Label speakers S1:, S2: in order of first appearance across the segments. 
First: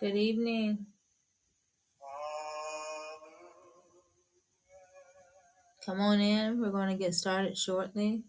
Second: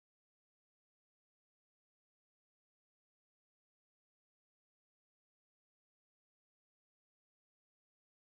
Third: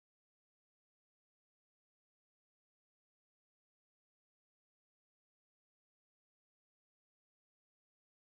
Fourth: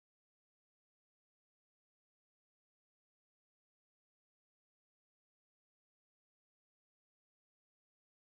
S1: Good evening. Come on in. We're going to get started shortly.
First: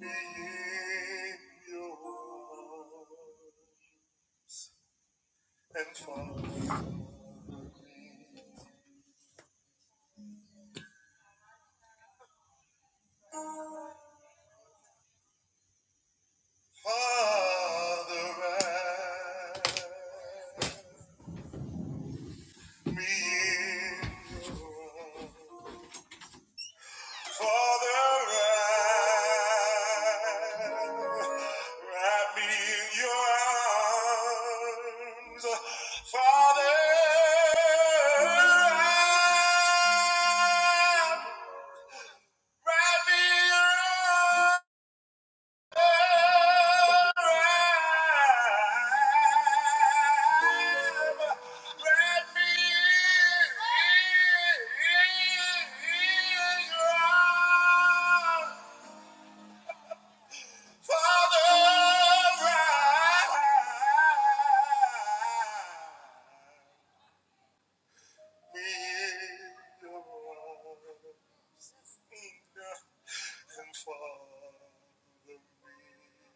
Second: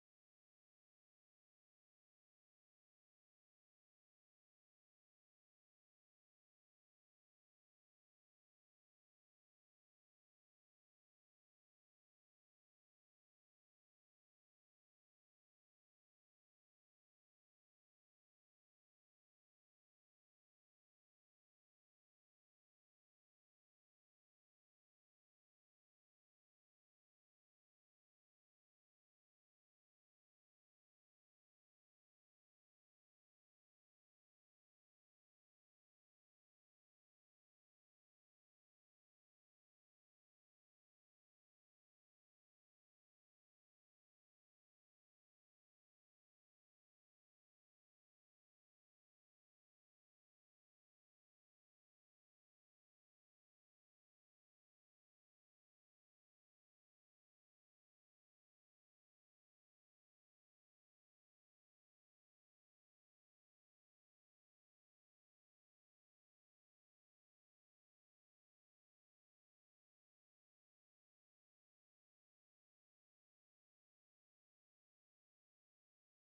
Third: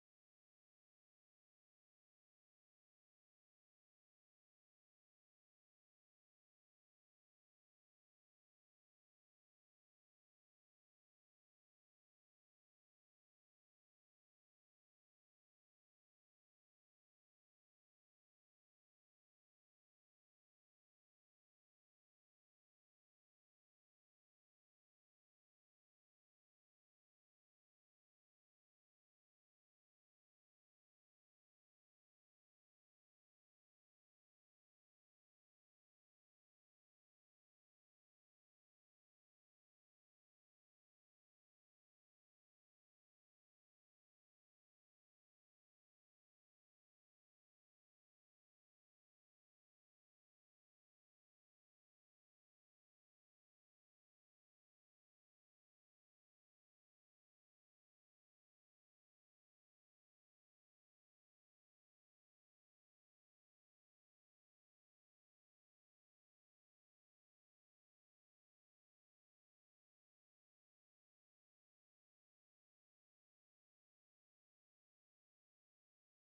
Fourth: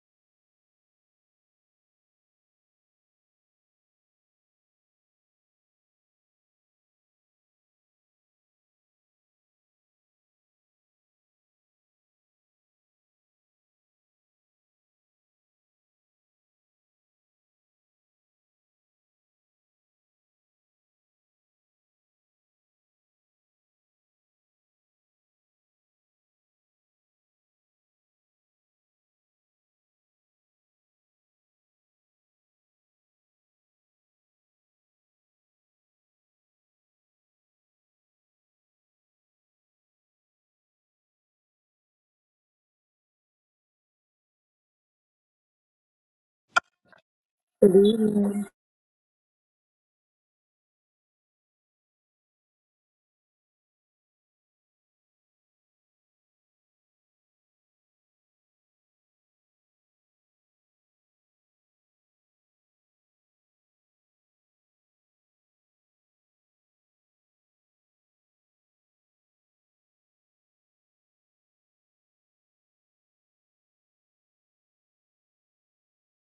S1: Leave your world and follow me. Father, wrap me in your arms. Father, wrap, wrap me in your arms. Father, wrap
S2: Good evening.
S1: Father, me.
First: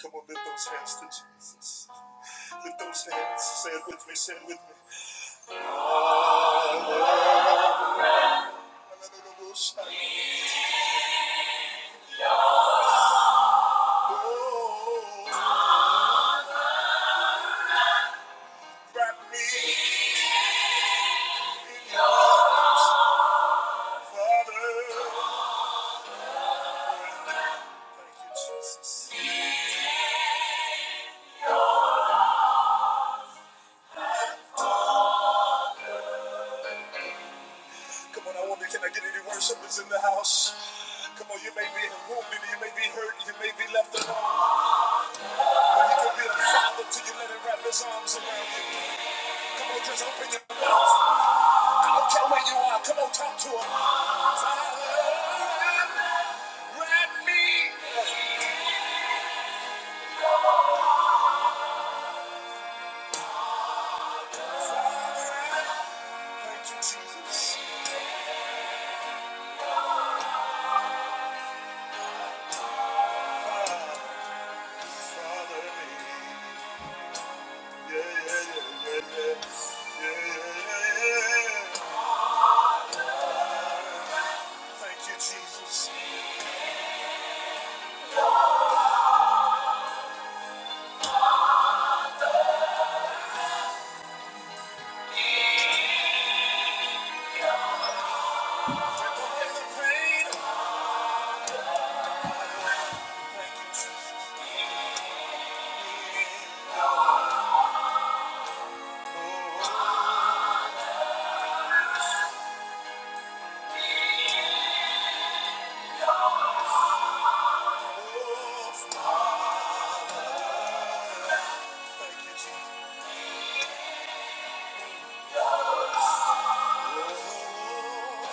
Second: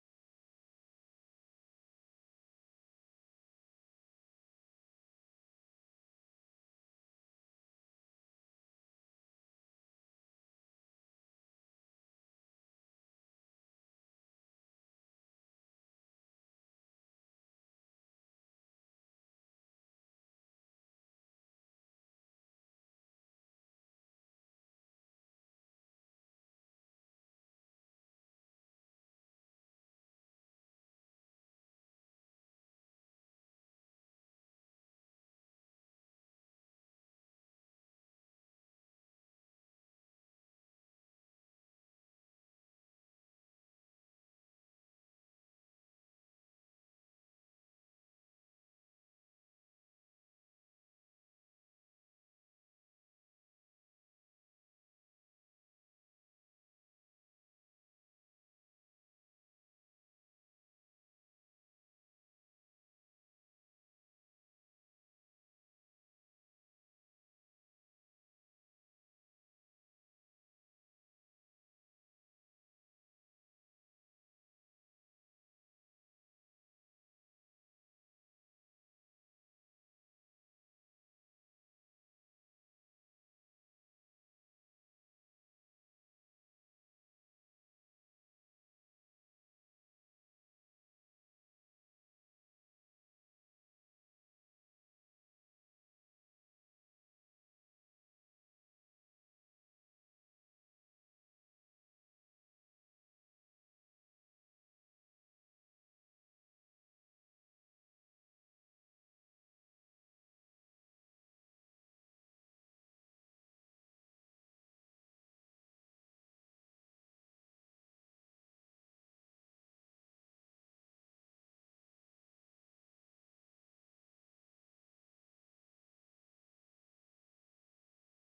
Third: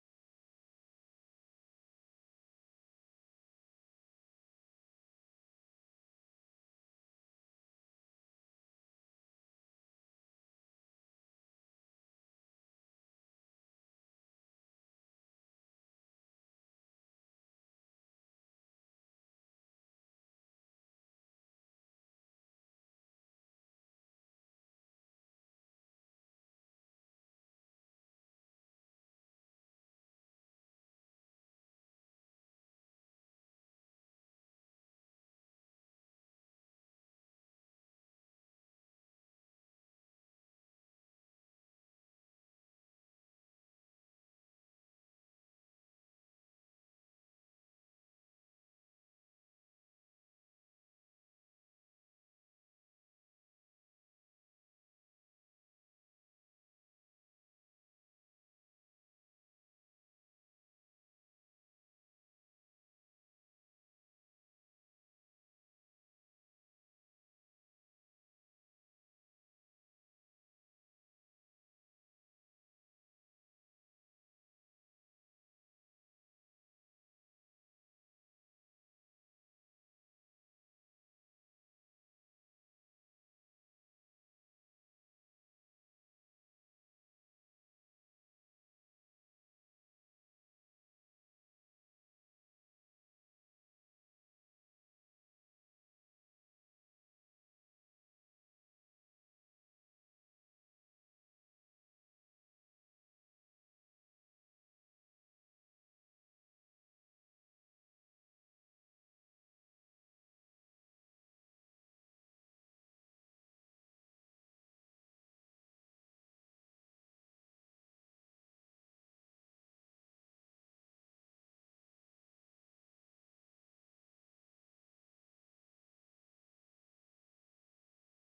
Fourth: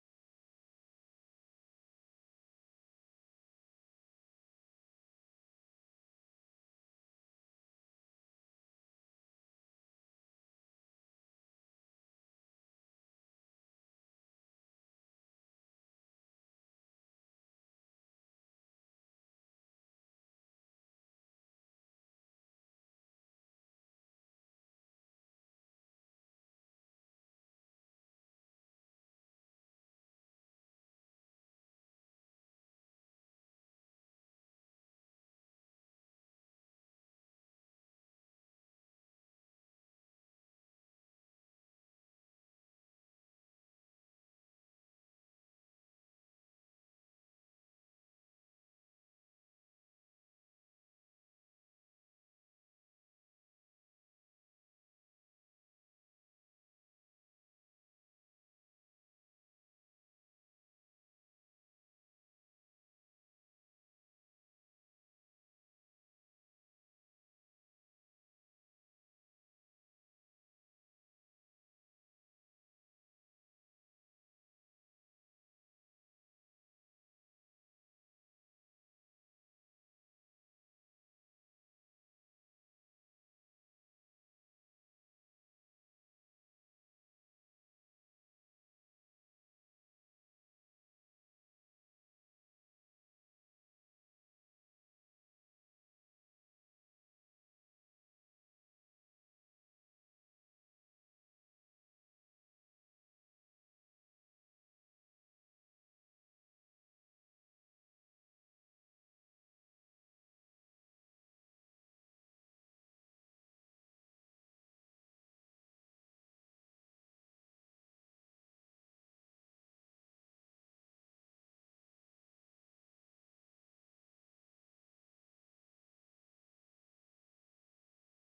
S1: Come on, lift those hands to Jesus. Lift those hands. Say it with me. Say it with me. Father, Oh, wrap me in your arms, Father. Thank you, Jesus. Come on, I wonder, can I get any worshipers in the house? Come on, you may be wounded, you may be hurt, you may be left alone, but he can be a father to you. Let him wrap his arms around you. Come on, just open your mouth. I'll tell where you are. Come on, talk to him. Father, let me. Father, thank you, Jesus. Father, yeah, yeah, yeah, yeah, yeah, yeah, yeah. Thank you, Jesus. Take away the pain. Thank you, Jesus. Oh, oh, oh, Father, thank you, Jesus. Oh,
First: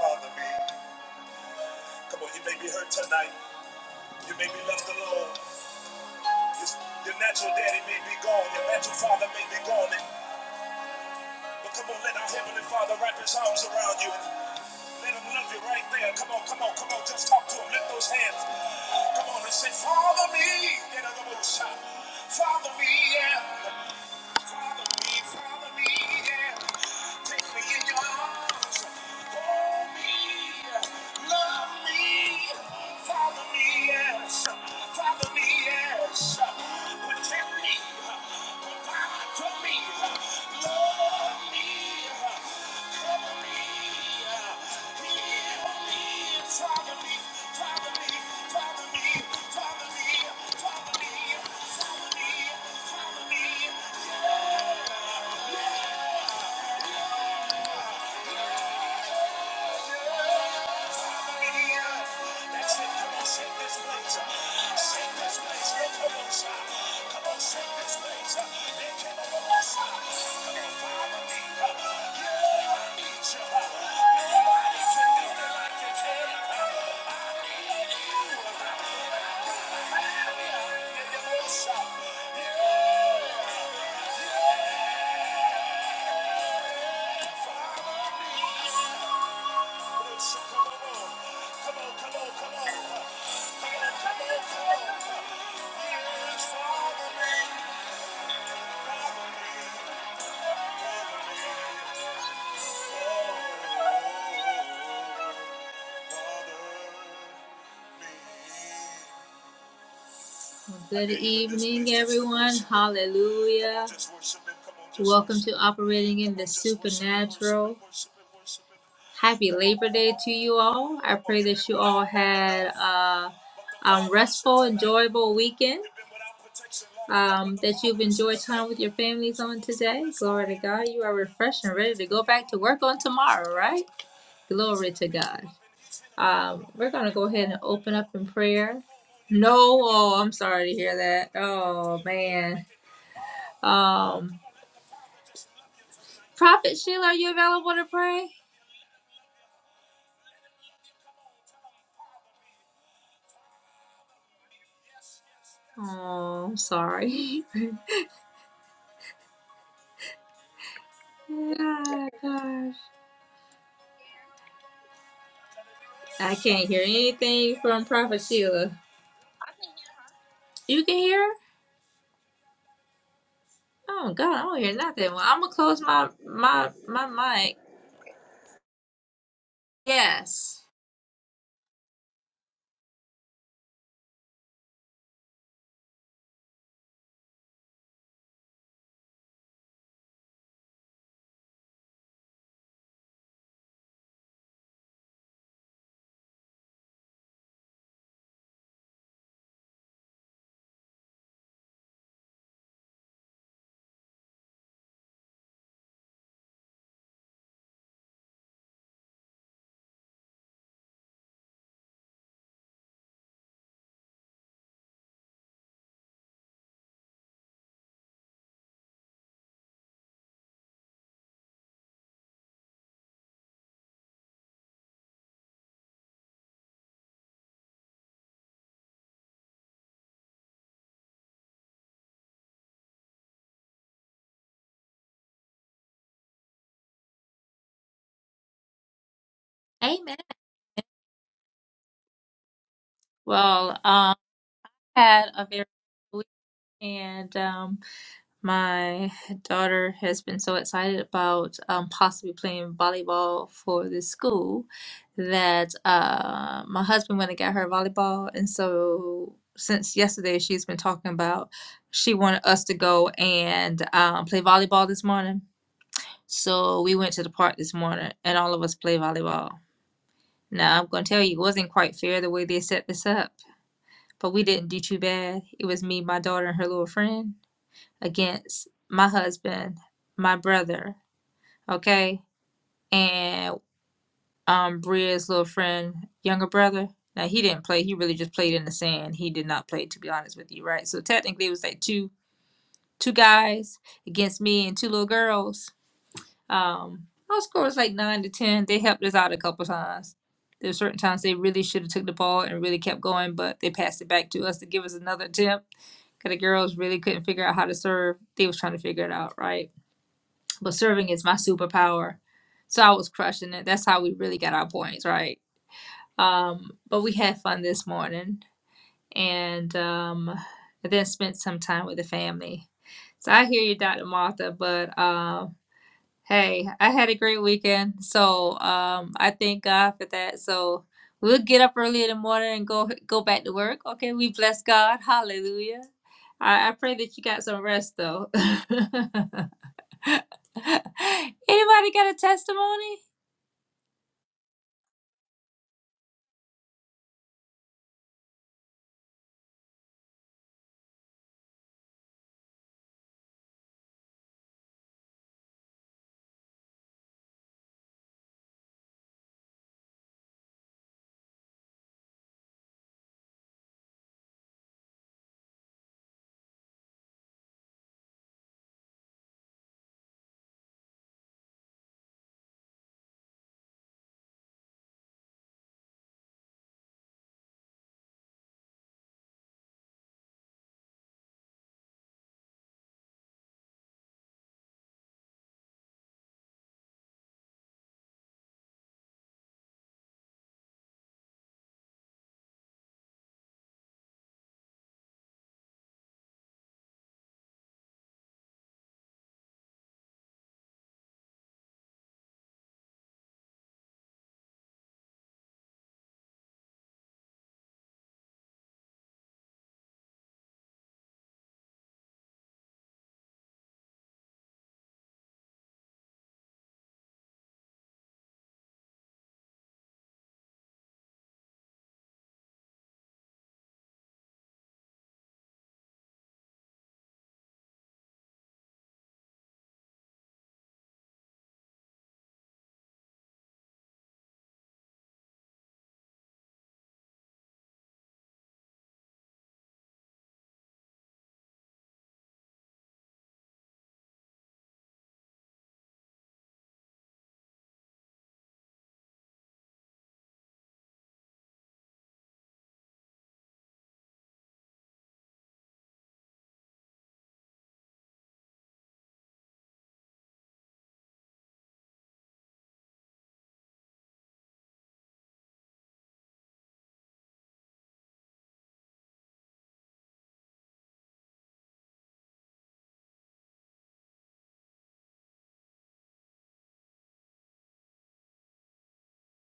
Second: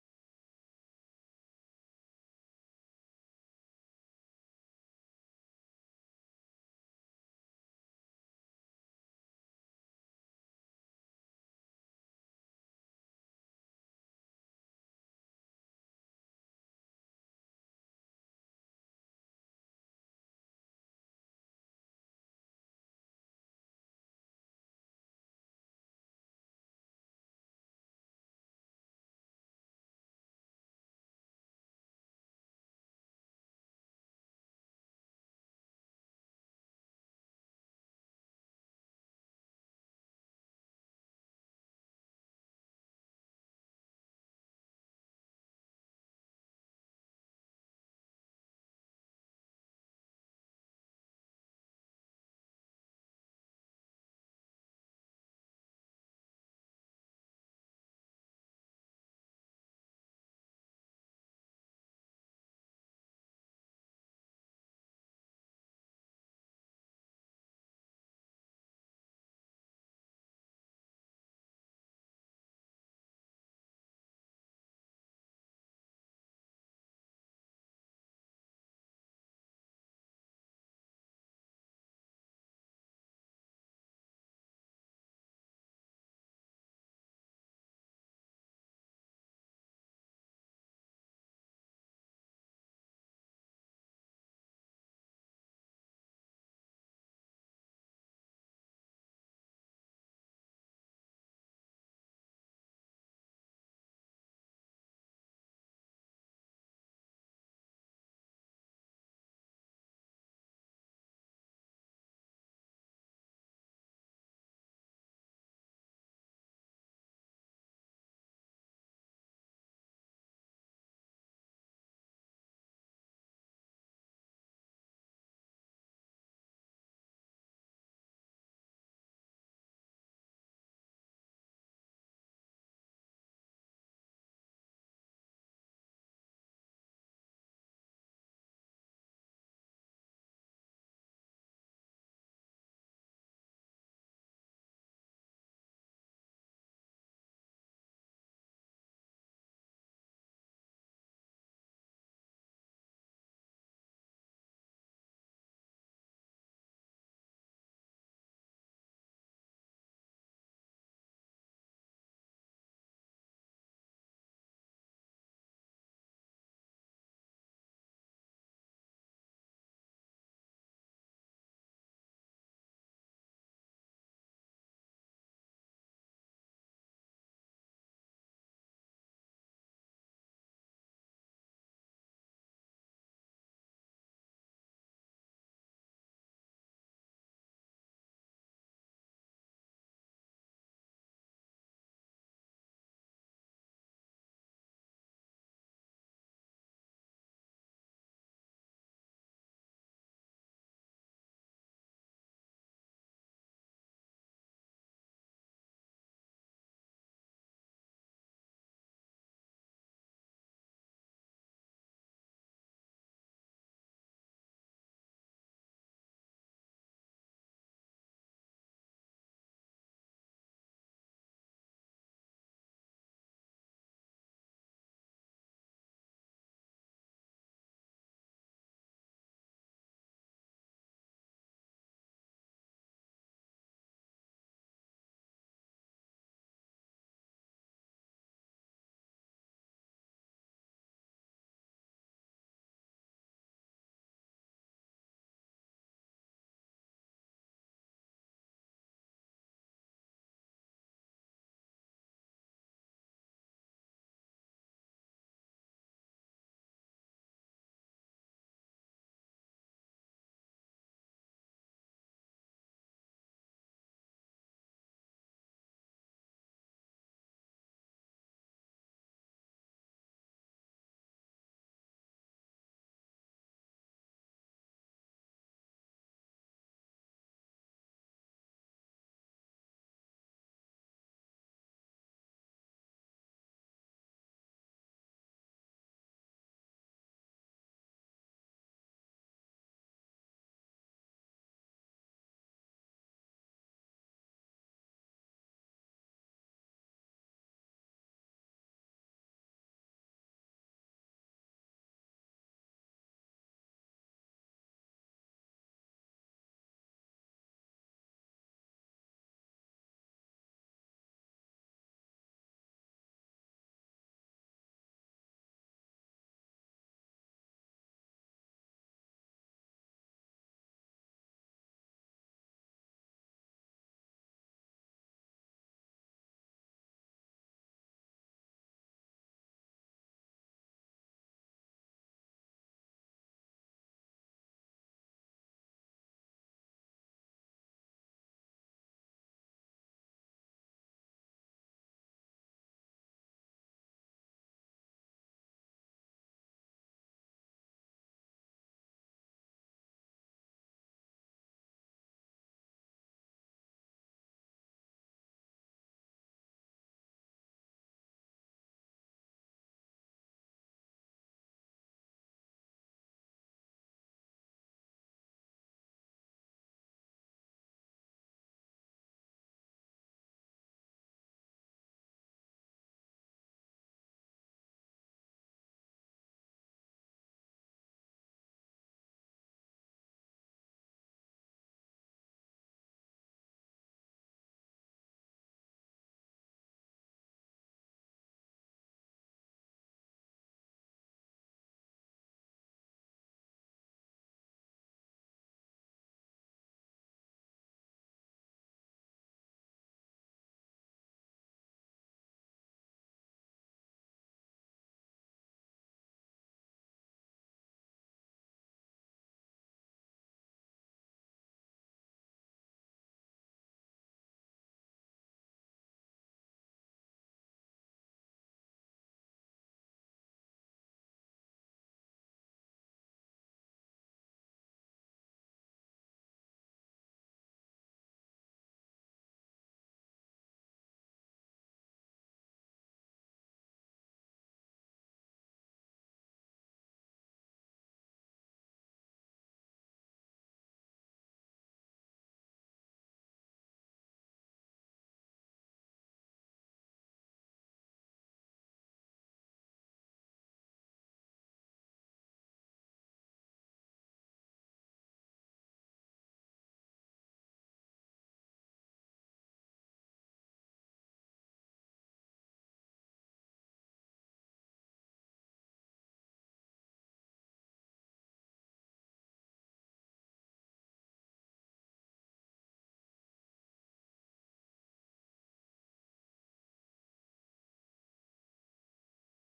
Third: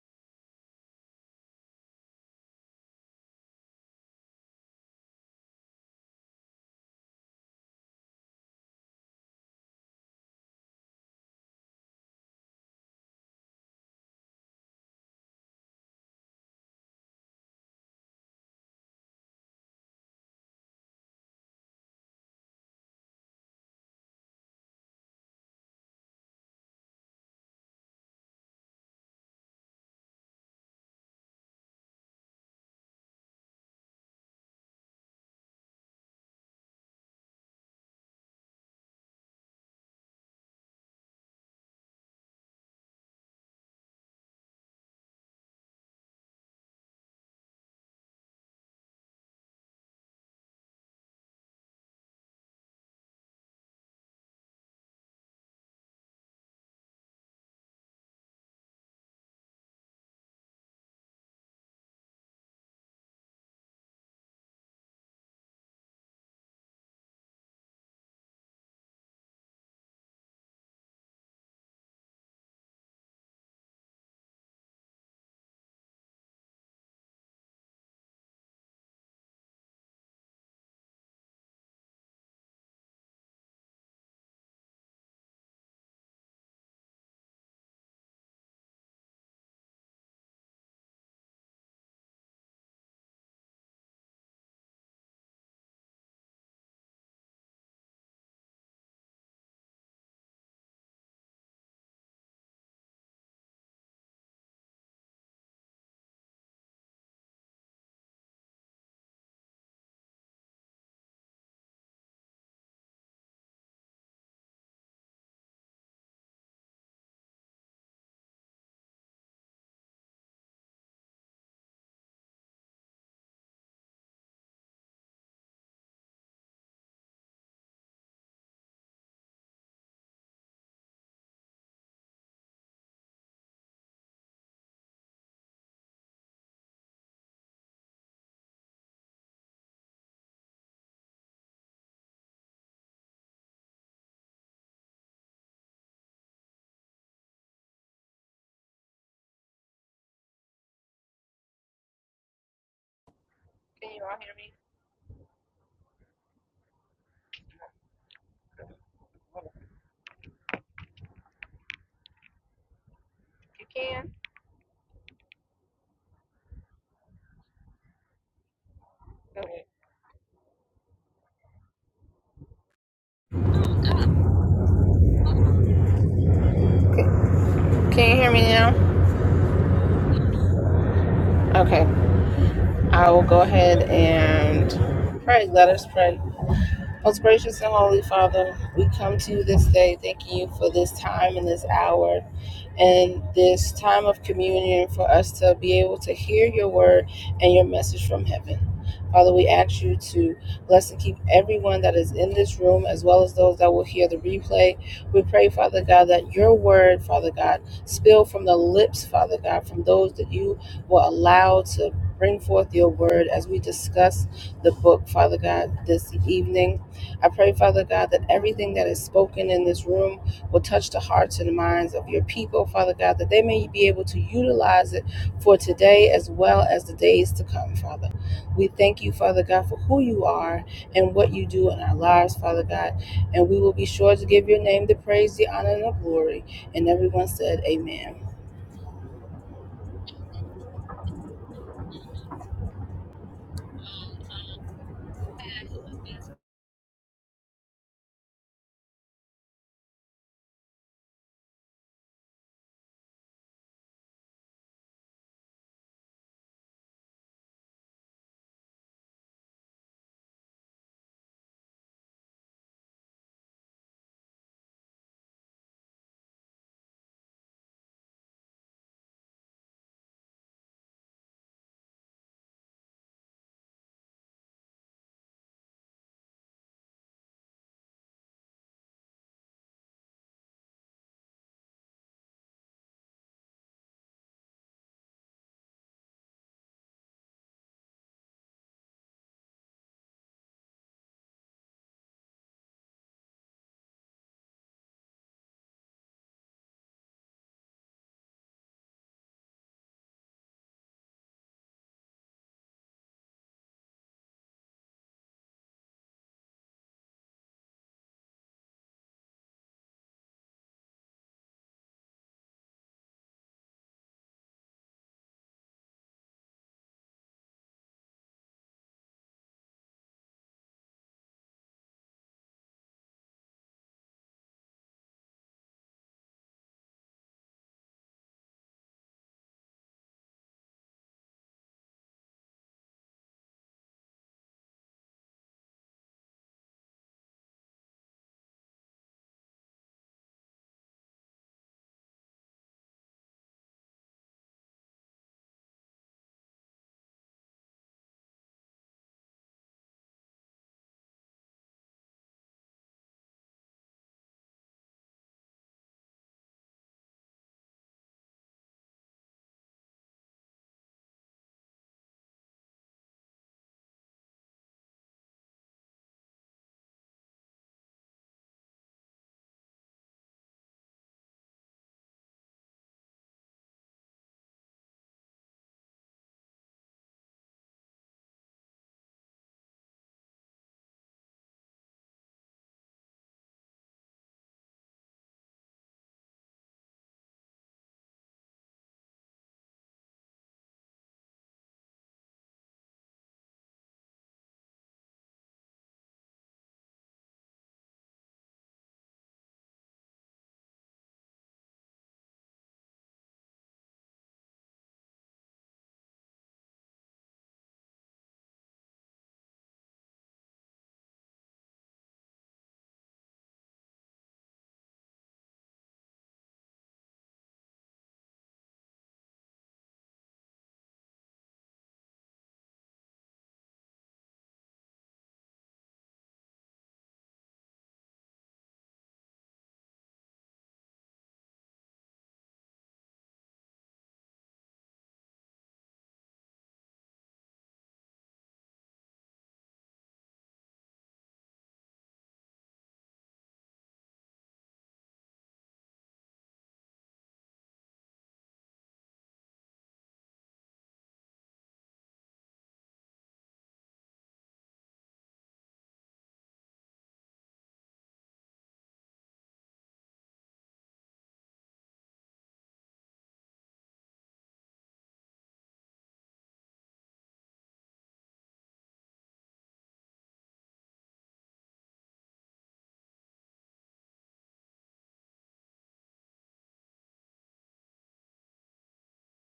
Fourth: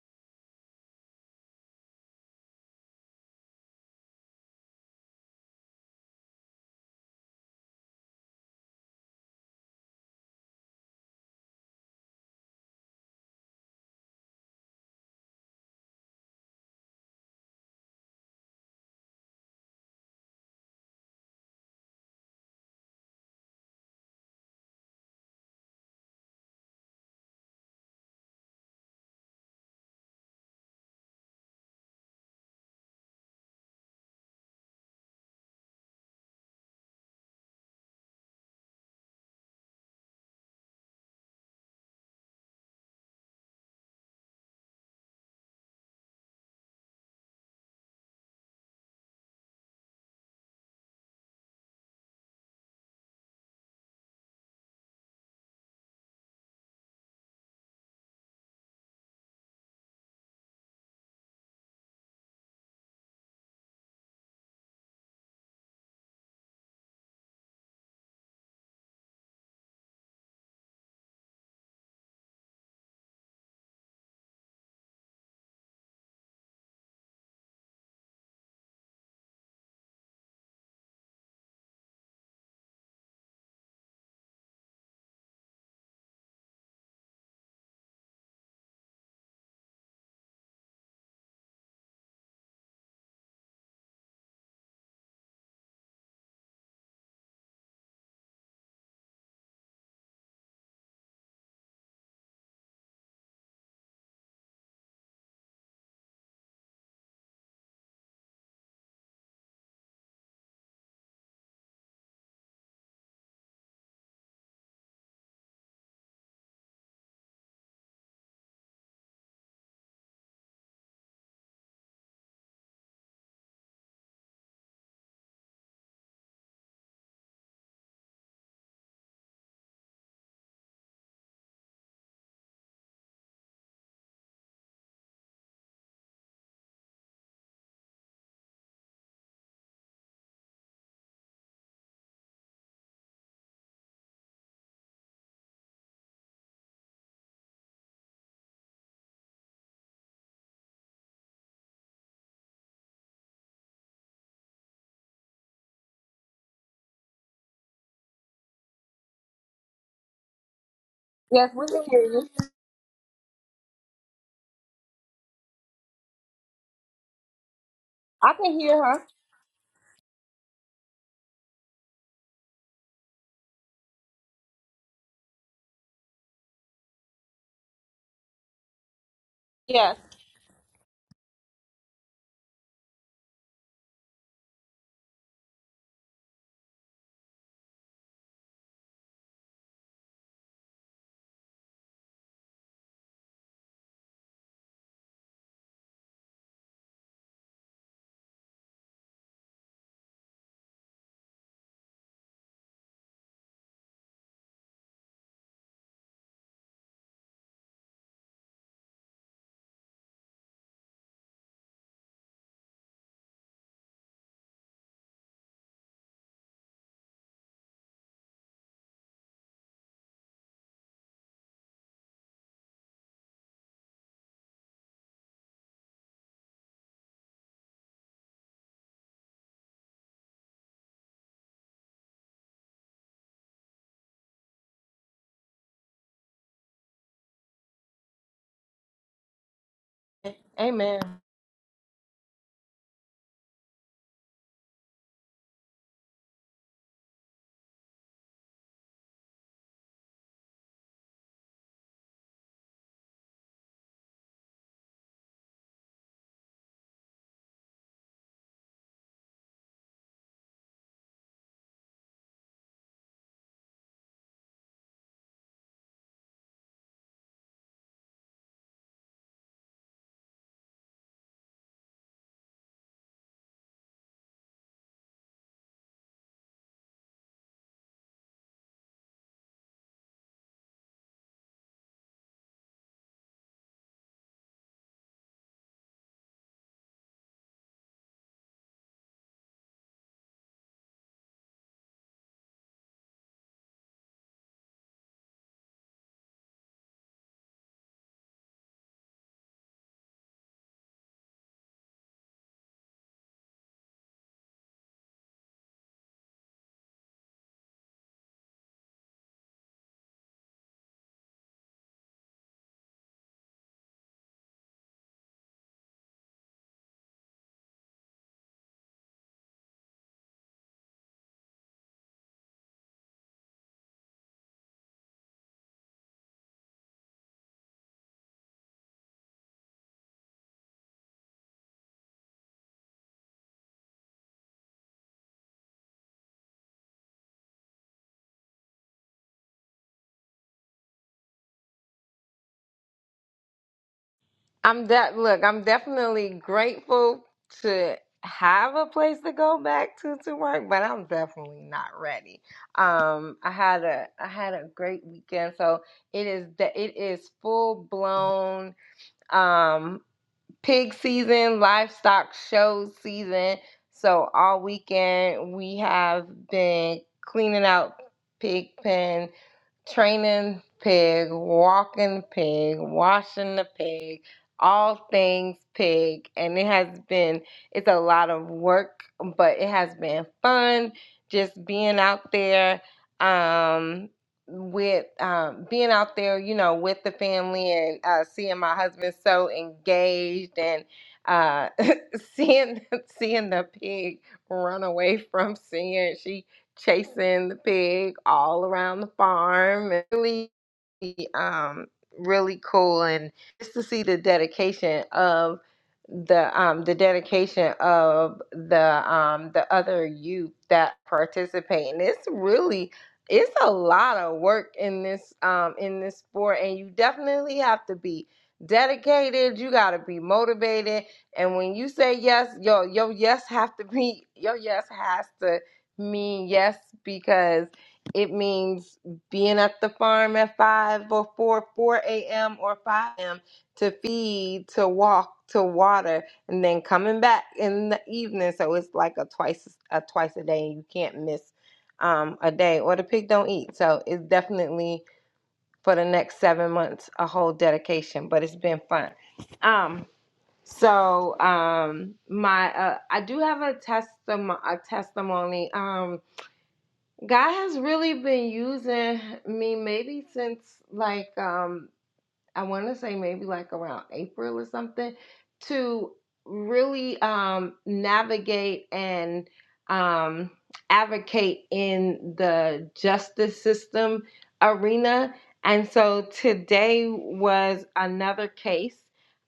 S1: Father, me. Come on, you may be hurt tonight. You may be left alone. Your your natural daddy may be gone. Your natural father may be gone. But come on, let our Heavenly Father wrap his arms around you. Let him love you right there. Come on, come on, come on. Just talk to him. Lift those hands. Come on and say, Father me. Get out of the Father me, yeah. Follow me, follow me, follow me, follow me. That's it. Come on, shake this place. Shake this place. No commotion. Come on, shake this place. They came up on us. Come on, follow me. Yeah, I need you. huh? Nobody can do me like you can. Yeah, you know what's Yeah, come on. Come on, come on, come on. Come on, huh? come on, come on. Yeah, it's me, follow me. Father, me. Well, Good evening, everyone. Hallelujah. Welcome to Operating in the Supernatural. Happy Labor Day to you all. I pray that you all had a um, restful, enjoyable weekend. Um, that you've enjoyed time with your families on today. Glory to God. You are refreshed and ready to go back to work on tomorrow, right? Glory to God. Um, we're going to go ahead and open up in prayer. No, oh, I'm sorry to hear that. Oh, man. Um, Prophet Sheila, are you available to pray?
S3: Can you all hear me?
S1: Oh, I'm sorry.
S2: Yes, we can hear
S1: Ah,
S2: you.
S1: gosh.
S3: If you can,
S1: I can't hear anything from Prophet
S2: I can
S1: Sheila.
S2: hear her.
S3: go
S1: You can hear? her? Oh, God, I don't hear nothing. Well, I'm going to close my, my, my
S3: ahead.
S1: mic.
S3: Can you hear me now?
S2: Yes.
S1: Yes.
S3: Okay. I will go ahead and pray. Let us pray. Most gracious and holy Father, we come to you this day thanking you for this time and this hour and this time of communion for us to be able to hear your word and your message from heaven. Father, we ask you to bless and keep everyone that is in this room as well as those that will hear the replay. We pray, Father God, that your word, Father God, spill from the lips, Father God, from those that you will allow to bring forth your word as we discuss the book, Father God, this evening. I pray, Father God, that everything that is spoken in this room will touch the hearts and minds of your people, Father God, that they may be able to utilize it for today as well as the days to come, Father. We thank you, Father God, for who you are and what you do in our lives, Father God. And we will be sure to give your name the praise, the honor, and the glory. And everyone said, Amen.
S1: Amen.
S2: Amen.
S1: Well, um, had a very good week, and. um, My daughter has been so excited about um, possibly playing volleyball for the school that uh, my husband went and got her volleyball. And so since yesterday, she's been talking about she wanted us to go and um, play volleyball this morning. So we went to the park this morning and all of us played volleyball. Now, I'm going to tell you, it wasn't quite fair the way they set this up, but we didn't do too bad. It was me, my daughter, and her little friend against my husband, my brother, okay, and um Bria's little friend, younger brother. Now he didn't play; he really just played in the sand. He did not play, to be honest with you, right? So technically, it was like two two guys against me and two little girls. Um, our score was like nine to ten. They helped us out a couple times. There's certain times they really should have took the ball and really kept going, but they passed it back to us to give us another attempt. Cause the girls really couldn't figure out how to serve. They was trying to figure it out, right? but serving is my superpower. So I was crushing it. That's how we really got our points, right? Um, but we had fun this morning and um, then spent some time with the family. So I hear you, Dr. Martha, but um Hey, I had a great weekend, so um, I thank God for that. So we'll get up early in the morning and go go back to work. Okay, we bless God. Hallelujah. I, I pray that you got some rest though. Anybody got a testimony?
S2: I'm that look, I'm definitely grateful to have a place to go back to to work, but I'm definitely not ready. Um I had a I had a great weekend. So it is that it is full blown um pig season, livestock show season. So all weekend we have been cleaning out pig pens training pig, walking pig, washing the pig, all things pig. And it has been, it's a lot of work, but it has been fun just being out there um with um being out there you know with the family and uh seeing my husband so engaged and uh seeing seeing the pig run away from seeing she chasing the pig all around the farm. and Really, um, really cool, and just to see the dedication of the um the dedication of the um the other youth that participate and it's really it's a lot of work in this um in this sport and you definitely have to be dedicated you got to be motivated and when you say yes your your yes have to be your yes has to me, yes, because it means being at the farm at 5 or 4, 4 a.m. or 5 a.m. to feed, to walk, to water, and then coming back in the evening. So it's like a twice a twice a day. You can't miss um, a day, or the pig don't eat. So it's definitely for the next seven months a whole dedication. But it's been fun. Um, so um, my uh, I do have a testimony. A testimony. Um, God has really been using me maybe since like um I want to say maybe like around April or something to really um, navigate and um, advocate in the justice system arena. And so today was another case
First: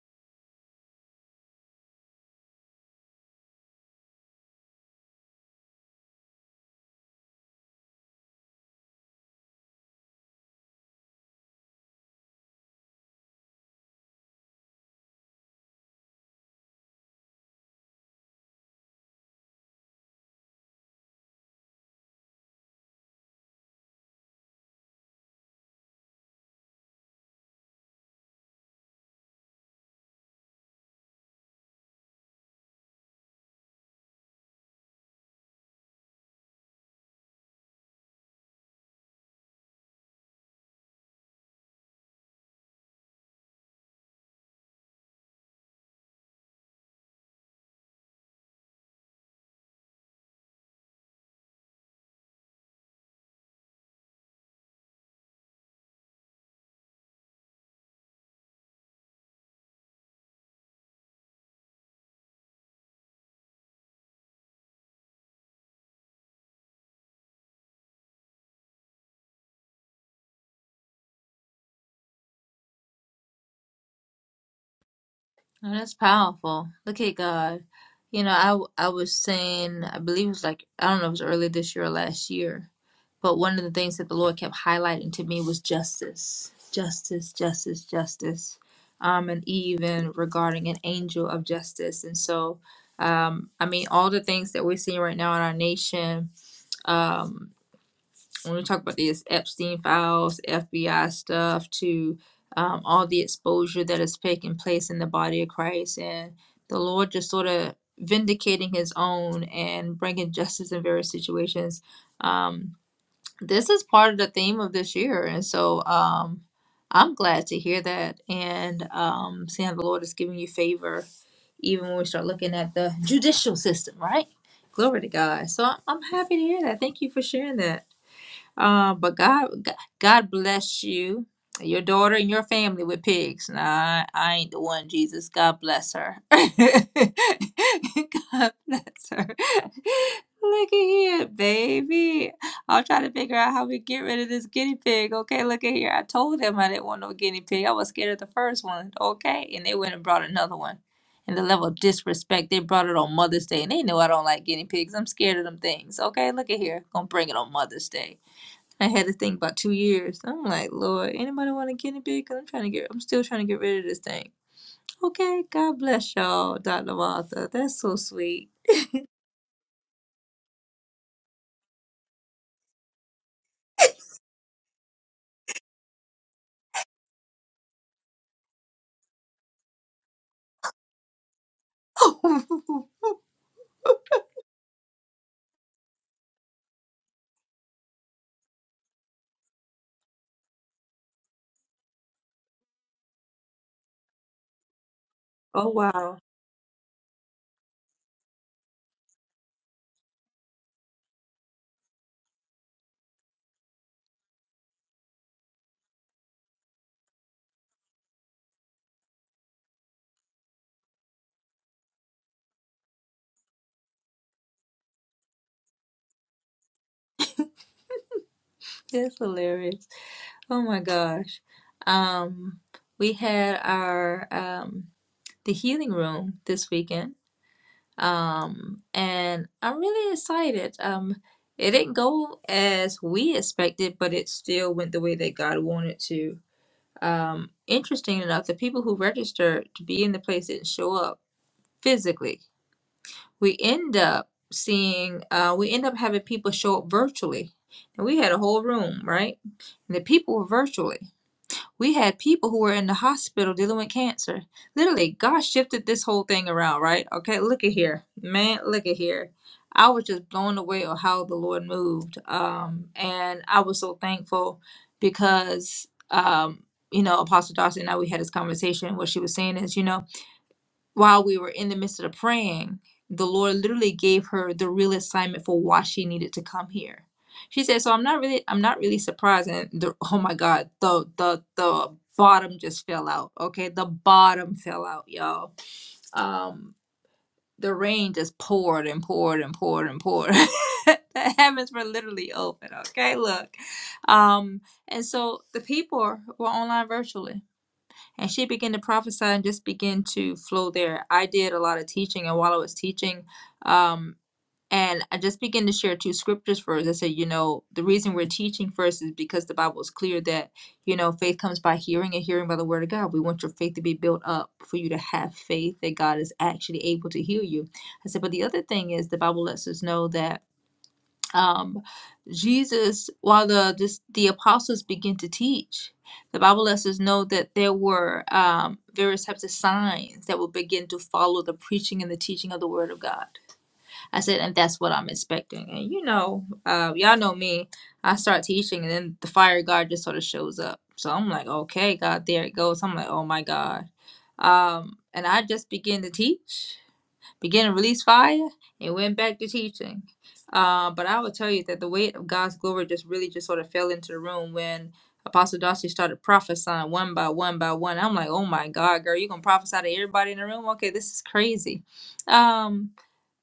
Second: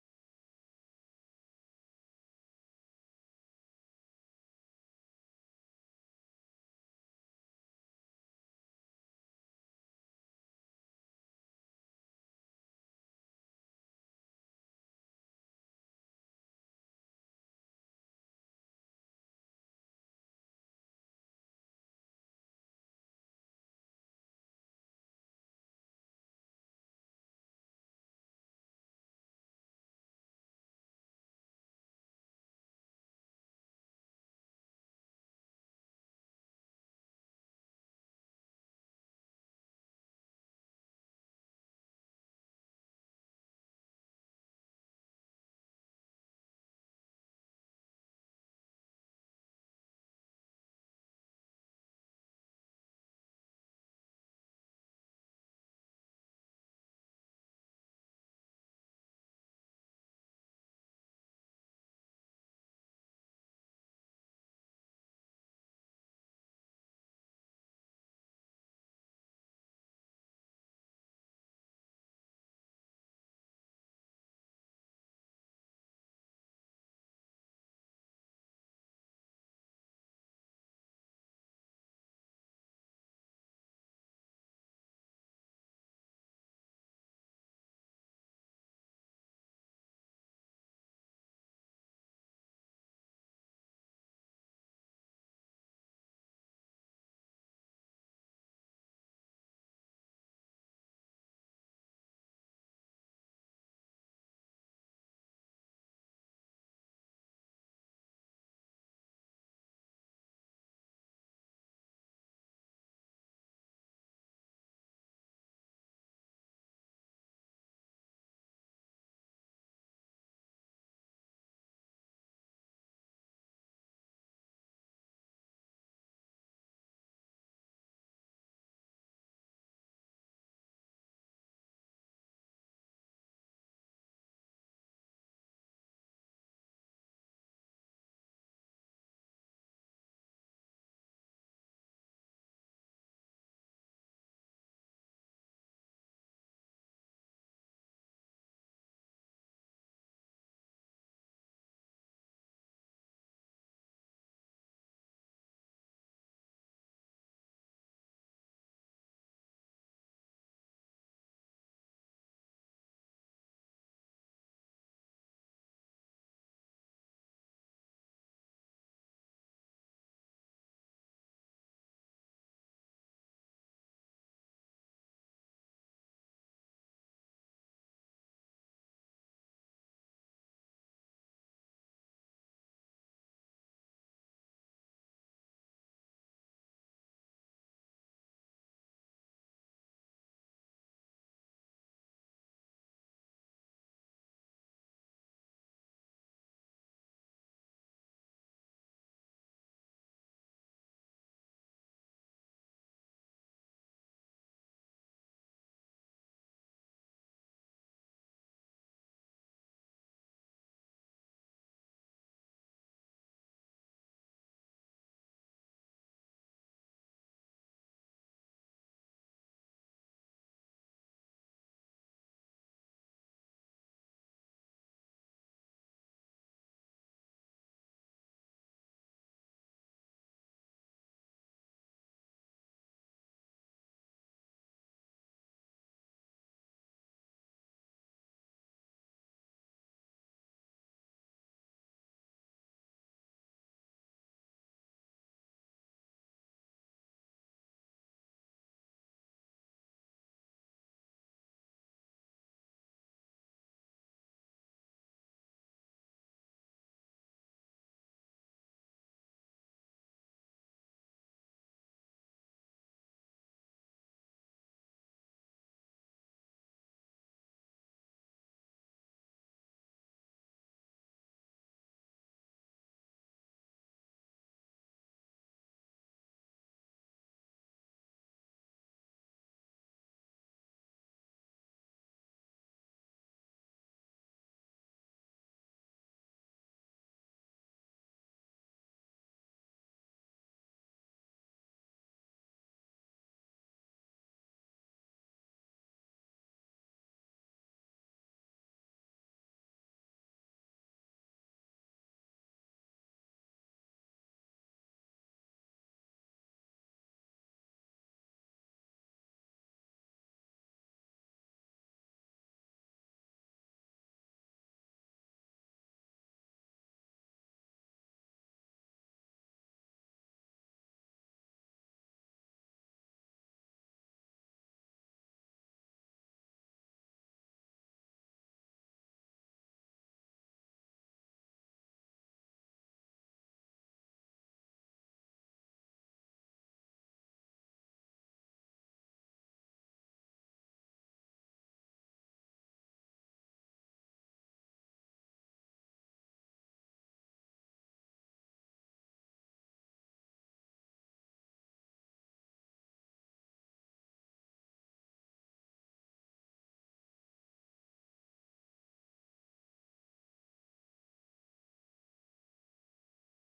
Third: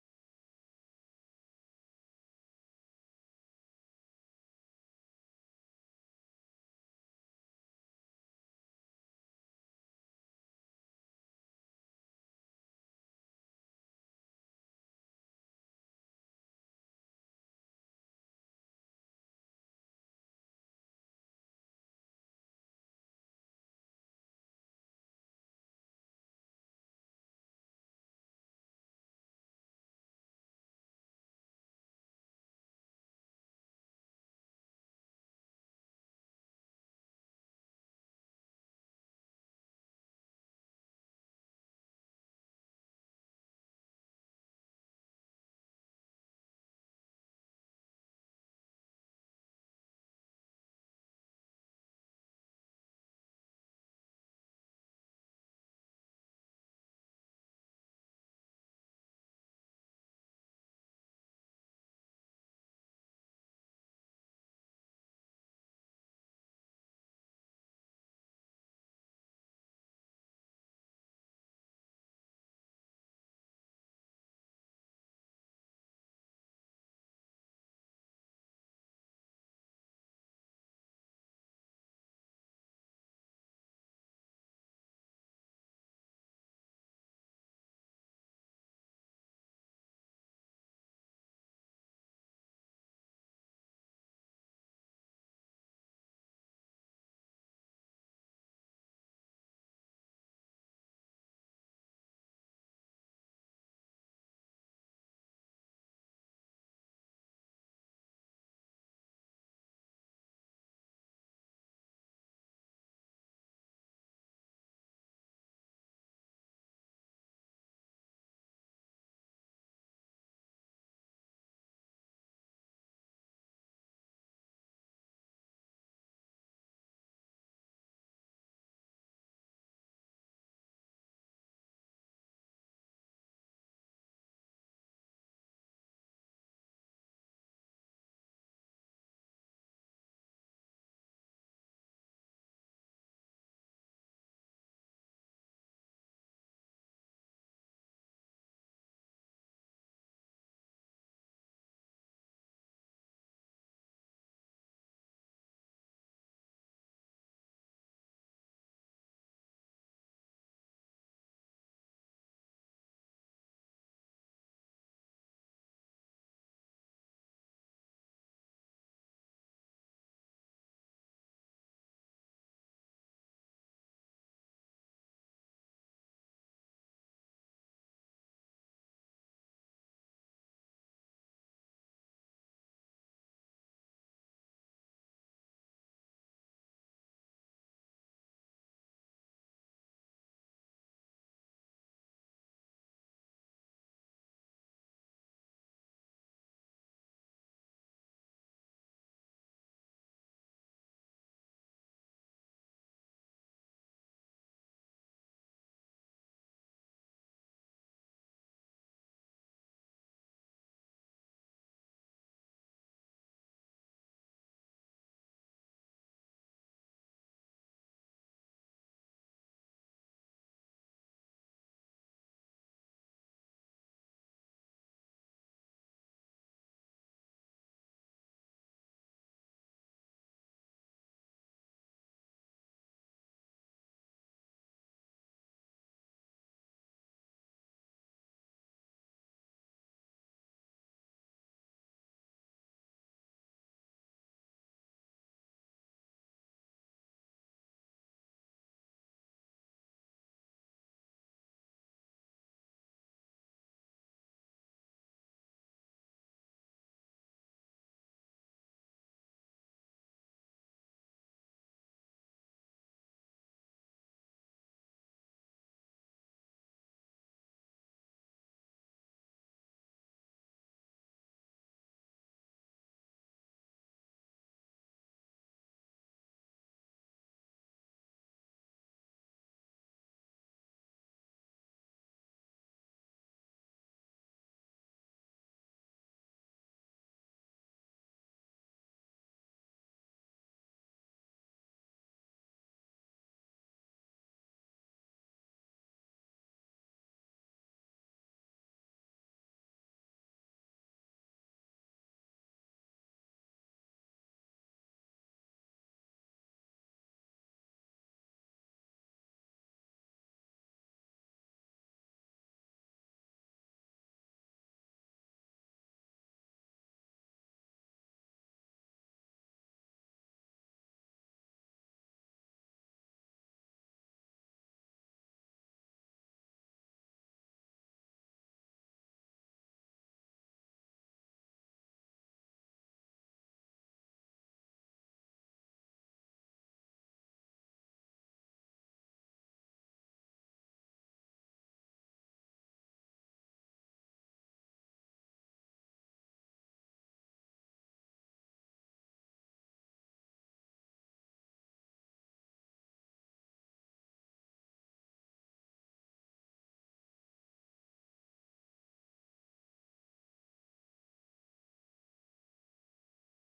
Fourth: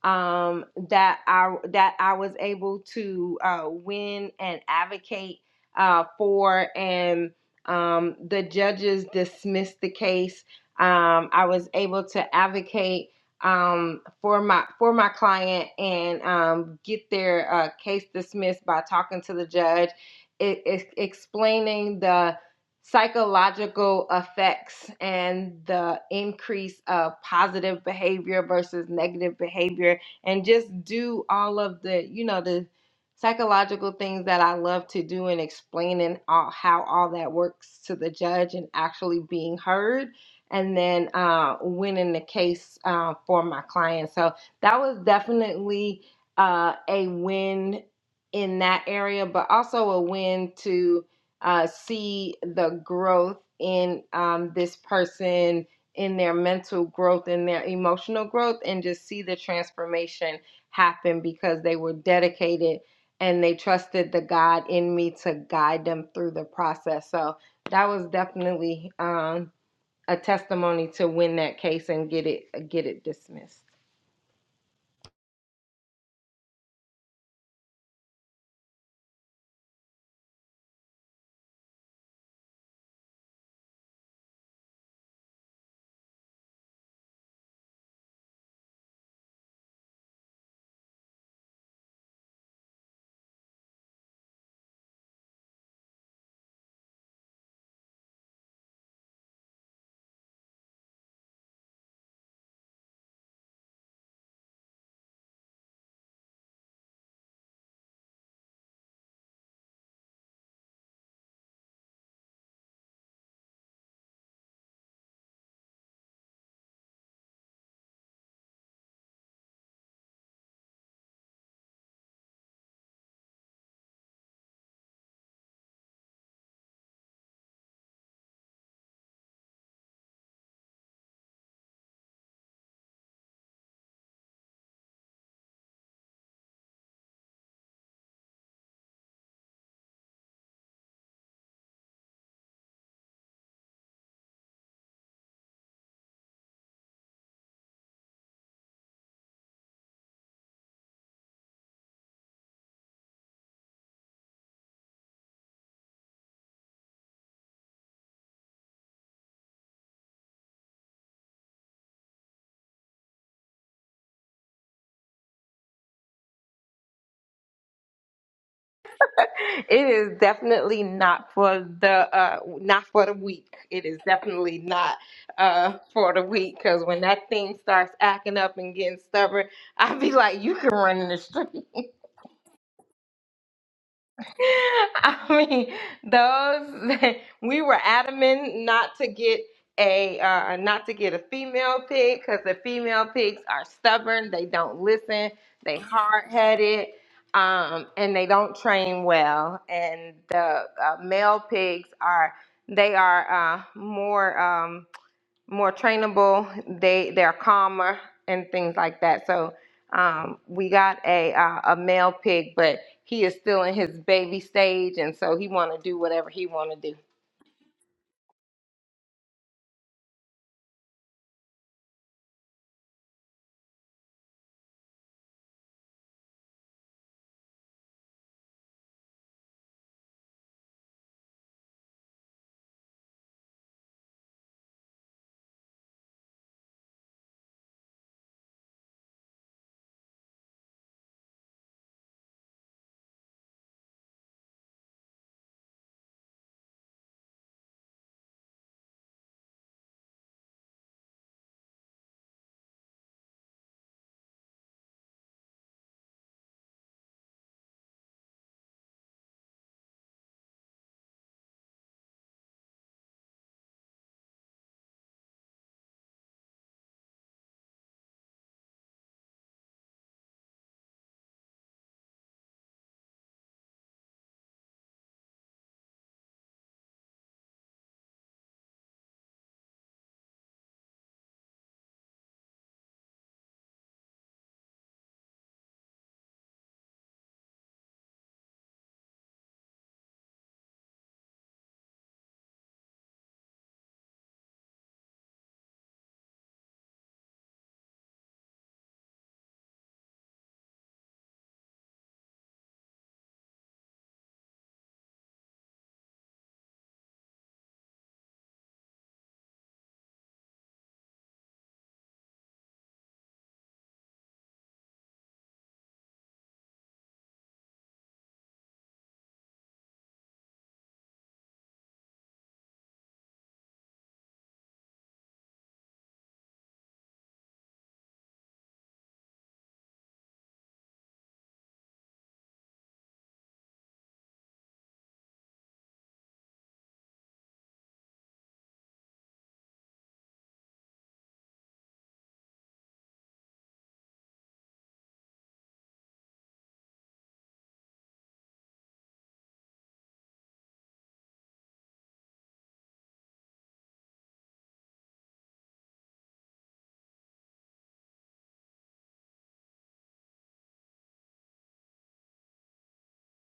S2: um, that I that I was able to uh, win and advocate uh, for, and um, the judges dismissed the case um, I was able to advocate um, for my for my client and um, get their uh, case dismissed by talking to the judge, it, it, explaining the psychological effects and the increase of positive behavior versus negative behavior and just do all of the you know the psychological things that I love to do and explaining all, how all that works to the judge and actually being heard and then uh, winning the case uh, for my client. So that was definitely uh, a win in that area, but also a win to uh, see the growth in um, this person, in their mental growth, in their emotional growth, and just see the transformation happen because they were dedicated and they trusted the God in me to guide them through the process. So that was definitely um, a testimony to win that case and get it get it dismissed.
S1: No, that's powerful. Look at God. You know, I w- I was saying, I believe it was like, I don't know if it was early this year or last year, but one of the things that the Lord kept highlighting to me was justice, justice, justice, justice, um, and even regarding an angel of justice. And so, um, I mean, all the things that we're seeing right now in our nation. um, when we talk about these Epstein files, FBI stuff, to um, all the exposure that is taking place in the body of Christ, and the Lord just sort of vindicating His own and bringing justice in various situations. Um, this is part of the theme of this year, and so um, I'm glad to hear that and um, seeing how the Lord is giving you favor, even when we start looking at the judicial system, right? Glory to God. So I'm I'm happy to hear that. Thank you for sharing that. Uh, but God, God bless you, your daughter, and your family with pigs. Nah, I, I ain't the one, Jesus. God bless her. God bless her. Look at here, baby. I'll try to figure out how we get rid of this guinea pig. Okay, look at here. I told them I didn't want no guinea pig. I was scared of the first one. Okay, and they went and brought another one. And the level of disrespect they brought it on Mother's Day, and they know I don't like guinea pigs. I'm scared of them things. Okay, look at here. Gonna bring it on Mother's Day. I had this thing about two years. I'm like, Lord, anybody want a guinea pig? Cause I'm trying to get, I'm still trying to get rid of this thing. Okay, God bless y'all, Dr. Martha. That's so sweet.
S2: It is definitely not for the uh not for the weak. It is definitely not uh for the weak because when that thing starts acting up and getting stubborn, I'd be like, you can run in the street.
S1: oh
S2: I mean, those we were adamant not to get a uh, not to get a female pig because the female pigs are stubborn. They don't listen. They
S1: wow,
S2: hard headed, um, and they don't train well. And the uh, male pigs are they are uh, more. Um, more trainable. They they're calmer and things like that. So um, we got a uh, a male pig, but he is still in his baby stage, and so he want to do whatever he want to do.
S1: that's hilarious. Oh my gosh. Um, we had our um the healing room this weekend. Um, and I'm really excited. Um, it didn't go as we expected, but it still went the way that God wanted to um, interesting enough, the people who register to be in the place didn't show up physically. We end up seeing, uh, we end up having people show up virtually. And we had a whole room, right? And the people were virtually. We had people who were in the hospital dealing with cancer. Literally, God shifted this whole thing around, right? Okay, look at here. Man, look at here. I was just blown away on how the Lord moved. Um, and I was so thankful because um, you know, Apostle Dawson and I we had this conversation. What she was saying is, you know, while we were in the midst of the praying, the Lord literally gave her the real assignment for why she needed to come here. She said, "So I'm not really, I'm not really surprised." And the, oh my God, the the the bottom just fell out. Okay, the bottom fell out, y'all. Um, the rain just poured and poured and poured and poured. the heavens were literally open. Okay, look. Um, and so the people were online virtually and she began to prophesy and just began to flow there. I did a lot of teaching, and while I was teaching, um, and I just began to share two scriptures first. I said, you know, the reason we're teaching first is because the Bible is clear that, you know, faith comes by hearing and hearing by the word of God. We want your faith to be built up for you to have faith that God is actually able to heal you. I said, but the other thing is the Bible lets us know that um, Jesus, while the this, the apostles begin to teach, the Bible lets us know that there were um, various types of signs that would begin to follow the preaching and the teaching of the Word of God. I said, and that's what I'm expecting. And you know, uh, y'all know me. I start teaching, and then the fire of God just sort of shows up. So I'm like, okay, God, there it goes. I'm like, oh my God. Um, and I just begin to teach began to release fire and went back to teaching. Uh, but I will tell you that the weight of God's glory just really just sort of fell into the room when Apostle Darcy started prophesying one by one by one. I'm like, oh my God, girl, you are gonna prophesy to everybody in the room? Okay, this is crazy. Um,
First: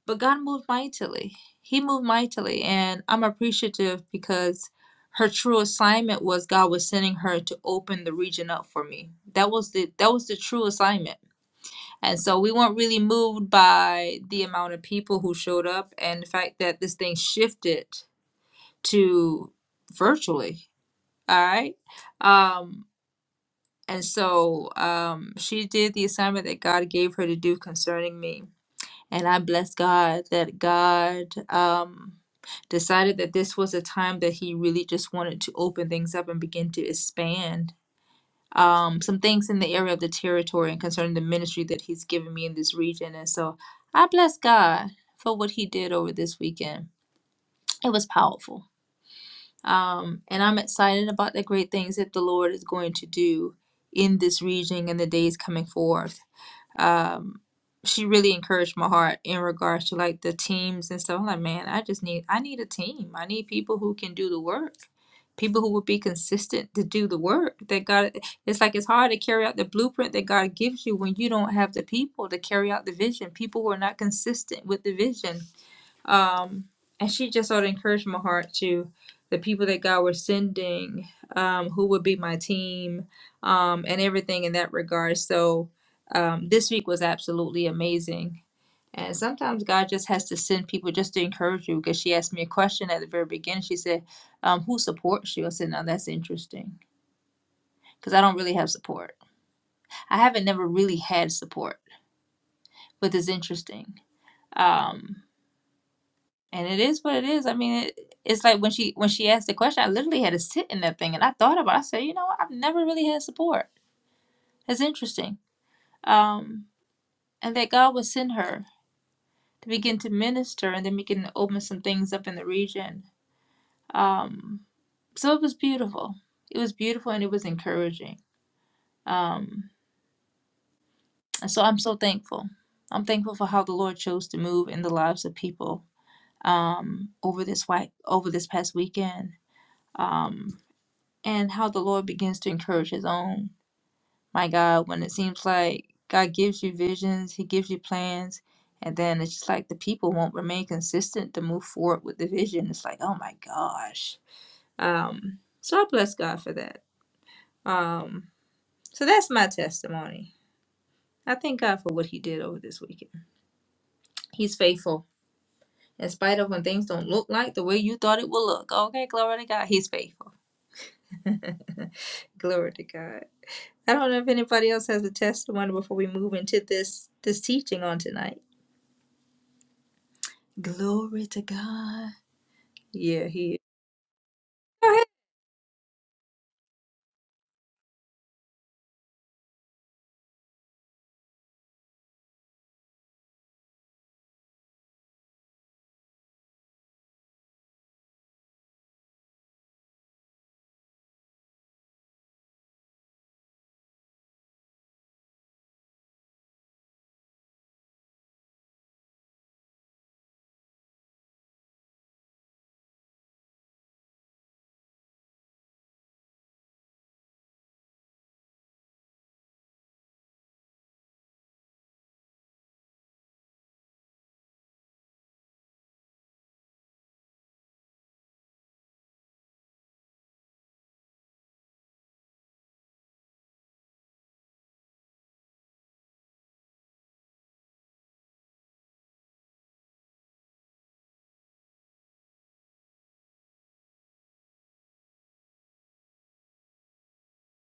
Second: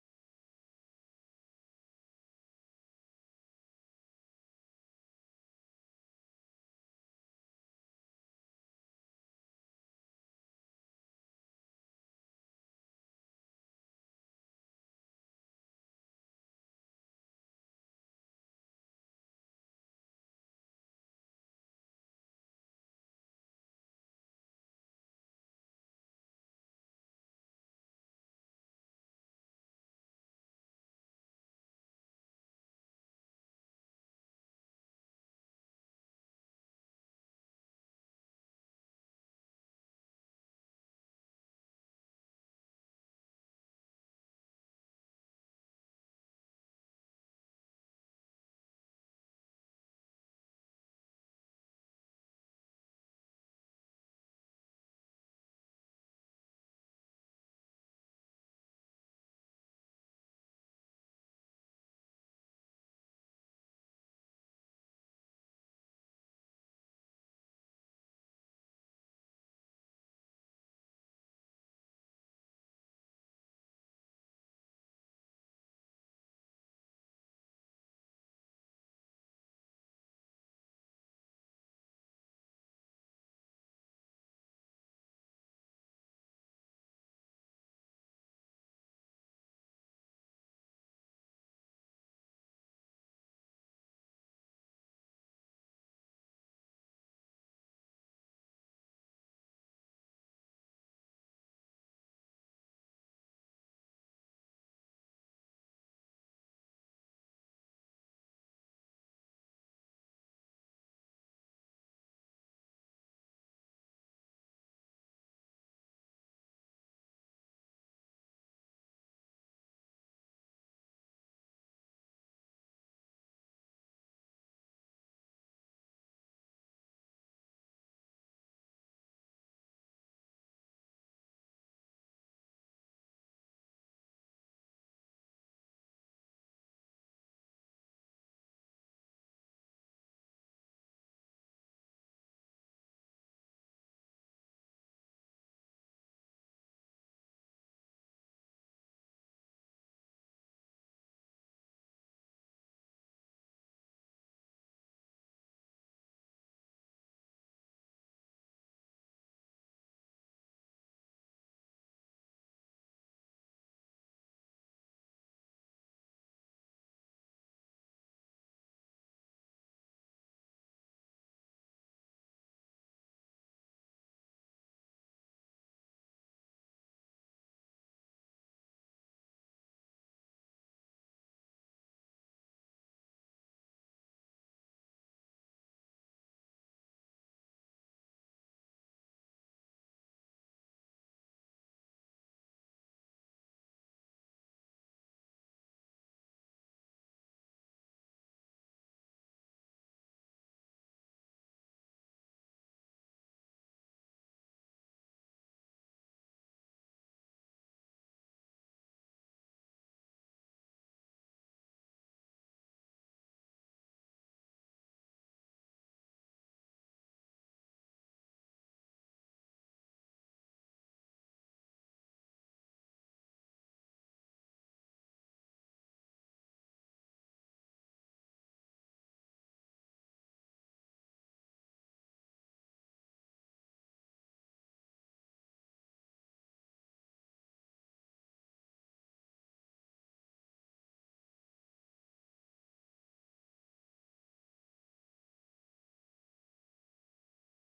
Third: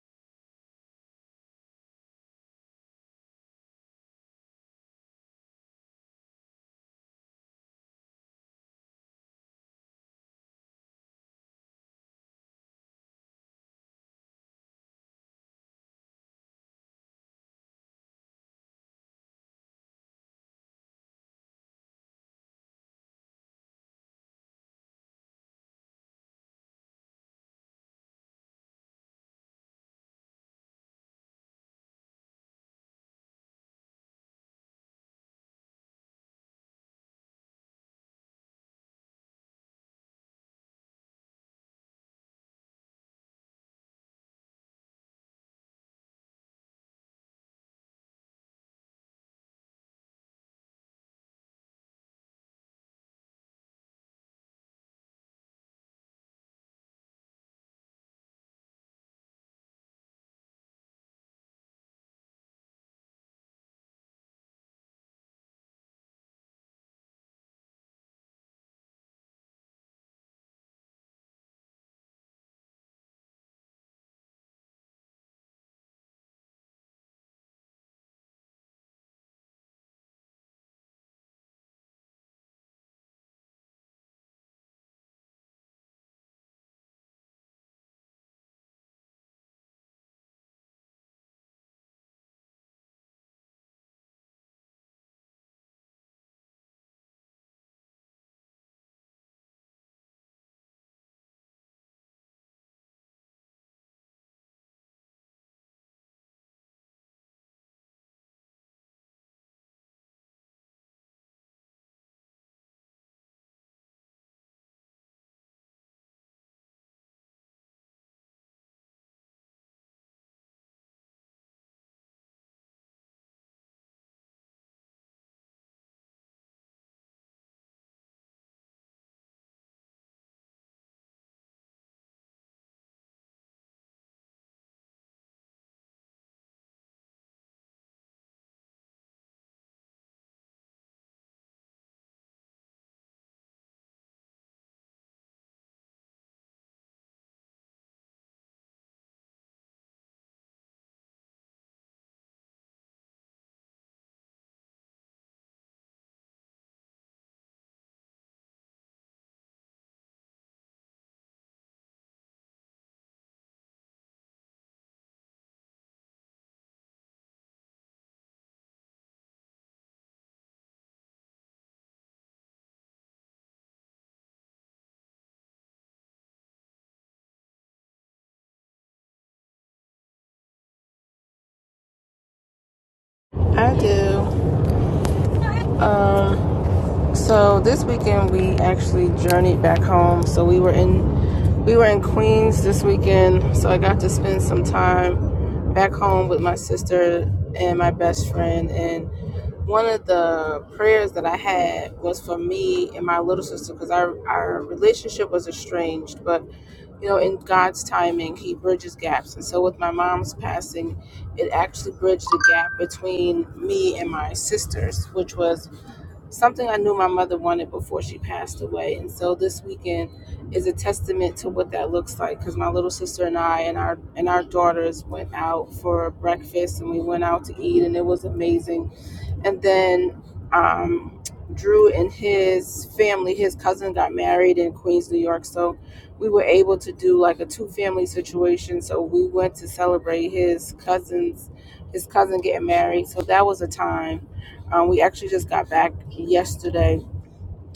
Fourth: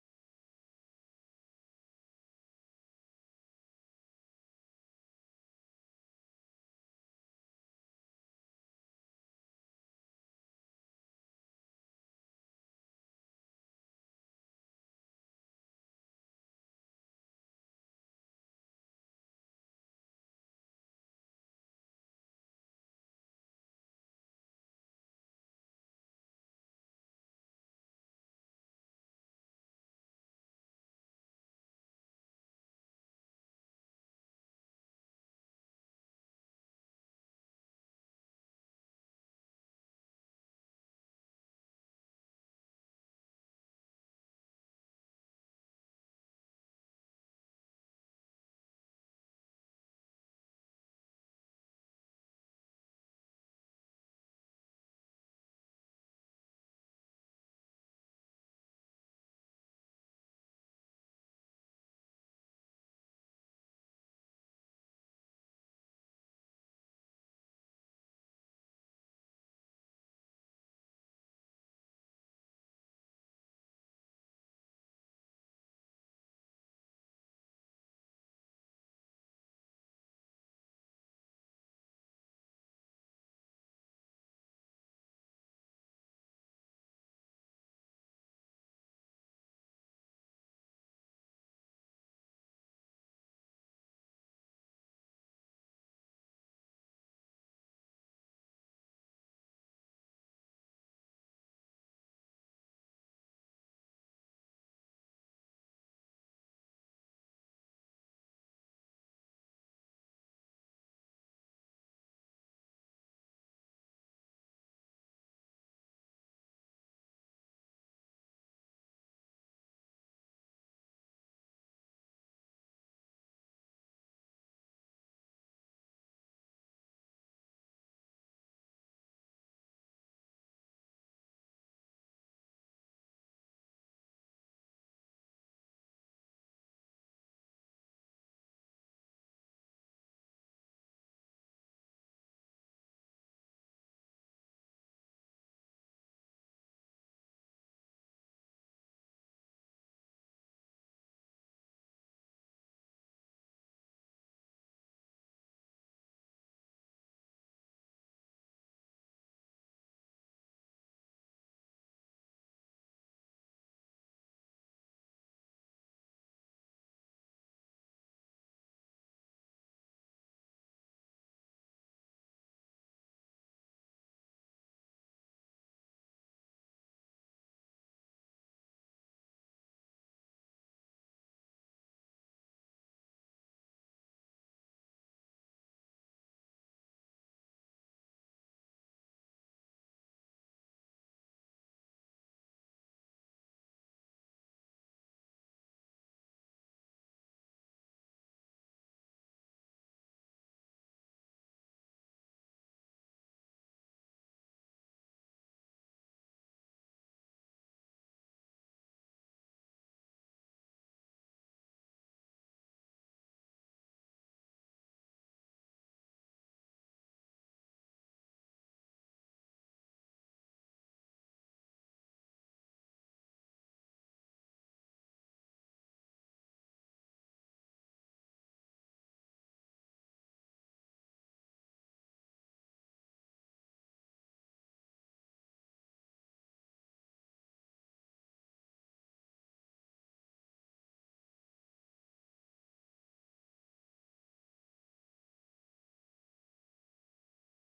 S1: but God moved mightily. He moved mightily, and I'm appreciative because her true assignment was God was sending her to open the region up for me. That was the that was the true assignment and so we weren't really moved by the amount of people who showed up and the fact that this thing shifted to virtually. All right. Um, and so um, she did the assignment that God gave her to do concerning me. And I bless God that God um, decided that this was a time that He really just wanted to open things up and begin to expand um, some things in the area of the territory and concerning the ministry that he's given me in this region. And so I bless God for what he did over this weekend. It was powerful. Um, and I'm excited about the great things that the Lord is going to do in this region in the days coming forth um she really encouraged my heart in regards to like the teams and stuff. I'm like, man, I just need I need a team. I need people who can do the work. People who will be consistent to do the work that God it's like it's hard to carry out the blueprint that God gives you when you don't have the people to carry out the vision. People who are not consistent with the vision. Um, and she just sort of encouraged my heart to the people that God was sending, um, who would be my team, um, and everything in that regard. So um, this week was absolutely amazing. And sometimes God just has to send people just to encourage you. Because she asked me a question at the very beginning. She said, um, "Who supports you?" I said, "No, that's interesting because I don't really have support. I haven't never really had support, but it's interesting." Um, And it is what it is. I mean, it, it's like when she when she asked the question, I literally had to sit in that thing, and I thought about. it. I said, you know, what? I've never really had support. It's interesting. Um, and that God would send her to begin to minister, and then begin to open some things up in the region. Um, so it was beautiful. It was beautiful, and it was encouraging. Um, and so I'm so thankful. I'm thankful for how the Lord chose to move in the lives of people um, over this white over this past weekend. Um. and how the Lord begins to encourage His own. My God, when it seems like God gives you visions, He gives you plans, and then it's just like the people won't remain consistent to move forward with the vision. It's like, oh my gosh. Um, so I bless God for that. Um, so that's my testimony. I thank God for what He did over this weekend. He's faithful. In spite of when things don't look like the way you thought it would look. Okay, glory to God. He's faithful. glory to God. I don't know if anybody else has a testimony before we move into this this teaching on tonight. Glory to God. Yeah, he is.
S3: I do.
S1: Go ahead.
S3: Um... So this weekend we actually journeyed back home. So we were in we were in Queens this weekend. So I got to spend some time back home with my sister and my best friend. And one of the prayers that I had was for me and my little sister because our our relationship was estranged. But you know, in God's timing, He bridges gaps. And so with my mom's passing, it actually bridged the gap between me and my sisters, which was something I knew my mother wanted before she passed away. And so this weekend is a testament to what that looks like because my little sister and I and our and our daughters went out for breakfast and we went out to eat and it was amazing and then um, Drew and his family, his cousin got married in Queens, New York. So we were able to do like a two family situation. So we went to celebrate his cousins, his cousin getting married. So that was a time. Um, we actually just got back yesterday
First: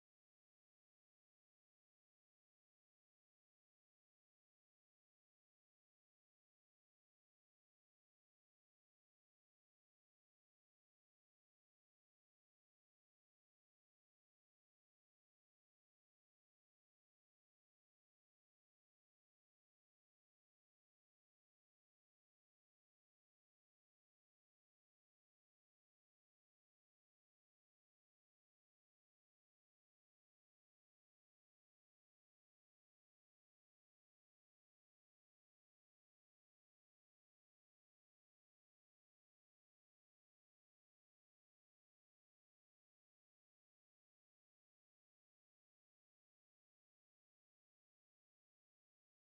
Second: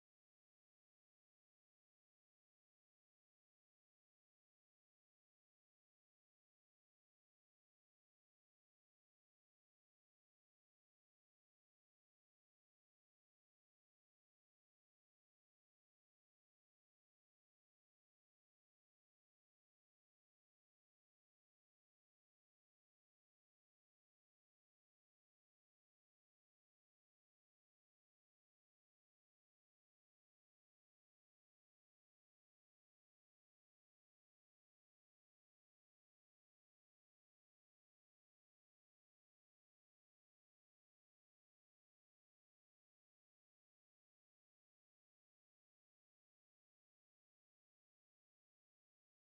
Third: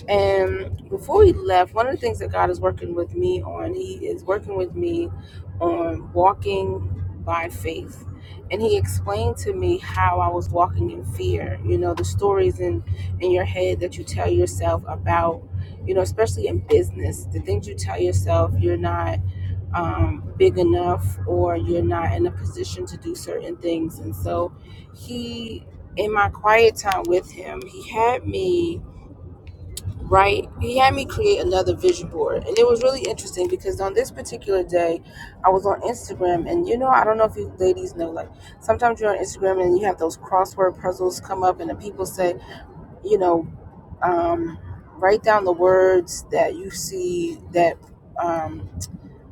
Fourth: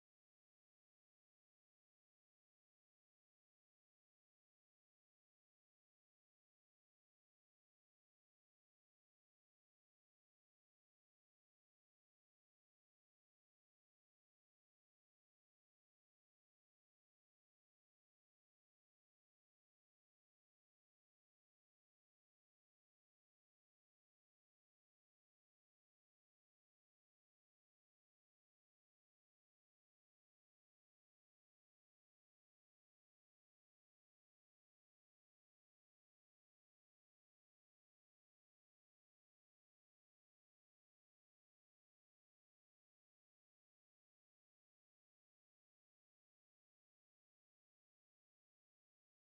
S3: and before we left, one of the things that God is working with me on, He is working with me on walking by faith. And He explained to me how I was walking in fear. You know, the stories in, in your head that you tell yourself about, you know, especially in business, the things you tell yourself you're not um, big enough or you're not in a position to do certain things. And so He, in my quiet time with Him, He had me right? He had me create another vision board. And it was really interesting because on this particular day, I was on Instagram. And you know, I don't know if you ladies know, like sometimes you're on Instagram and you have those crossword puzzles come up, and the people say, you know, um, write down the words that you see that. Um,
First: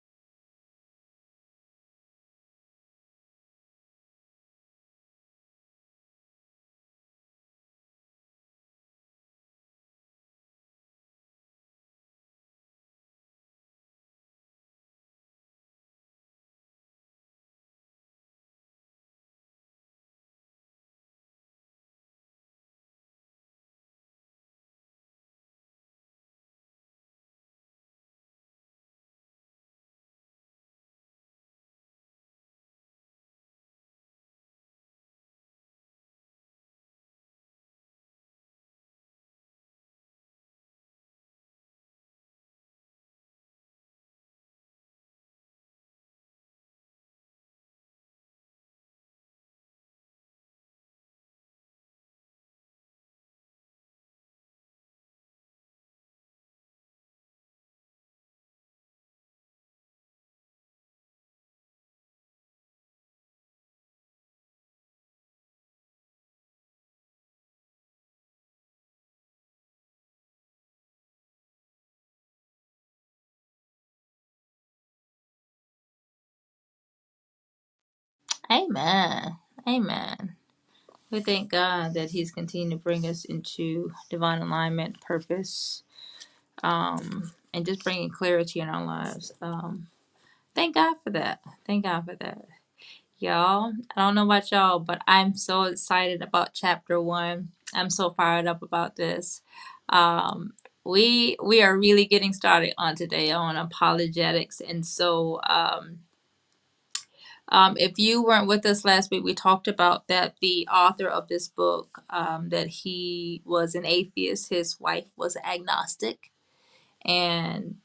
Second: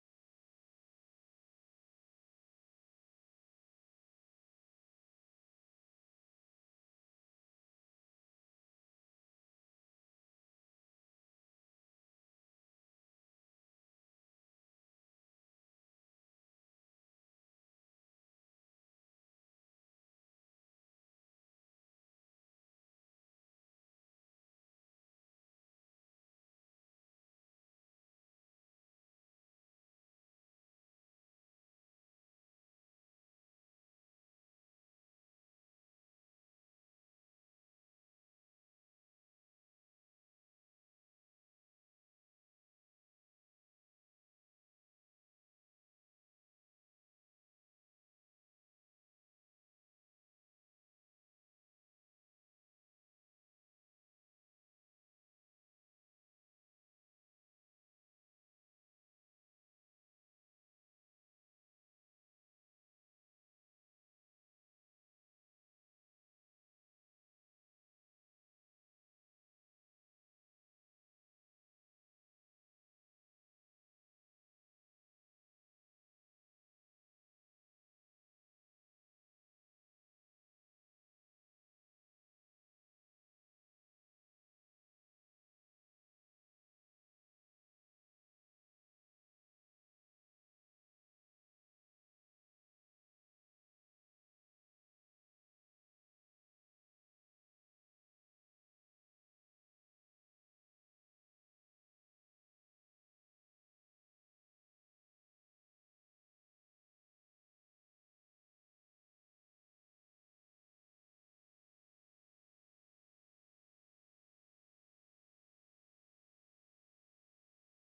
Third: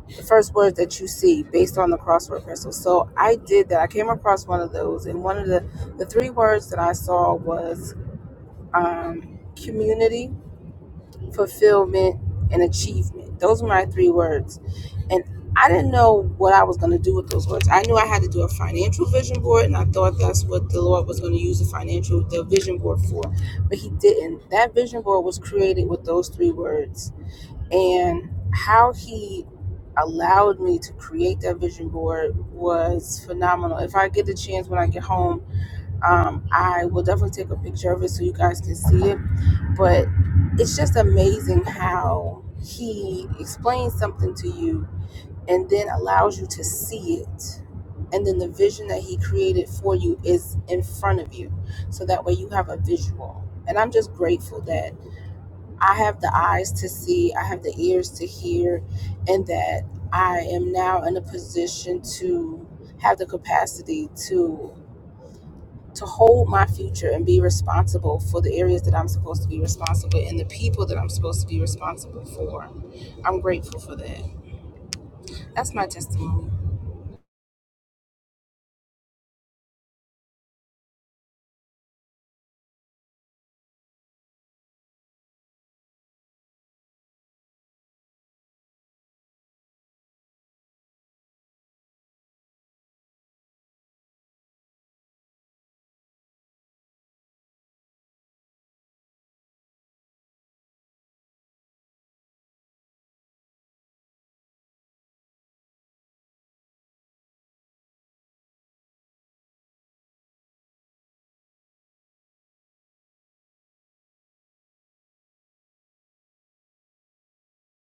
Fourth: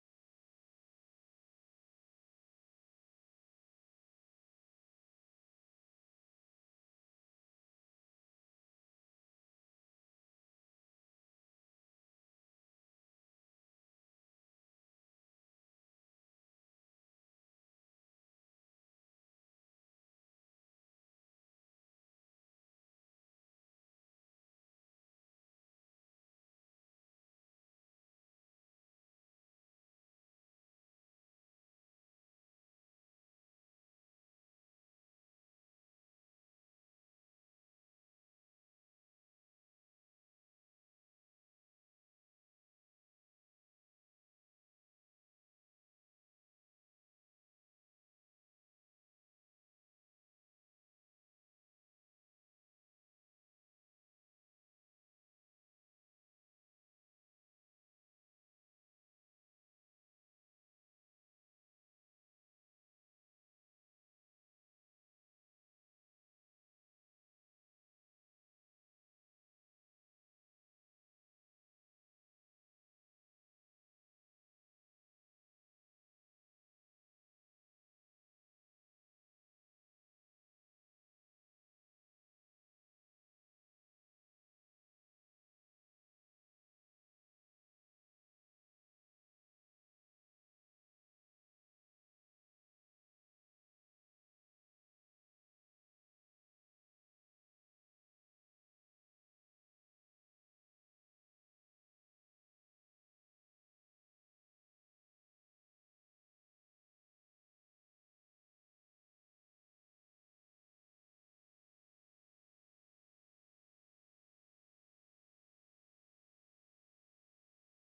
S3: the first words that you see based on the crossword puzzle. So I did that. I came across one of those, and one of the the three words that I saw was um, community, fulfillment, and achievement. Those are my three words. And I didn't know what I was going to do with those words. I knew I had to do a financial vision board, and I thought that's what the Lord was going to use the financial the vision board for. But He didn't. That vision board was created with those three words. And how He allowed me to create that vision board was phenomenal. If I get the chance when I get home, um, I will definitely take a picture of it so you guys can see it. But it's just amazing how he explains something to you and then allows you to see it. And then the vision that he created for you is in front of you. So that way you have a visual. And I'm just grateful that I have the eyes to see, I have the ears to hear, and that I am now in a position to have the capacity to to hold my future and be responsible for the areas that I'm supposed to be responsible and the people that I'm supposed to be responsible for. I'm grateful for that. That's my testimony.
S1: Amen. Amen. We thank God that He's continuing to bring us into divine alignment, purpose, um, and just bringing clarity in our lives. Um, thank God for that. Thank God for that. Y'all, I don't know about y'all, but I'm so excited about chapter one. I'm so fired up about this. Um, we we are really getting started on today on apologetics, and so um, um, if you weren't with us last week, we talked about that the author of this book um, that he was an atheist, his wife was agnostic, and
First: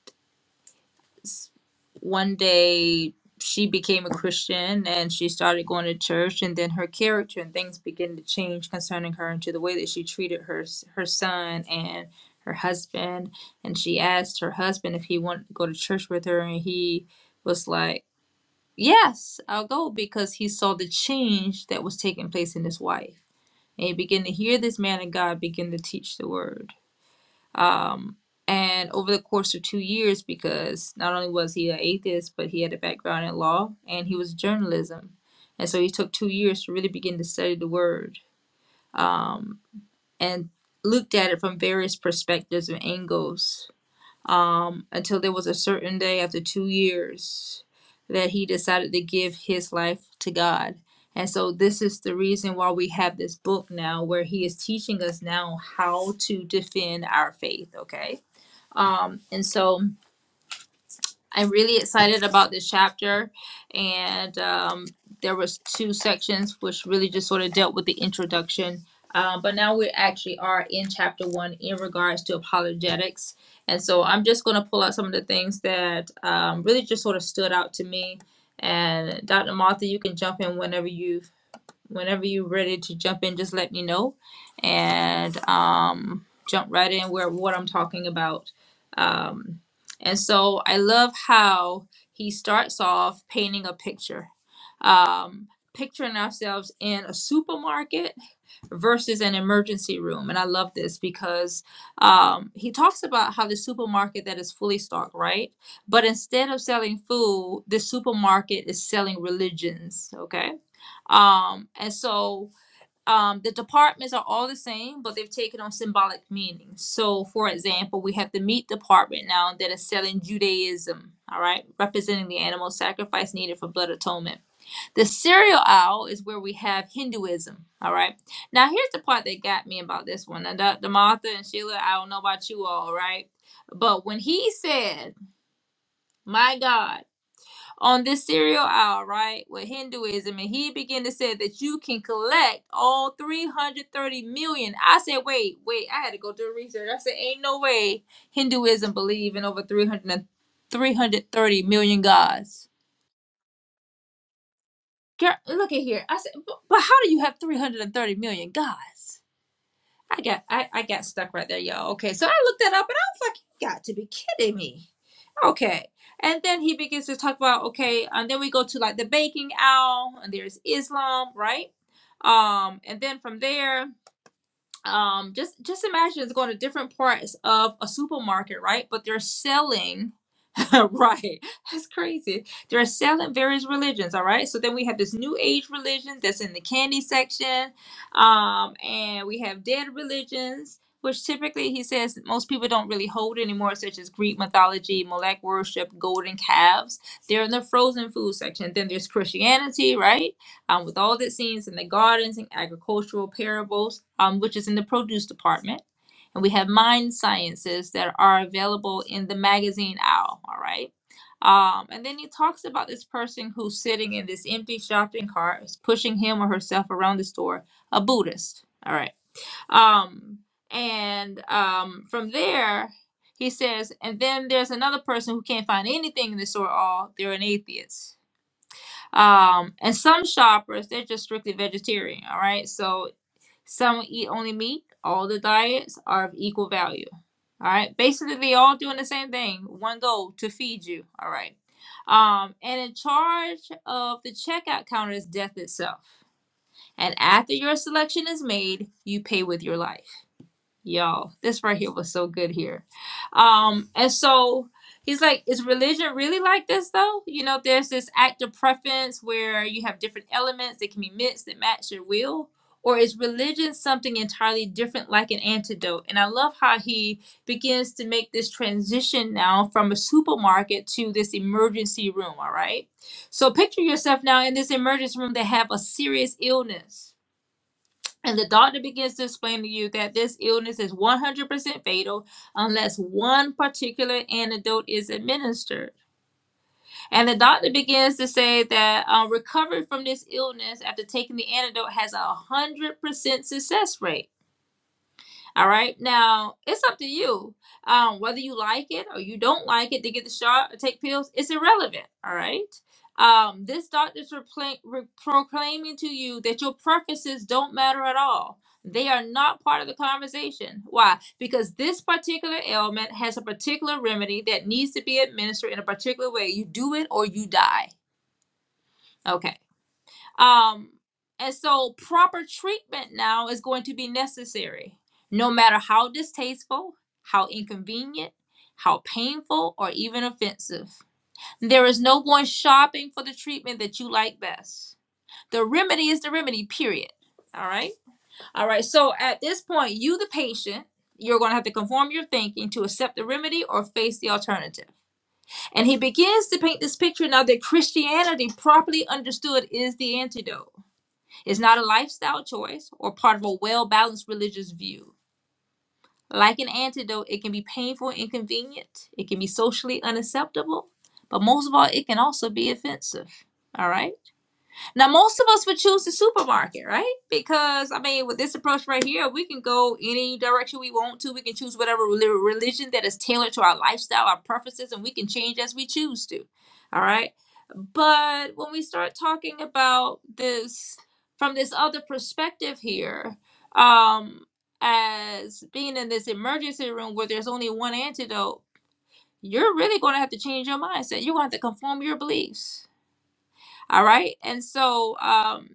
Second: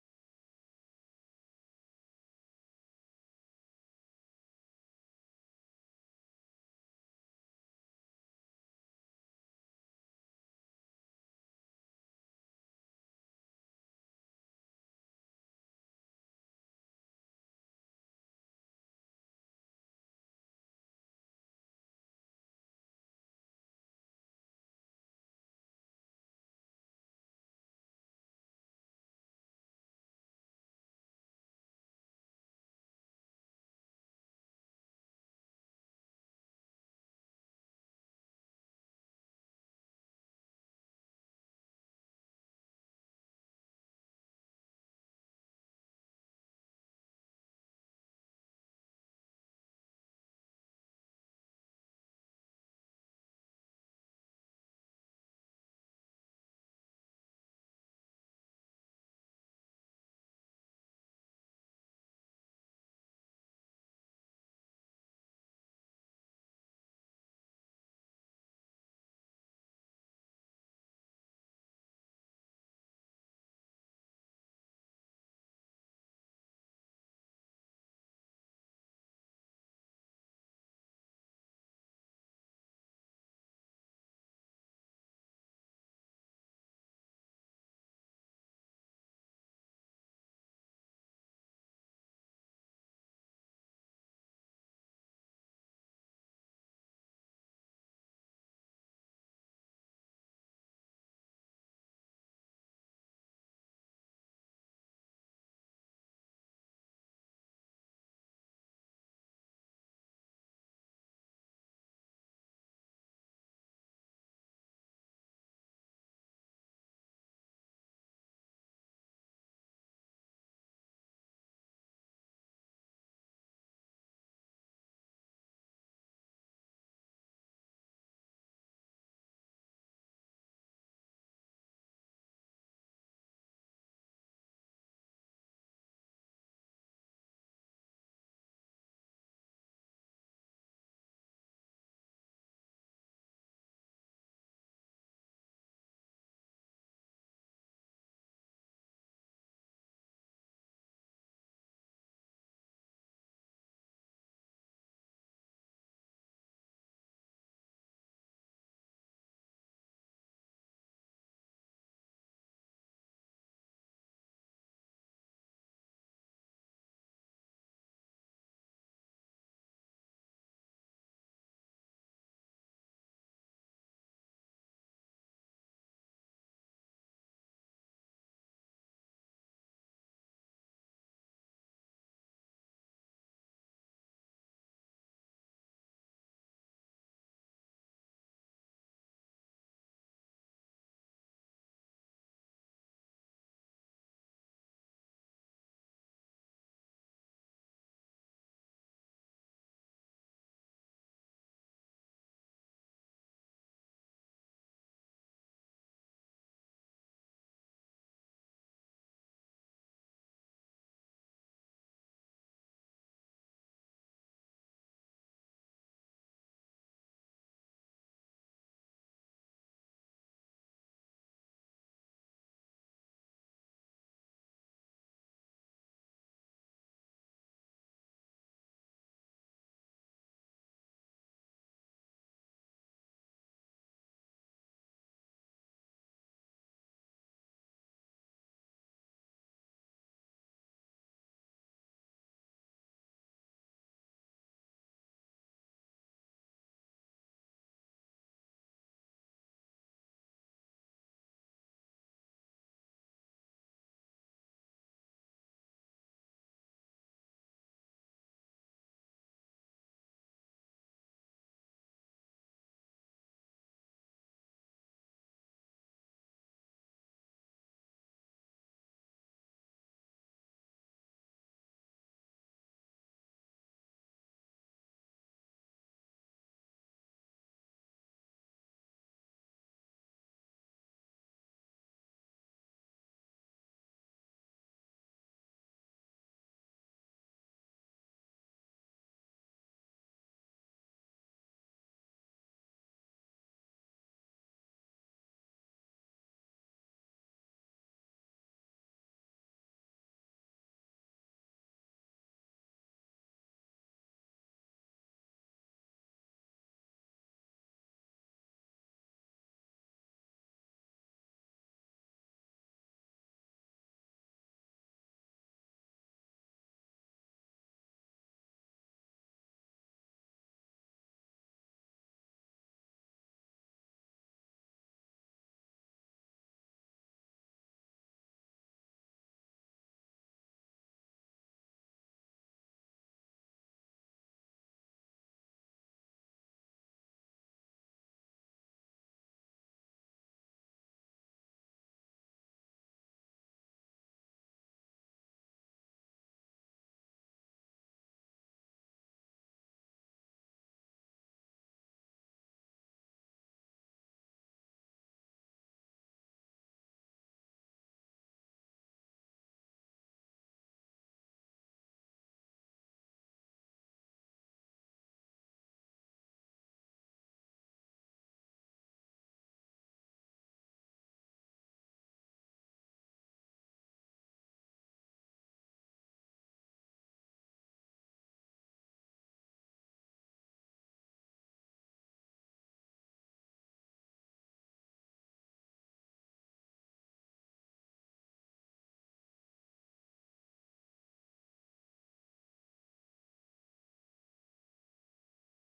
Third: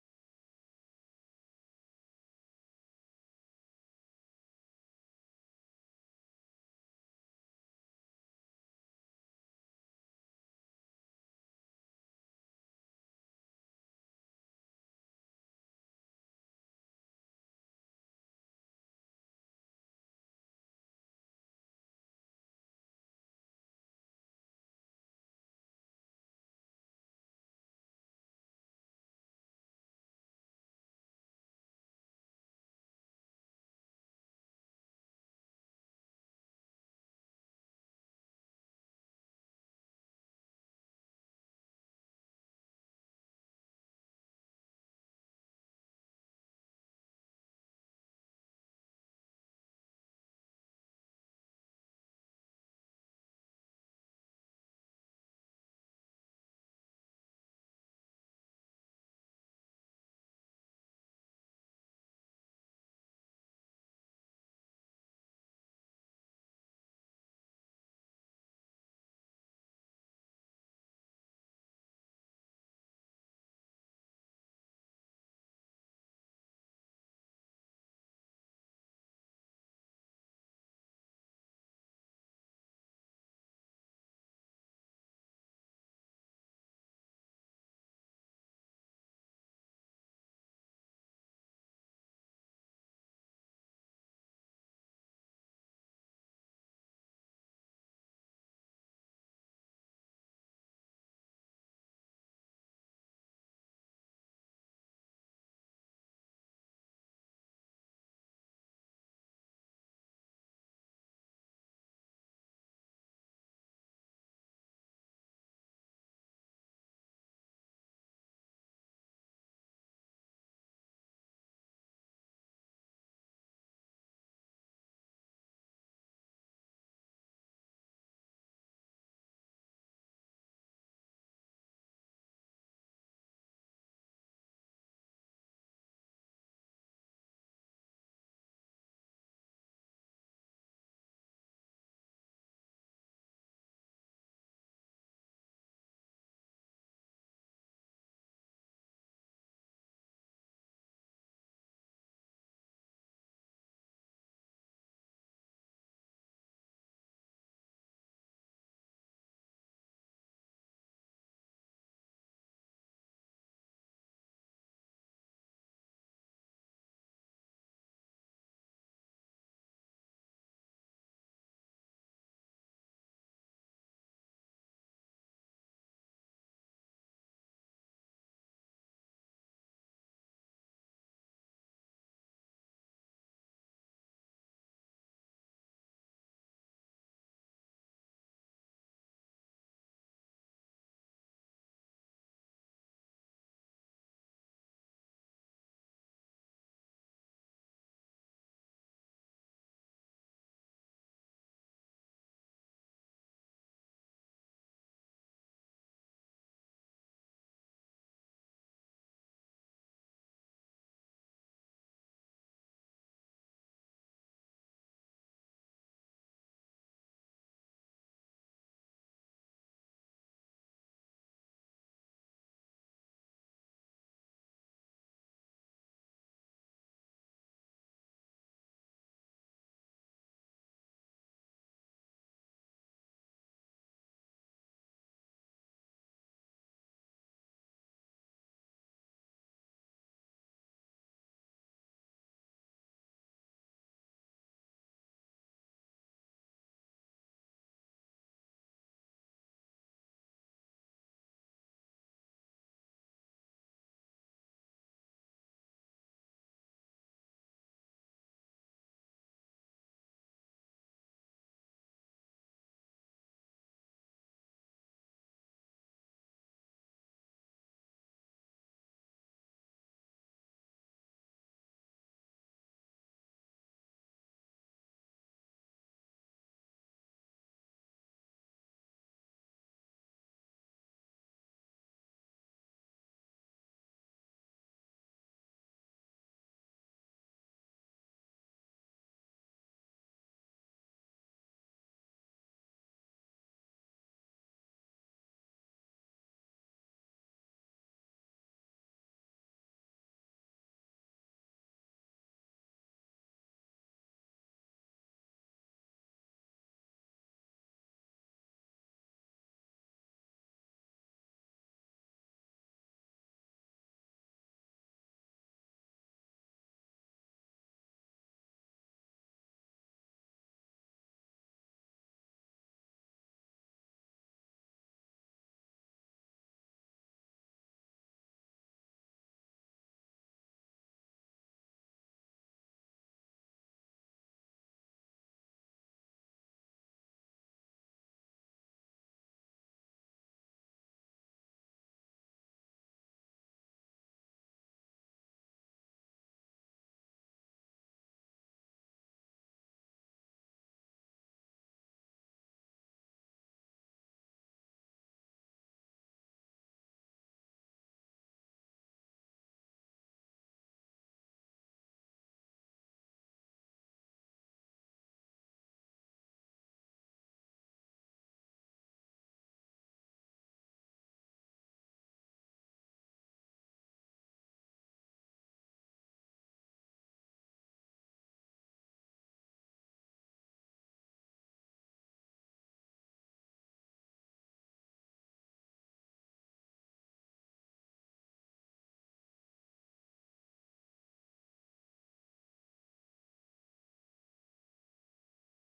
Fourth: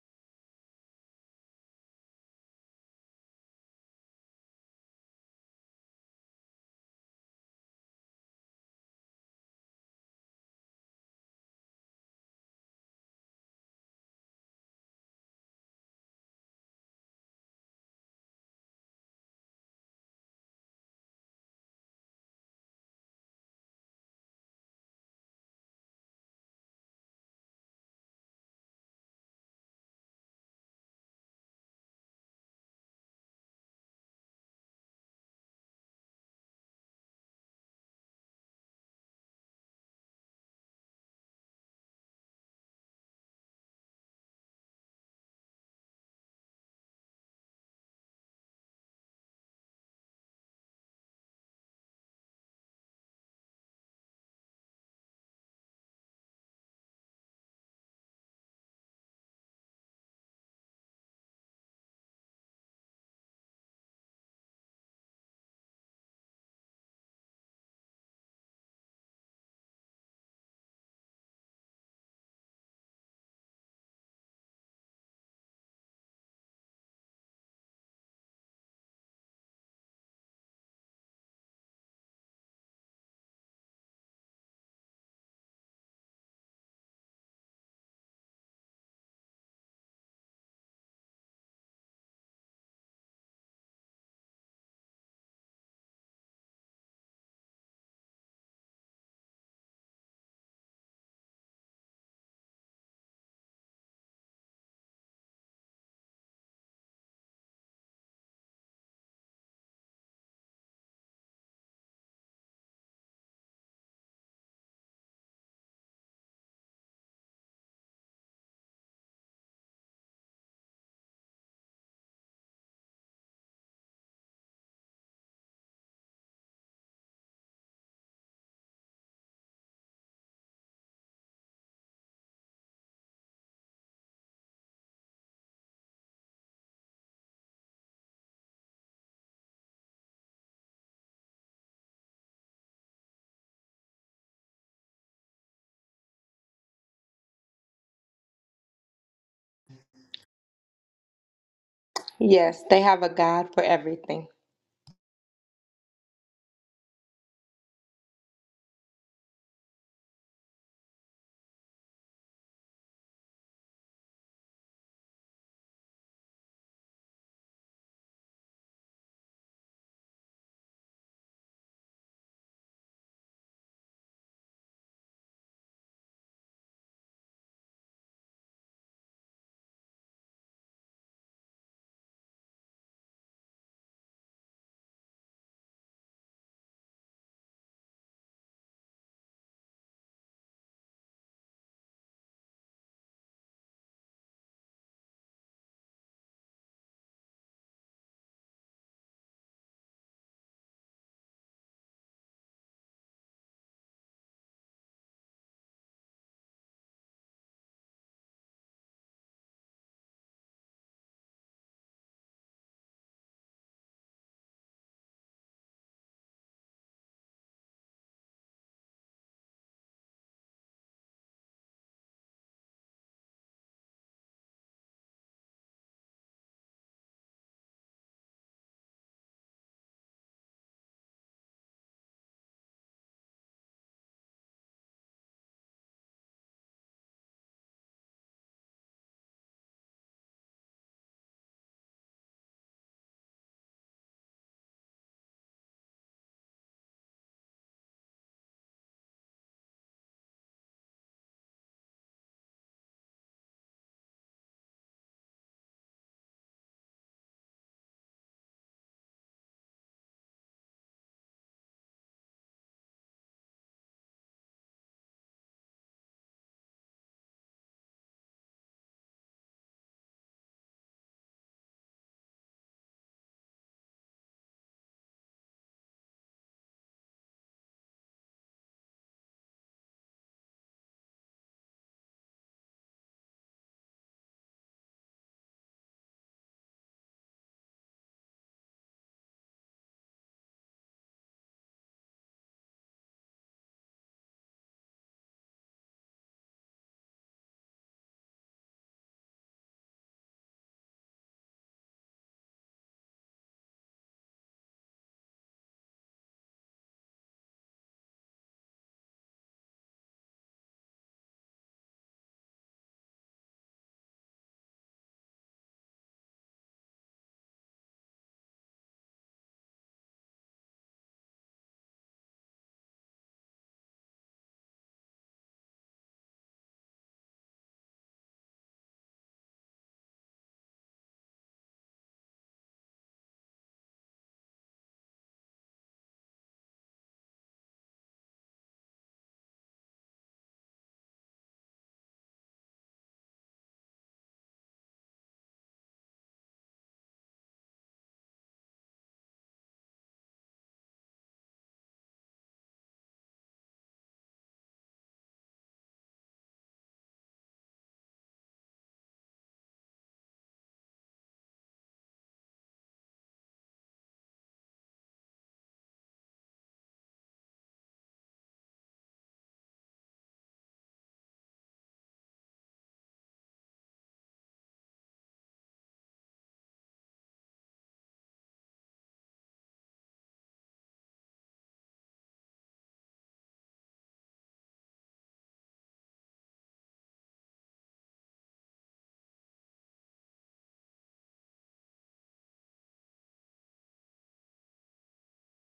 S1: one day she became a Christian and she started going to church, and then her character and things began to change concerning her and to the way that she treated her her son and her husband. And she asked her husband if he wanted to go to church with her, and he was like, "Yes, I'll go," because he saw the change that was taking place in his wife, and he began to hear this man of God begin to teach the word and over the course of two years, because not only was he an atheist, but he had a background in law and he was journalism. And so he took two years to really begin to study the word and looked at it from various perspectives and angles um, until there was a certain day after two years that he decided to give his life to God. And so this is the reason why we have this book now where he is teaching us now how to defend our faith, okay? Um, and so I'm really excited about this chapter, and um, there was two sections which really just sort of dealt with the introduction. Um, but now we actually are in chapter one in regards to apologetics, and so I'm just going to pull out some of the things that um, really just sort of stood out to me. And Dr. Martha, you can jump in whenever you whenever you're ready to jump in, just let me know and um, jump right in where what I'm talking about. Um, and so I love how he starts off painting a picture, um, picturing ourselves in a supermarket versus an emergency room. And I love this because um, he talks about how the supermarket that is fully stocked, right? But instead of selling food, the supermarket is selling religions, okay? Um, and so um, the departments are all the same, but they've taken on symbolic meanings. So, for example, we have the meat department now that is selling Judaism, all right, representing the animal sacrifice needed for blood atonement. The cereal aisle is where we have Hinduism, all right. Now, here's the part that got me about this one. And Dr. Martha and Sheila, I don't know about you all, right? But when he said, My God, on this serial hour, right, with Hinduism, and he began to say that you can collect all 330 million. I said, wait, wait, I had to go do research. I said, ain't no way Hinduism believe in over three hundred and three hundred thirty million
S2: Yes,
S1: gods.
S2: they have a God for everything.
S1: Girl, look at here. I said, but but how do you have 330 million gods? I got I, I got stuck right there, y'all. Okay, so I looked that up and I was like, you got to be kidding me. Okay. And then he begins to talk about, okay, and then we go to like the baking owl, and there's Islam, right? Um, and then from there, um, just just imagine it's going to different parts of a supermarket, right? But they're selling right. That's crazy. They're selling various religions, all right? So then we have this new age religion that's in the candy section. Um, and we have dead religions, which typically he says most people don't really hold anymore, such as Greek mythology, Molech worship, golden calves. They're in the frozen food section. Then there's Christianity, right? Um, with all the scenes in the gardens and agricultural parables, um, which is in the produce department and we have mind sciences that are available in the magazine owl all right um, and then he talks about this person who's sitting in this empty shopping cart is pushing him or herself around the store a buddhist all right um, and um, from there he says and then there's another person who can't find anything in the store at all they're an atheist um, and some shoppers they're just strictly vegetarian all right so some eat only meat. All the diets are of equal value. All right. Basically, they all doing the same thing. One goal to feed you. All right. Um, and in charge of the checkout counter is death itself. And after your selection is made, you pay with your life. Yo, this right here was so good here. Um, and so he's like, is religion really like this though? You know, there's this act of preference where you have different elements that can be mixed that match your will. Or is religion something entirely different, like an antidote? And I love how he begins to make this transition now from a supermarket to this emergency room. All right. So picture yourself now in this emergency room that have a serious illness and the doctor begins to explain to you that this illness is 100% fatal unless one particular antidote is administered. And the doctor begins to say that uh, recovery from this illness after taking the antidote has a 100% success rate. All right. Now it's up to you. Um, whether you like it or you don't like it to get the shot or take pills, it's irrelevant. All right. Um, this doctor's repla- re- proclaiming to you that your preferences don't matter at all. They are not part of the conversation. Why? Because this particular ailment has a particular remedy that needs to be administered in a particular way. You do it or you die. Okay. Um, and so proper treatment now is going to be necessary, no matter how distasteful, how inconvenient, how painful, or even offensive. There is no going shopping for the treatment that you like best. The remedy is the remedy, period. All right. All right. So at this point, you, the patient, you're going to have to conform your thinking to accept the remedy or face the alternative. And he begins to paint this picture now that Christianity, properly understood, is the antidote. It's not a lifestyle choice or part of a well balanced religious view. Like an antidote, it can be painful and inconvenient, it can be socially unacceptable, but most of all, it can also be offensive. All right? Now, most of us would choose the supermarket, right? Because, I mean, with this approach right here, we can go any direction we want to. We can choose whatever reli- religion that is tailored to our lifestyle, our preferences, and we can change as we choose to. All right. But when we start talking about this from this other perspective here, um, as being in this emergency room where there's only one antidote, you're really going to have to change your mindset. You're going to have to conform your beliefs. All right. And so, um,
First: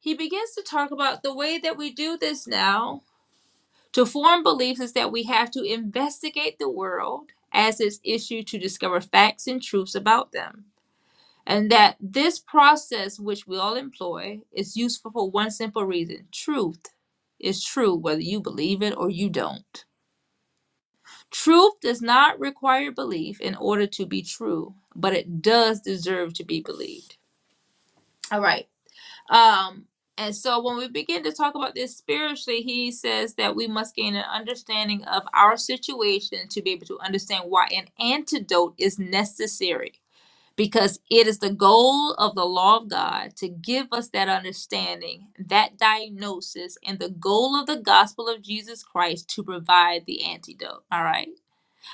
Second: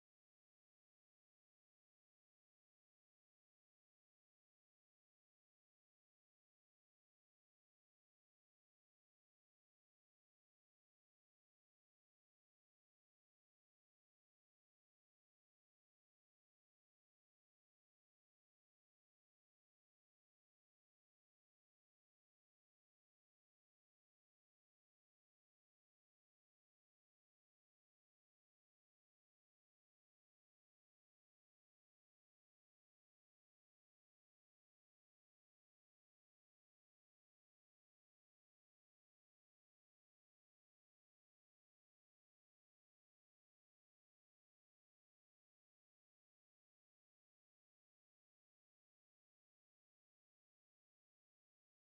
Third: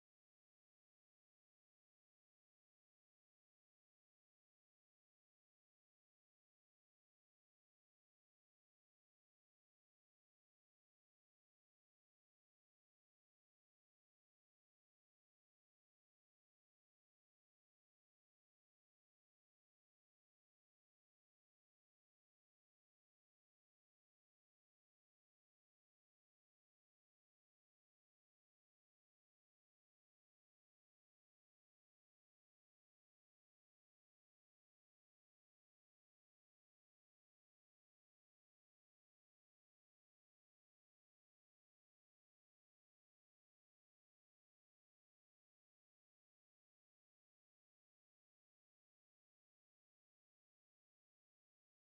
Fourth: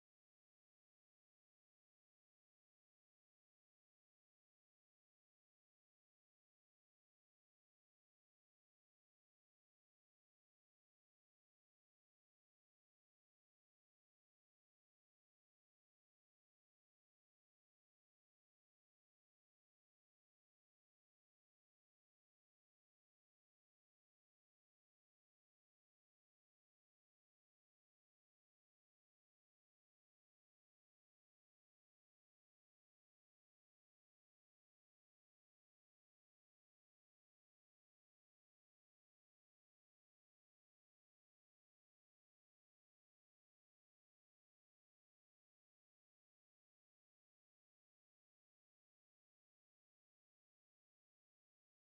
S1: he begins to talk about the way that we do this now to form beliefs is that we have to investigate the world as its issue to discover facts and truths about them. And that this process, which we all employ, is useful for one simple reason truth is true whether you believe it or you don't. Truth does not require belief in order to be true, but it does deserve to be believed. All right. Um, and so when we begin to talk about this spiritually, he says that we must gain an understanding of our situation to be able to understand why an antidote is necessary. Because it is the goal of the law of God to give us that understanding, that diagnosis, and the goal of the gospel of Jesus Christ to provide the antidote. All right.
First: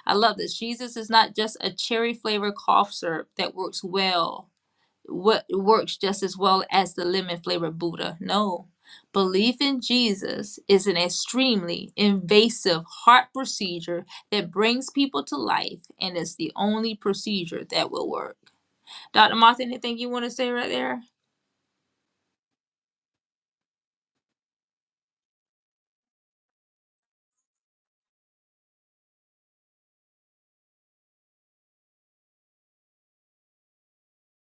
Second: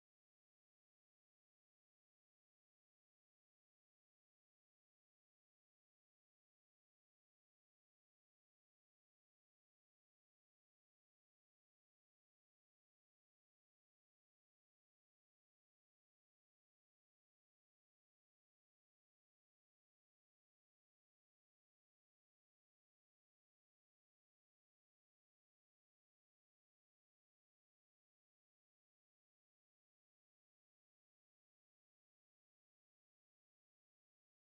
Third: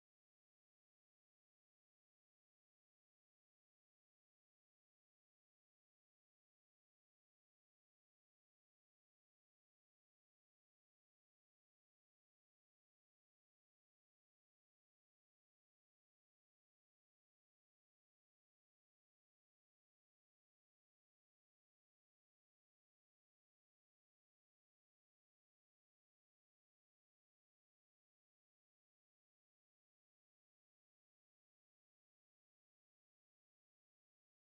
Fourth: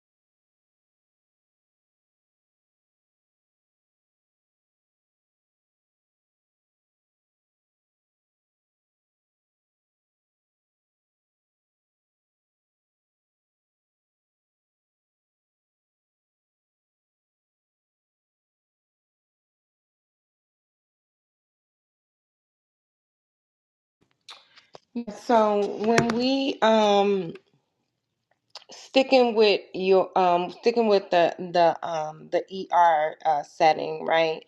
S1: I love this. Jesus is not just a cherry flavored cough syrup that works well what works just as well as the lemon flavored Buddha. No. Belief in Jesus is an extremely invasive heart procedure that brings people to life and it's the only procedure that will work. Dr. Martha, anything you want to say right there?
S2: So when we um sticking with your um sticking with the the um the ER uh setting, right?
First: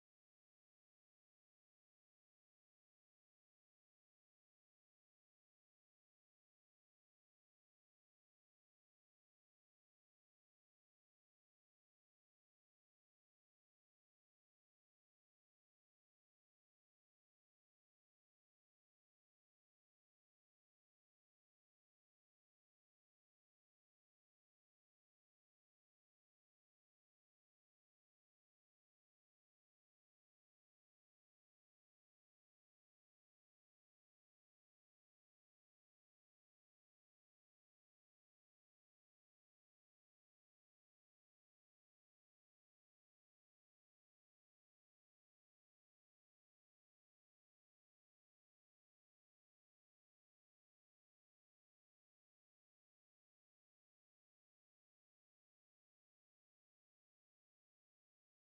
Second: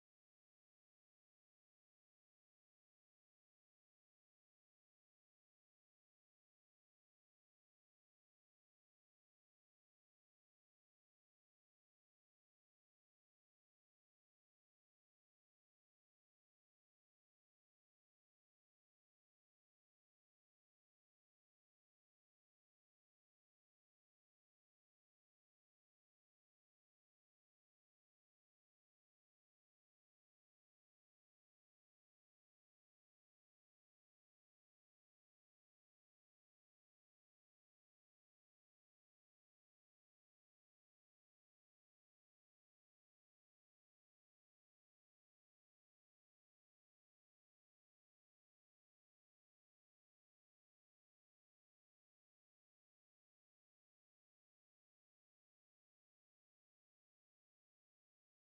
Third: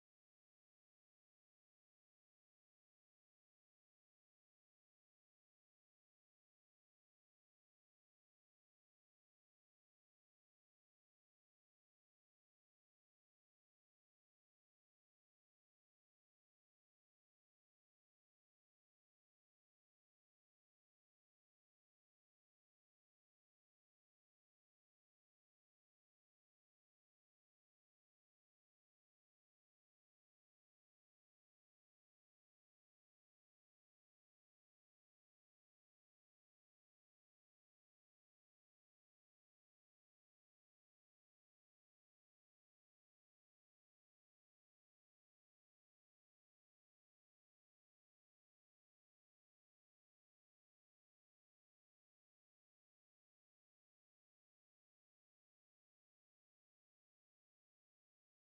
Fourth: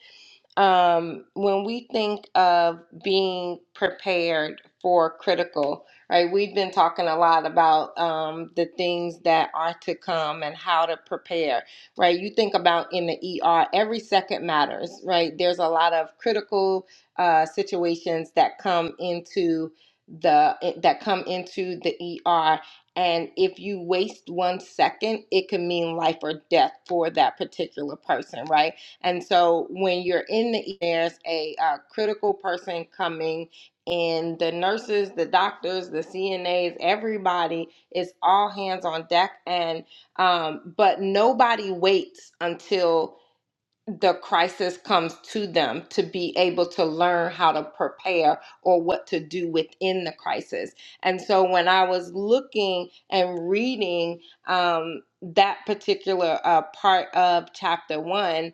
S2: um, when we think of being prepared for critical, right? We've been talking a lot about um, the things that are to come and how to prepare, right? You think about in the ER, every second matters, right? There's a lot of critical uh, situations that come into the eh, that come into the ER and if you waste 1 second it can mean life or death for that particular person right and so when you're in the, E- there's a, uh critical person coming and the nurses, the doctors, the CNAs, everybody is all hands on deck. And, um, but nobody waits until the crisis comes to them to be able to learn how to prepare or what to do within the crisis. And so when I was looking and reading um, that particular uh, part of chapter one,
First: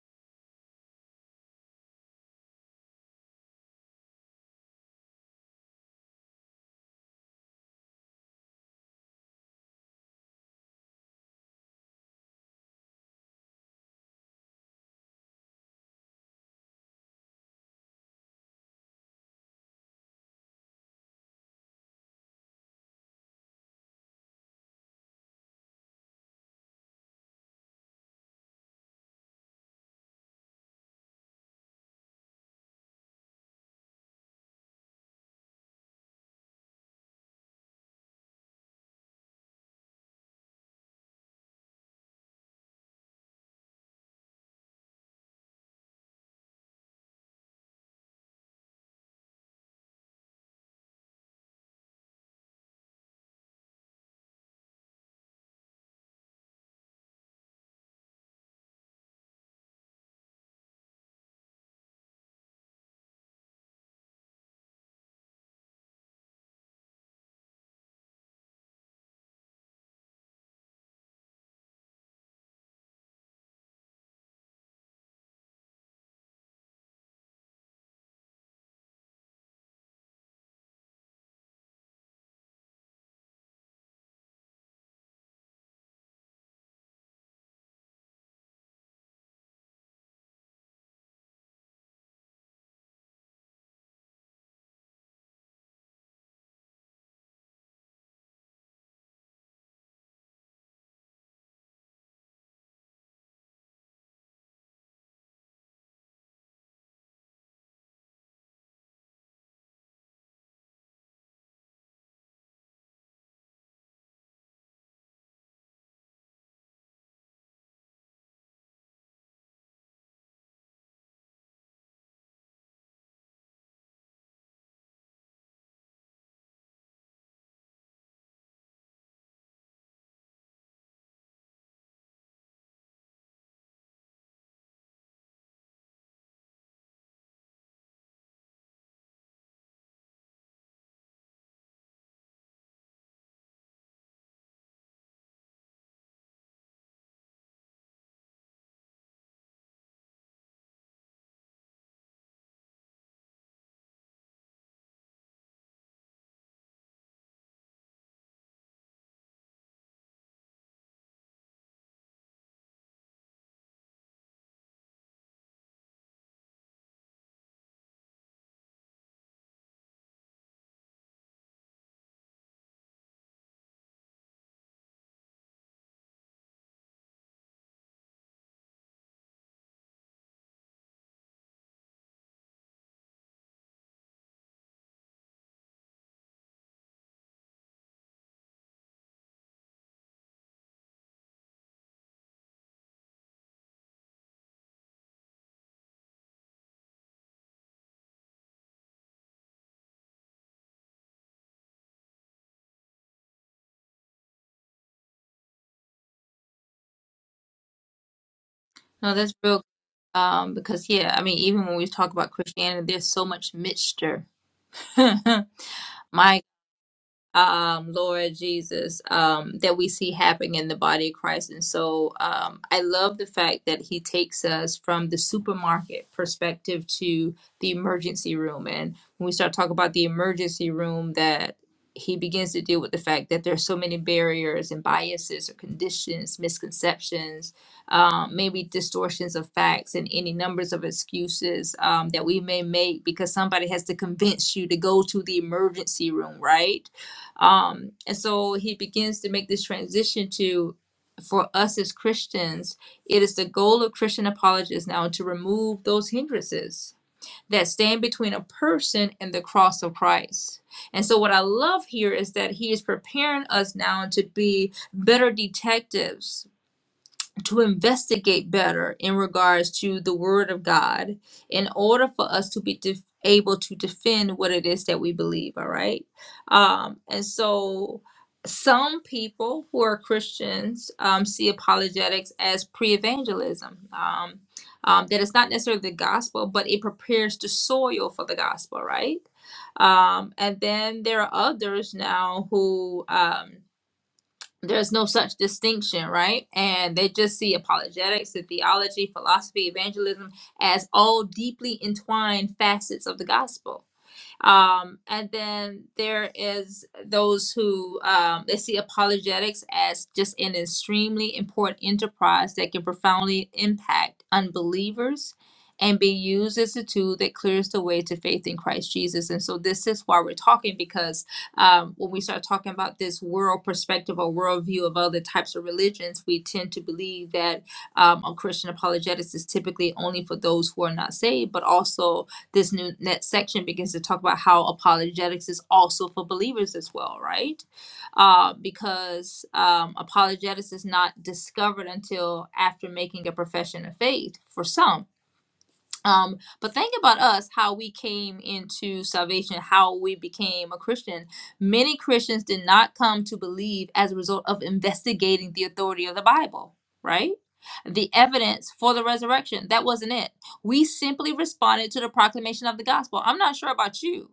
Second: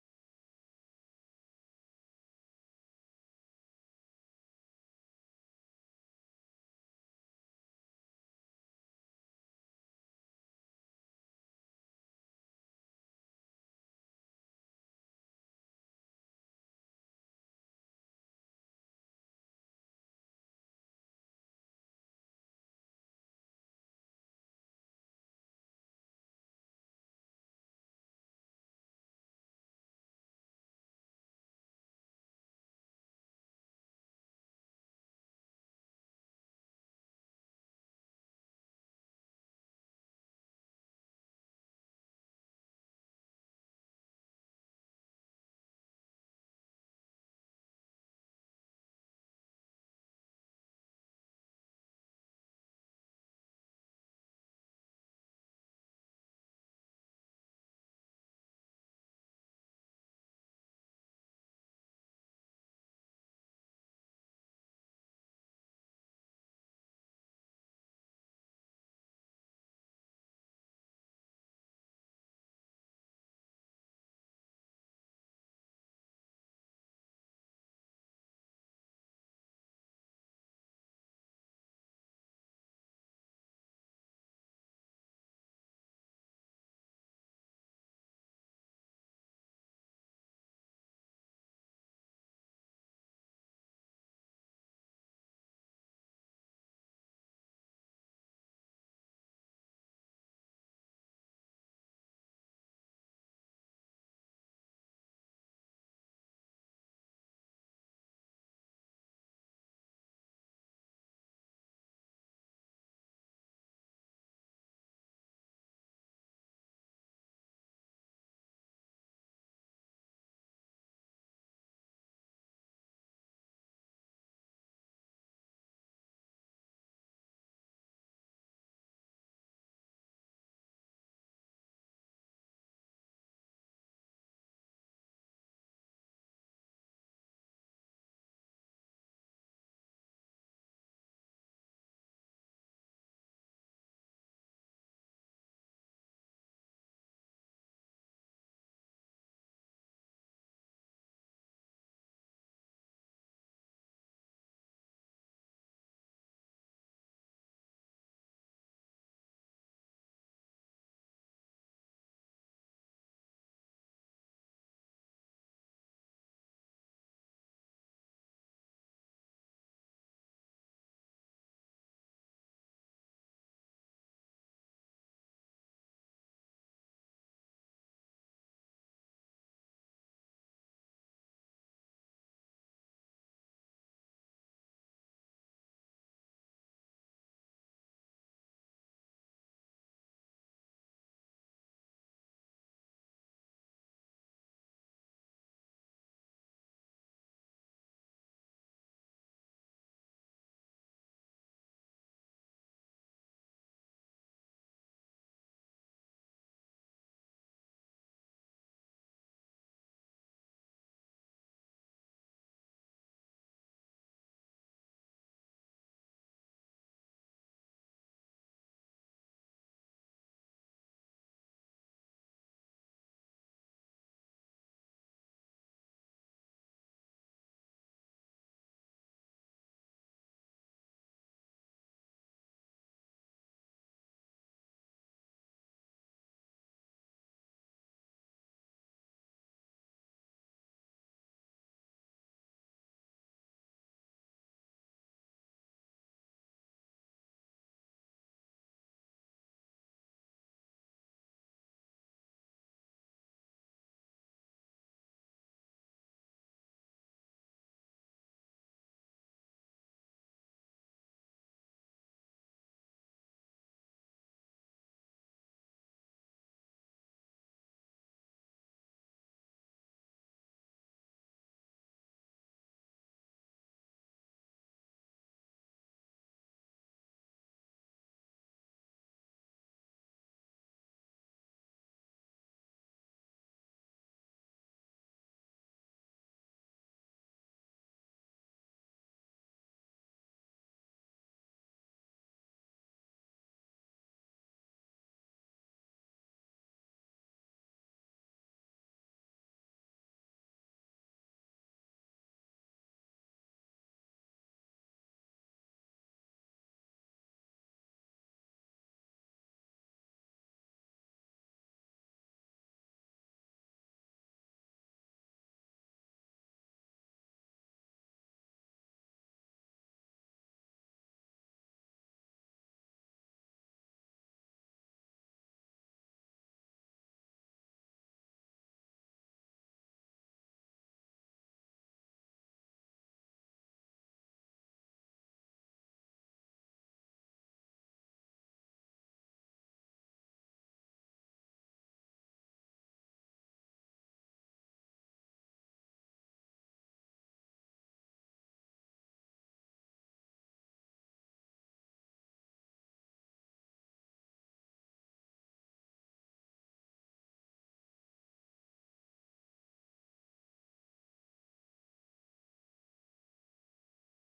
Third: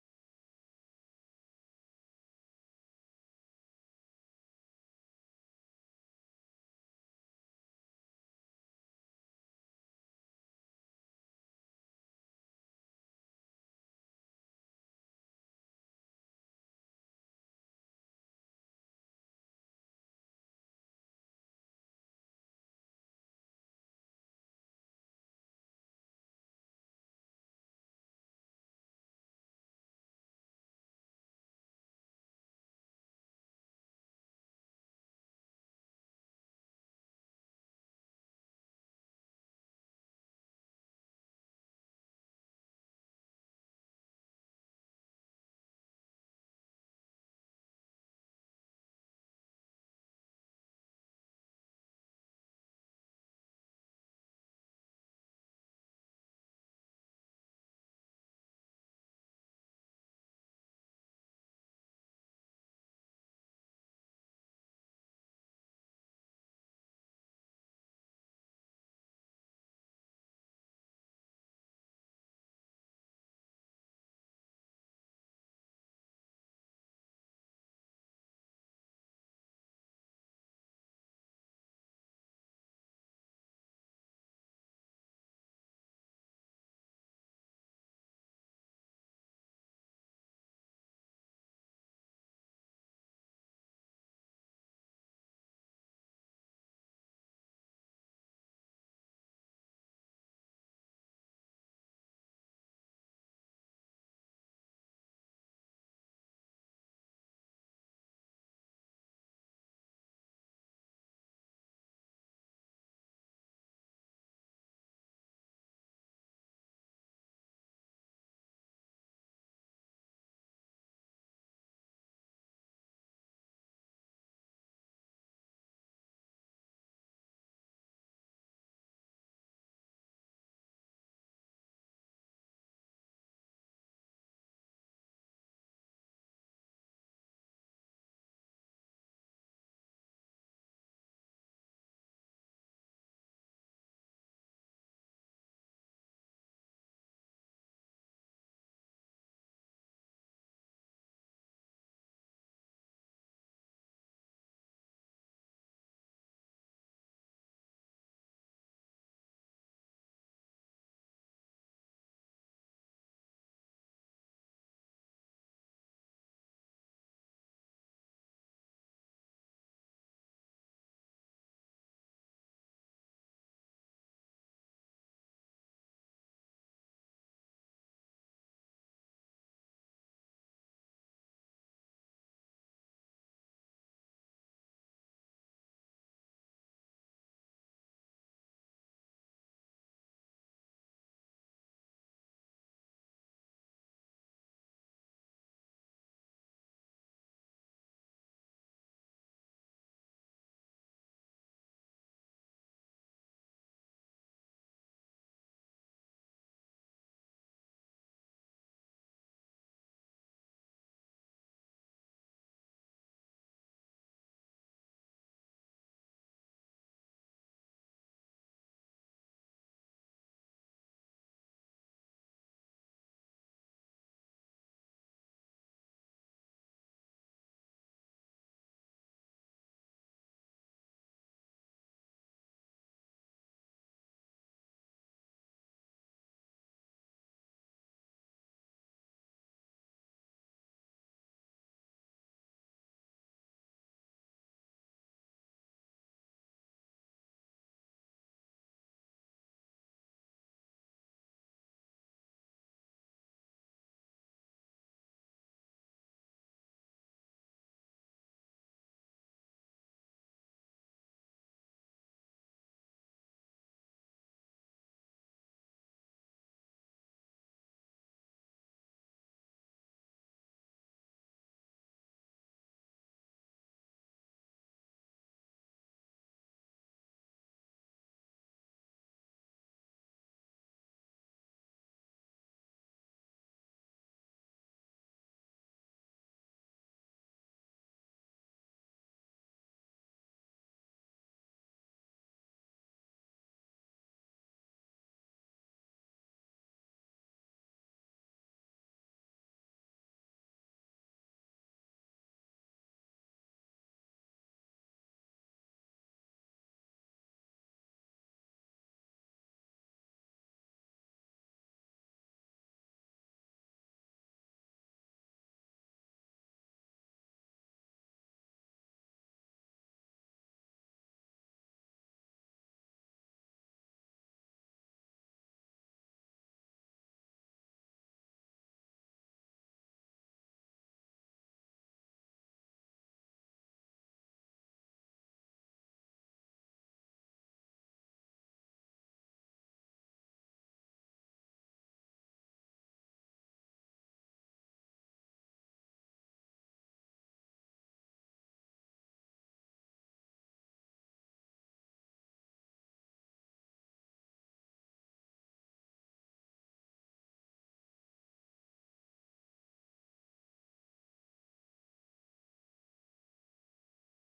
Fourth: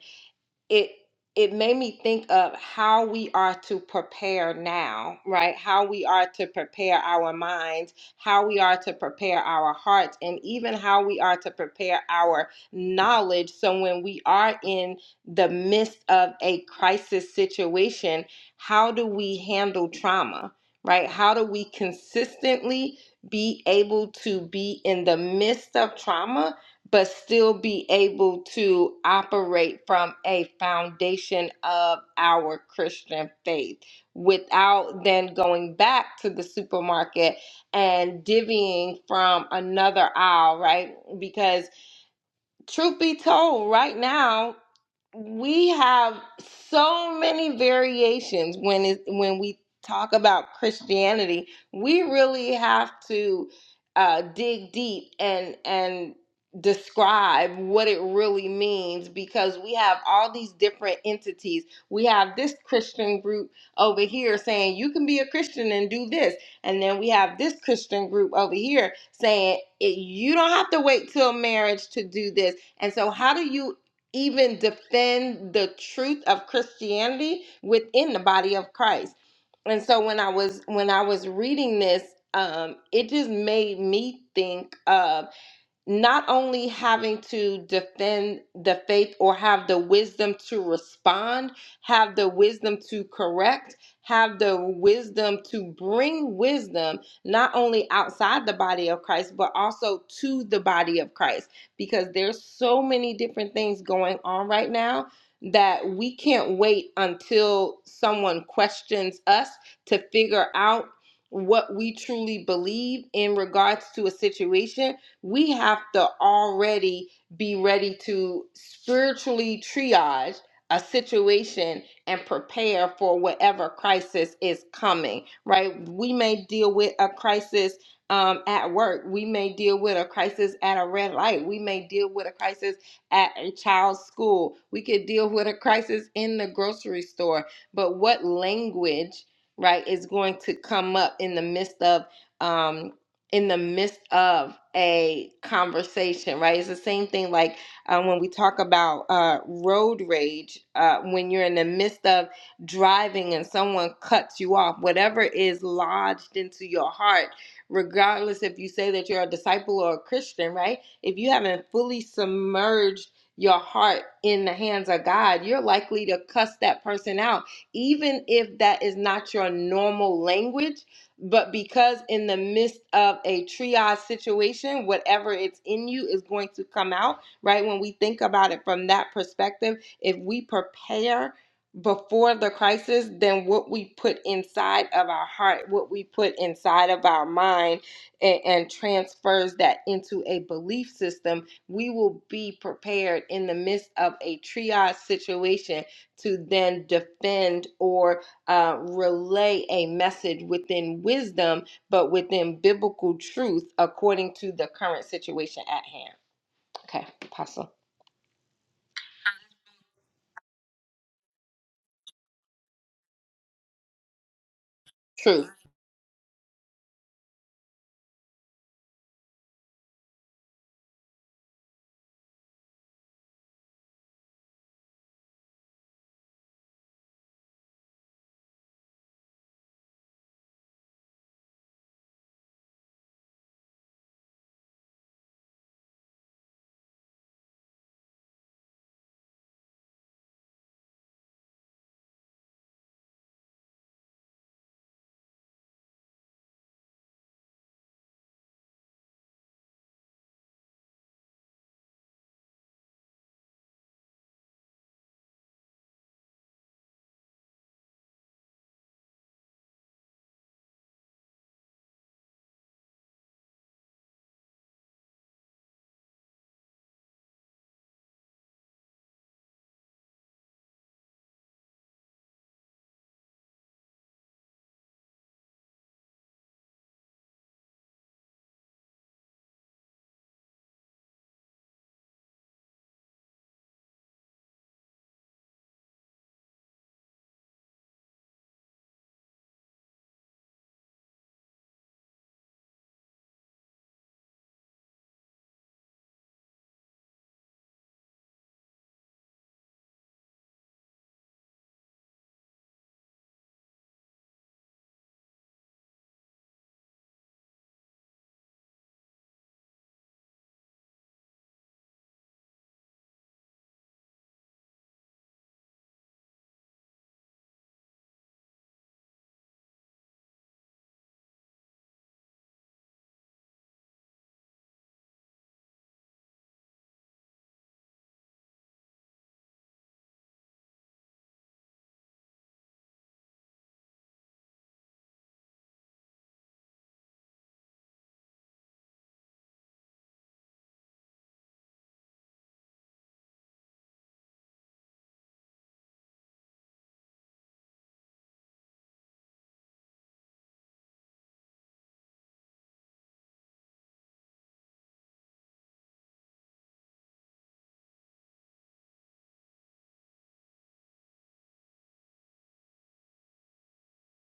S2: it it made me think of how we are to prepare now right how we are to prepare our minds how we are to prepare our hearts and even how we are to prepare our knowledge so when we are in the midst of a crisis situation how do we handle trauma right how do we consistently be able to be in the midst of trauma but still be able to operate from a foundation of our Christian faith without then going back to the supermarket and divvying from another aisle, right? Because truth be told, right now we have so many variations when it when we talk about Christianity. We really have to uh, dig deep and and describe what it really means because we have all these different entities. We have this Christian group over here saying you can be a Christian and do this, and then we have this Christian group over here saying it, you don't have to wait till marriage to do this. And so, how do you even defend the truth of Christianity within the body of Christ. And so when I was when I was reading this, um, it just made me think. of not only having to defend the faith or have the wisdom to respond, have the wisdom to correct, have the wisdom to bring wisdom, not only outside the body of Christ, but also to the body of Christ, because there's so many different things going on right now that we can't wait until someone questions us to figure out what we truly believe in regards to a situation we have to already be ready to spiritually triage a situation and prepare for whatever crisis is coming, right? We may deal with a crisis um, at work. We may deal with a crisis at a red light. We may deal with a crisis at a child's school. We could deal with a crisis in the grocery store. But what language, right, is going to come up in the midst of? um, in the midst of a conversation, right? It's the same thing like um, when we talk about uh, road rage, uh, when you're in the midst of driving and someone cuts you off, whatever is lodged into your heart, regardless if you say that you're a disciple or a Christian, right? If you haven't fully submerged your heart in the hands of God, you're likely to cuss that person out, even if that is not your normal language but because in the midst of a triage situation, whatever it's in you is going to come out, right? When we think about it from that perspective, if we prepare before the crisis, then what we put inside of our heart, what we put inside of our mind, and, and transfers that into a belief system, we will be prepared in the midst of a triage situation to then defend or uh, relay a message within wisdom, but within biblical truth according to the current situation at hand. Okay, Apostle.
S1: No, that's real. Um, because yeah, I mean, even when we talk about Christianity, there's so much mixture.
S2: Truth.
S1: My um, Lord Jesus, um, that we see happening in the body of Christ. And so um, I love the fact that he takes us from the supermarket perspective to the emergency room. And when we start talking about the emergency room, that he begins to deal with the fact that there are so many barriers and biases or conditions, misconceptions, um, maybe distortions of facts and any numbers of excuses um, that we may make because somebody has to convince you to go to the emergency room, right? Um, and so he begins to make this transition to for us as Christians, it is the goal of Christian apologists now to remove those hindrances that stand between a person and the cross of Christ. And so, what I love here is that he is preparing us now to be better detectives to investigate better in regards to the word of God in order for us to be def- able to defend what it is that we believe all right um and so some people who are Christians um, see apologetics as pre-evangelism um, um, that it's not necessarily the gospel but it prepares the soil for the gospel right um, and then there are others now who um, there's no such distinction, right? And they just see apologetics and theology, philosophy, evangelism as all deeply entwined facets of the gospel. Um, and then there is those who um, they see apologetics as just an extremely important enterprise that can profoundly impact unbelievers and be used as a tool that clears the way to faith in Christ Jesus. And so this is why we're talking because um, when we start talking about this world perspective or worldview of other types of religions, we tend to believe that um, a Christian apologetics is typically only for those who are not saved, but also this new next section begins to talk about how apologetics is also for believers as well, right? Uh, because um, apologetics is not discovered until after making a profession of faith for some um, but think about us, how we came into salvation, how we became a Christian. Many Christians did not come to believe as a result of investigating the authority of the Bible, right? The evidence for the resurrection. That wasn't it. We simply responded to the proclamation of the gospel. I'm not sure about you.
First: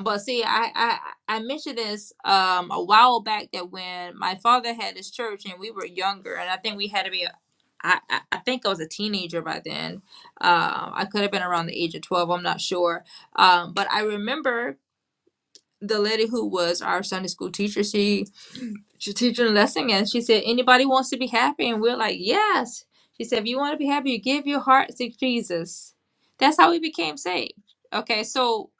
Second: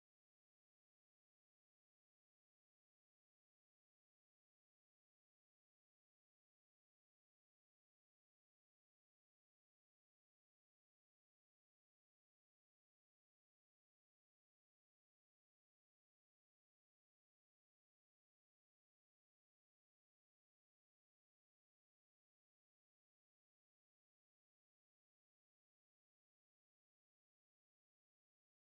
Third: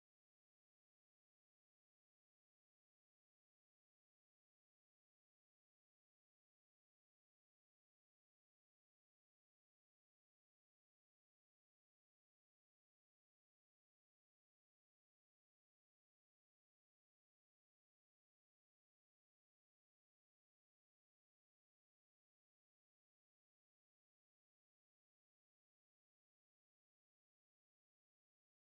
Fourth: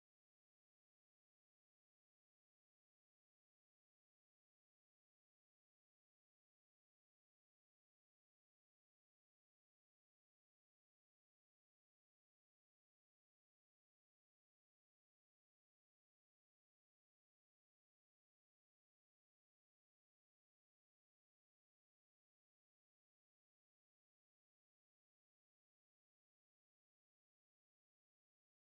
S1: But see, I I, I mentioned this um a while back that when my father had his church and we were younger, and I think we had to be I, I I think I was a teenager by then. Um, I could have been around the age of 12, I'm not sure. Um, but I remember the lady who was our Sunday school teacher, she she's teaching a lesson and she said, Anybody wants to be happy? And we're like, Yes. She said, If you want to be happy, you give your heart to Jesus. That's how we became saved. Okay, so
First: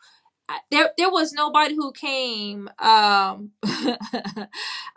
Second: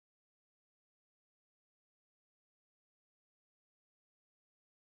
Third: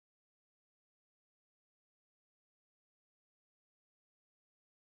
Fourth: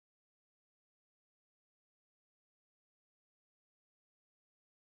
S1: I- there there was nobody who came um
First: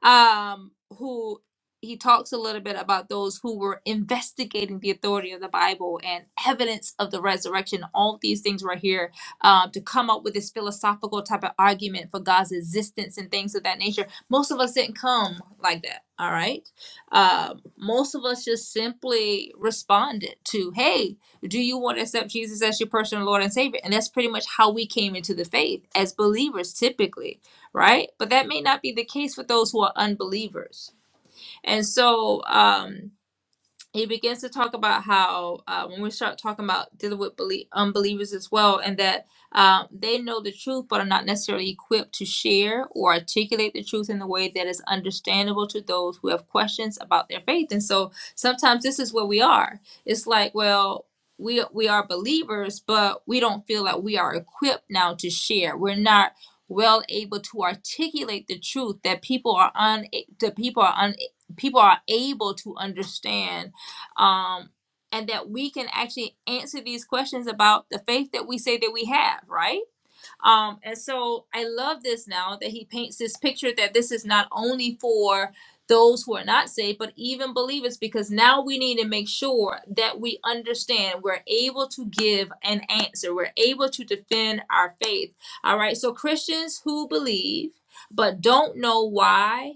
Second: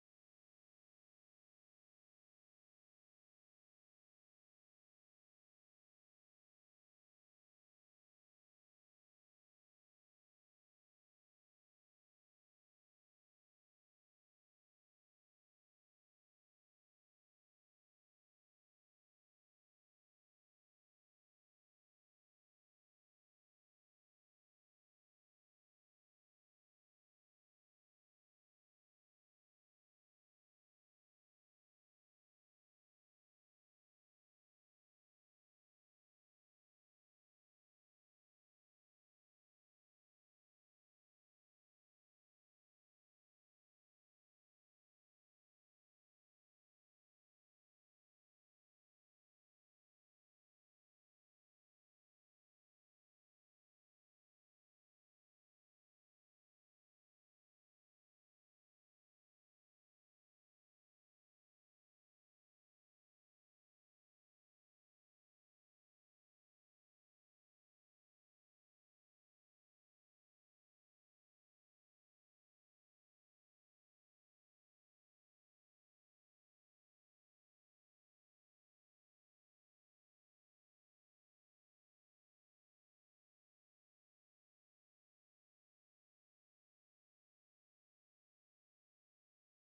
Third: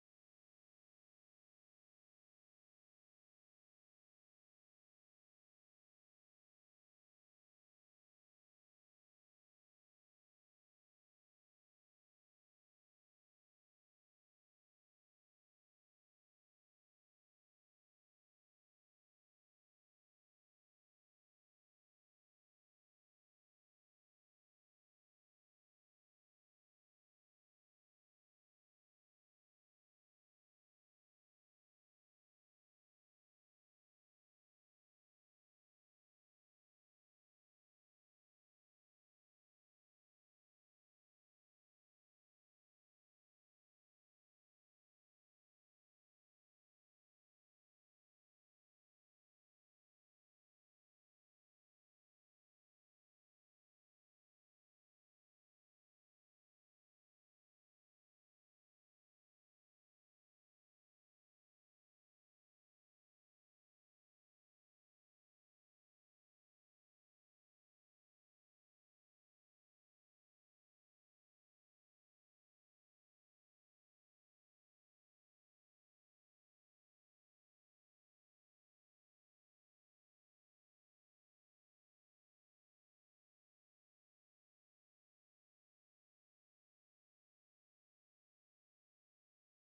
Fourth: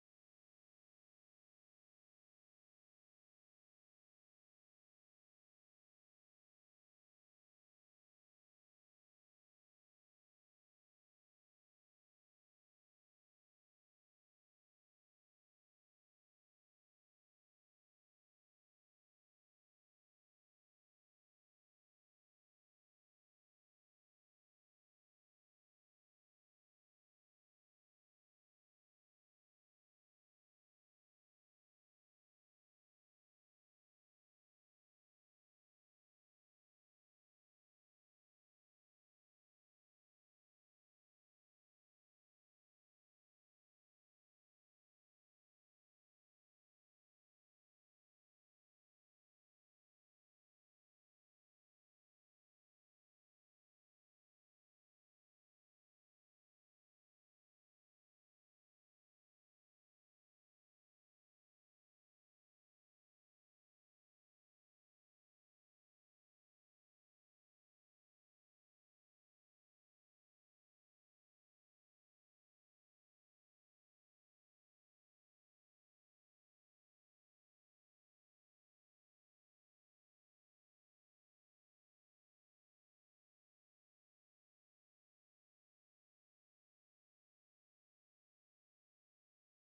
S1: um who he talks a little bit about those who were investigating the authority of the Bible and evidence of the resurrection. All these things right here um, to come up with this philosophical type of argument for God's existence and things of that nature. Most of us didn't come like that. All right. Um, most of us just simply responded to, hey, do you want to accept Jesus as your personal Lord and Savior? And that's pretty much how we came into the faith as believers, typically, right? But that may not be the case for those who are unbelievers. And so, um, he begins to talk about how uh, when we start talking about dealing with belie- unbelievers as well, and that um, they know the truth but are not necessarily equipped to share or articulate the truth in the way that is understandable to those who have questions about their faith. And so sometimes this is where we are. It's like, well, we we are believers, but we don't feel like we are equipped now to share. We're not well able to articulate the truth that people are un that people are un people are able to understand um, and that we can actually answer these questions about the faith that we say that we have, right? Um, and so I love this now that he paints this picture that this is not only for those who are not saved, but even believers, because now we need to make sure that we understand we're able to give an answer, we're able to defend our faith. All right, so Christians who believe but don't know why.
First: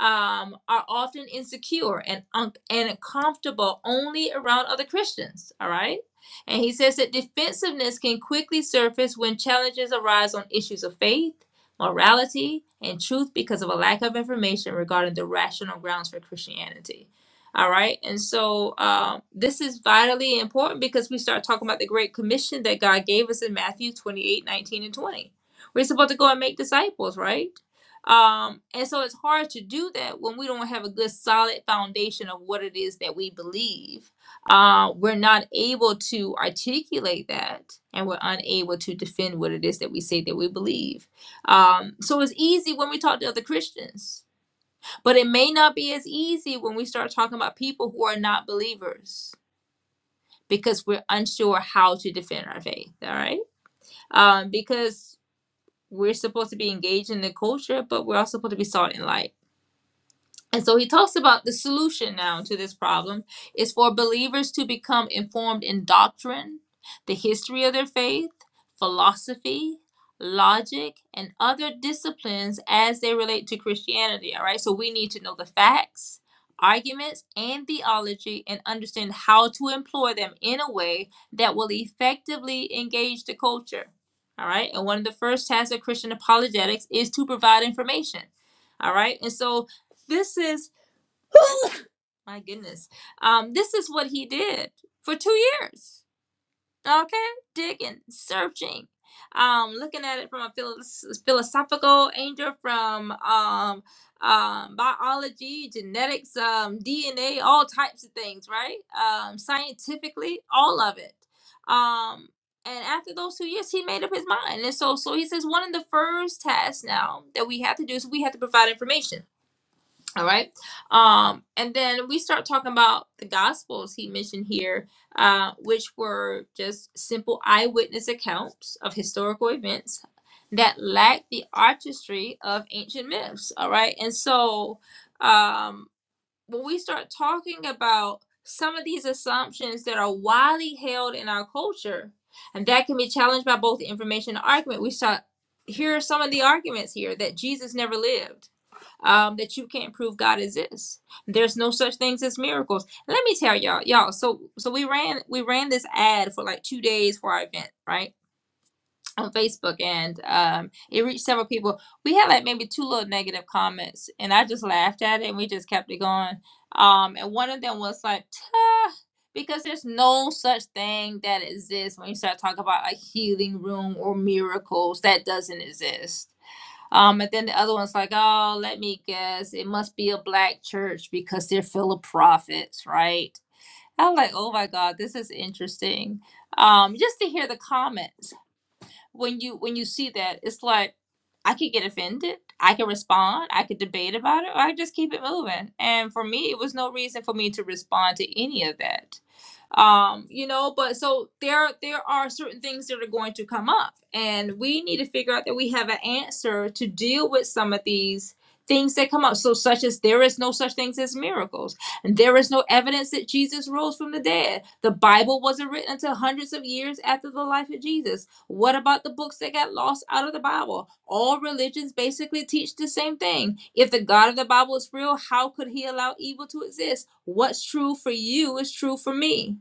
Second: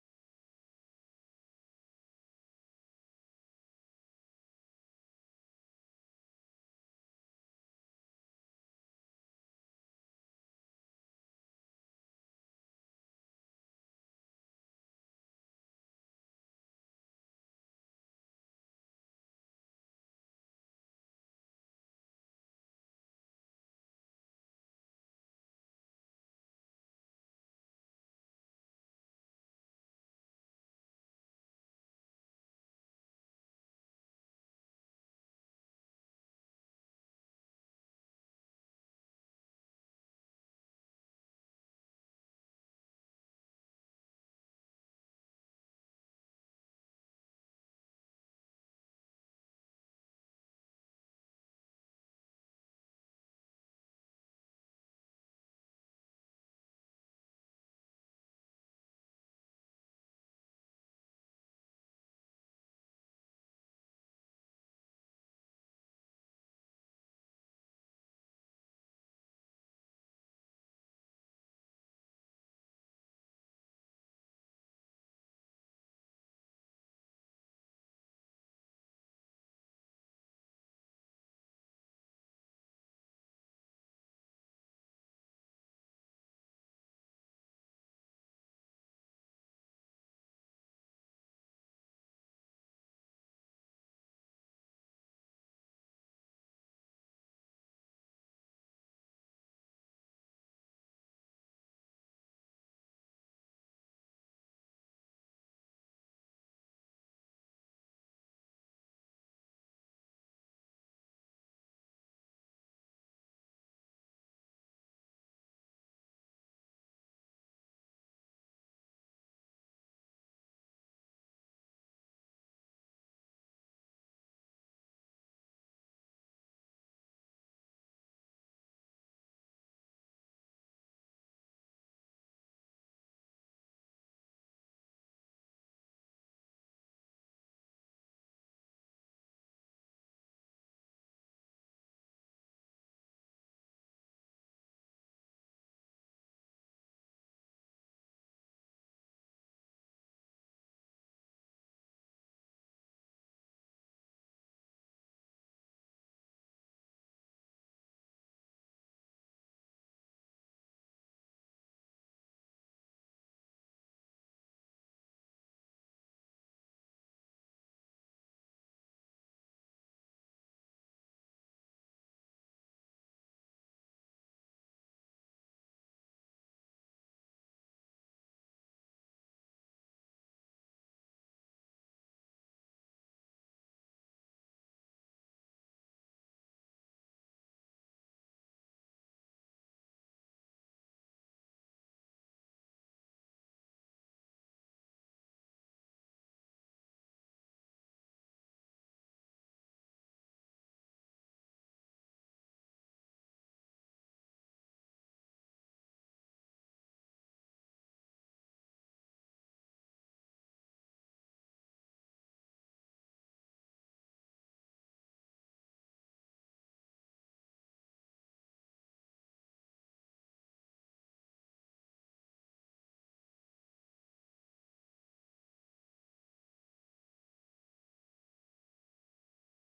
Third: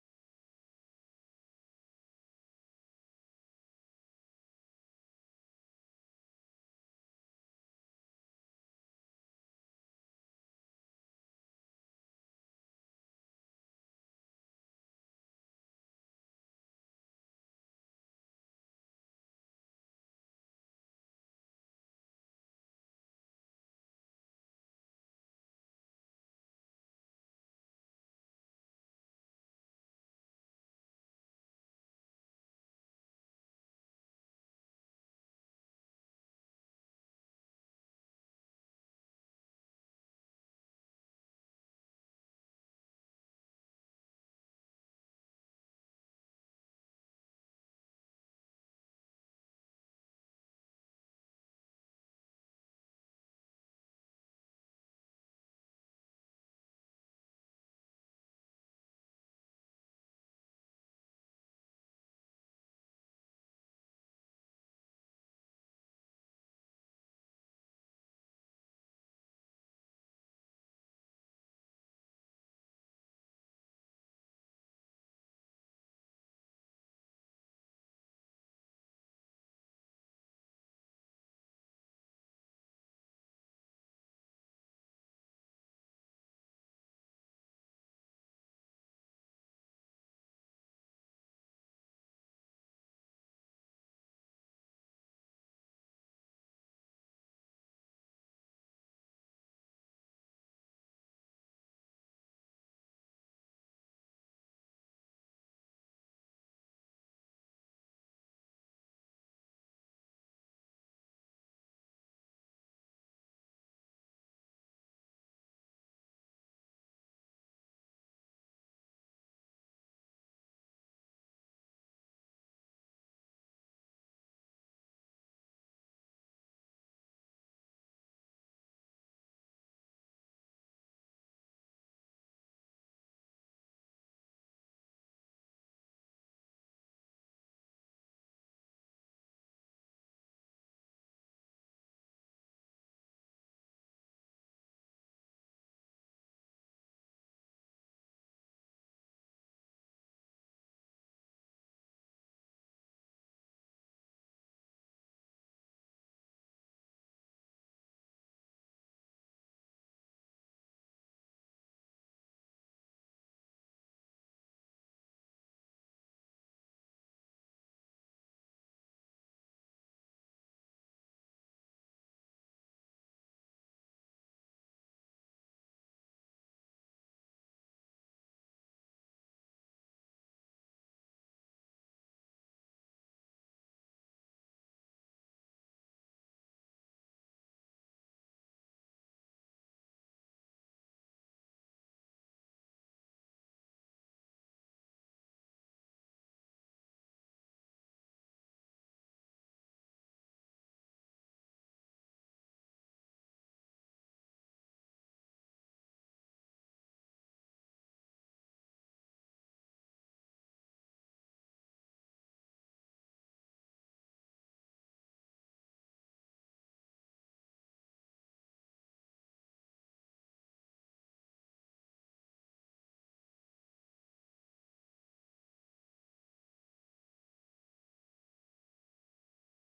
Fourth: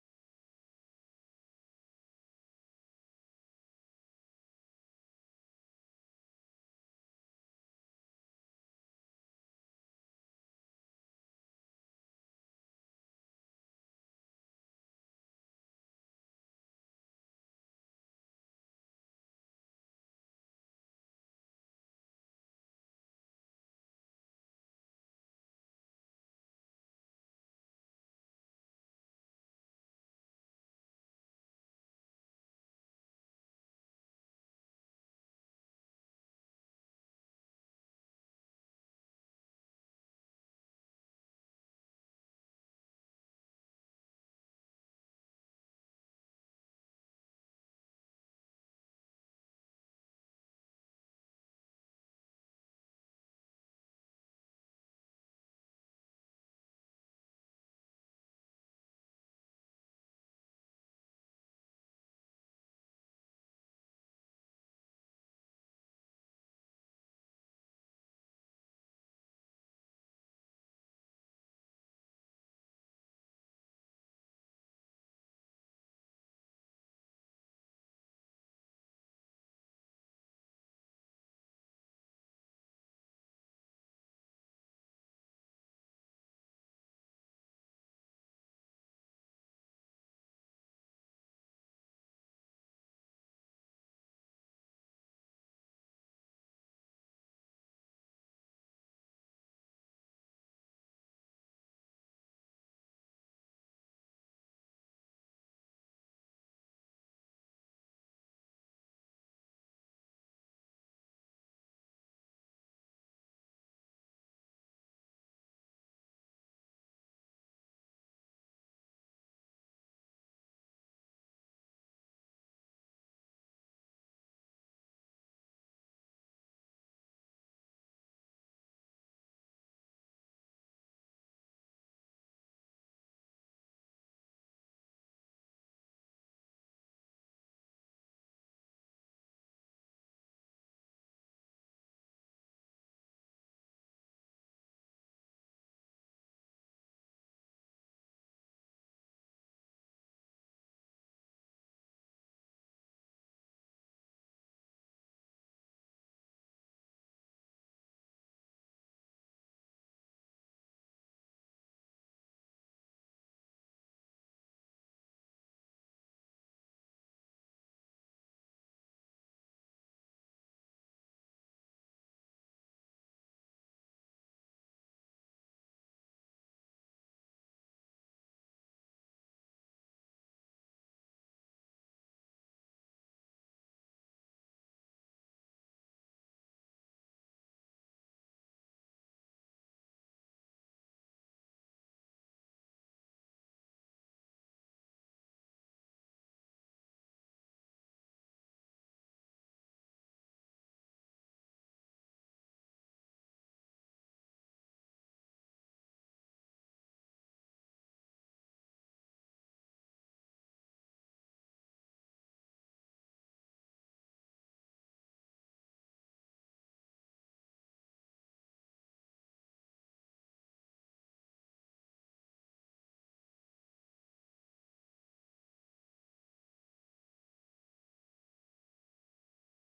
S1: Um, are often insecure and un- and uncomfortable only around other Christians. All right, and he says that defensiveness can quickly surface when challenges arise on issues of faith, morality, and truth because of a lack of information regarding the rational grounds for Christianity. All right. And so um, this is vitally important because we start talking about the great commission that God gave us in Matthew 28, 19, and 20. We're supposed to go and make disciples, right? Um, and so it's hard to do that when we don't have a good solid foundation of what it is that we believe uh, we're not able to articulate that and we're unable to defend what it is that we say that we believe. Um, so it's easy when we talk to other Christians, but it may not be as easy when we start talking about people who are not believers because we're unsure how to defend our faith. All right. Um, because we're supposed to be engaged in the culture, but we're also supposed to be salt and light. And so he talks about the solution now to this problem is for believers to become informed in doctrine, the history of their faith, philosophy, logic, and other disciplines as they relate to Christianity. All right, so we need to know the facts, arguments, and theology and understand how to employ them in a way that will effectively engage the culture. All right, and one of the first tasks of Christian apologetics is to provide information. All right, and so this is my goodness. Um, this is what he did for two years. Okay, digging, searching, um, looking at it from a philos- philosophical angle, from um, um, biology, genetics, um, DNA, all types of things, right? Um, scientifically, all of it. Um, and after those two years, he made up his mind. And so, so he says one of the first tasks now that we have to do is we have to provide information all right. Um, and then we start talking about the gospels he mentioned here, uh, which were just simple eyewitness accounts of historical events that lacked the artistry of ancient myths. All right. And so um, when we start talking about some of these assumptions that are widely held in our culture, and that can be challenged by both information and argument, we start here are some of the arguments here that Jesus never lived um, that you can't prove God exists. There's no such things as miracles. Let me tell y'all, y'all. So so we ran we ran this ad for like two days for our event, right? On Facebook, and um, it reached several people. We had like maybe two little negative comments, and I just laughed at it, and we just kept it going. Um, and one of them was like, "Tuh," because there's no such thing that exists when you start talking about a healing room or miracles that doesn't exist um, and then the other one's like, oh, let me guess, it must be a black church because they're full of prophets, right? I'm like, oh my God, this is interesting. Um, just to hear the comments when you when you see that, it's like I could get offended, I could respond, I could debate about it, or I just keep it moving. And for me, it was no reason for me to respond to any of that um you know but so there there are certain things that are going to come up and we need to figure out that we have an answer to deal with some of these things that come up so such as there is no such things as miracles and there is no evidence that jesus rose from the dead the bible wasn't written until hundreds of years after the life of jesus what about the books that got lost out of the bible all religions basically teach the same thing if the god of the bible is real how could he allow evil to exist what's true for you is true for me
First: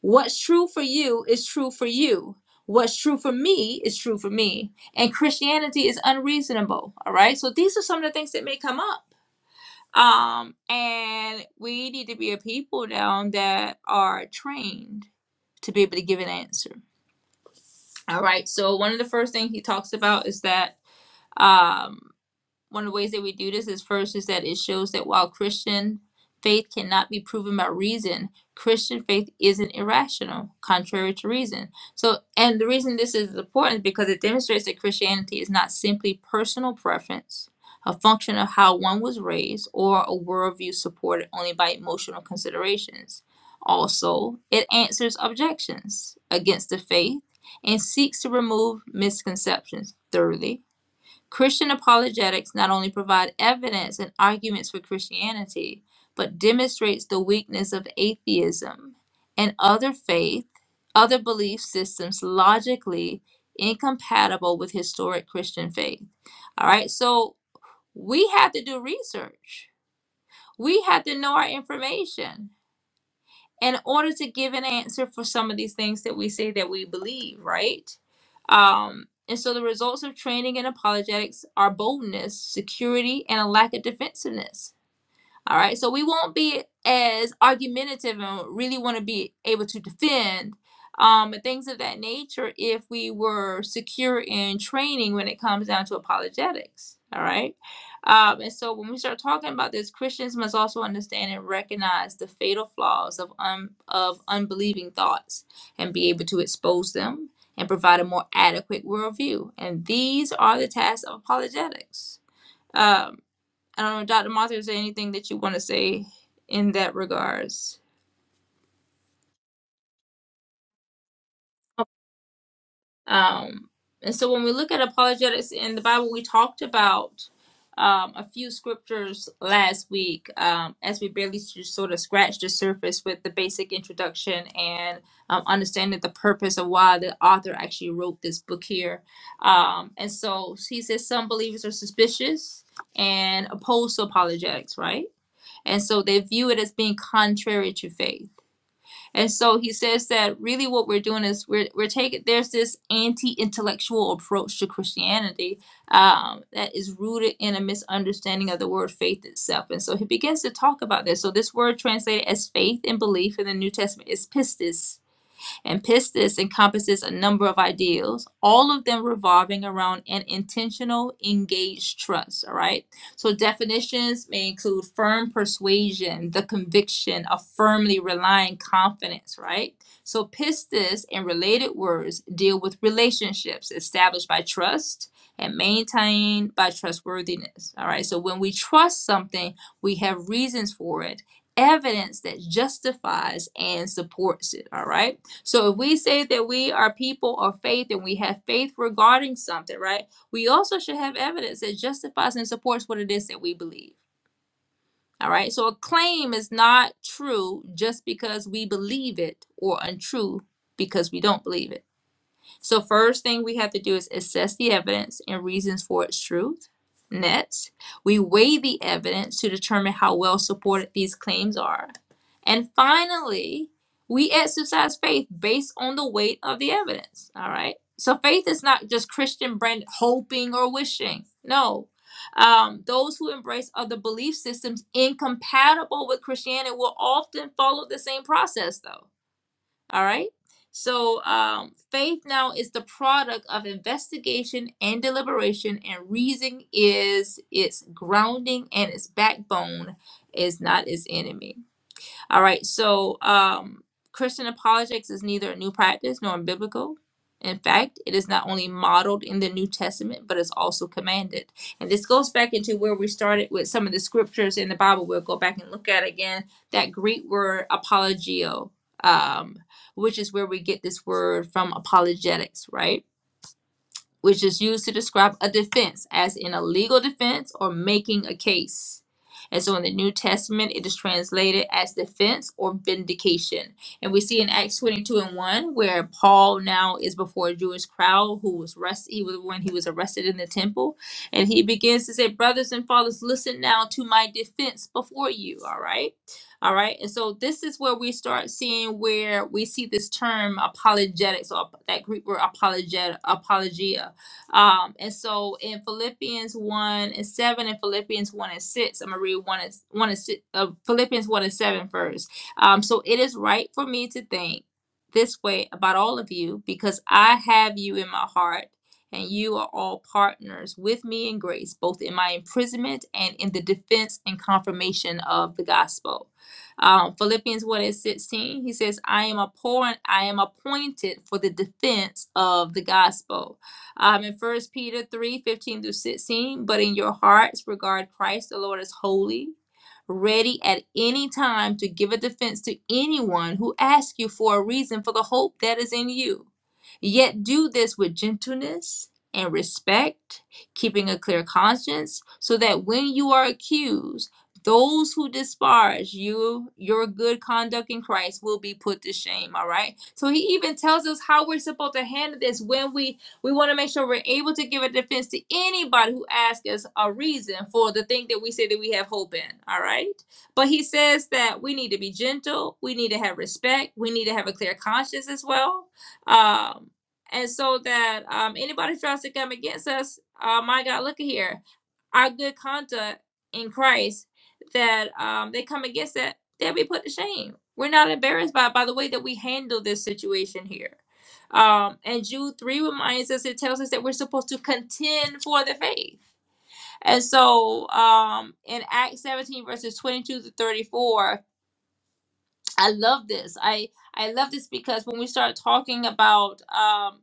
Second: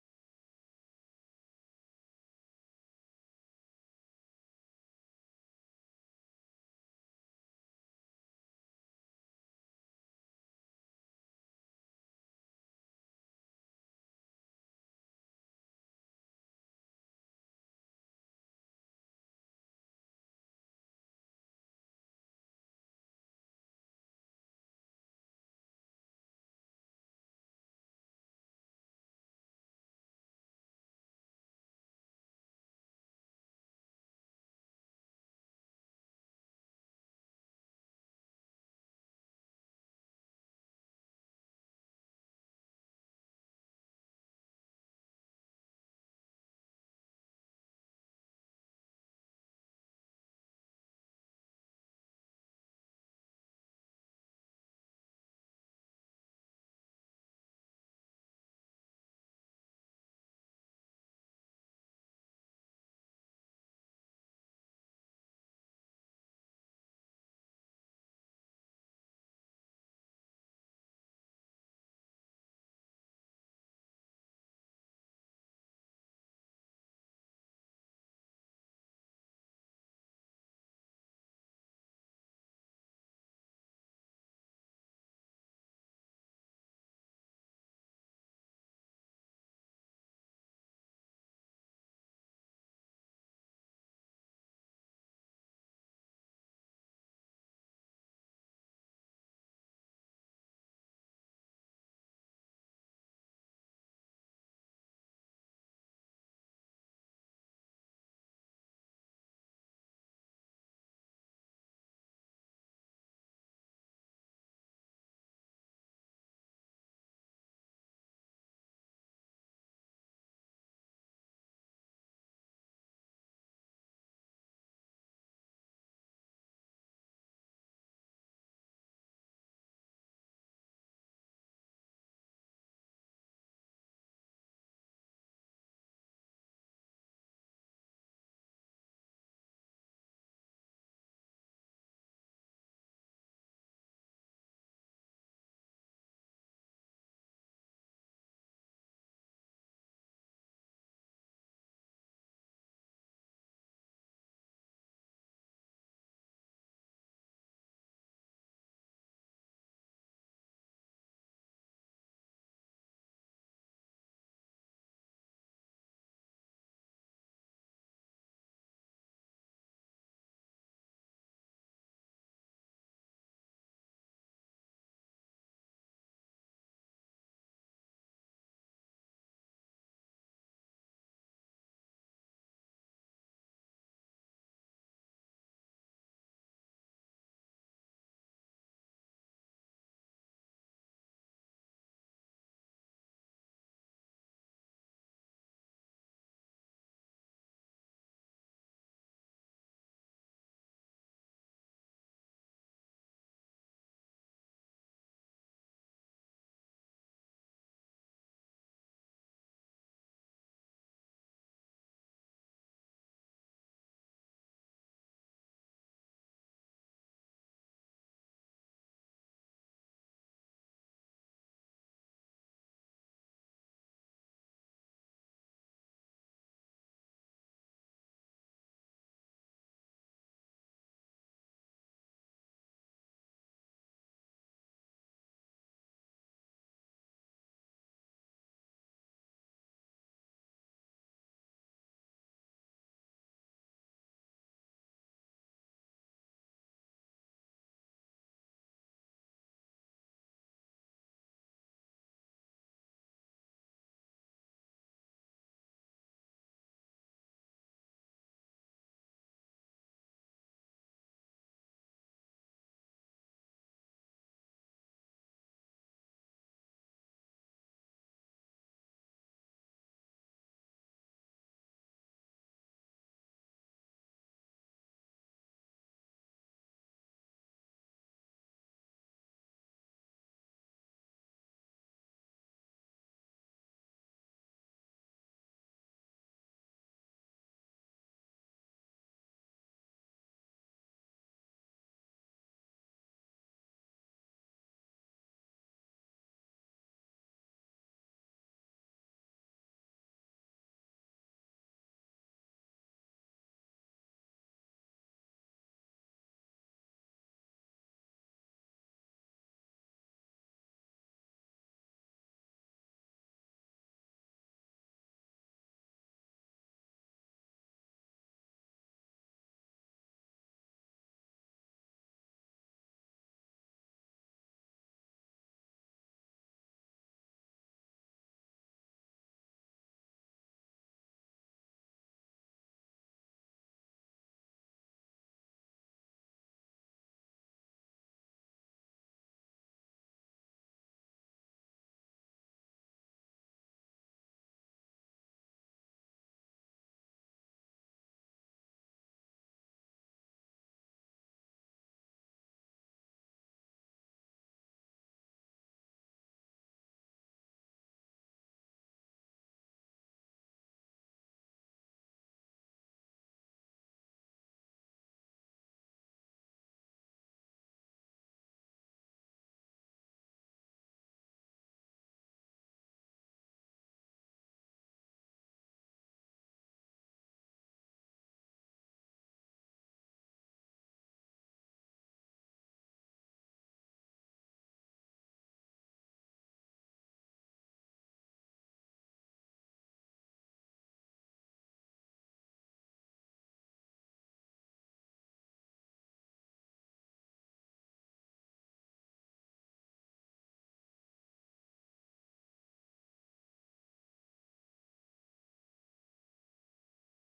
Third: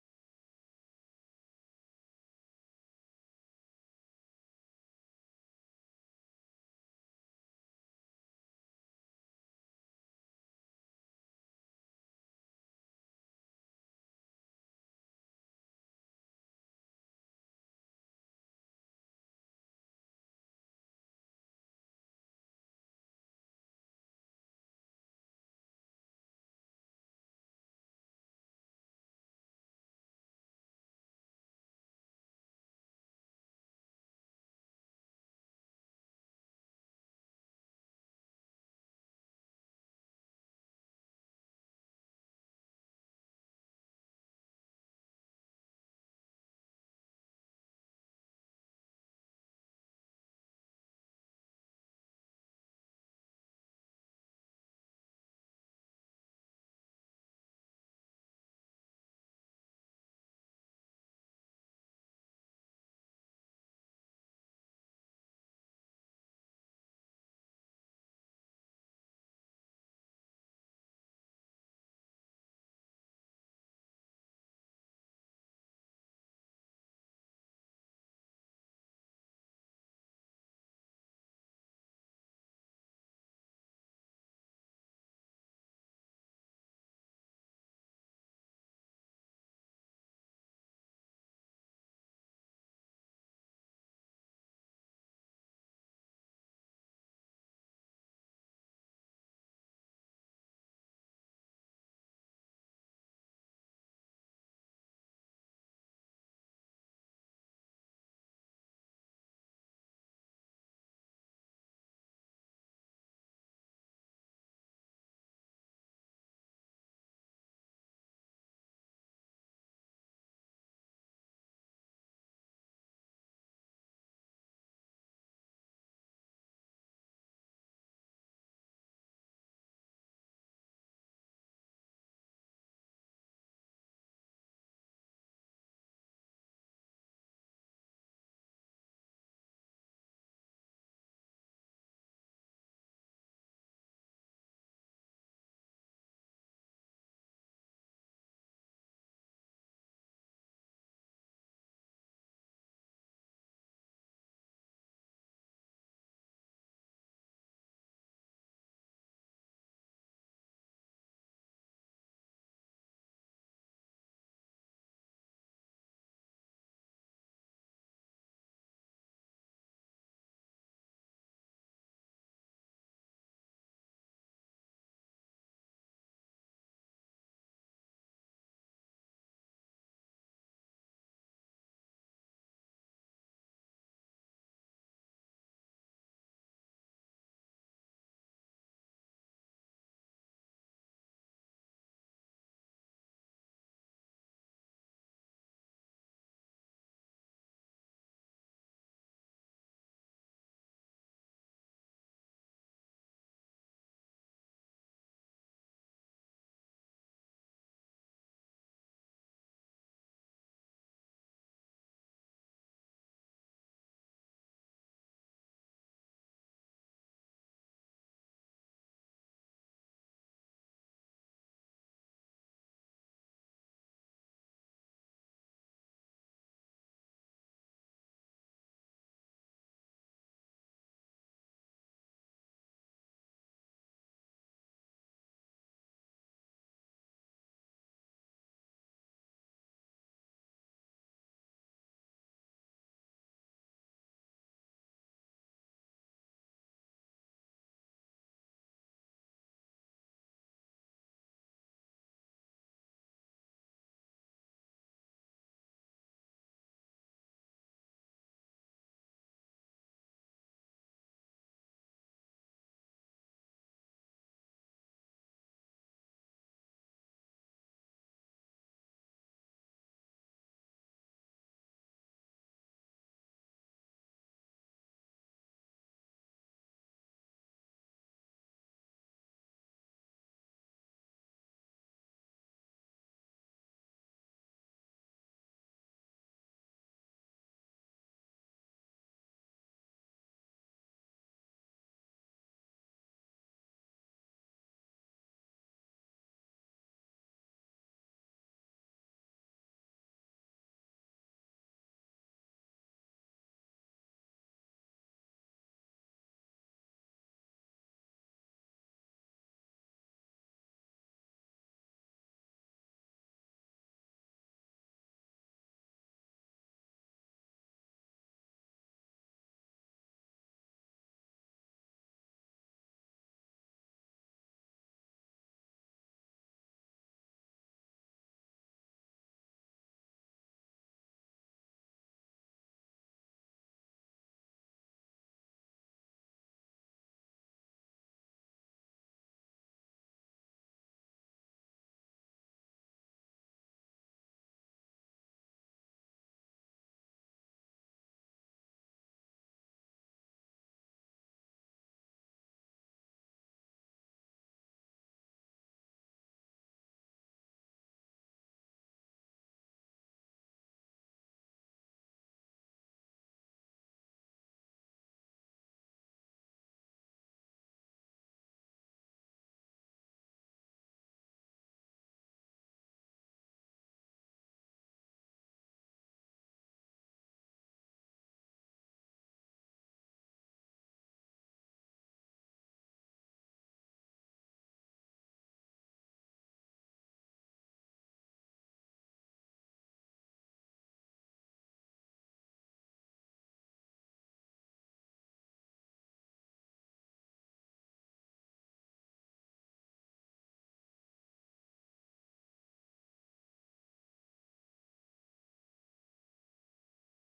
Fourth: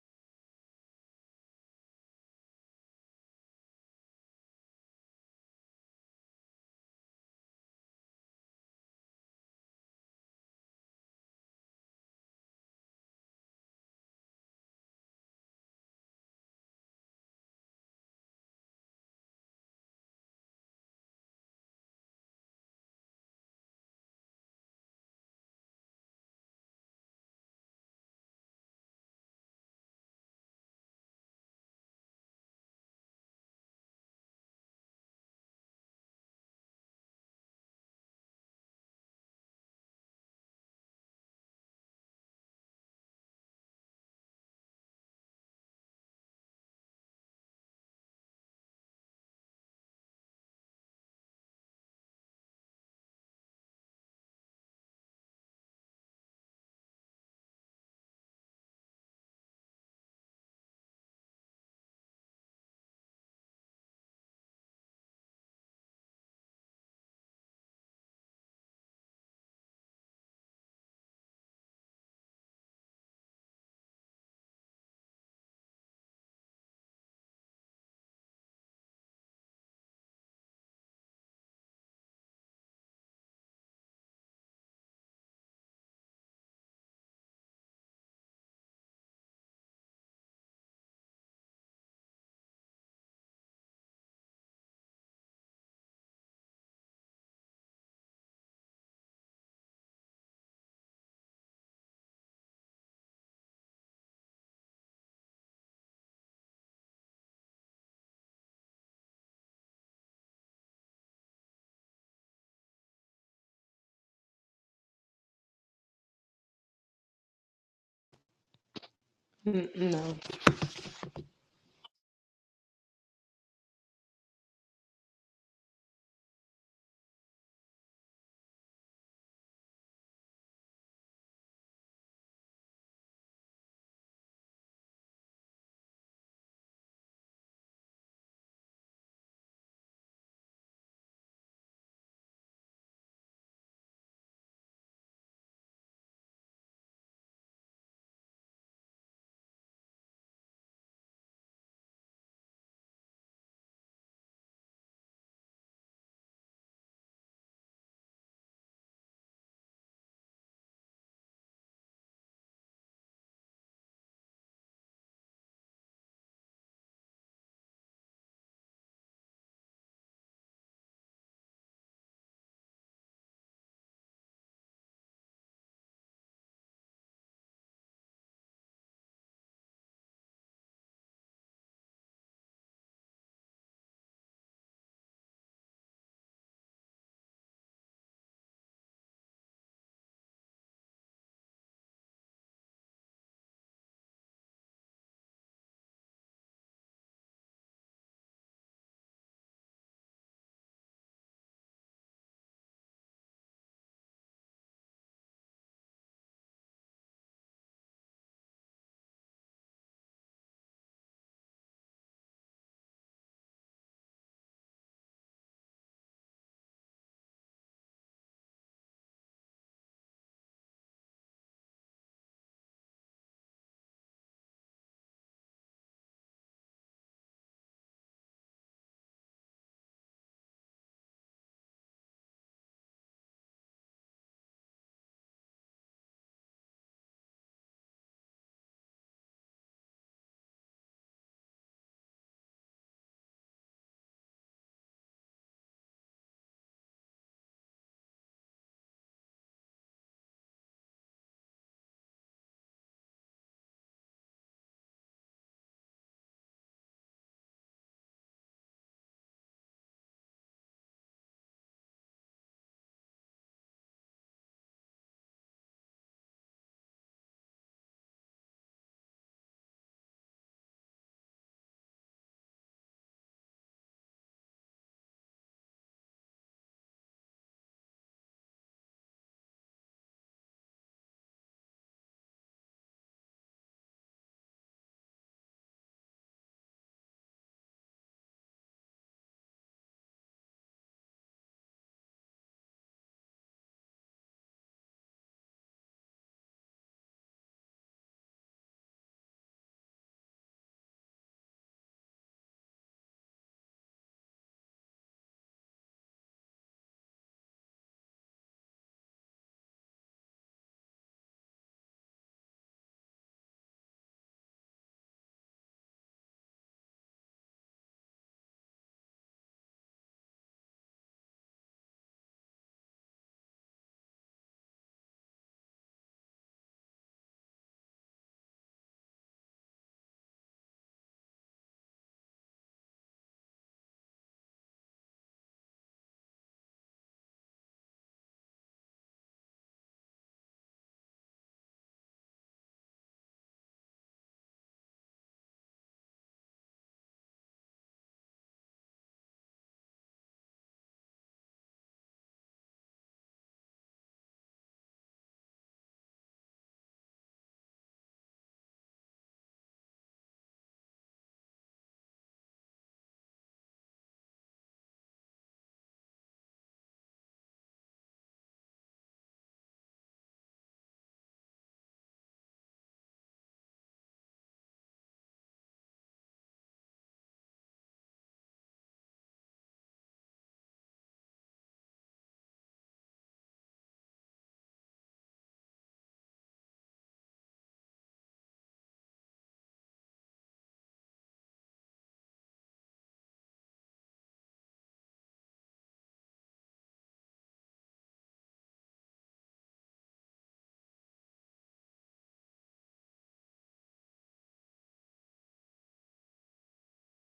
S1: What's true for you is true for you. What's true for me is true for me. And Christianity is unreasonable. All right. So these are some of the things that may come up. Um, and we need to be a people now that are trained to be able to give an answer. All right. So one of the first things he talks about is that um, one of the ways that we do this is first is that it shows that while Christian faith cannot be proven by reason, Christian faith isn't irrational, contrary to reason. So, and the reason this is important is because it demonstrates that Christianity is not simply personal preference, a function of how one was raised, or a worldview supported only by emotional considerations. Also, it answers objections against the faith and seeks to remove misconceptions. Thirdly, Christian apologetics not only provide evidence and arguments for Christianity, but demonstrates the weakness of atheism and other faith, other belief systems logically incompatible with historic Christian faith. All right, so we have to do research. We have to know our information in order to give an answer for some of these things that we say that we believe, right? Um, and so the results of training in apologetics are boldness, security, and a lack of defensiveness. All right. So we won't be as argumentative and really want to be able to defend um, and things of that nature if we were secure in training when it comes down to apologetics. All right. Um, and so when we start talking about this, Christians must also understand and recognize the fatal flaws of, un- of unbelieving thoughts and be able to expose them and provide a more adequate worldview. And these are the tasks of apologetics. Um, I don't know, Dr. Martha, is there anything that you want to say in that regards?
S2: Mm, No.
S1: Um, and so when we look at apologetics in the Bible, we talked about um, a few scriptures last week um, as we barely just sort of scratched the surface with the basic introduction and um, understanding the purpose of why the author actually wrote this book here. Um, and so he says some believers are suspicious and opposed to apologetics, right? And so they view it as being contrary to faith. And so he says that really what we're doing is we're, we're taking, there's this anti intellectual approach to Christianity um, that is rooted in a misunderstanding of the word faith itself. And so he begins to talk about this. So this word translated as faith and belief in the New Testament is pistis and pistis encompasses a number of ideals, all of them revolving around an intentional, engaged trust. All right. So definitions may include firm persuasion, the conviction of firmly relying confidence, right? So pistis and related words deal with relationships established by trust and maintained by trustworthiness. All right. So when we trust something, we have reasons for it, evidence that justifies and supports it. All right. So if we say that we are people of faith and we have faith regarding something, right? We also should have evidence that justifies and supports what it is that we believe. All right. So a claim is not true just because we believe it or untrue because we don't believe it. So first thing we have to do is assess the evidence and reasons for its truth. Next, we weigh the evidence to determine how well supported these claims are. And finally, we exercise faith based on the weight of the evidence. All right. So faith is not just Christian brand hoping or wishing. No. Um, those who embrace other belief systems incompatible with Christianity will often follow the same process, though all right. So um, faith now is the product of investigation and deliberation, and reason is its grounding and its backbone is not its enemy. All right. So, um, Christian apologetics is neither a new practice nor biblical. In fact, it is not only modeled in the New Testament, but it's also commanded. And this goes back into where we started with some of the scriptures in the Bible. We'll go back and look at again that Greek word apologio, um, which is where we get this word from apologetics, right? which is used to describe a defense, as in a legal defense or making a case. And so in the New Testament, it is translated as defense or vindication. And we see in Acts 22 and 1 where Paul now is before a Jewish crowd who was arrested. He was when he was arrested in the temple. And he begins to say, Brothers and fathers, listen now to my defense before you. All right. All right. And so this is where we start seeing where we see this term apologetics or that Greek word apologetic, apologia um, and so in Philippians 1 and 7 and Philippians 1 and 6, I'm going to read 1 and, 1 and 6, uh, Philippians 1 and 7 first. Um, so it is right for me to think this way about all of you because I have you in my heart and you are all partners with me in grace, both in my imprisonment and in the defense and confirmation of the gospel. Um, Philippians 1 and 16, he says, I am, appoint- I am appointed for the defense of the gospel um, in First Peter 3 15 through 16. But in your hearts, regard Christ the Lord as holy, ready at any time to give a defense to anyone who asks you for a reason for the hope that is in you. Yet do this with gentleness and respect, keeping a clear conscience, so that when you are accused, those who disparage you, your good conduct in Christ will be put to shame. All right. So he even tells us how we're supposed to handle this when we we want to make sure we're able to give a defense to anybody who asks us a reason for the thing that we say that we have hope in. All right. But he says that we need to be gentle, we need to have respect, we need to have a clear conscience as well. Um, and so that um, anybody who tries to come against us, uh, my God, look at here. Our good conduct in Christ, that um, they come against that, they'll be put to shame. We're not embarrassed by, by the way that we handle this situation here. Um, and Jude 3 reminds us, it tells us that we're supposed to contend for the faith. And so um, in Acts 17, verses 22 to 34, I love this. I, I love this because when we start talking about um,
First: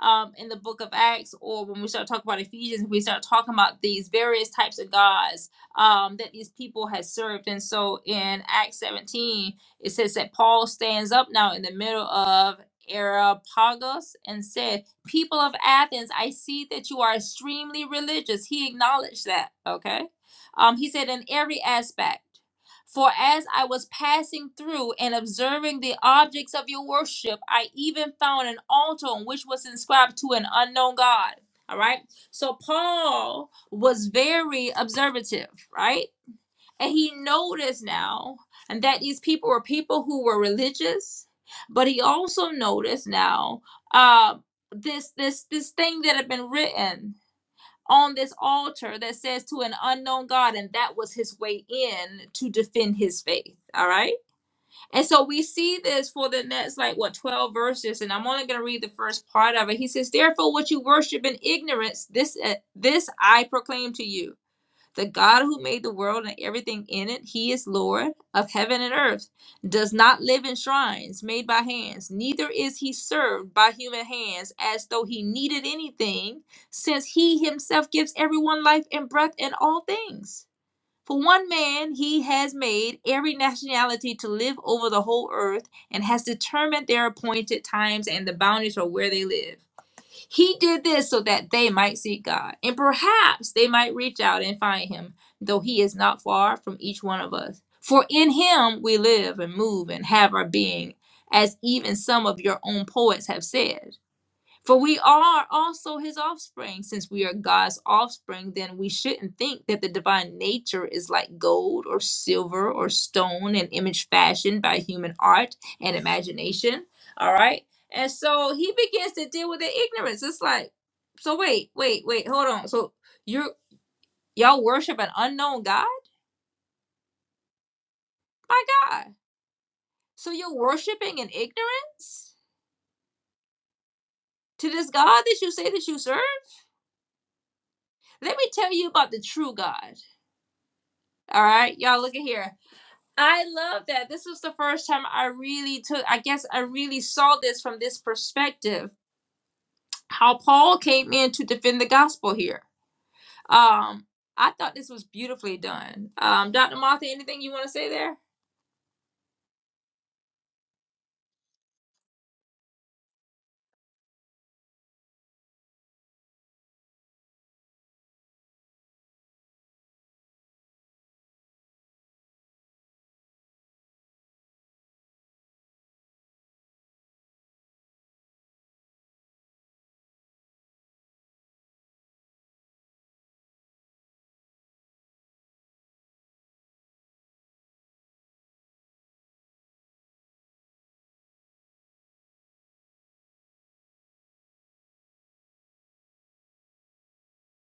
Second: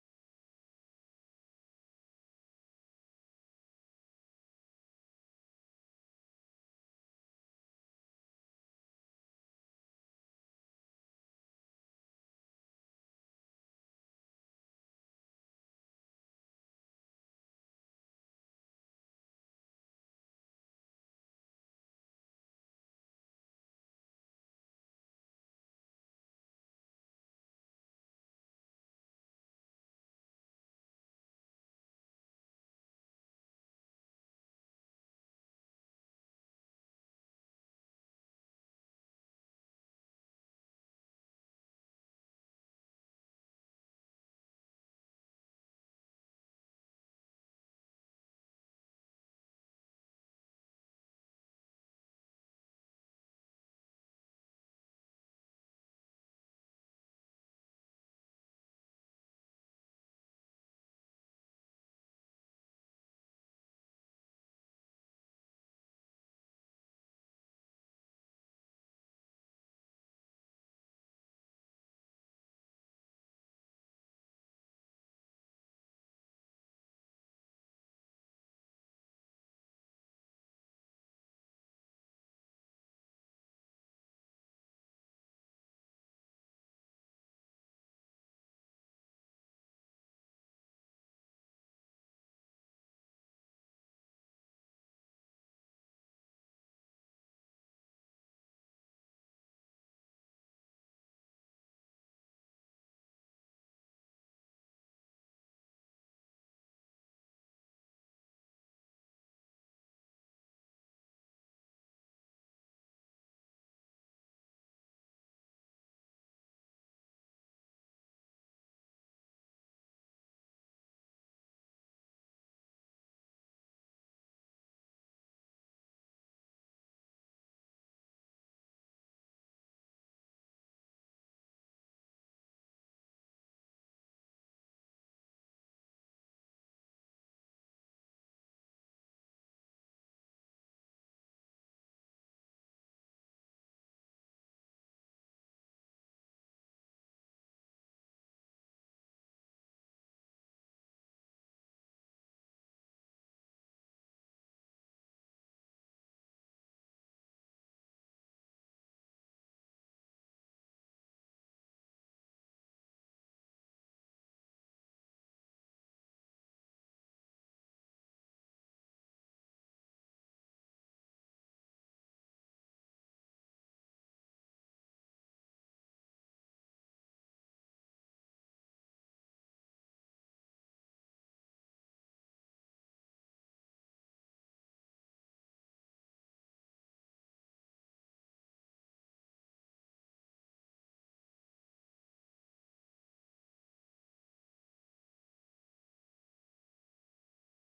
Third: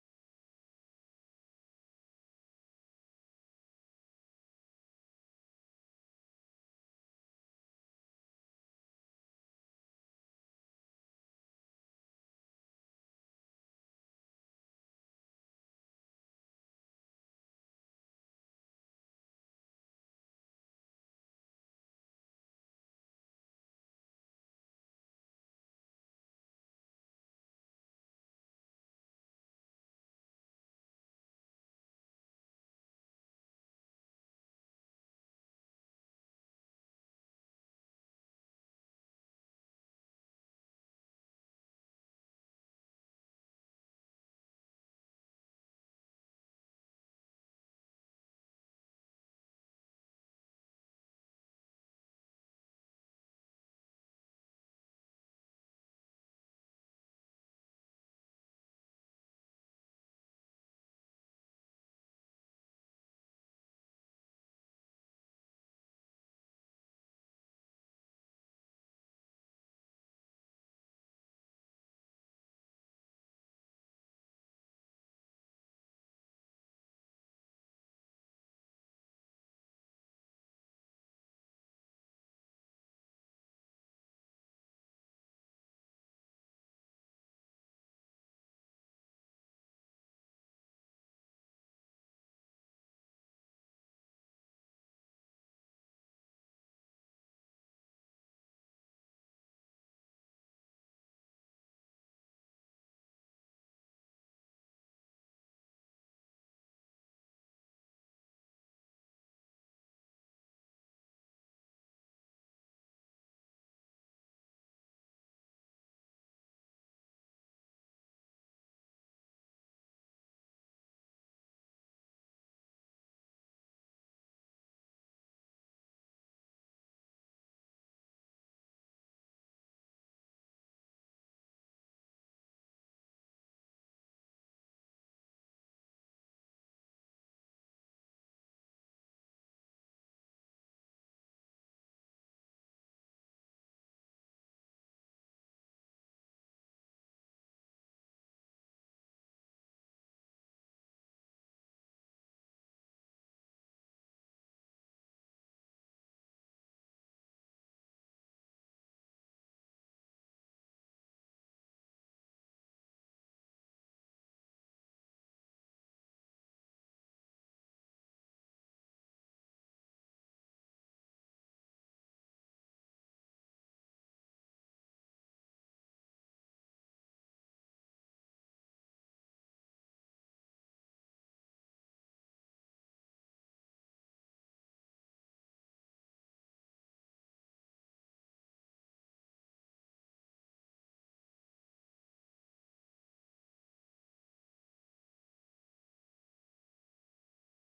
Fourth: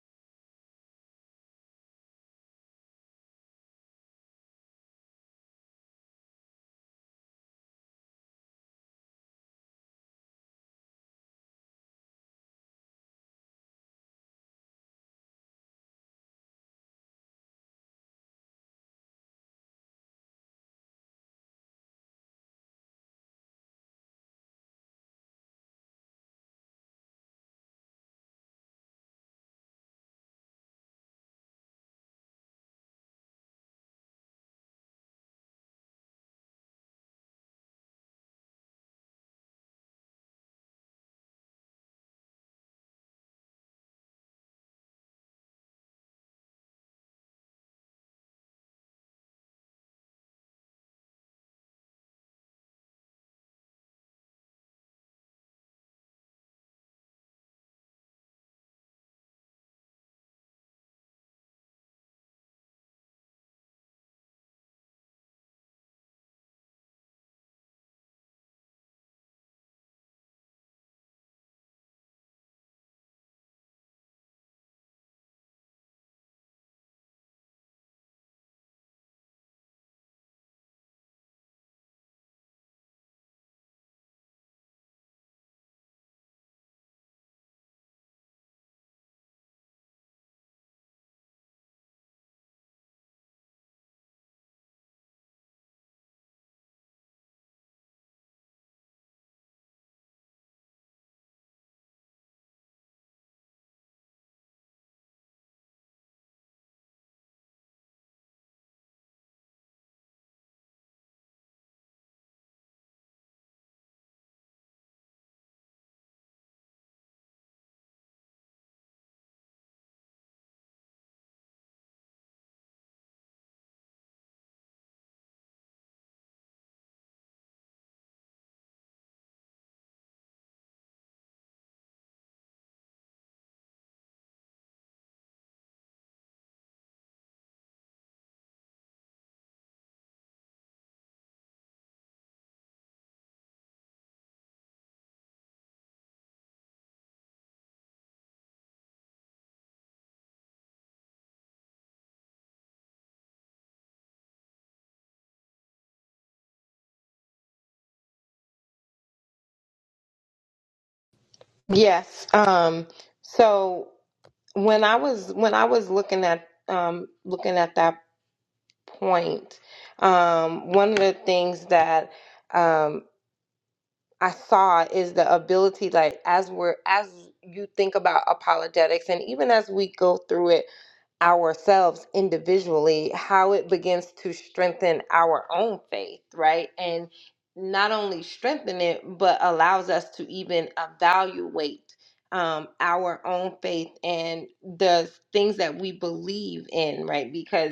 S1: um, in the book of Acts, or when we start talking about Ephesians, we start talking about these various types of gods um, that these people had served. And so in Acts 17, it says that Paul stands up now in the middle of Areopagus and said, People of Athens, I see that you are extremely religious. He acknowledged that, okay? Um, he said, In every aspect. For as I was passing through and observing the objects of your worship, I even found an altar on which was inscribed to an unknown God. All right. So Paul was very observative, right? And he noticed now that these people were people who were religious, but he also noticed now uh, this this this thing that had been written on this altar that says to an unknown God, and that was his way in to defend his faith. All right. And so we see this for the next, like, what, 12 verses. And I'm only going to read the first part of it. He says, Therefore, what you worship in ignorance, this, uh, this I proclaim to you the God who made the world and everything in it, he is Lord of heaven and earth, does not live in shrines made by hands, neither is he served by human hands as though he needed anything, since he himself gives everyone life and breath and all things. For one man, he has made every nationality to live over the whole earth and has determined their appointed times and the boundaries of where they live he did this so that they might seek God, and perhaps they might reach out and find him, though he is not far from each one of us. For in him we live and move and have our being, as even some of your own poets have said. For we are also his offspring. Since we are God's offspring, then we shouldn't think that the divine nature is like gold or silver or stone, an image fashioned by human art and imagination. All right. And so he begins to deal with the ignorance. It's like, so wait, wait, wait, hold on. So you're y'all worship an unknown God? My God. So you're worshiping in ignorance to this God that you say that you serve? Let me tell you about the true God. All right, y'all look at here. I love that. This was the first time I really took, I guess I really saw this from this perspective, how Paul came in to defend the gospel here. Um, I thought this was beautifully done. Um, Dr. Martha, anything you want to say there?
S2: Yes. Um, so when I was when I was looking at um, looking at that point, um, one of the things that um, I saw is the ability, like as we're as you think about apologetics, and even as we go through it ourselves individually, how it begins to strengthen our own faith, right? And not only strengthen it, but allows us to even evaluate um, our own faith and the things that we believe in, right? Because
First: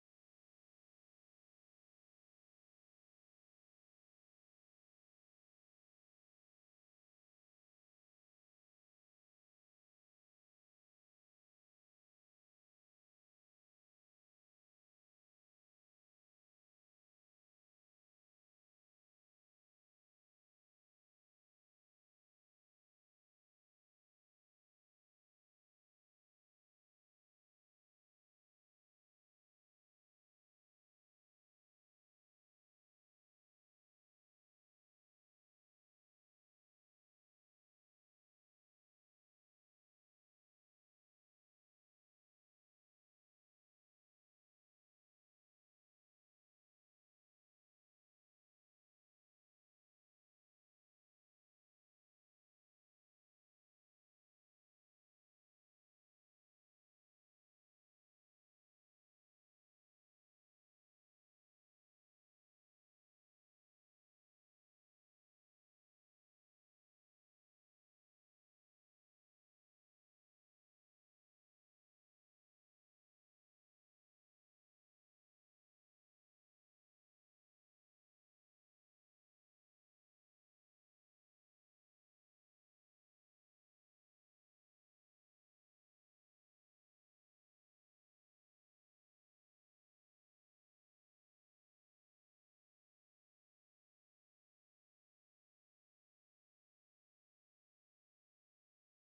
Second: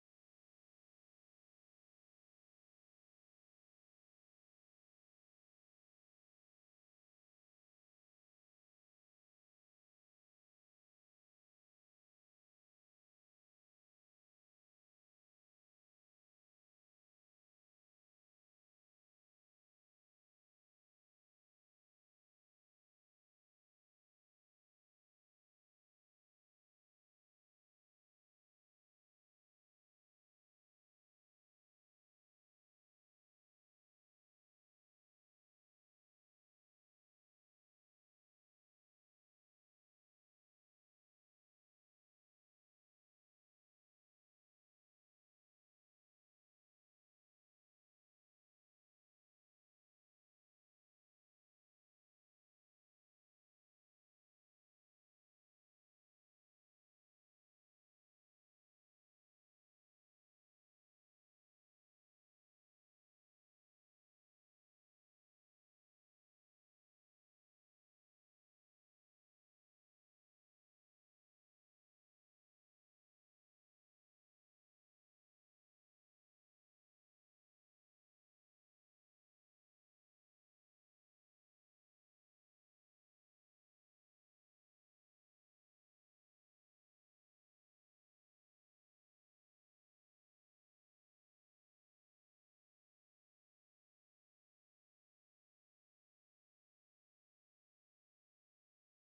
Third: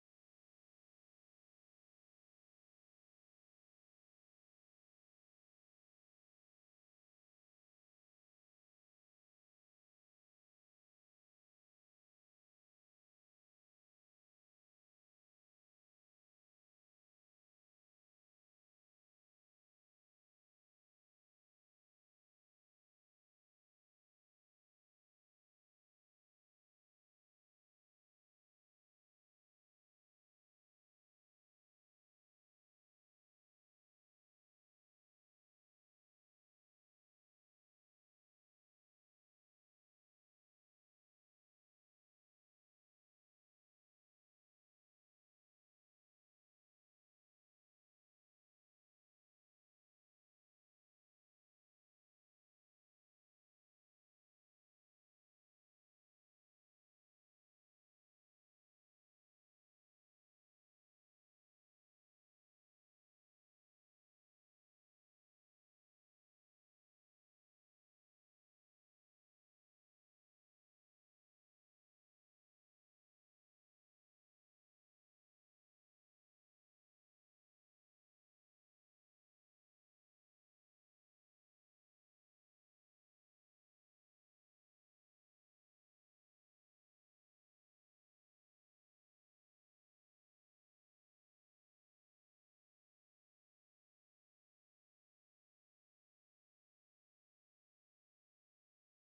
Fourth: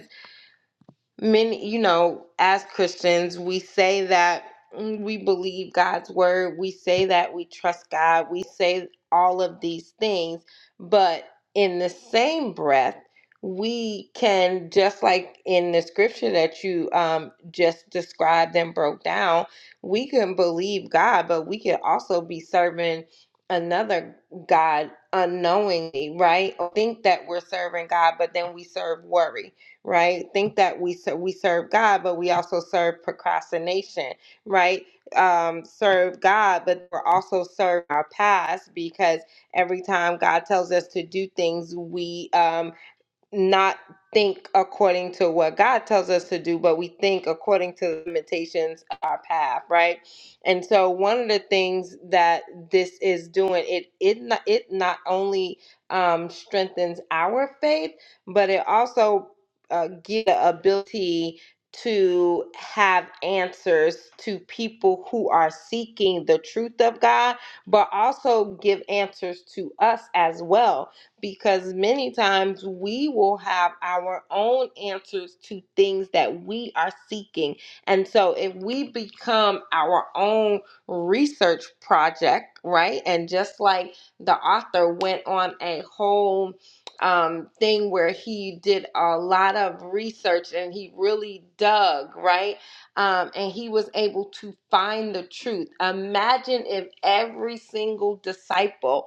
S2: many you know as christians we say that mm, we believe god's word we say that we trust god we say all of these things but in the same breath we can just like in the scripture that you um, just described and broke down we can believe god but we can also be serving another god unknowingly right Or think that we're serving god but then we serve worry right? Think that we ser- we serve God, but we also serve procrastination, right? Um, serve God, but we're also serve our past because every time God tells us to do things, we um, not think according to what God tells us to do, but we think according to the limitations of our path, right? And so one of the things that this is doing, it it not, it not only um, strengthens our faith, but it also uh, gives the ability to have answers to people who are seeking the truth of God, but also give answers to us as well because many times we will have our own answers to things that we are seeking. And so if we become our own research project, right? And just like the author went on a whole um, thing where he did a lot of research and he really dug, right? Um, and he was able to find the truth. Imagine if every single disciple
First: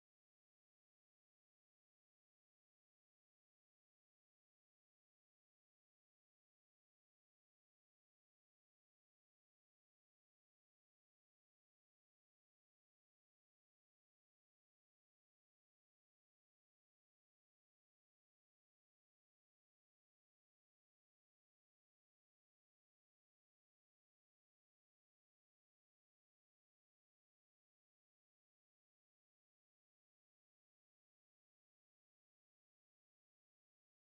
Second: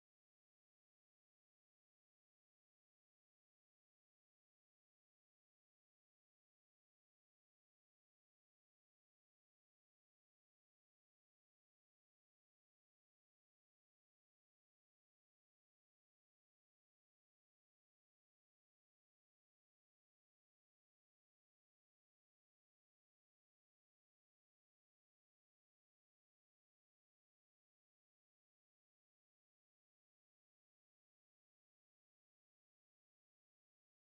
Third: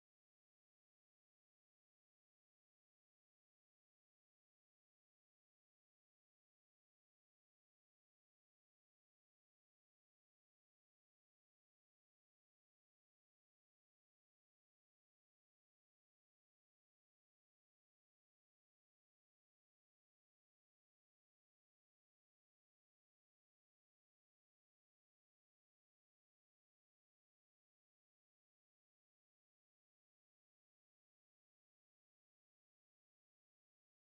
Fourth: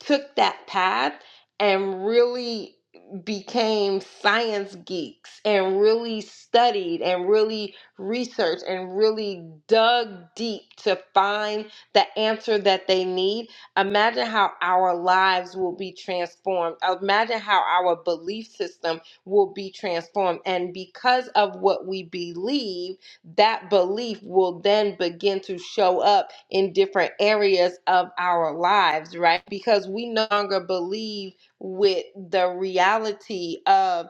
S2: took that path and really became science geeks and really studied and really researched and really dug deep to find the answer that they need imagine how our lives will be transformed imagine how our belief system will be transformed and because of what we believe that belief will then begin to show up in different areas of our lives, right? Because we no longer believe with the reality of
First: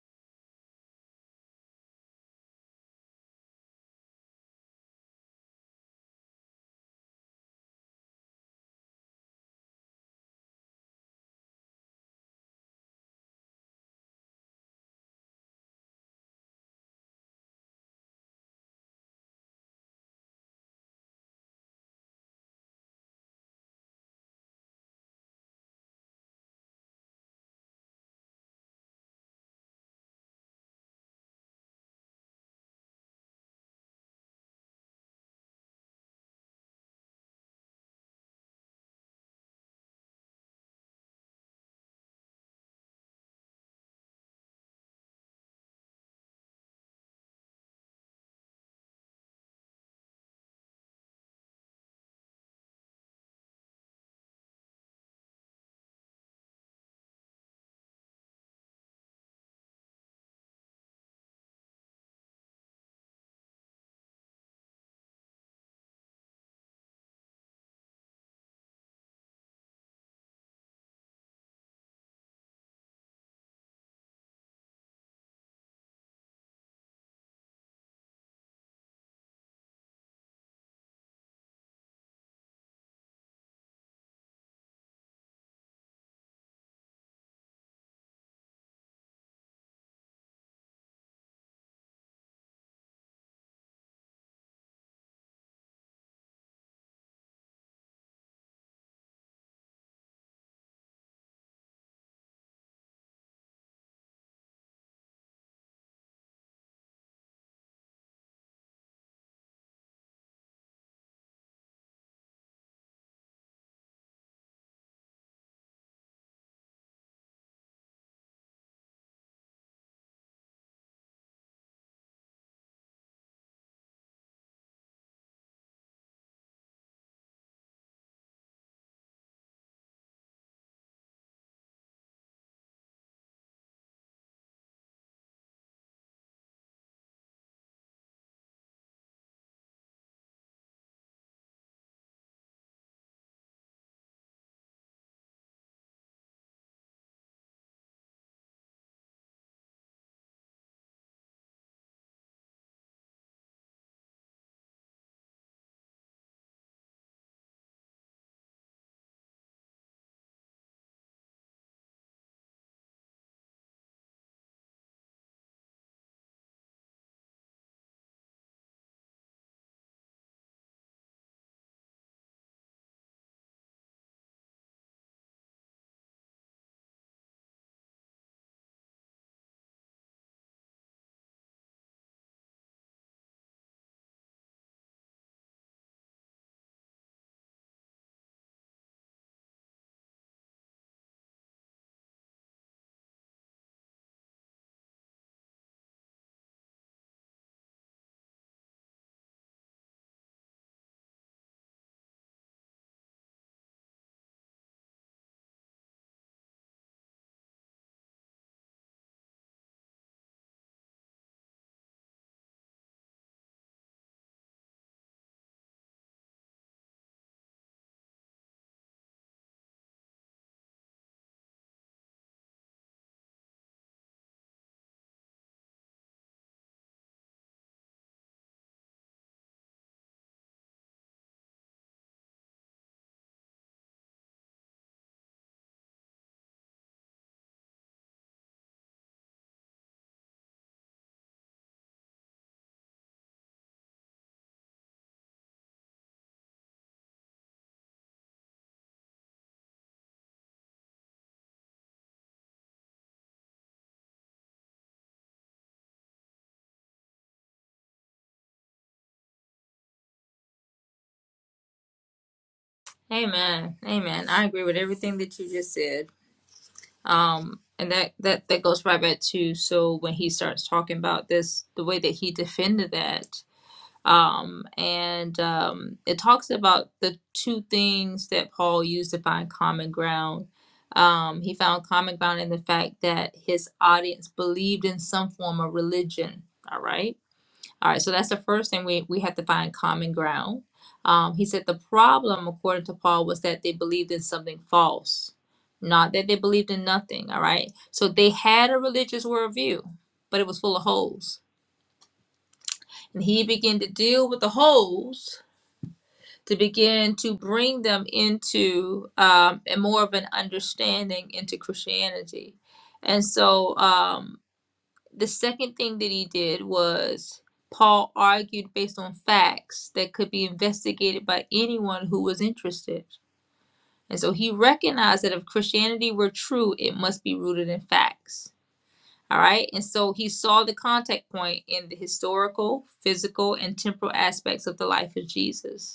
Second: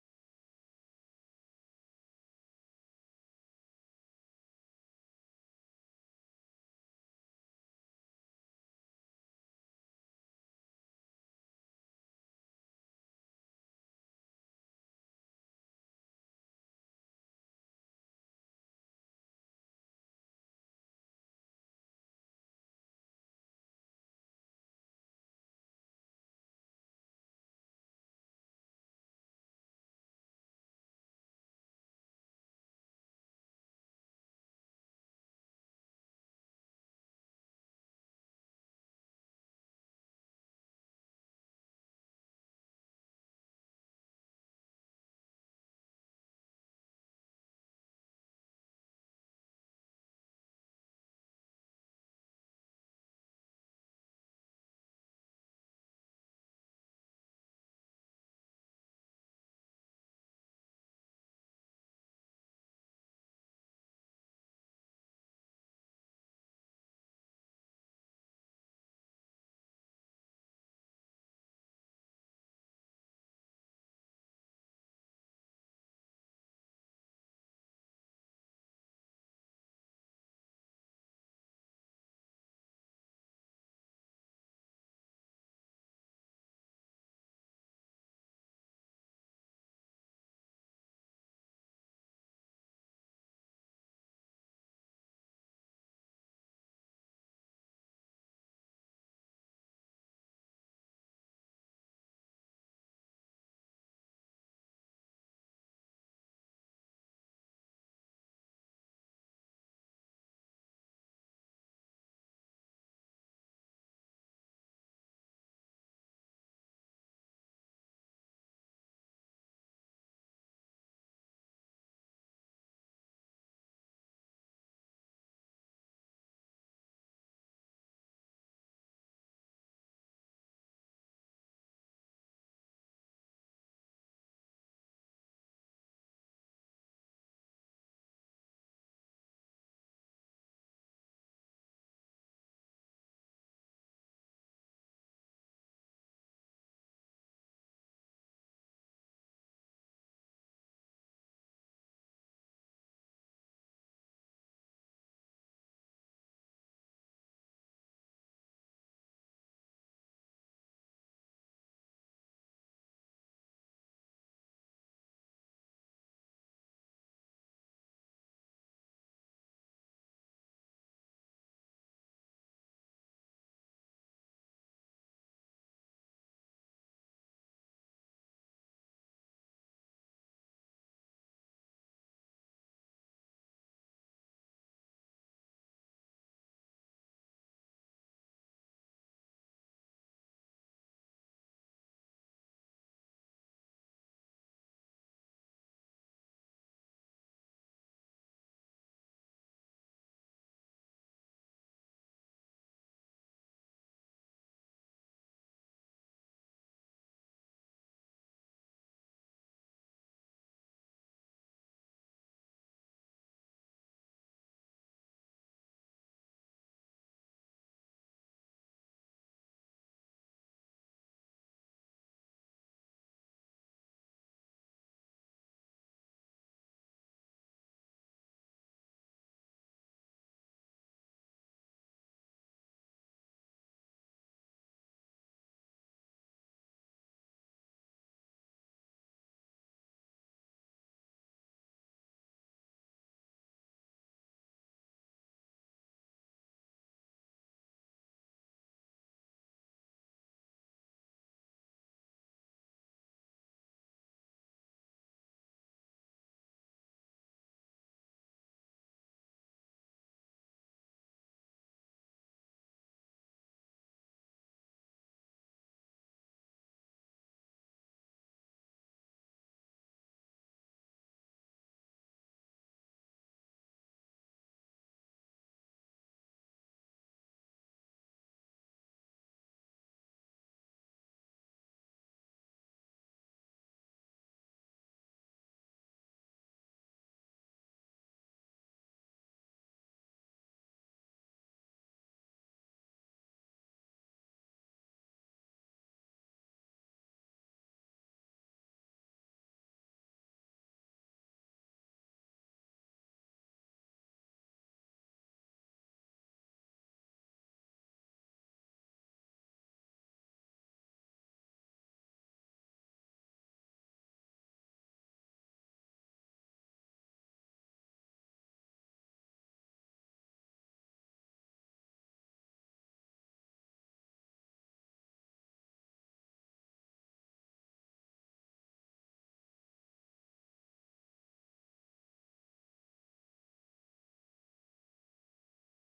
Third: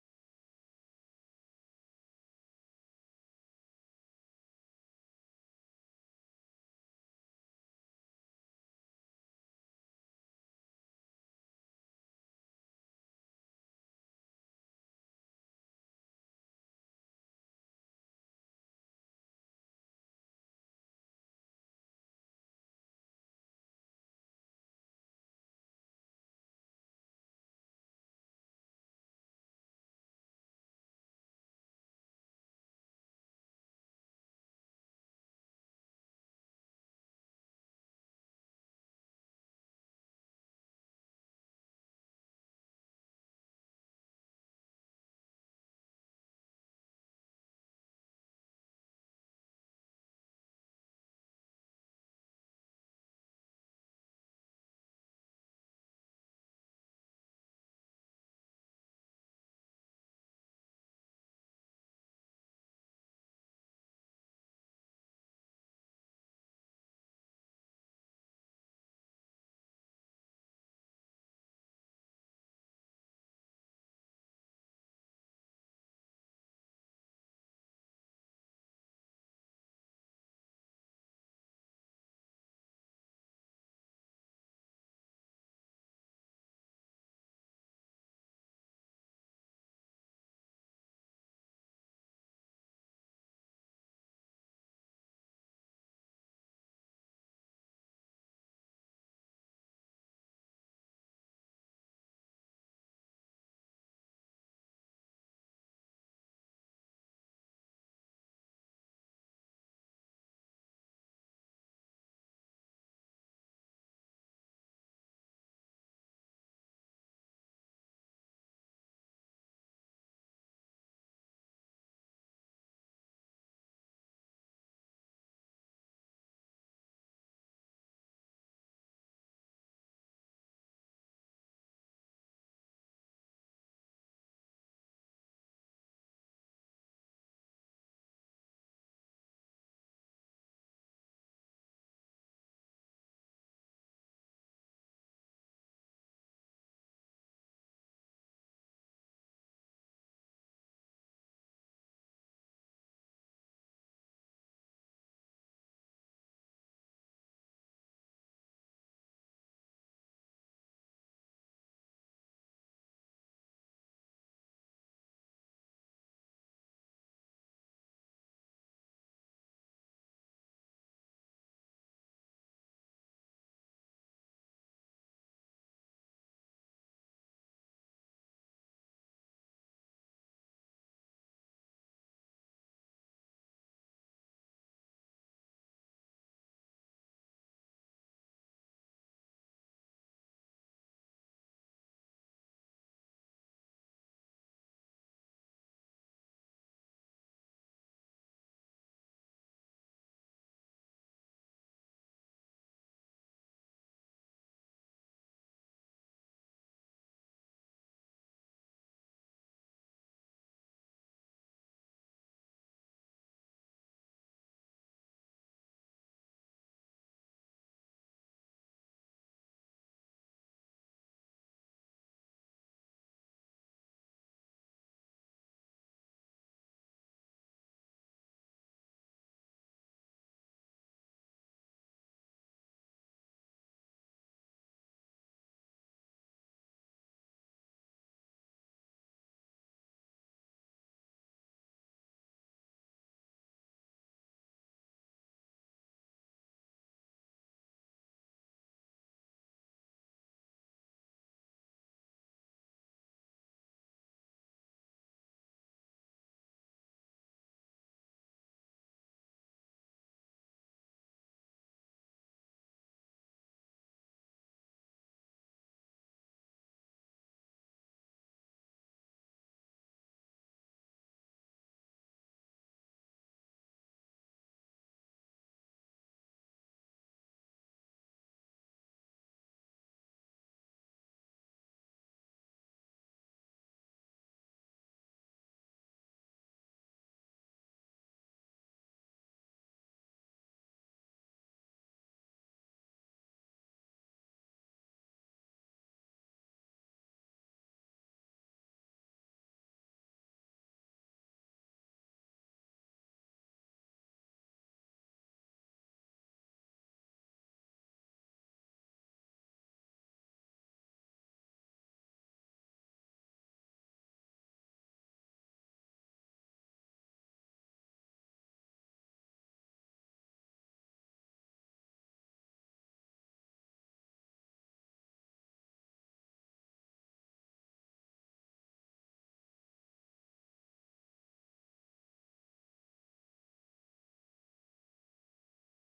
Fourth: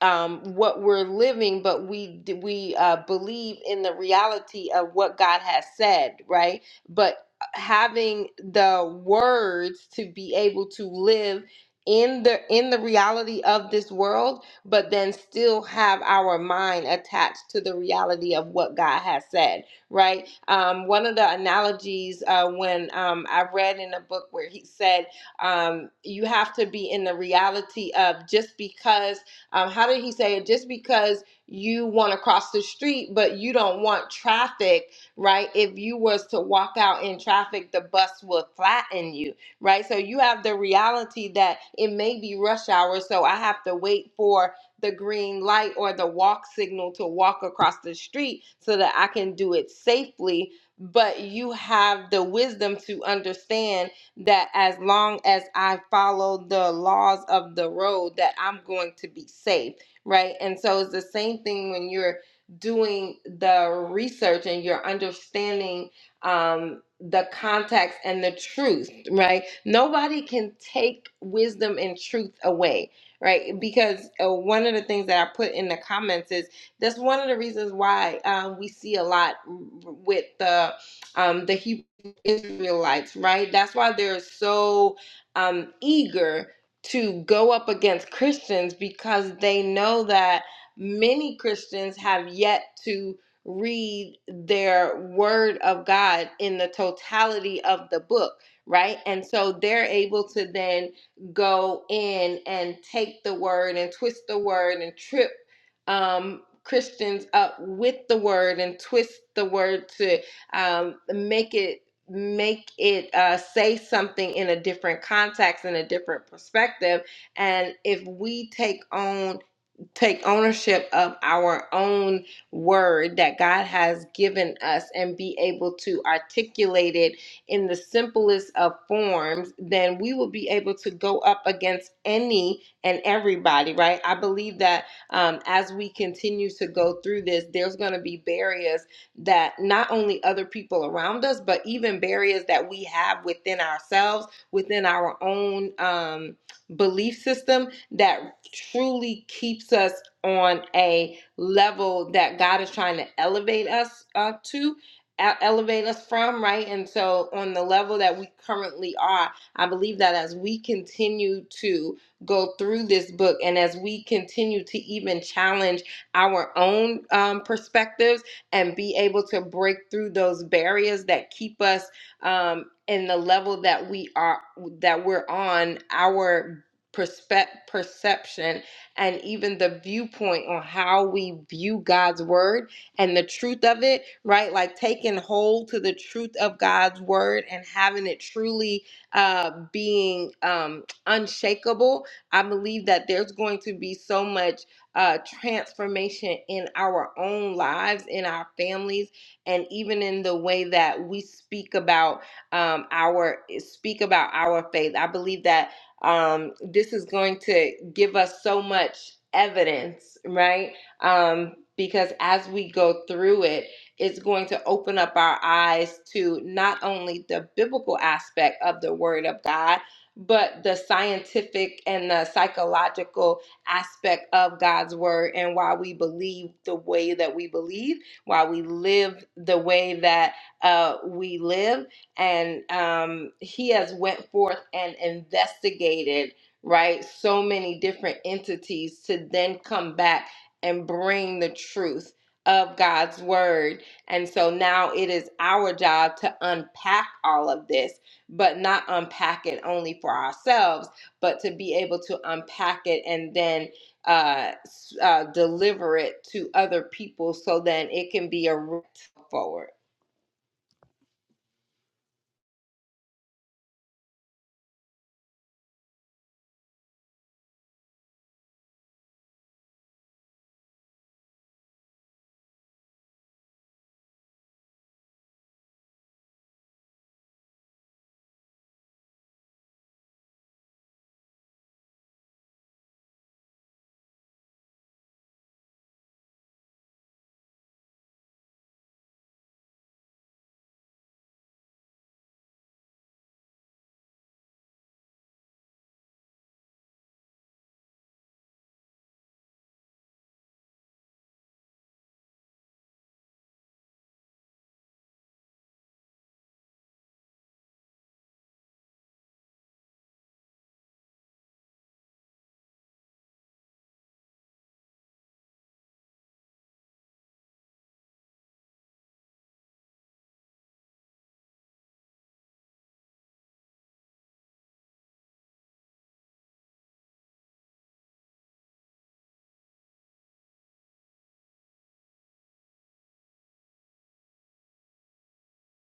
S2: um, what we're living, but we we uh, believe in the reality of what God has said, right? But uh, having the words to be able to live in the in the reality of this world but then still have our mind attached to the reality of what god has said right um one of the analogies uh when um i read in a book where he said um you have to be in the reality of just because um, how did he say it? Just because you want to cross the street, but you don't want traffic, right? If you was to walk out in traffic, the bus will flatten you, right? So you have the reality that it may be rush hour, so I have to wait for the green light or the walk signal to walk across the street so that I can do it safely. But you have the wisdom to understand that as long as I follow the laws of the road, that I'm going to be safe, right? And so it's the same thing when you're doing the research and you're understanding um, the context and the truth, right? Nobody can take wisdom and truth away, right? Because uh, one of the things that I put in the comments is that's one of the reasons why um, we see a lot with the um, the Hebrew. Israelites, right? That's why they're so um, eager to go up against Christians because they know that many Christians have yet to read their word of God in the totality of the book, right? And so they're able to then go in and take the word and twist the word and trip um, Christians up with the word and twist the word to um, make it make it uh, say something in a different context in a different perspective and if we take on take ownership of our own word that God has given us and be able to articulate it in the simplest of forms, then we will be able to go up against any and everybody, right? I believe that um, as we continue to go through this, there's going to be barriers that not only other people around us, but even barriers that we have within ourselves, within our own. Um, belief system that truly keeps us on a level that God is trying to elevate us uh, to, e- elevate us from, right? And so, on the level that we currently are, I believe that as we continue to go through this book and as we continue to even challenge our own um, perspectives and be able to break through those barriers that keep us um, in the level that we are that we're on our perspe- perception and even the viewpoint on how we view God's word and the truth of it, right? Like taking hold to the truth of God's word and having it truly uh, being um, unshakable. I believe that there's going to be so much uh, transformation in our own lives, in our families, and even in the way that we speak about um, our speak about our faith. I believe that um, this is going to give us so much evidence, right? Um, because as we go through it, it's going to open up our eyes to not only the biblical aspect of the Word of God, but the scientific and the psychological aspect of God's Word and why we believe the way that we believe, why we live the way that uh, we live and um, he has went forth and investigated right so many different entities to then come back and bring the truth of god's word and so now it is our job to unpack all of this but not unpack it only for ourselves but to be able to unpack it and then uh, s- uh, deliver it to other people so then it can be a route forward
S1: Amen. Amen. I agree with everything that you just said. Um, and that, that, that goes right back to, so when he starts talking about this, the way that he defended that, Um, and um, it talks about the two things that Paul used to find common ground. Um, he found common ground in the fact that his audience believed in some form of religion. All right. All right. So that's the first thing we, we have to find common ground. Um, he said the problem, according to Paul, was that they believed in something false, not that they believed in nothing. All right. So they had a religious worldview, but it was full of holes. And he began to deal with the holes to begin to bring them into um, a more of an understanding into Christianity. And so um, the second thing that he did was Paul argued based on facts that could be investigated by anyone who was interested. And so he recognized that if Christianity were true, it must be rooted in facts. All right. And so he saw the contact point in the historical, physical, and temporal aspects of the life of Jesus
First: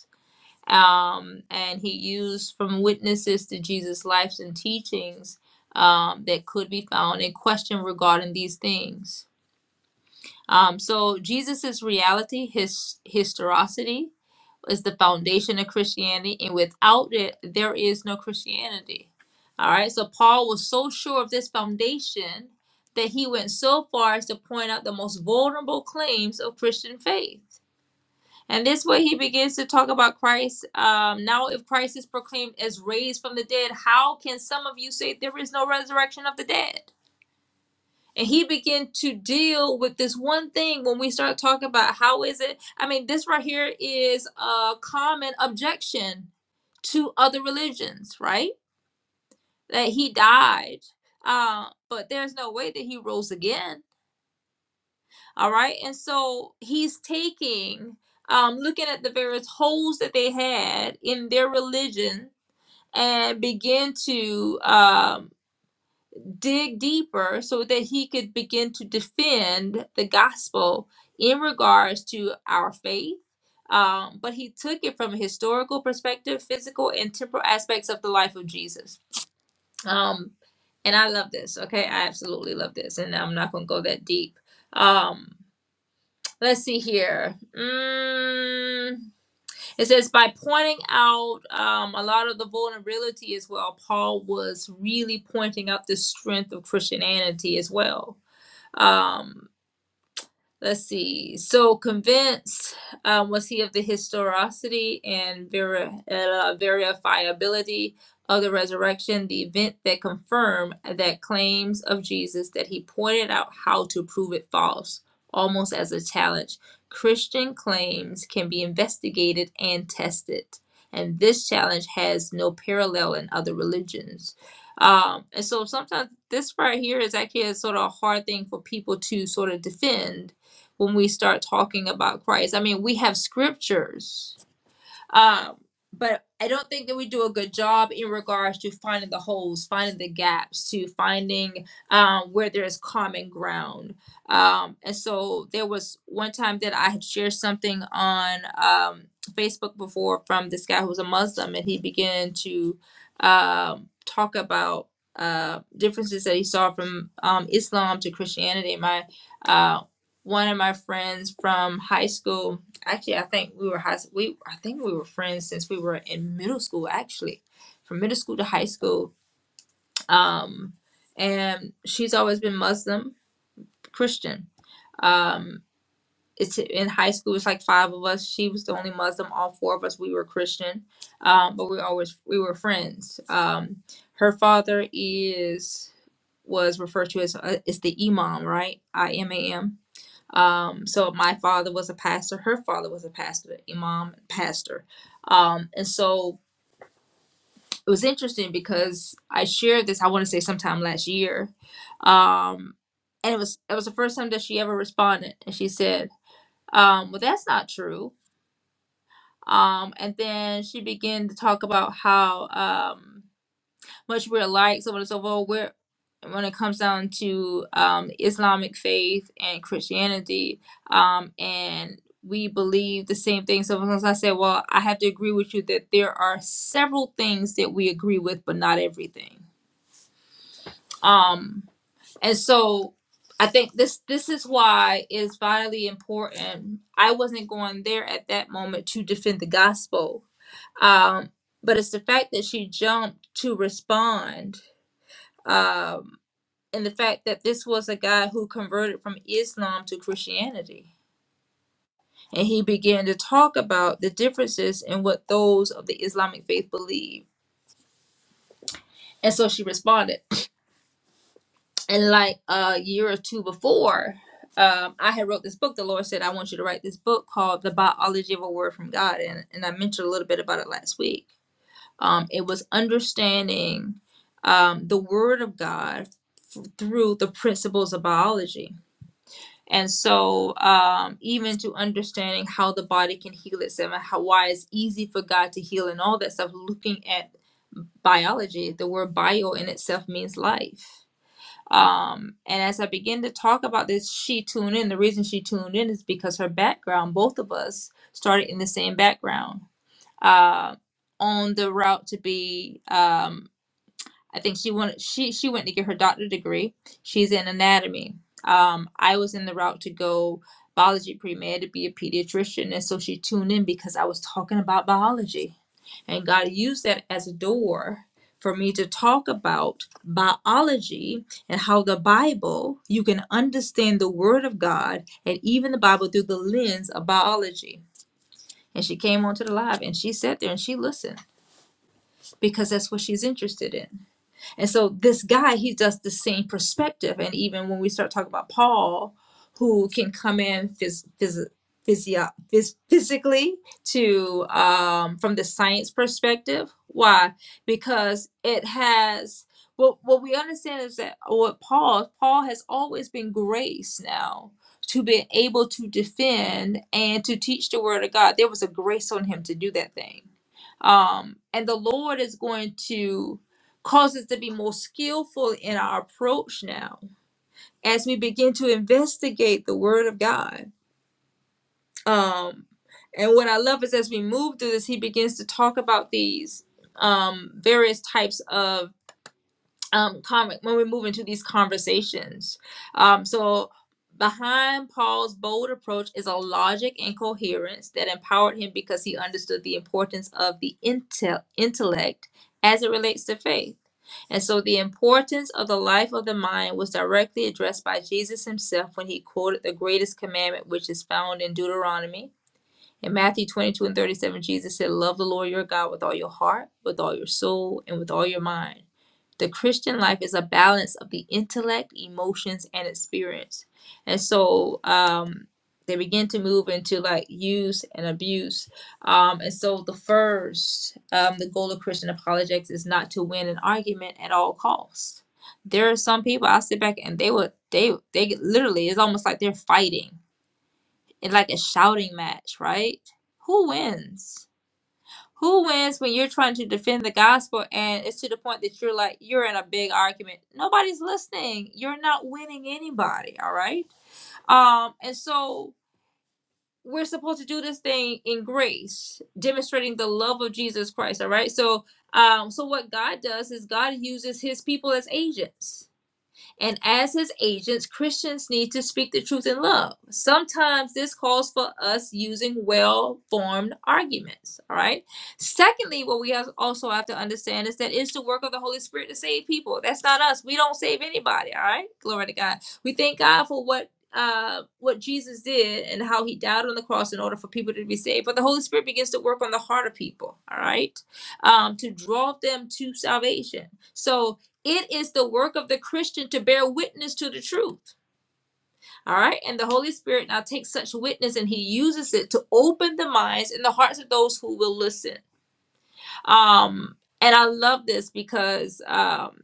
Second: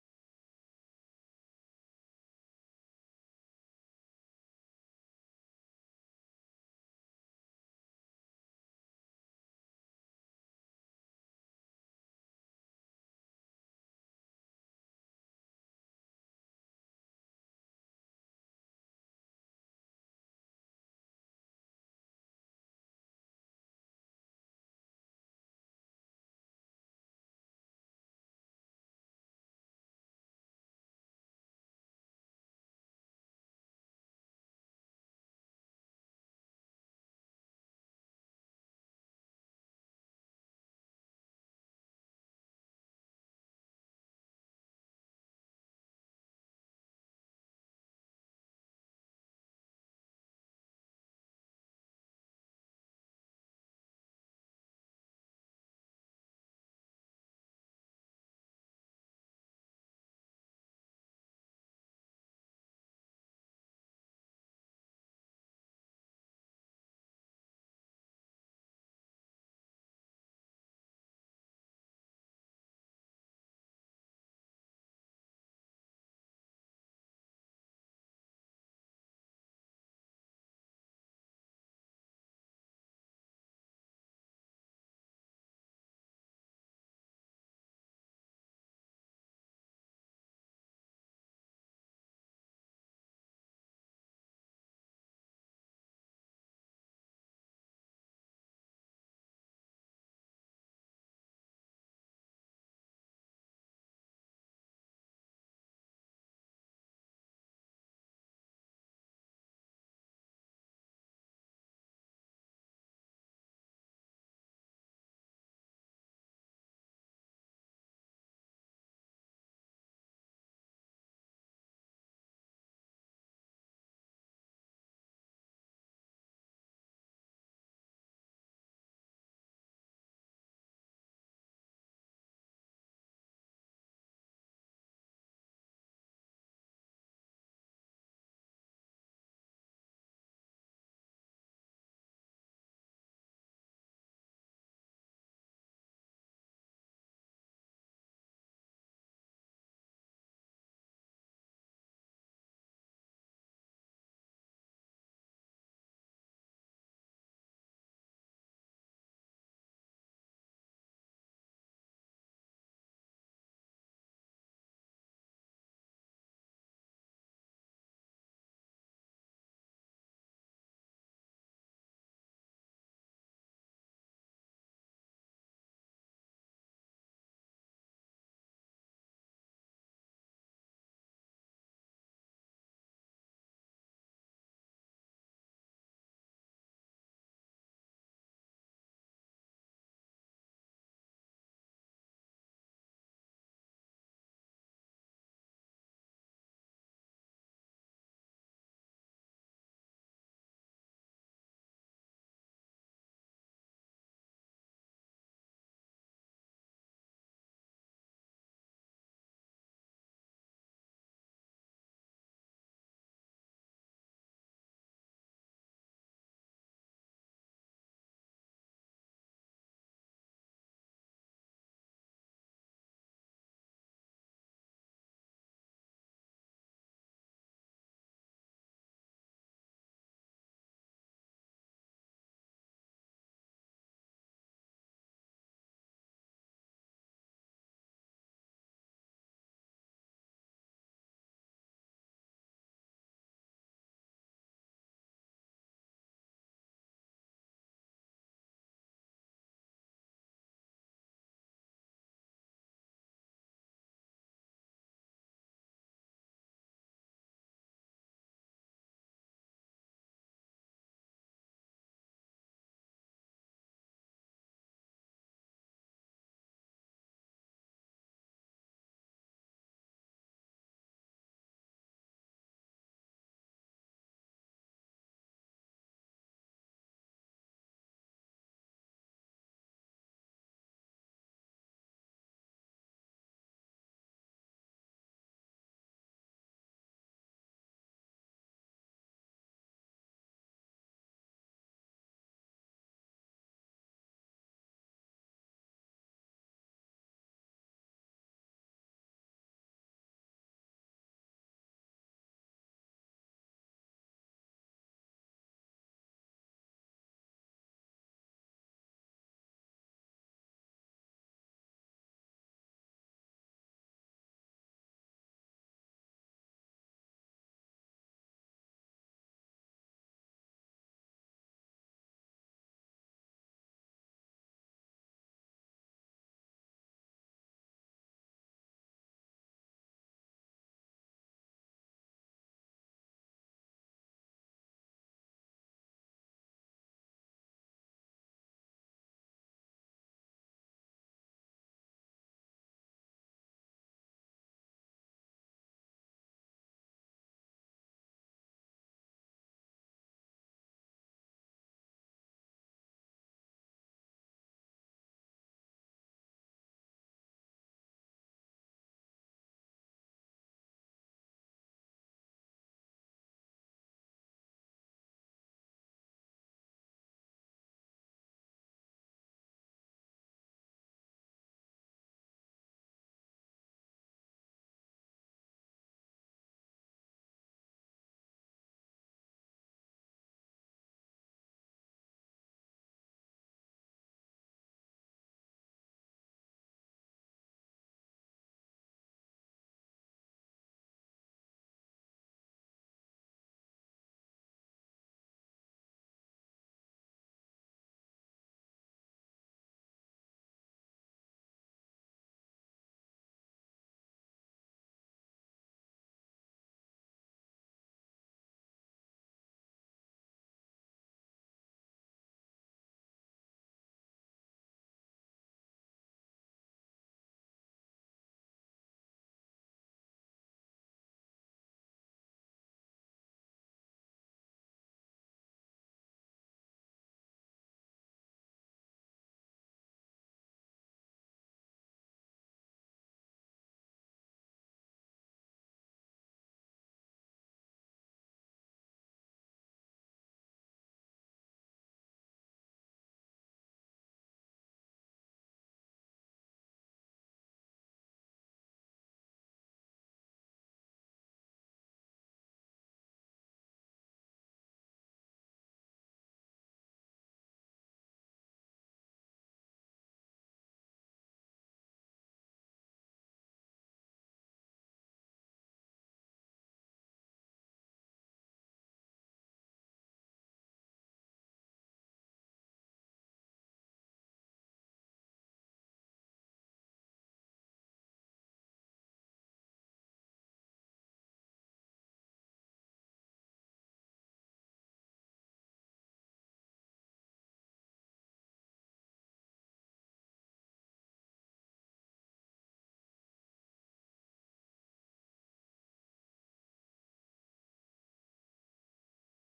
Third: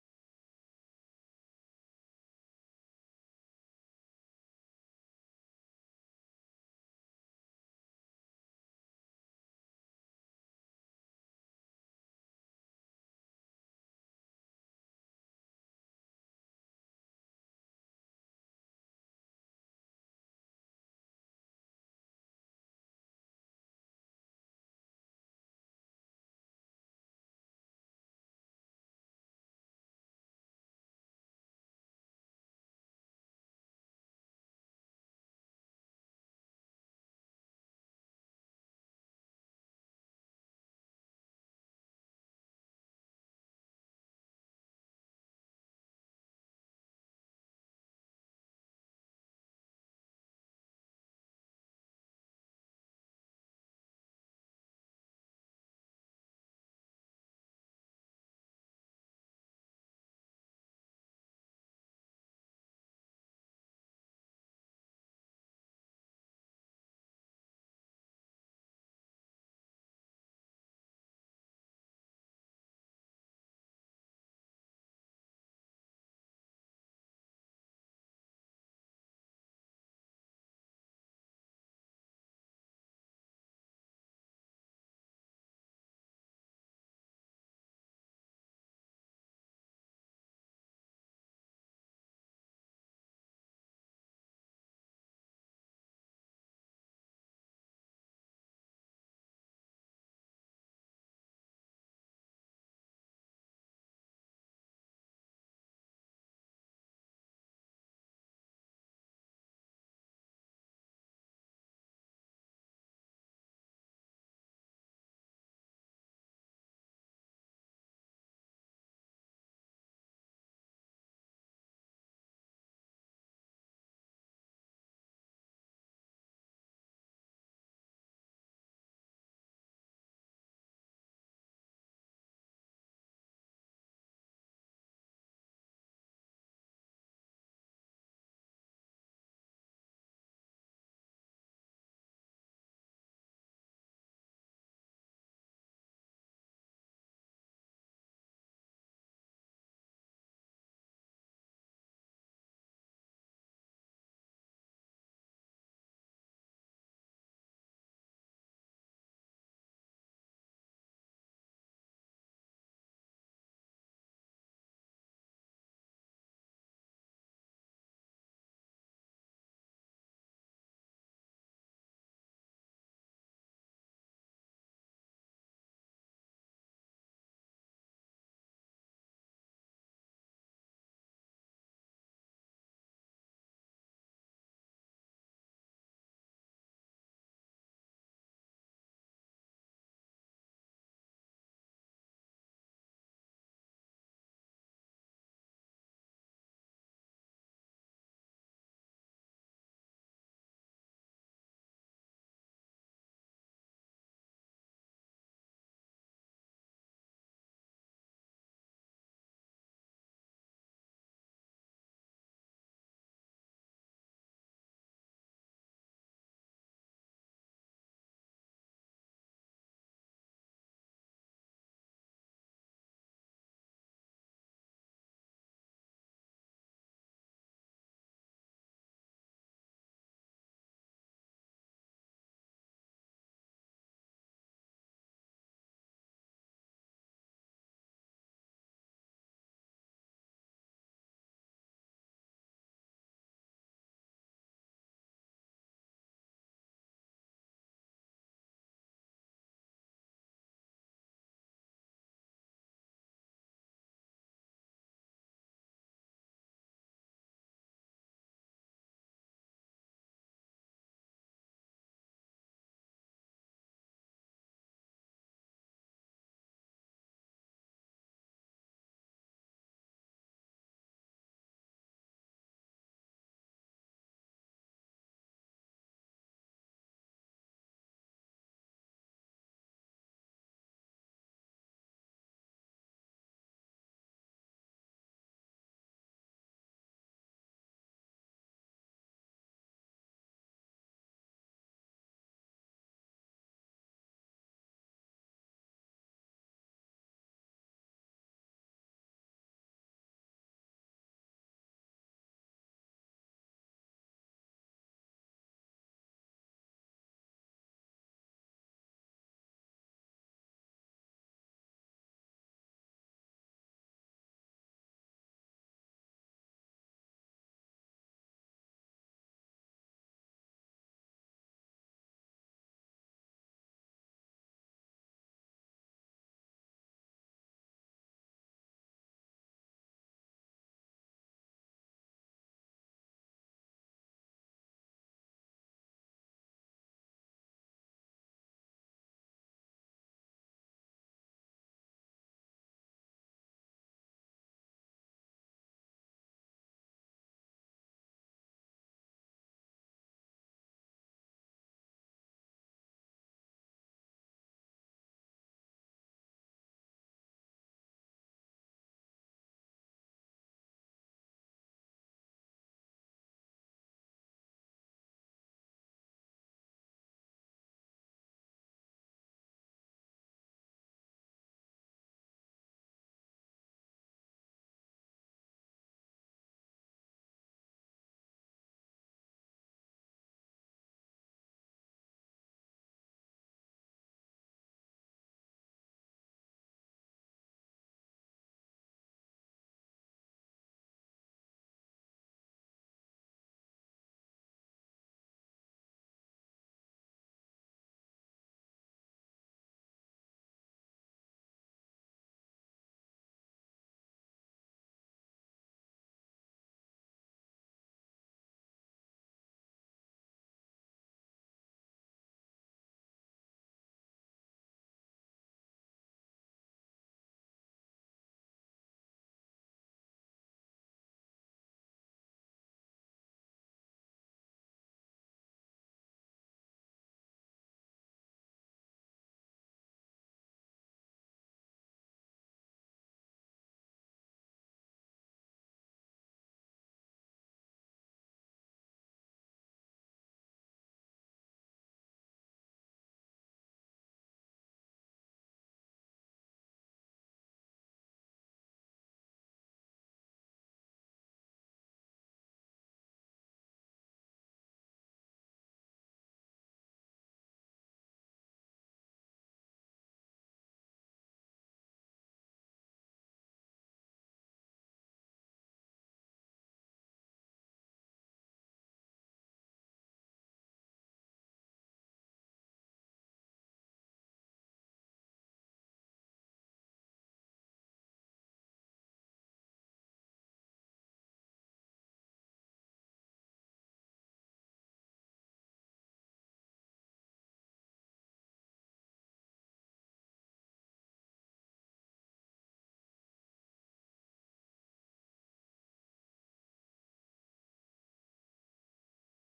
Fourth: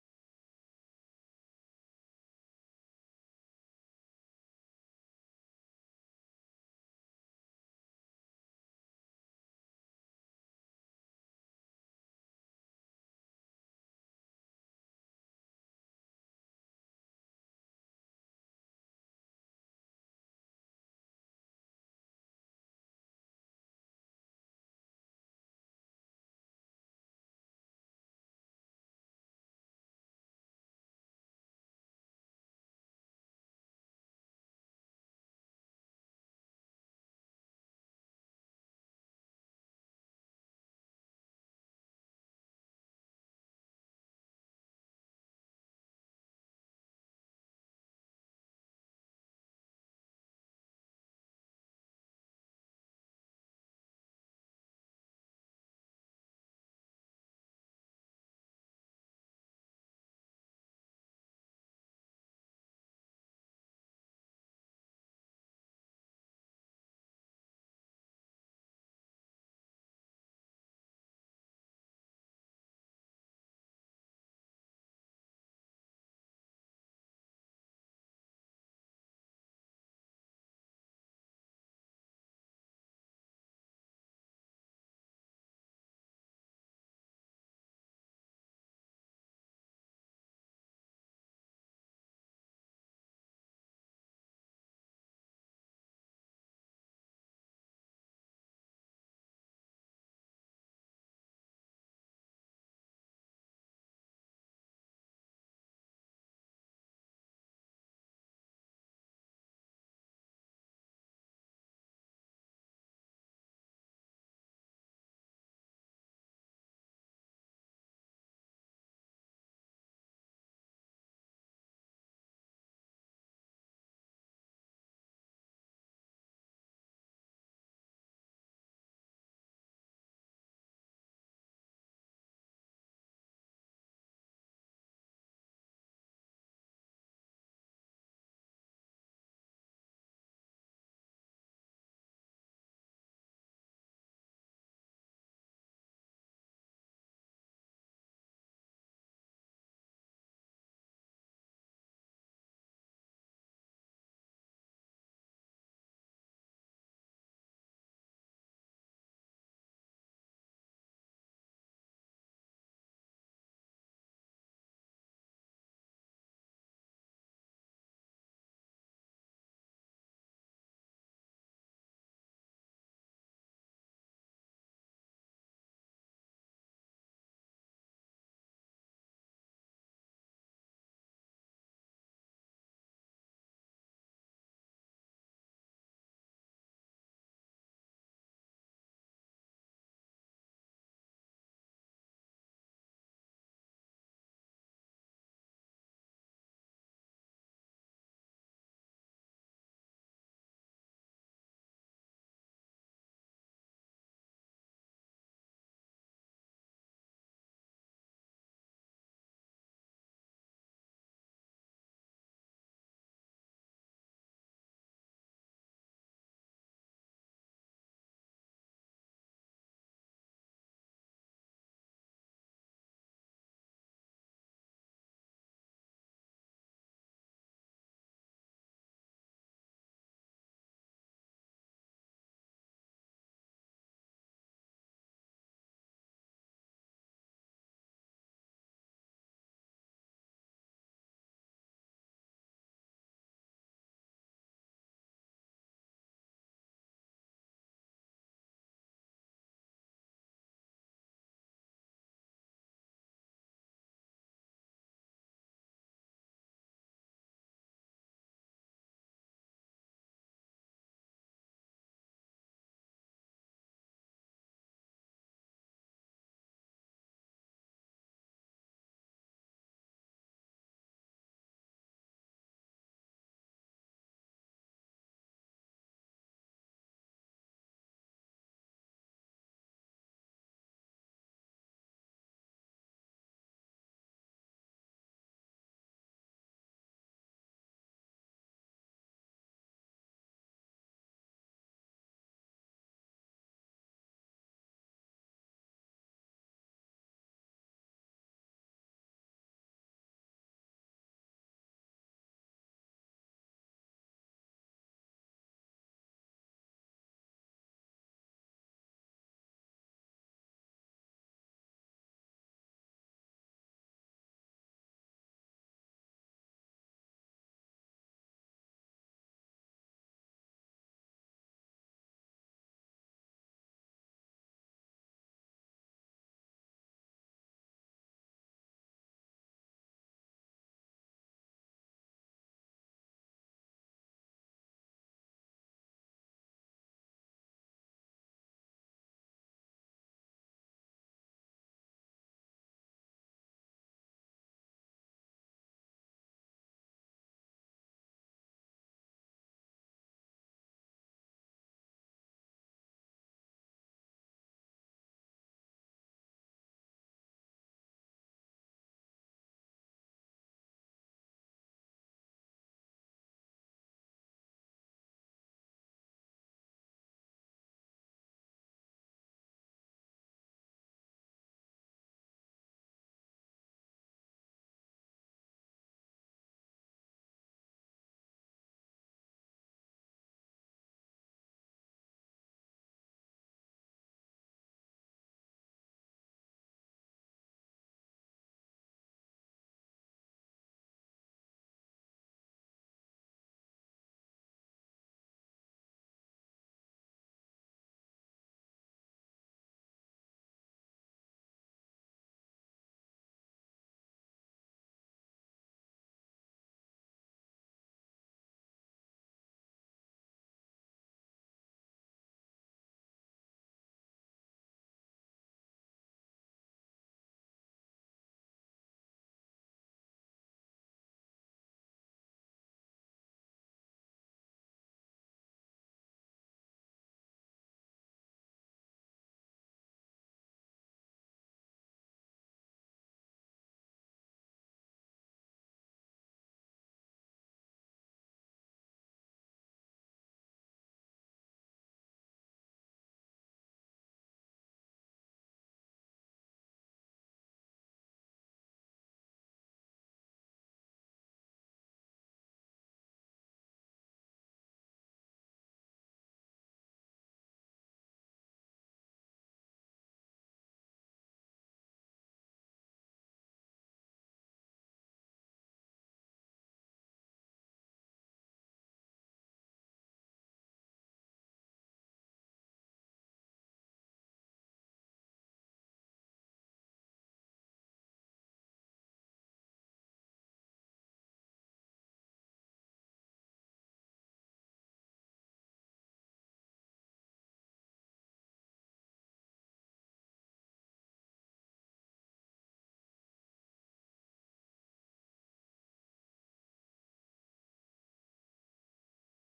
S1: um, and he used from witnesses to Jesus' lives and teachings um, that could be found in question regarding these things. Um, so Jesus' reality, his historicity, is the foundation of Christianity, and without it, there is no Christianity. All right. So Paul was so sure of this foundation that he went so far as to point out the most vulnerable claims of Christian faith. And this way he begins to talk about Christ. Um, now, if Christ is proclaimed as raised from the dead, how can some of you say there is no resurrection of the dead? And he began to deal with this one thing when we start talking about how is it? I mean, this right here is a common objection to other religions, right? That he died, uh, but there's no way that he rose again All right. And so he's taking, um, looking at the various holes that they had in their religion and begin to um, dig deeper so that he could begin to defend the gospel in regards to our faith. Um, but he took it from a historical perspective, physical and temporal aspects of the life of Jesus. Um, and I love this. Okay. I absolutely love this. And I'm not going to go that deep. Um, Let's see here. Mm, it says by pointing out um, a lot of the vulnerability as well, Paul was really pointing out the strength of Christianity as well. Um, Let's see. So convinced um, was he of the historicity and ver- uh, verifiability of the resurrection, the event that confirmed that claims of Jesus that he pointed out how to prove it false, almost as a challenge. Christian claims can be investigated and tested, and this challenge has no parallel in other religions. Um, and so sometimes this right here is actually a sort of a hard thing for people to sort of defend when we start talking about Christ. I mean, we have scriptures um, but I don't think that we do a good job in regards to finding the holes, finding the gaps, to finding um, where there is common ground. Um, and so there was one time that I had shared something on um, Facebook before from this guy who was a Muslim, and he began to um, talk about uh, differences that he saw from um, Islam to Christianity. My uh, one of my friends from high school Actually, I think we were high. We I think we were friends since we were in middle school. Actually, from middle school to high school. Um, and she's always been Muslim Christian. Um, it's in high school. It's like five of us. She was the only Muslim. All four of us we were Christian. Um, but we always we were friends. Um, her father is was referred to as uh, is the imam, right? I M A M um, so my father was a pastor, her father was a pastor, imam, pastor. Um, and so it was interesting because I shared this, I want to say sometime last year. Um, and it was it was the first time that she ever responded. And she said, um, well, that's not true. Um, and then she began to talk about how um much we're alike, so on and so forth. We're, when it comes down to um, Islamic faith and Christianity, um, and we believe the same thing. So sometimes I say, well, I have to agree with you that there are several things that we agree with, but not everything. Um, and so I think this this is why it's vitally important. I wasn't going there at that moment to defend the gospel, um, but it's the fact that she jumped to respond um, and the fact that this was a guy who converted from Islam to Christianity. And he began to talk about the differences in what those of the Islamic faith believe. And so she responded. And like a year or two before, um, I had wrote this book. The Lord said, I want you to write this book called The Biology of a Word from God. And, and I mentioned a little bit about it last week. Um, it was understanding um, the Word of God f- through the principles of biology And so, um, even to understanding how the body can heal itself and how, why it's easy for God to heal and all that stuff, looking at biology, the word bio in itself means life. Um, and as I begin to talk about this, she tuned in. The reason she tuned in is because her background, both of us started in the same background uh, on the route to be. um, I think she went she she went to get her doctorate degree. She's in anatomy. Um, I was in the route to go biology pre med to be a pediatrician, and so she tuned in because I was talking about biology, and God used that as a door for me to talk about biology and how the Bible you can understand the Word of God and even the Bible through the lens of biology. And she came onto the live and she sat there and she listened because that's what she's interested in. And so this guy, he does the same perspective. And even when we start talking about Paul, who can come in phys- phys- physio- phys- physically to um, from the science perspective, why? Because it has what what we understand is that what Paul Paul has always been grace now to be able to defend and to teach the word of God. There was a grace on him to do that thing. Um, and the Lord is going to cause us to be more skillful in our approach now as we begin to investigate the word of god um and what i love is as we move through this he begins to talk about these um various types of um con- when we move into these conversations um so behind paul's bold approach is a logic and coherence that empowered him because he understood the importance of the intel- intellect as it relates to faith and so the importance of the life of the mind was directly addressed by jesus himself when he quoted the greatest commandment which is found in deuteronomy in Matthew 22 and 37, Jesus said, Love the Lord your God with all your heart, with all your soul, and with all your mind. The Christian life is a balance of the intellect, emotions, and experience. And so um, they begin to move into like use and abuse. Um, and so the first, um, the goal of Christian apologetics is not to win an argument at all costs. There are some people I sit back and they would they they literally it's almost like they're fighting in like a shouting match, right? Who wins? Who wins when you're trying to defend the gospel and it's to the point that you're like, you're in a big argument? Nobody's listening. You're not winning anybody, all right? Um, and so we're supposed to do this thing in grace, demonstrating the love of Jesus Christ, all right? So, um, so what God does is God uses his people as agents and as his agents, Christians need to speak the truth in love. Sometimes this calls for us using well formed arguments. All right. Secondly, what we have also have to understand is that it's the work of the Holy Spirit to save people. That's not us. We don't save anybody. All right. Glory to God. We thank God for what uh what Jesus did and how he died on the cross in order for people to be saved. But the Holy Spirit begins to work on the heart of people, all right? Um, to draw them to salvation. So it is the work of the Christian to bear witness to the truth. All right. And the Holy Spirit now takes such witness and he uses it to open the minds and the hearts of those who will listen. Um, and I love this because um,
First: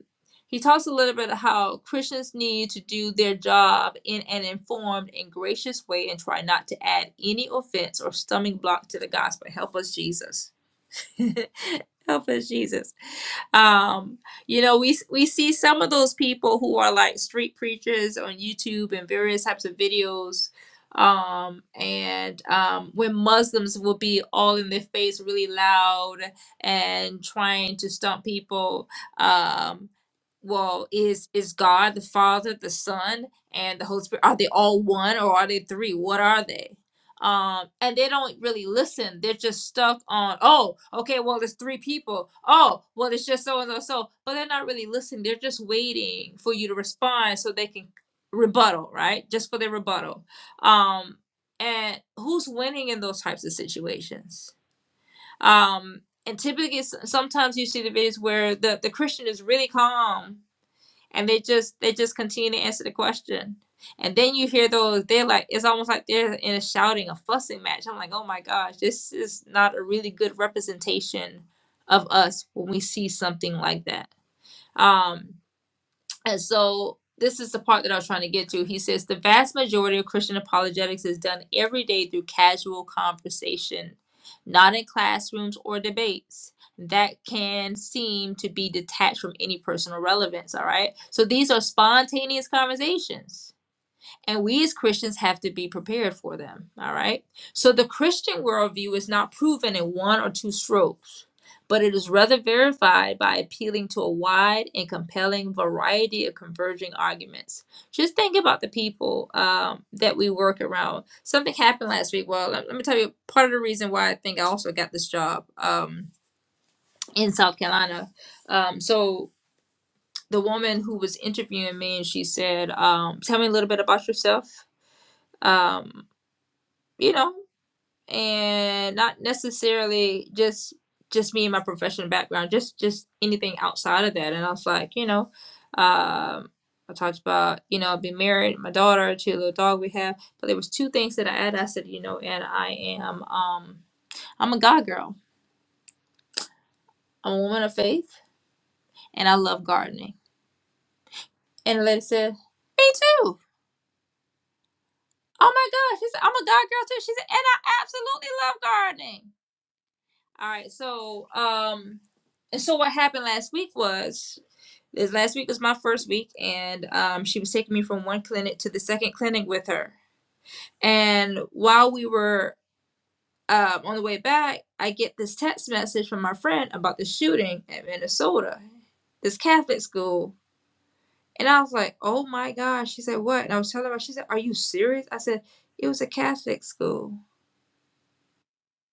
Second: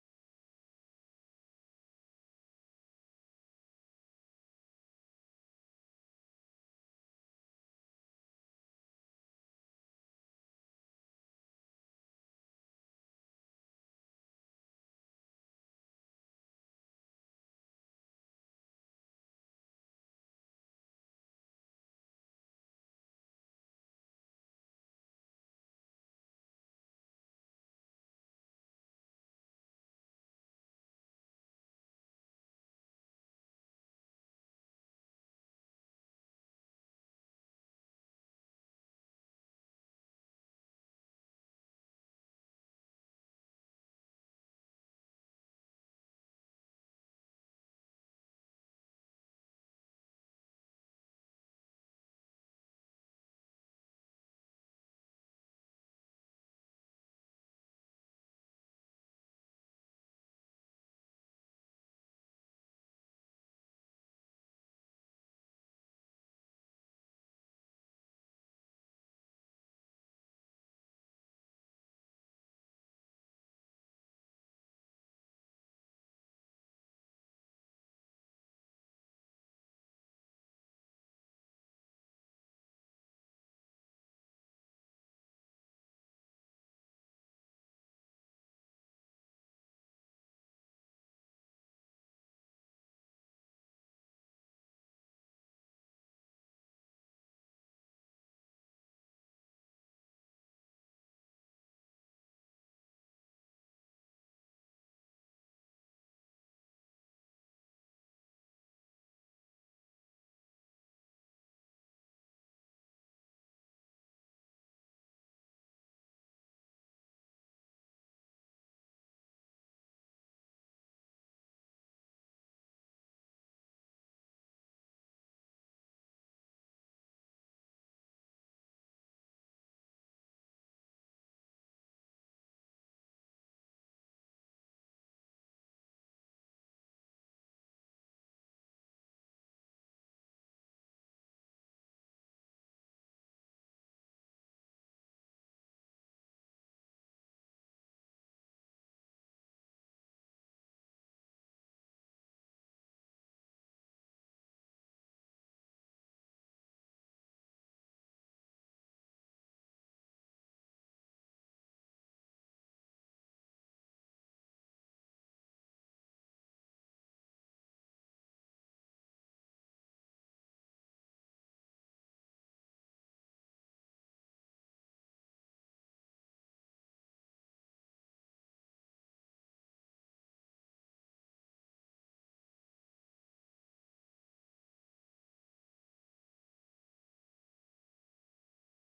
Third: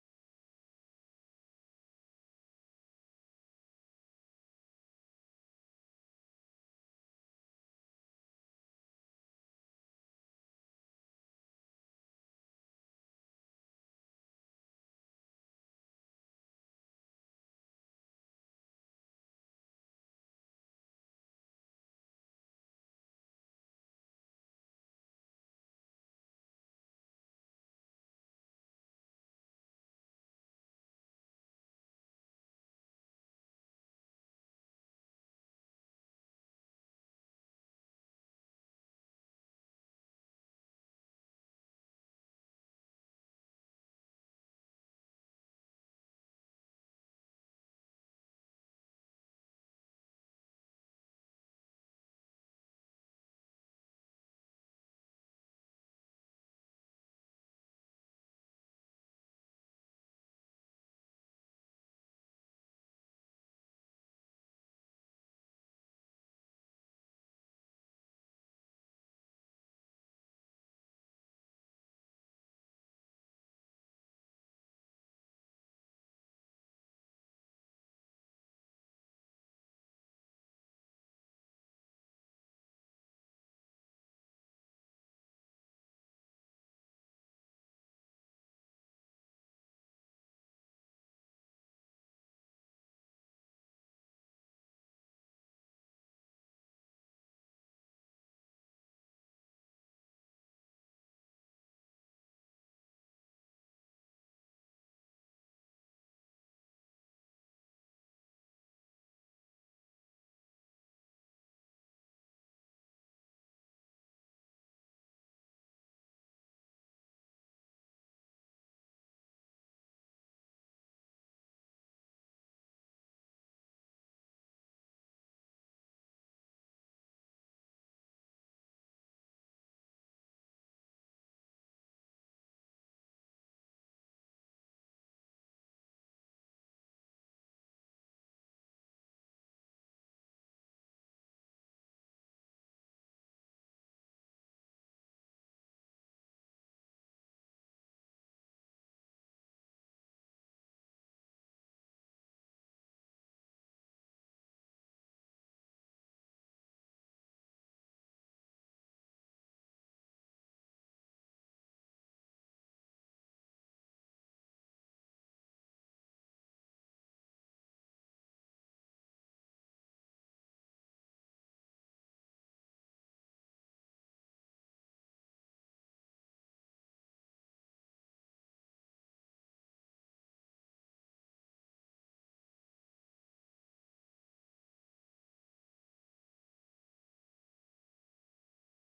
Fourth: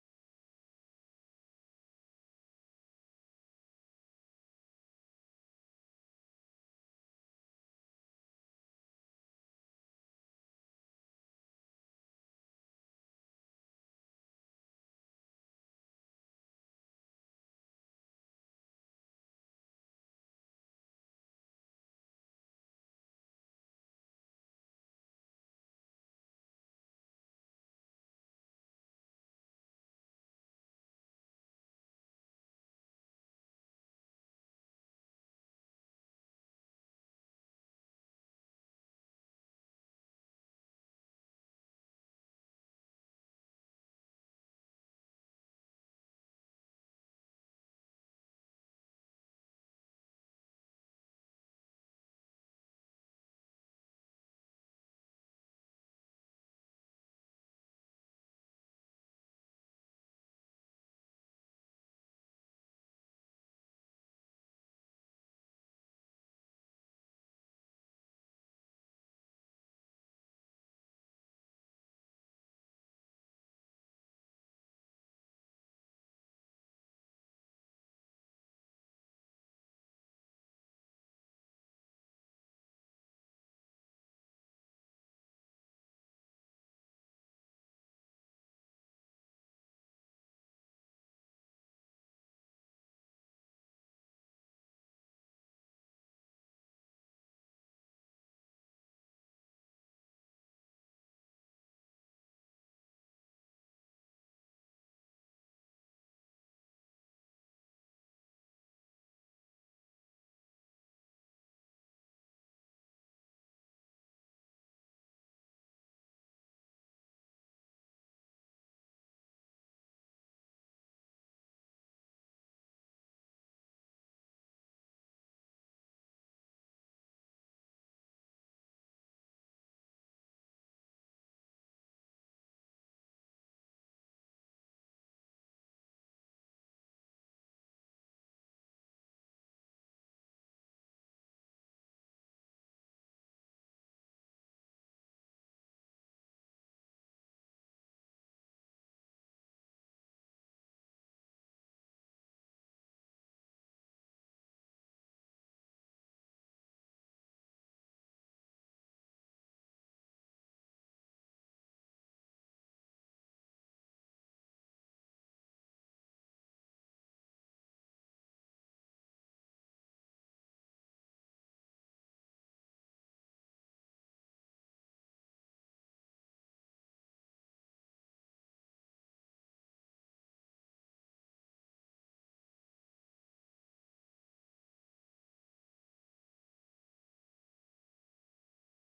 S1: he talks a little bit of how Christians need to do their job in an informed and gracious way and try not to add any offense or stumbling block to the gospel. Help us, Jesus. Help us, Jesus. Um, you know, we we see some of those people who are like street preachers on YouTube and various types of videos. Um, and um, when Muslims will be all in their face, really loud and trying to stump people. Um, well, is is God the Father, the Son, and the Holy Spirit? Are they all one or are they three? What are they? um and they don't really listen they're just stuck on oh okay well it's three people oh well it's just so and so so but they're not really listening they're just waiting for you to respond so they can rebuttal right just for their rebuttal um and who's winning in those types of situations um and typically s- sometimes you see the videos where the the christian is really calm and they just they just continue to answer the question and then you hear those they're like it's almost like they're in a shouting a fussing match i'm like oh my gosh this is not a really good representation of us when we see something like that Um, and so this is the part that I was trying to get to. He says the vast majority of Christian apologetics is done every day through casual conversation, not in classrooms or debates. That can seem to be detached from any personal relevance, all right? So these are spontaneous conversations and we as Christians have to be prepared for them. All right. So the Christian worldview is not proven in one or two strokes, but it is rather verified by appealing to a wide and compelling variety of converging arguments. Just think about the people um, that we work around. Something happened last week. Well, let, let me tell you part of the reason why I think I also got this job um, in South Carolina. Um, so the woman who was interviewing me and she said, um, Tell me a little bit about yourself. Um, you know, and not necessarily just just me and my professional background, just just anything outside of that. And I was like, you know, um, I talked about you know being married, my daughter, to a little dog we have. But there was two things that I added. I said, you know, and I am um I'm a God girl. I'm a woman of faith, and I love gardening. And the lady said, me too. Oh my gosh, she said, I'm a God girl too. She said, and I absolutely love gardening. All right, so um. And so what happened last week was is last week was my first week, and um, she was taking me from one clinic to the second clinic with her. And while we were um, on the way back, I get this text message from my friend about the shooting at Minnesota, this Catholic school. And I was like, "Oh my gosh!" She said, "What?" And I was telling her. She said, "Are you serious?" I said, "It was a Catholic school."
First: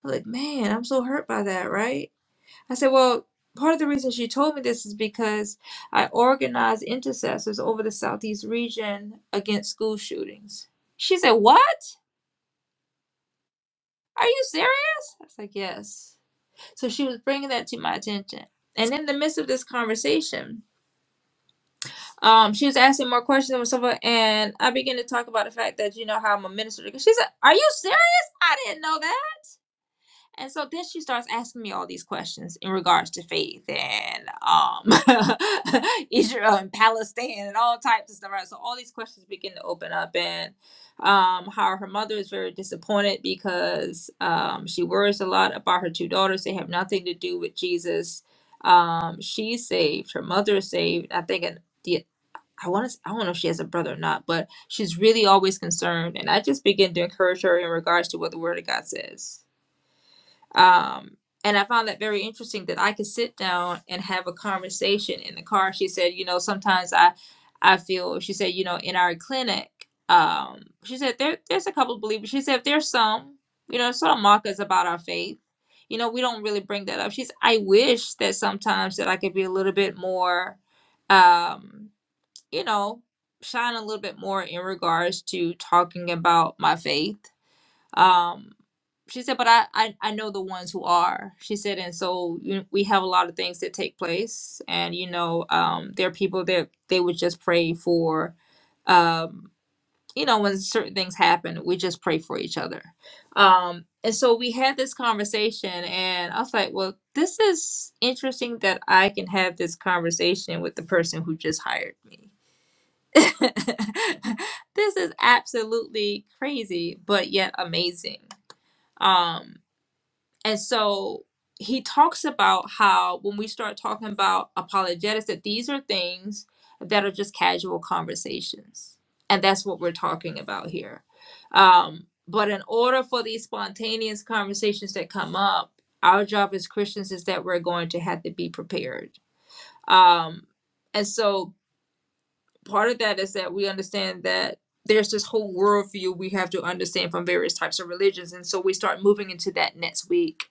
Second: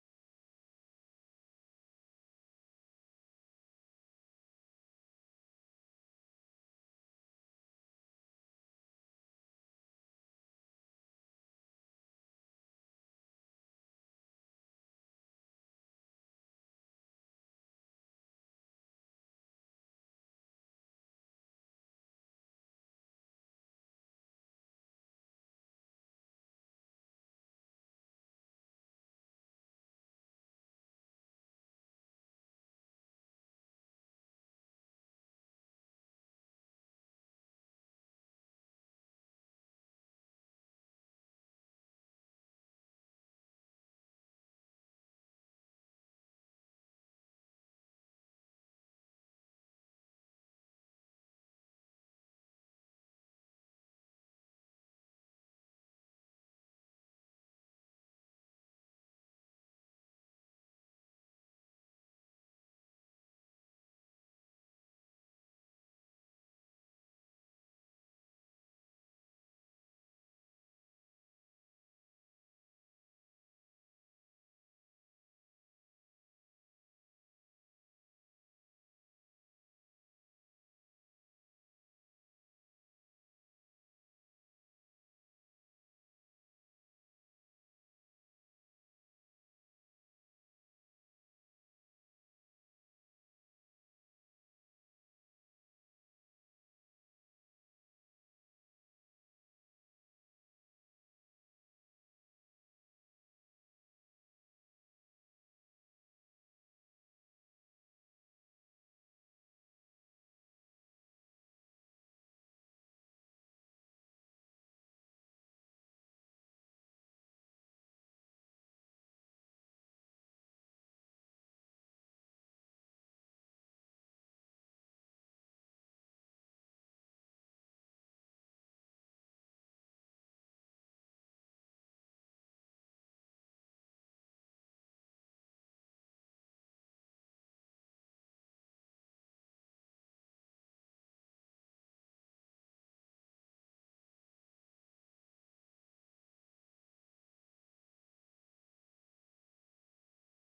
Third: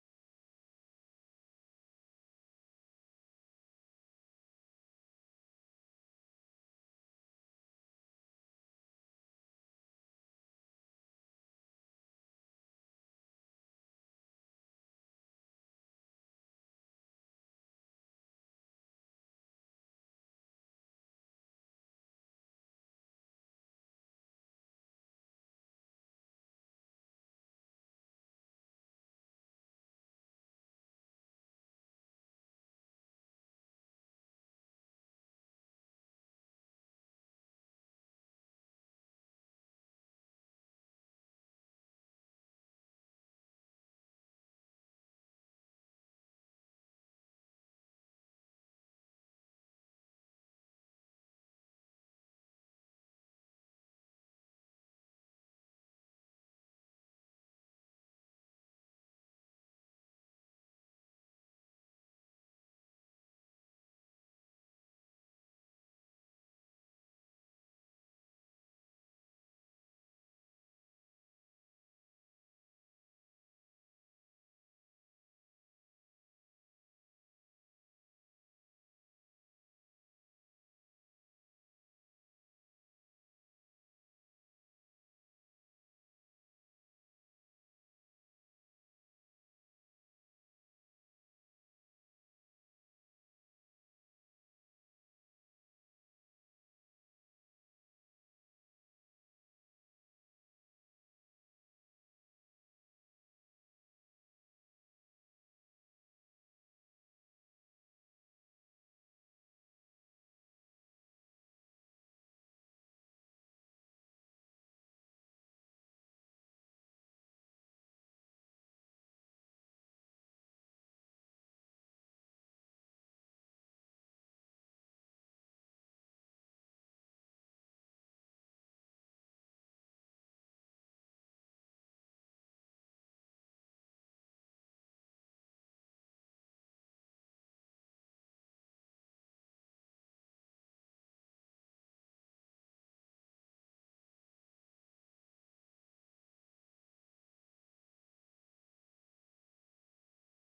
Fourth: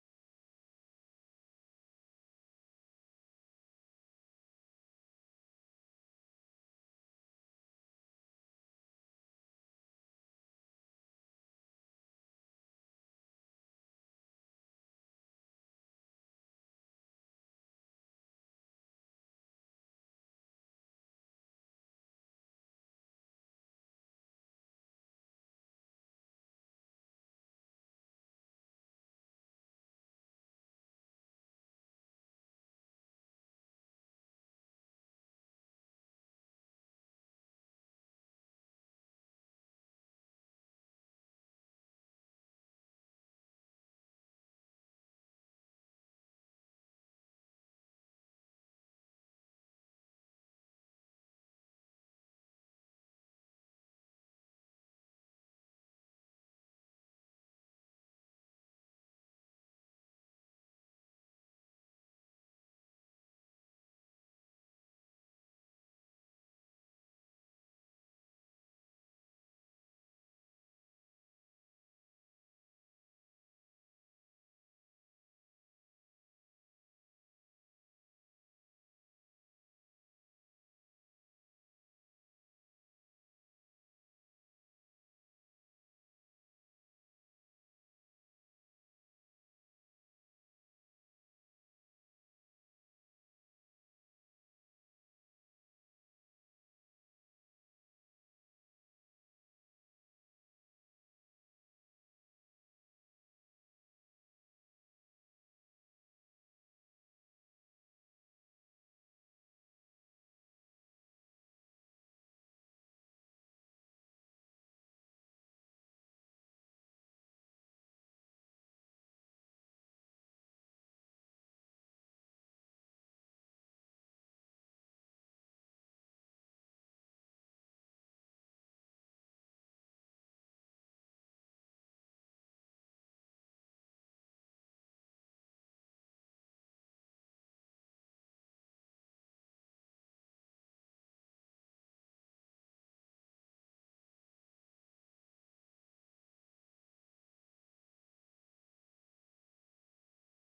S1: I am like, "Man, I'm so hurt by that, right?" I said, Well, part of the reason she told me this is because I organized intercessors over the Southeast region against school shootings. She said, What? Are you serious? I was like, Yes. So she was bringing that to my attention. And in the midst of this conversation, um, she was asking more questions and so forth. and I began to talk about the fact that you know how I'm a minister. She said, "Are you serious? I didn't know that." And so then she starts asking me all these questions in regards to faith and um, Israel and Palestine and all types of stuff. Right? So all these questions begin to open up, and um, how her mother is very disappointed because um, she worries a lot about her two daughters. They have nothing to do with Jesus. Um, she's saved. Her mother is saved. I think and the. I want to. I don't know if she has a brother or not, but she's really always concerned. And I just begin to encourage her in regards to what the Word of God says um, and I found that very interesting that I could sit down and have a conversation in the car. She said, you know, sometimes I, I feel, she said, you know, in our clinic, um, she said, there, there's a couple of believers. She said, there's some, you know, sort of mock us about our faith. You know, we don't really bring that up. She's, I wish that sometimes that I could be a little bit more, um, you know, shine a little bit more in regards to talking about my faith um, she said, but I, I, I know the ones who are. She said, and so you we have a lot of things that take place, and you know, um, there are people that they would just pray for. Um, you know, when certain things happen, we just pray for each other. Um, and so we had this conversation, and I was like, well, this is interesting that I can have this conversation with the person who just hired me. this is absolutely crazy, but yet amazing um, and so he talks about how when we start talking about apologetics, that these are things that are just casual conversations. And that's what we're talking about here. Um, but in order for these spontaneous conversations that come up, our job as Christians is that we're going to have to be prepared. Um, and so part of that is that we understand that there's this whole worldview we have to understand from various types of religions. And so we start moving into that next week.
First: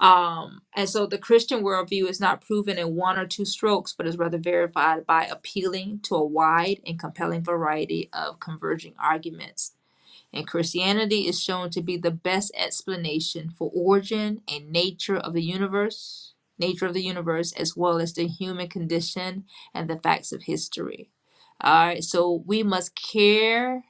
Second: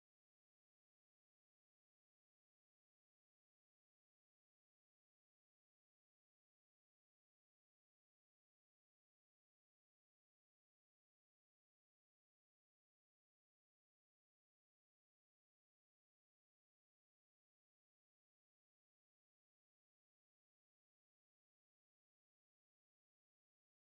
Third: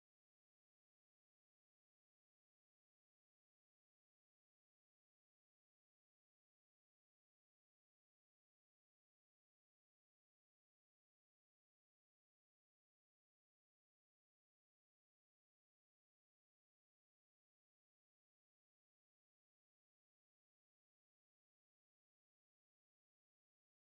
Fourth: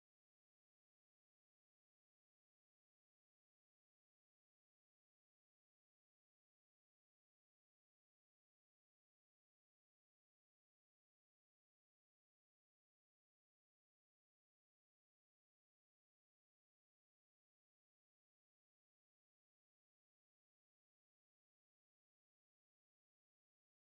S1: Um, and so the Christian worldview is not proven in one or two strokes, but is rather verified by appealing to a wide and compelling variety of converging arguments and Christianity is shown to be the best explanation for origin and nature of the universe, nature of the universe as well as the human condition and the facts of history. All right, so we must care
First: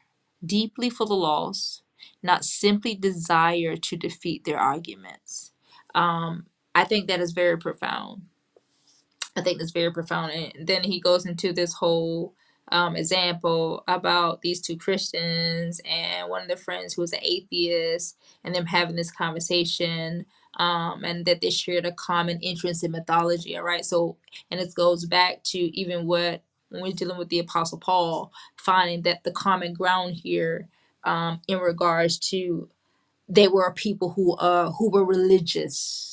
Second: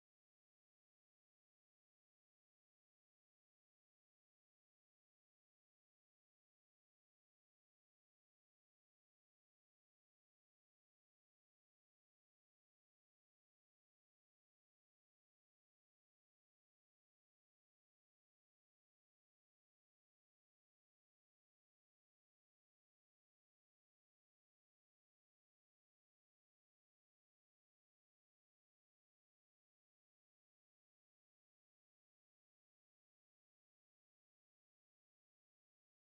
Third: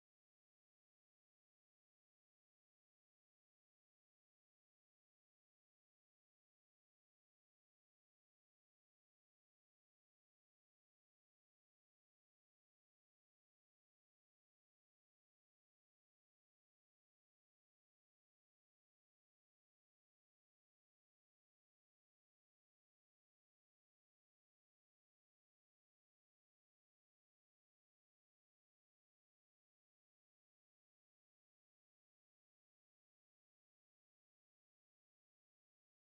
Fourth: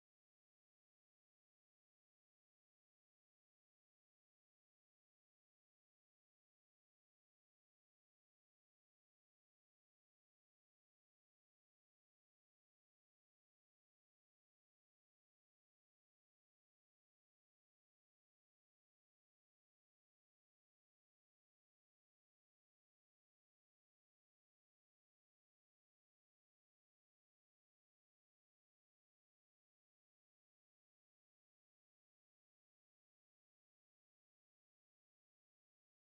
S1: deeply for the lost, not simply desire to defeat their arguments. Um, I think that is very profound I think that's very profound. And then he goes into this whole um, example about these two Christians and one of the friends who was an atheist, and them having this conversation, um, and that they shared a common interest in mythology. All right, so and it goes back to even what when we're dealing with the Apostle Paul, finding that the common ground here um, in regards to they were a people who uh who were religious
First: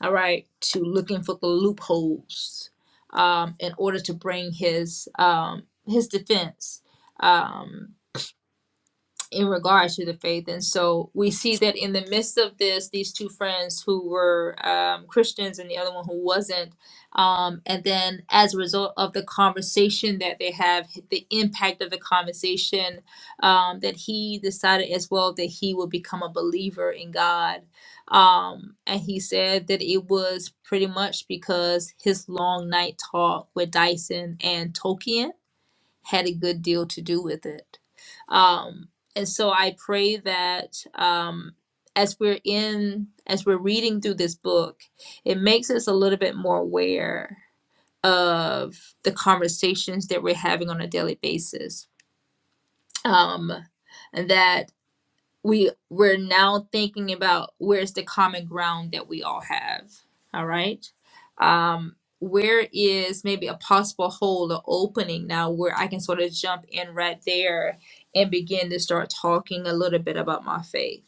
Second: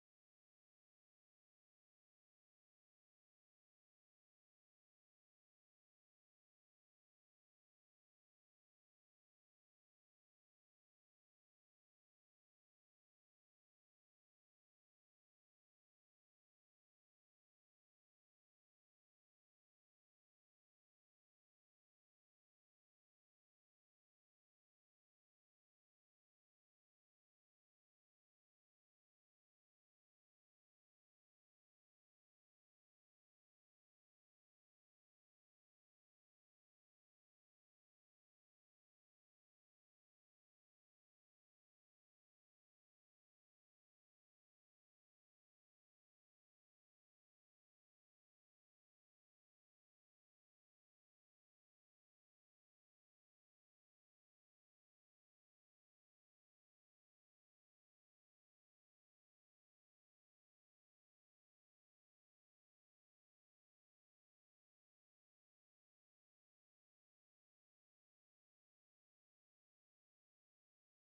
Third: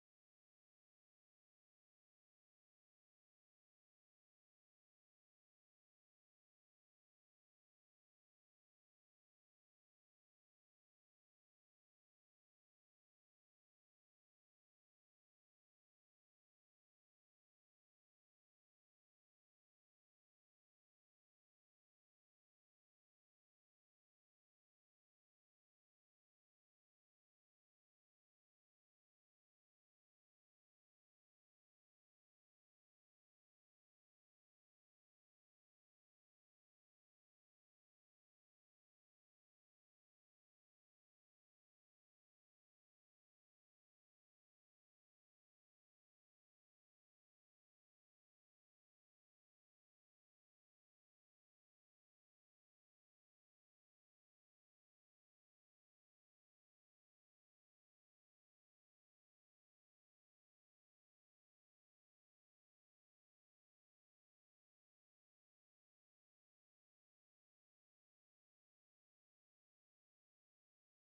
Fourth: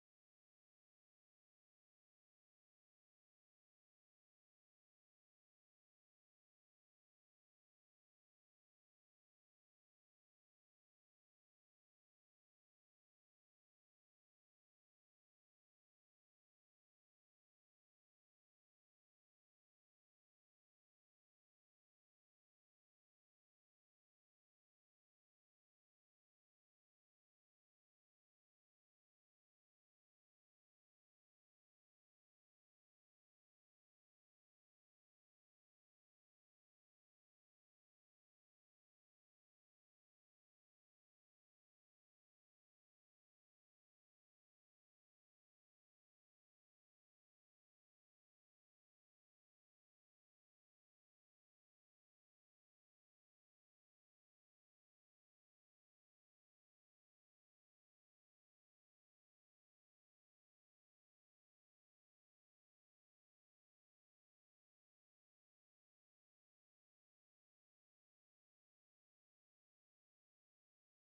S1: all right, to looking for the loopholes um, in order to bring his um, his defense. Um, in regards to the faith. And so we see that in the midst of this, these two friends who were um, Christians and the other one who wasn't, um, and then as a result of the conversation that they have, the impact of the conversation, um, that he decided as well that he would become a believer in God. Um, and he said that it was pretty much because his long night talk with Dyson and Tolkien had a good deal to do with it. Um, and so I pray that um, as we're in, as we're reading through this book, it makes us a little bit more aware of the conversations that we're having on a daily basis. Um, and that we we're now thinking about where's the common ground that we all have all right um where is maybe a possible hole or opening now where i can sort of jump in right there and begin to start talking a little bit about my faith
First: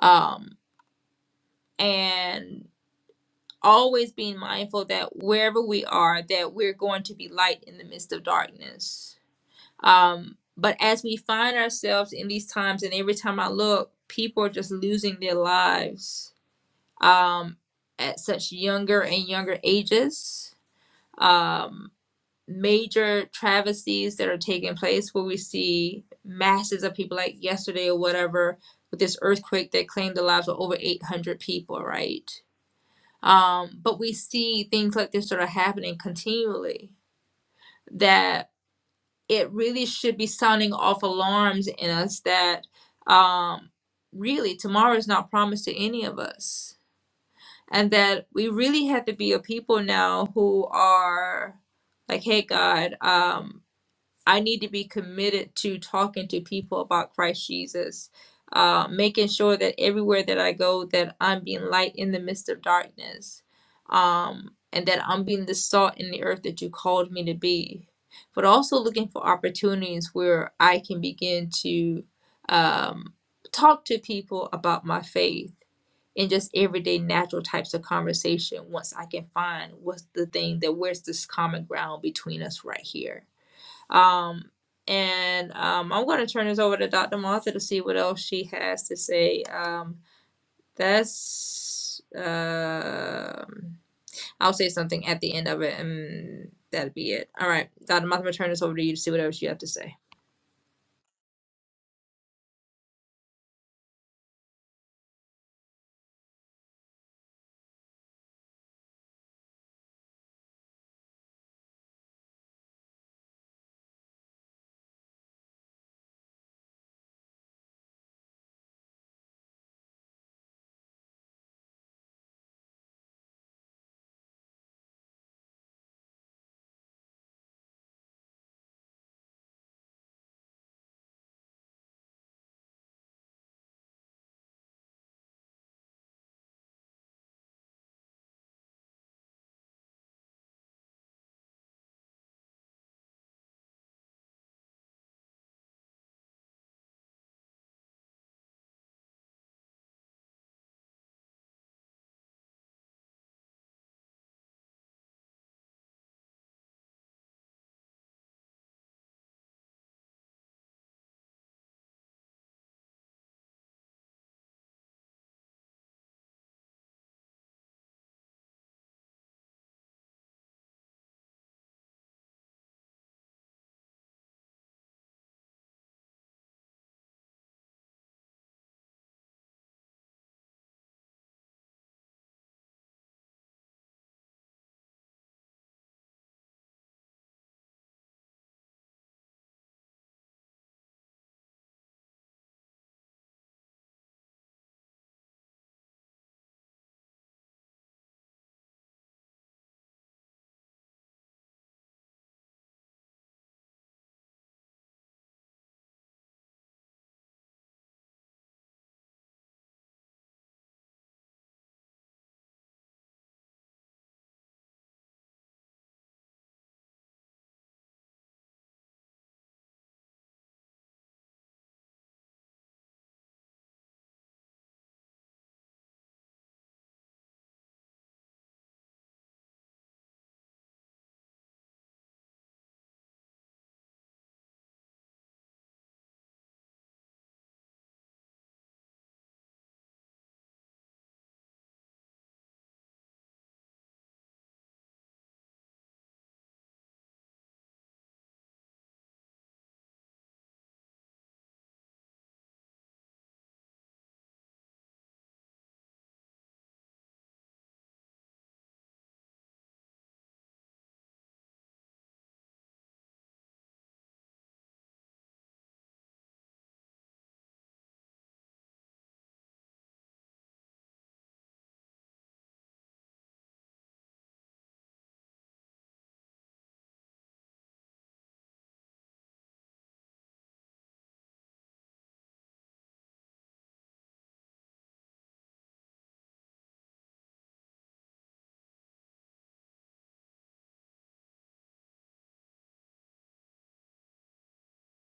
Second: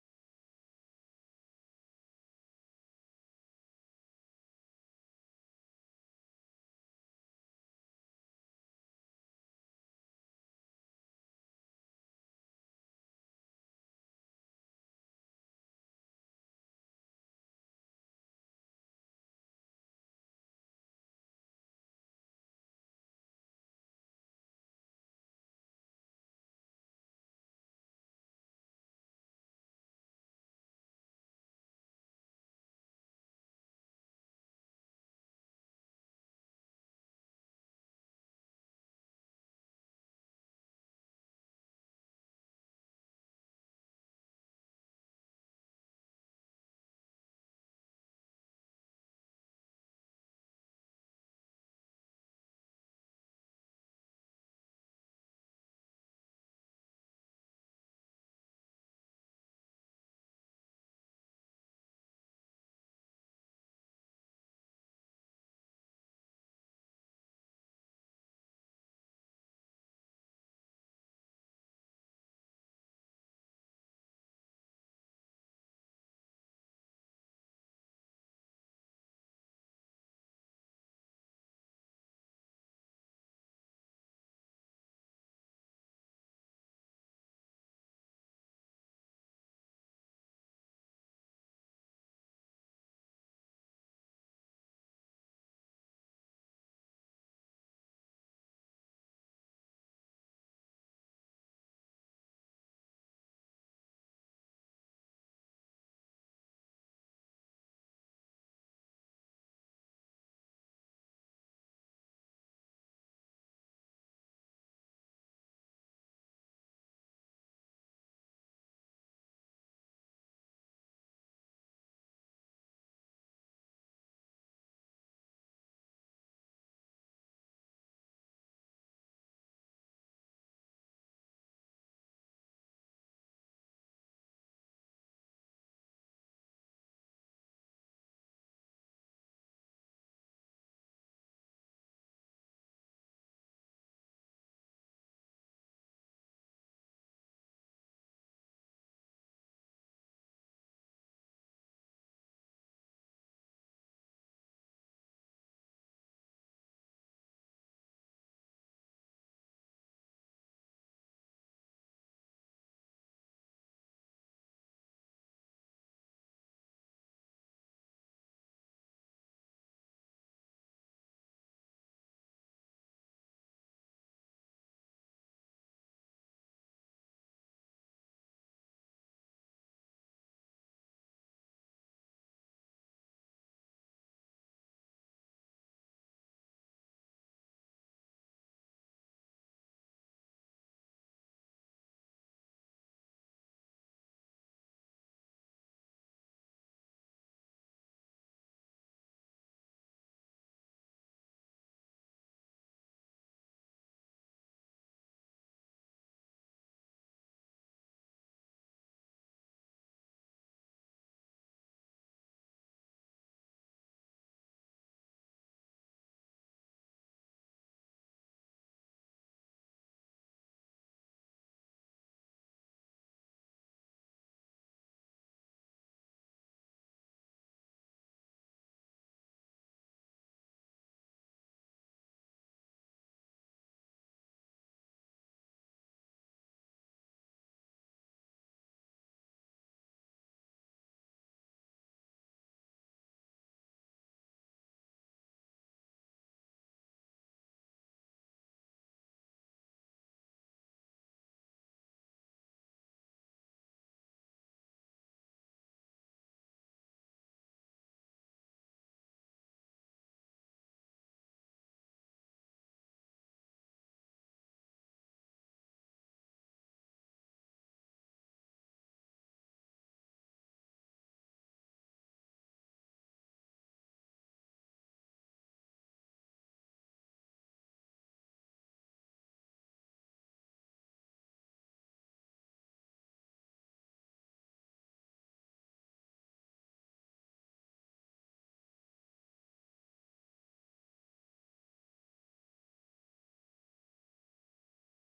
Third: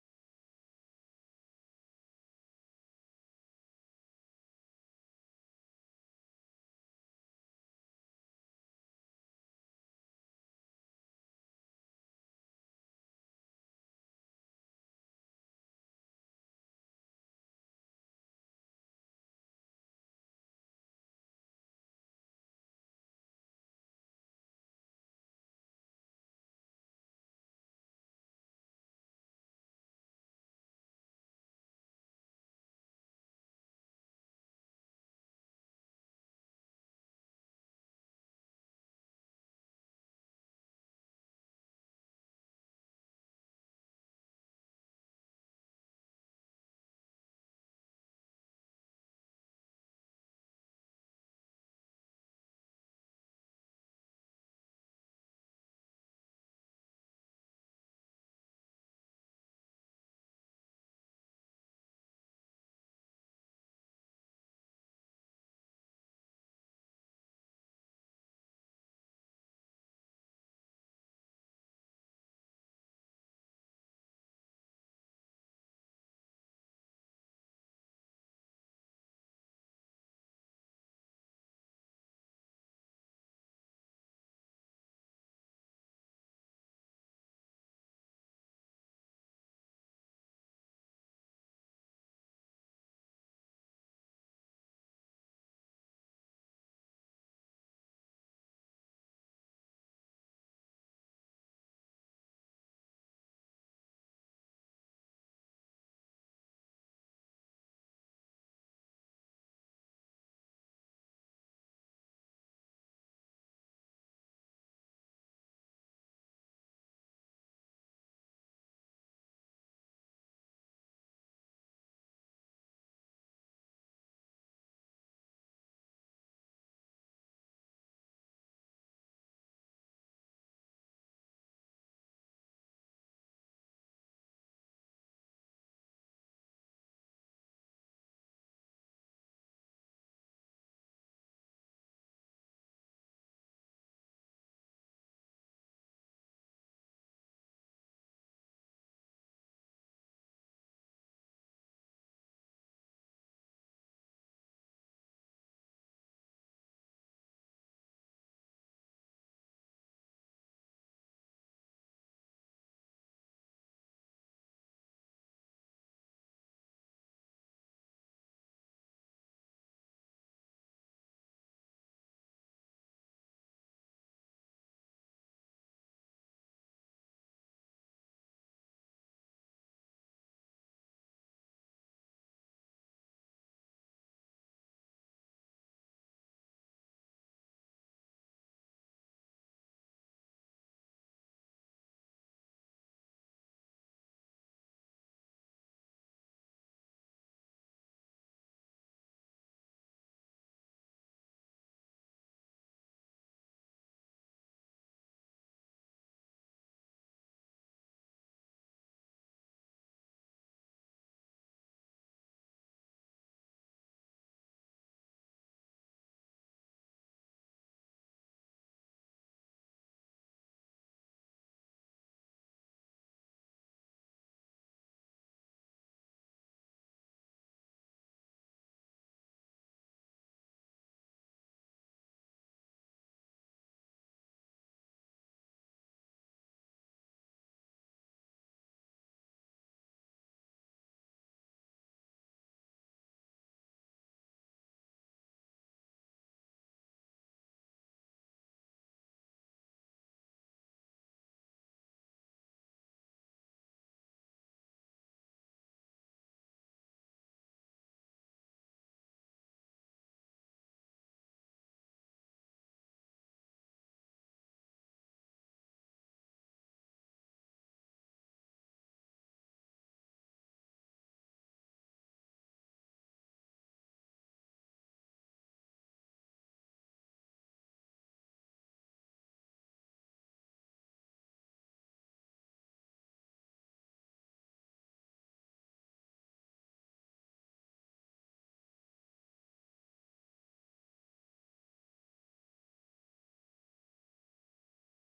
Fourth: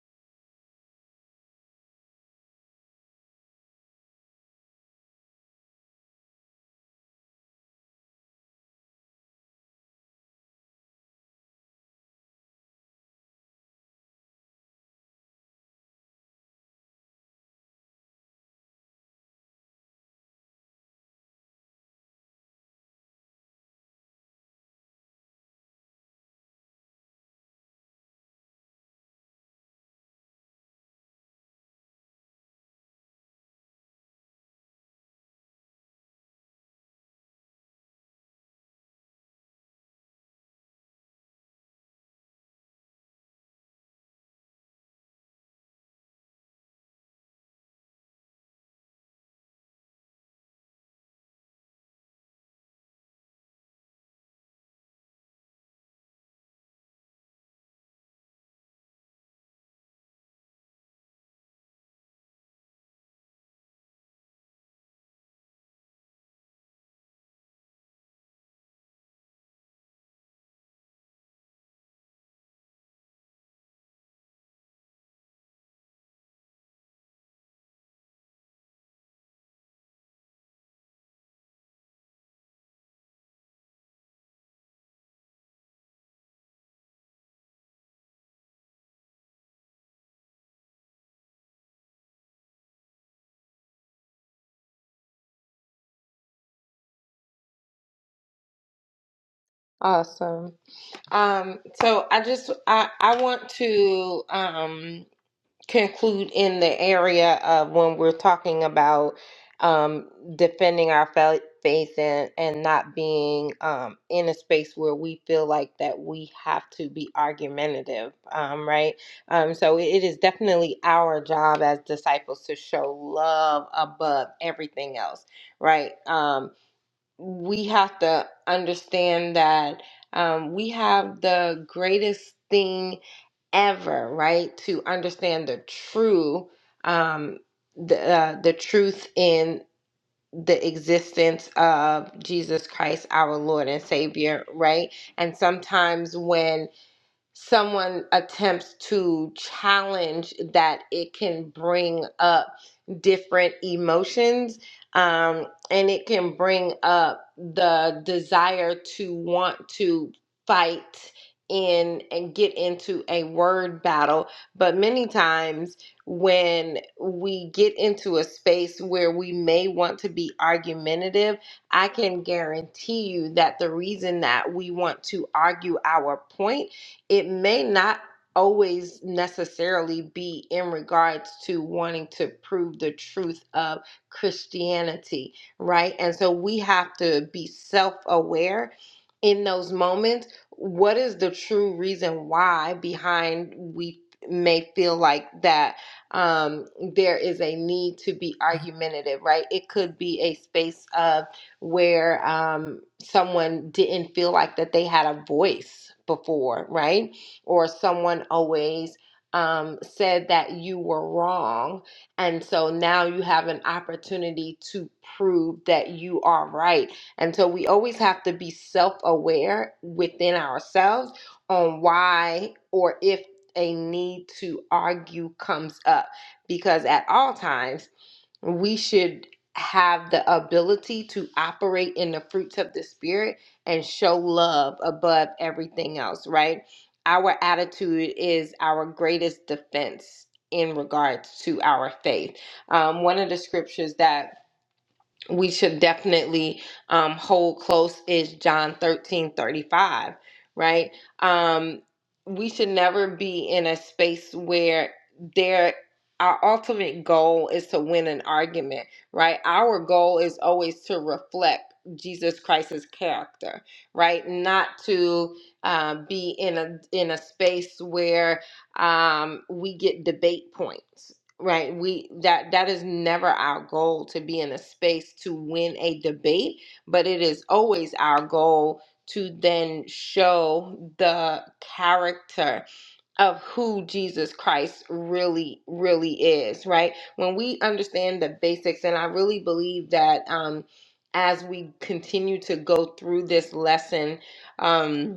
S1: um and always being mindful that wherever we are that we're going to be light in the midst of darkness Um, but as we find ourselves in these times, and every time I look, people are just losing their lives um, at such younger and younger ages. Um, major travesties that are taking place where we see masses of people, like yesterday or whatever, with this earthquake that claimed the lives of over 800 people, right? Um, but we see things like this sort of happening continually That it really should be sounding off alarms in us that um, really tomorrow is not promised to any of us. And that we really have to be a people now who are like, hey, God, um, I need to be committed to talking to people about Christ Jesus, uh, making sure that everywhere that I go, that I'm being light in the midst of darkness, um, and that I'm being the salt in the earth that you called me to be. But also looking for opportunities where I can begin to um, talk to people about my faith in just everyday natural types of conversation once I can find what's the thing that where's this common ground between us right here um, and um, I'm going to turn this over to Dr. Martha to see what else she has to say. Um, that's, um I'll say something at the end of it, and that'll be it. All right, Dr. Martha, I'm going to turn this over to you to see what else you have to say.
S2: awesome Um, so I just I, I want to um, conclude in the area of when we're talking about um, defending our fa- faith and, and not being um, in a space where we feel like that we have to be argumentative, um, right? Um, so it it is definitely our job as disciples to show love above everything else, right? Um, we have to understand that um, we have the greatest thing ever, right? To understand the true, um, the uh, the truth in the existence of Jesus Christ, our Lord and Savior, right? And sometimes when someone attempts to challenge that it can bring up different emotions um, and it can bring up the desire to want to fight in and get into a word battle but many times when we get into a space where we may want to be argumentative i can guarantee you that the reason that we want to argue our point it may not always necessarily be in regards to wanting to prove the truth of Christianity, right? And so we have to be self aware in those moments. What is the true reason why behind we may feel like that um, there is a need to be argumentative, right? It could be a space of where um, someone didn't feel like that they had a voice before, right? Or someone always um, said that you were wrong. And so now you have an opportunity to prove that you are right. And so we always have to be self aware within ourselves on why or if a need to argue comes up because at all times we should have the ability to operate in the fruits of the spirit and show love above everything else, right? Our attitude is our greatest defense in regards to our faith. Um, one of the scriptures that we should definitely um, hold close is John 13 35, right? Um, we should never be in a space where there our ultimate goal is to win an argument, right? Our goal is always to reflect Jesus Christ's character, right? Not to uh, be in a in a space where um, we get debate points right we that that is never our goal to be in a space to win a debate but it is always our goal to then show the character of who Jesus Christ really really is right when we understand the basics and i really believe that um as we continue to go through this lesson um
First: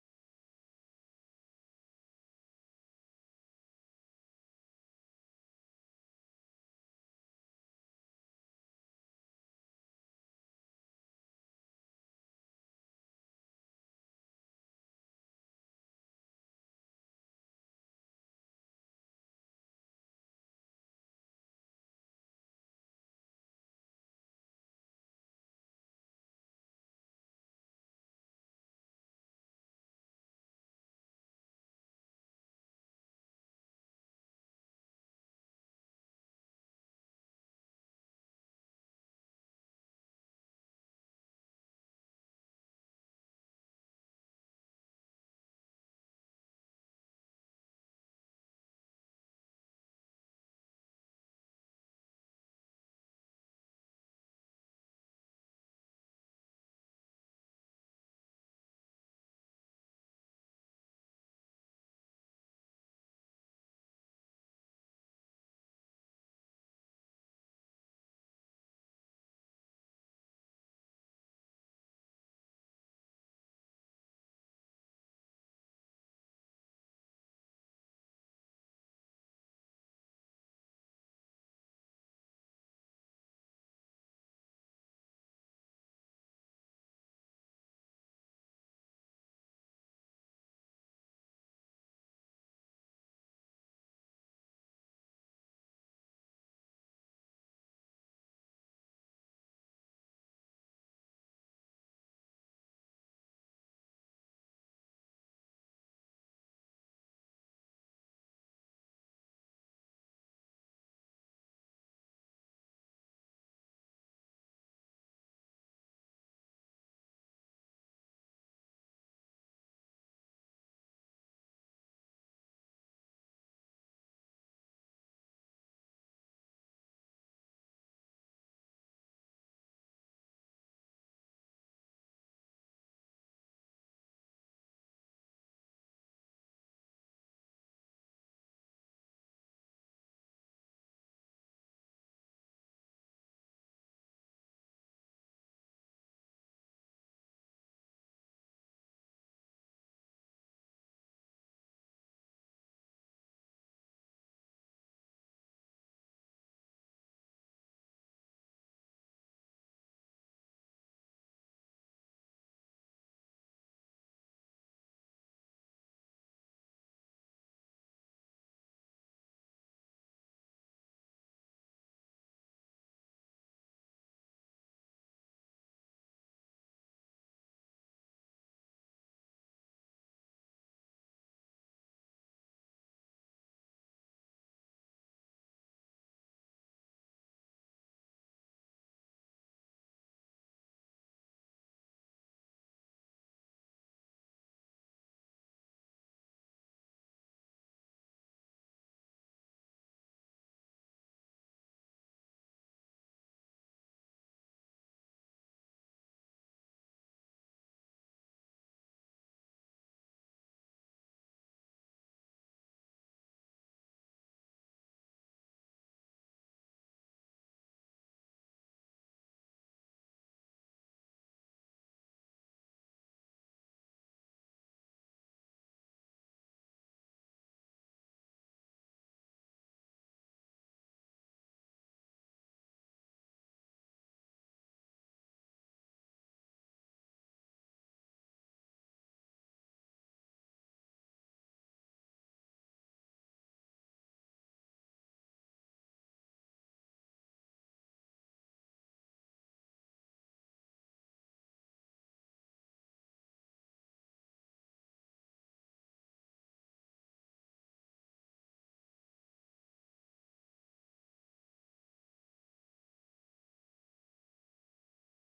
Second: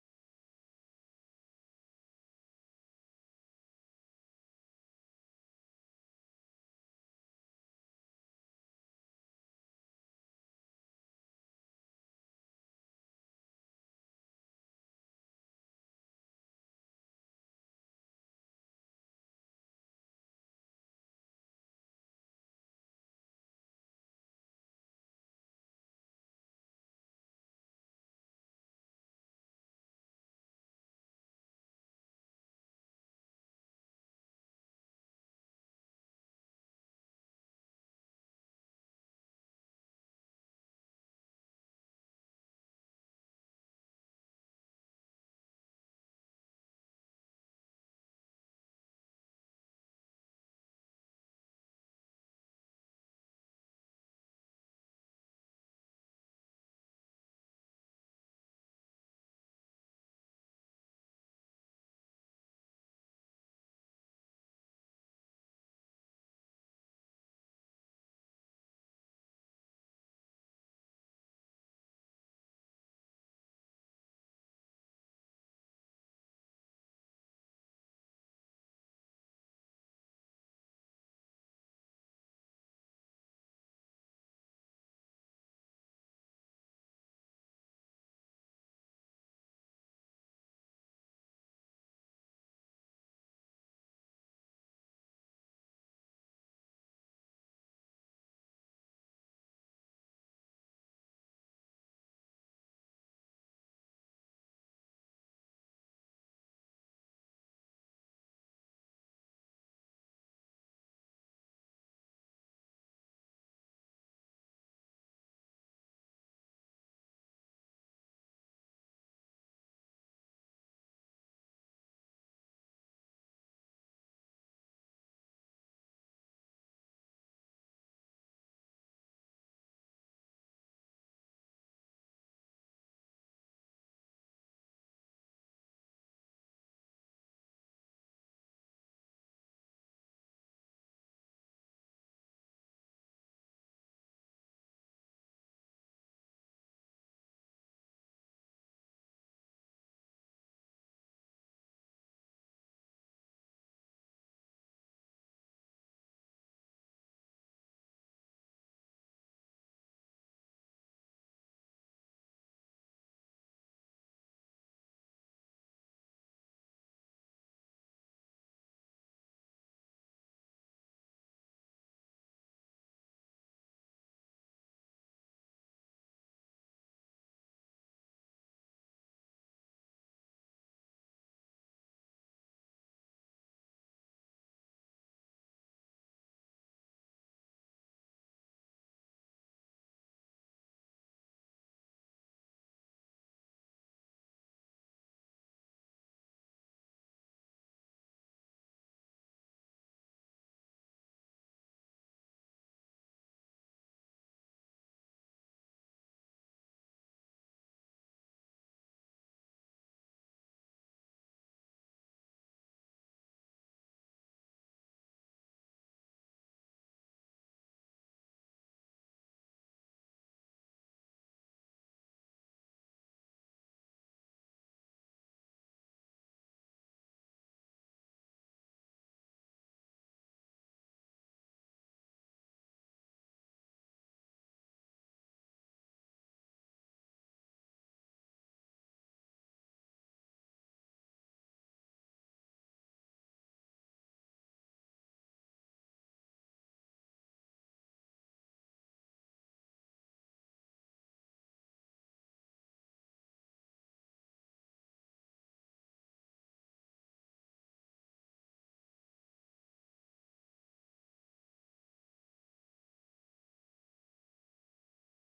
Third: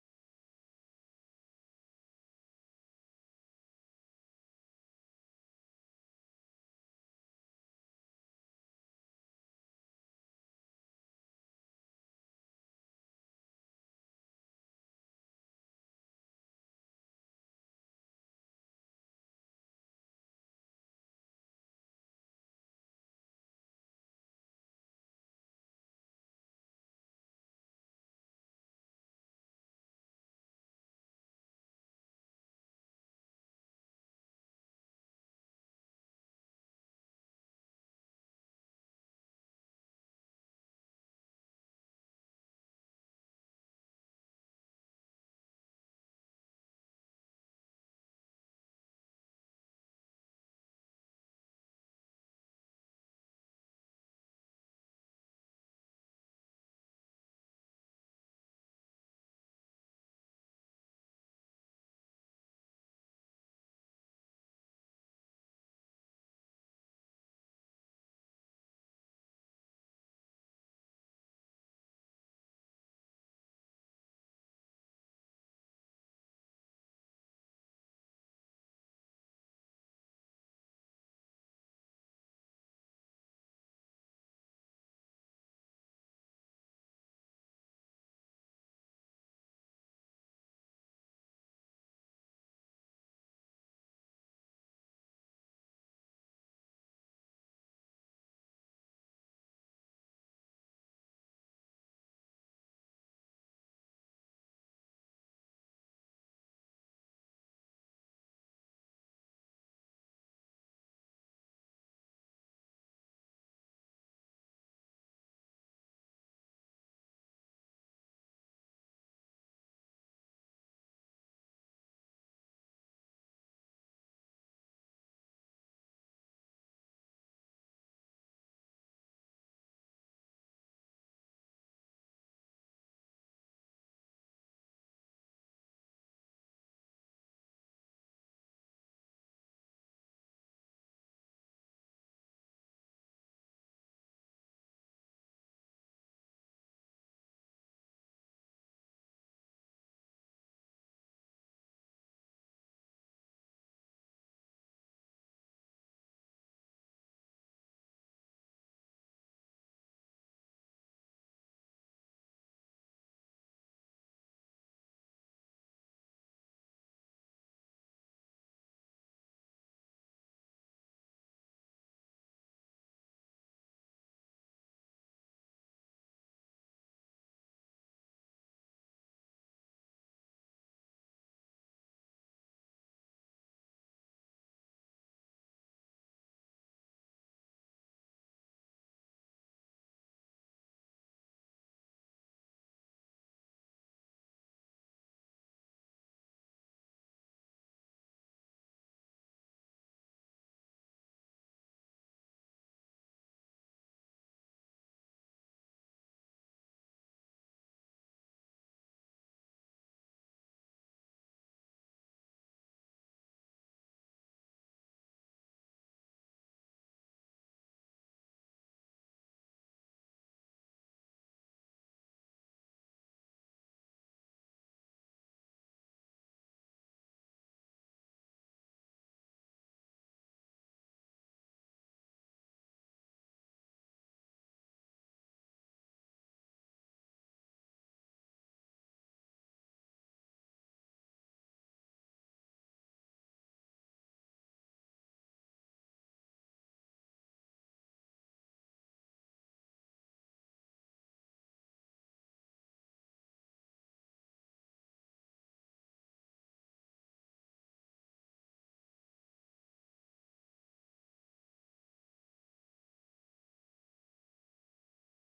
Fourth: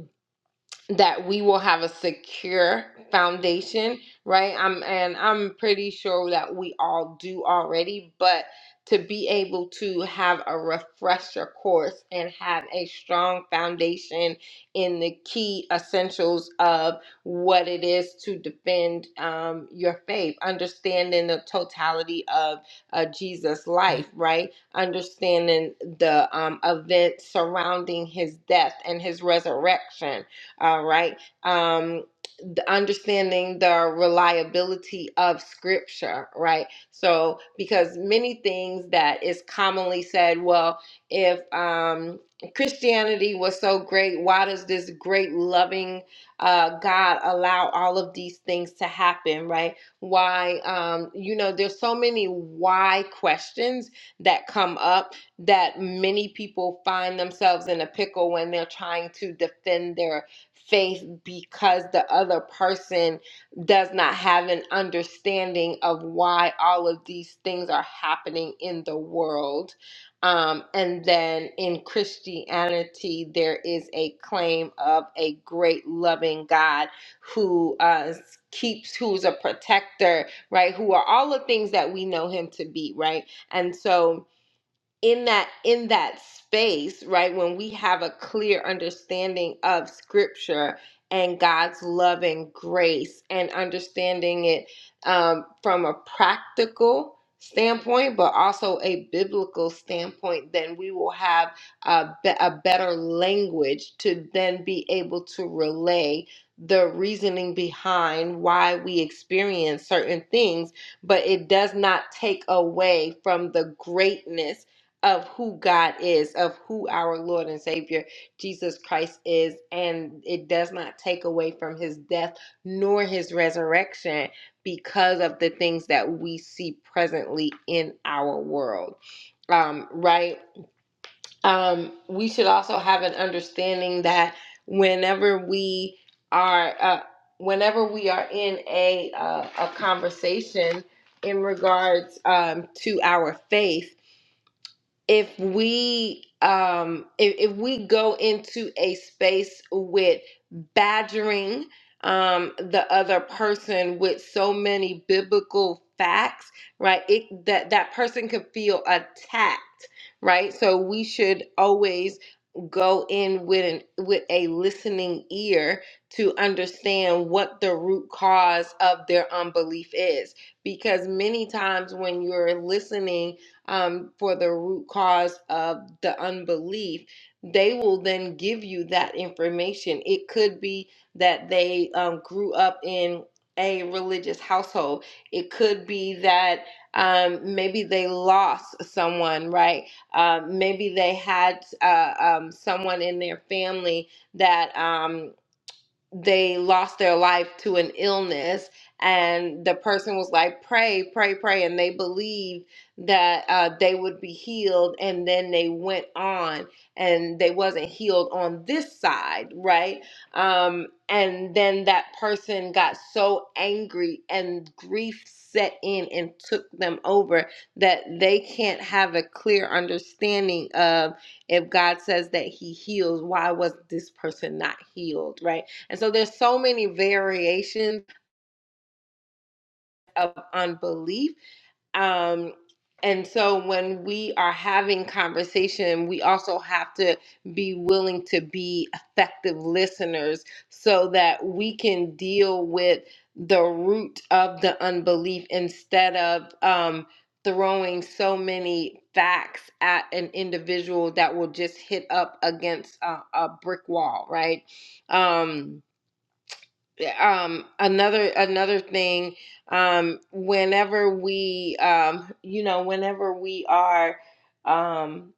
S2: that we will have a secure foundation, right? I'm and I'm pretty sure that we all do already, but to be able to have a refresher course and have a strong foundation in the key essentials of what it is to defend um, your faith, understanding the totality of uh, Jesus' life, right? Understanding the um, events surrounding his death and his resurrection all right. Um, the understanding the reliability of scripture, right? So, because many things that is commonly said, well, if um, Christianity was so great, why does this great loving uh, God allow all of these things to happen, right? Why, um, you know, there's so many why questions that come up that many people find themselves in a pickle when they're trying to defend their faith because the other person does not have an understanding of why all of these things are happening in the world. Um, and then in Christianity, there is a claim of a great loving God who uh, keeps, who's a protector, right? Who are all the things that we know him to be, right? And so in that in that space right when we have a clear understanding of scripture and god's love and grace and understanding it um, from a practical standpoint but also a biblical standpoint then we will have a, be- a better language to then be able to relay the reasoning behind why we experience certain things but it does not take away from the greatness of who God is, of who our Lord and Savior Jesus Christ is, and it does not take away from his death nor his resurrection because of the things that we see presently in our world. Um, right? Um, we should also have an understanding that whenever we are uh, whenever we are in a uh, a conversation in regards um, to our faith if we um if, if we go into a space with badgering um the other person with so many biblical facts right it that that person could feel attacked right so we should always go in with an, with a listening ear to understand what the root cause of their unbelief is because many times when you're listening um, for the root cause of the unbelief, they will then give you that information. It could be that they um, grew up in a religious household, it could be that um, maybe they lost someone, right? Um, maybe they had uh, um, someone in their family that. Um, they lost their life to an illness and the person was like pray pray pray and they believed that uh, they would be healed and then they went on and they wasn't healed on this side right um, and then that person got so angry and grief set in and took them over that they can't have a clear understanding of if god says that he heals why was this person not healed right and so there's so many variations of unbelief. Um, and so when we are having conversation, we also have to be willing to be effective listeners so that we can deal with the root of the unbelief instead of um, throwing so many facts at an individual that will just hit up against a, a brick wall, right? Um, eh, um another another thing um whenever we um you know whenever we are um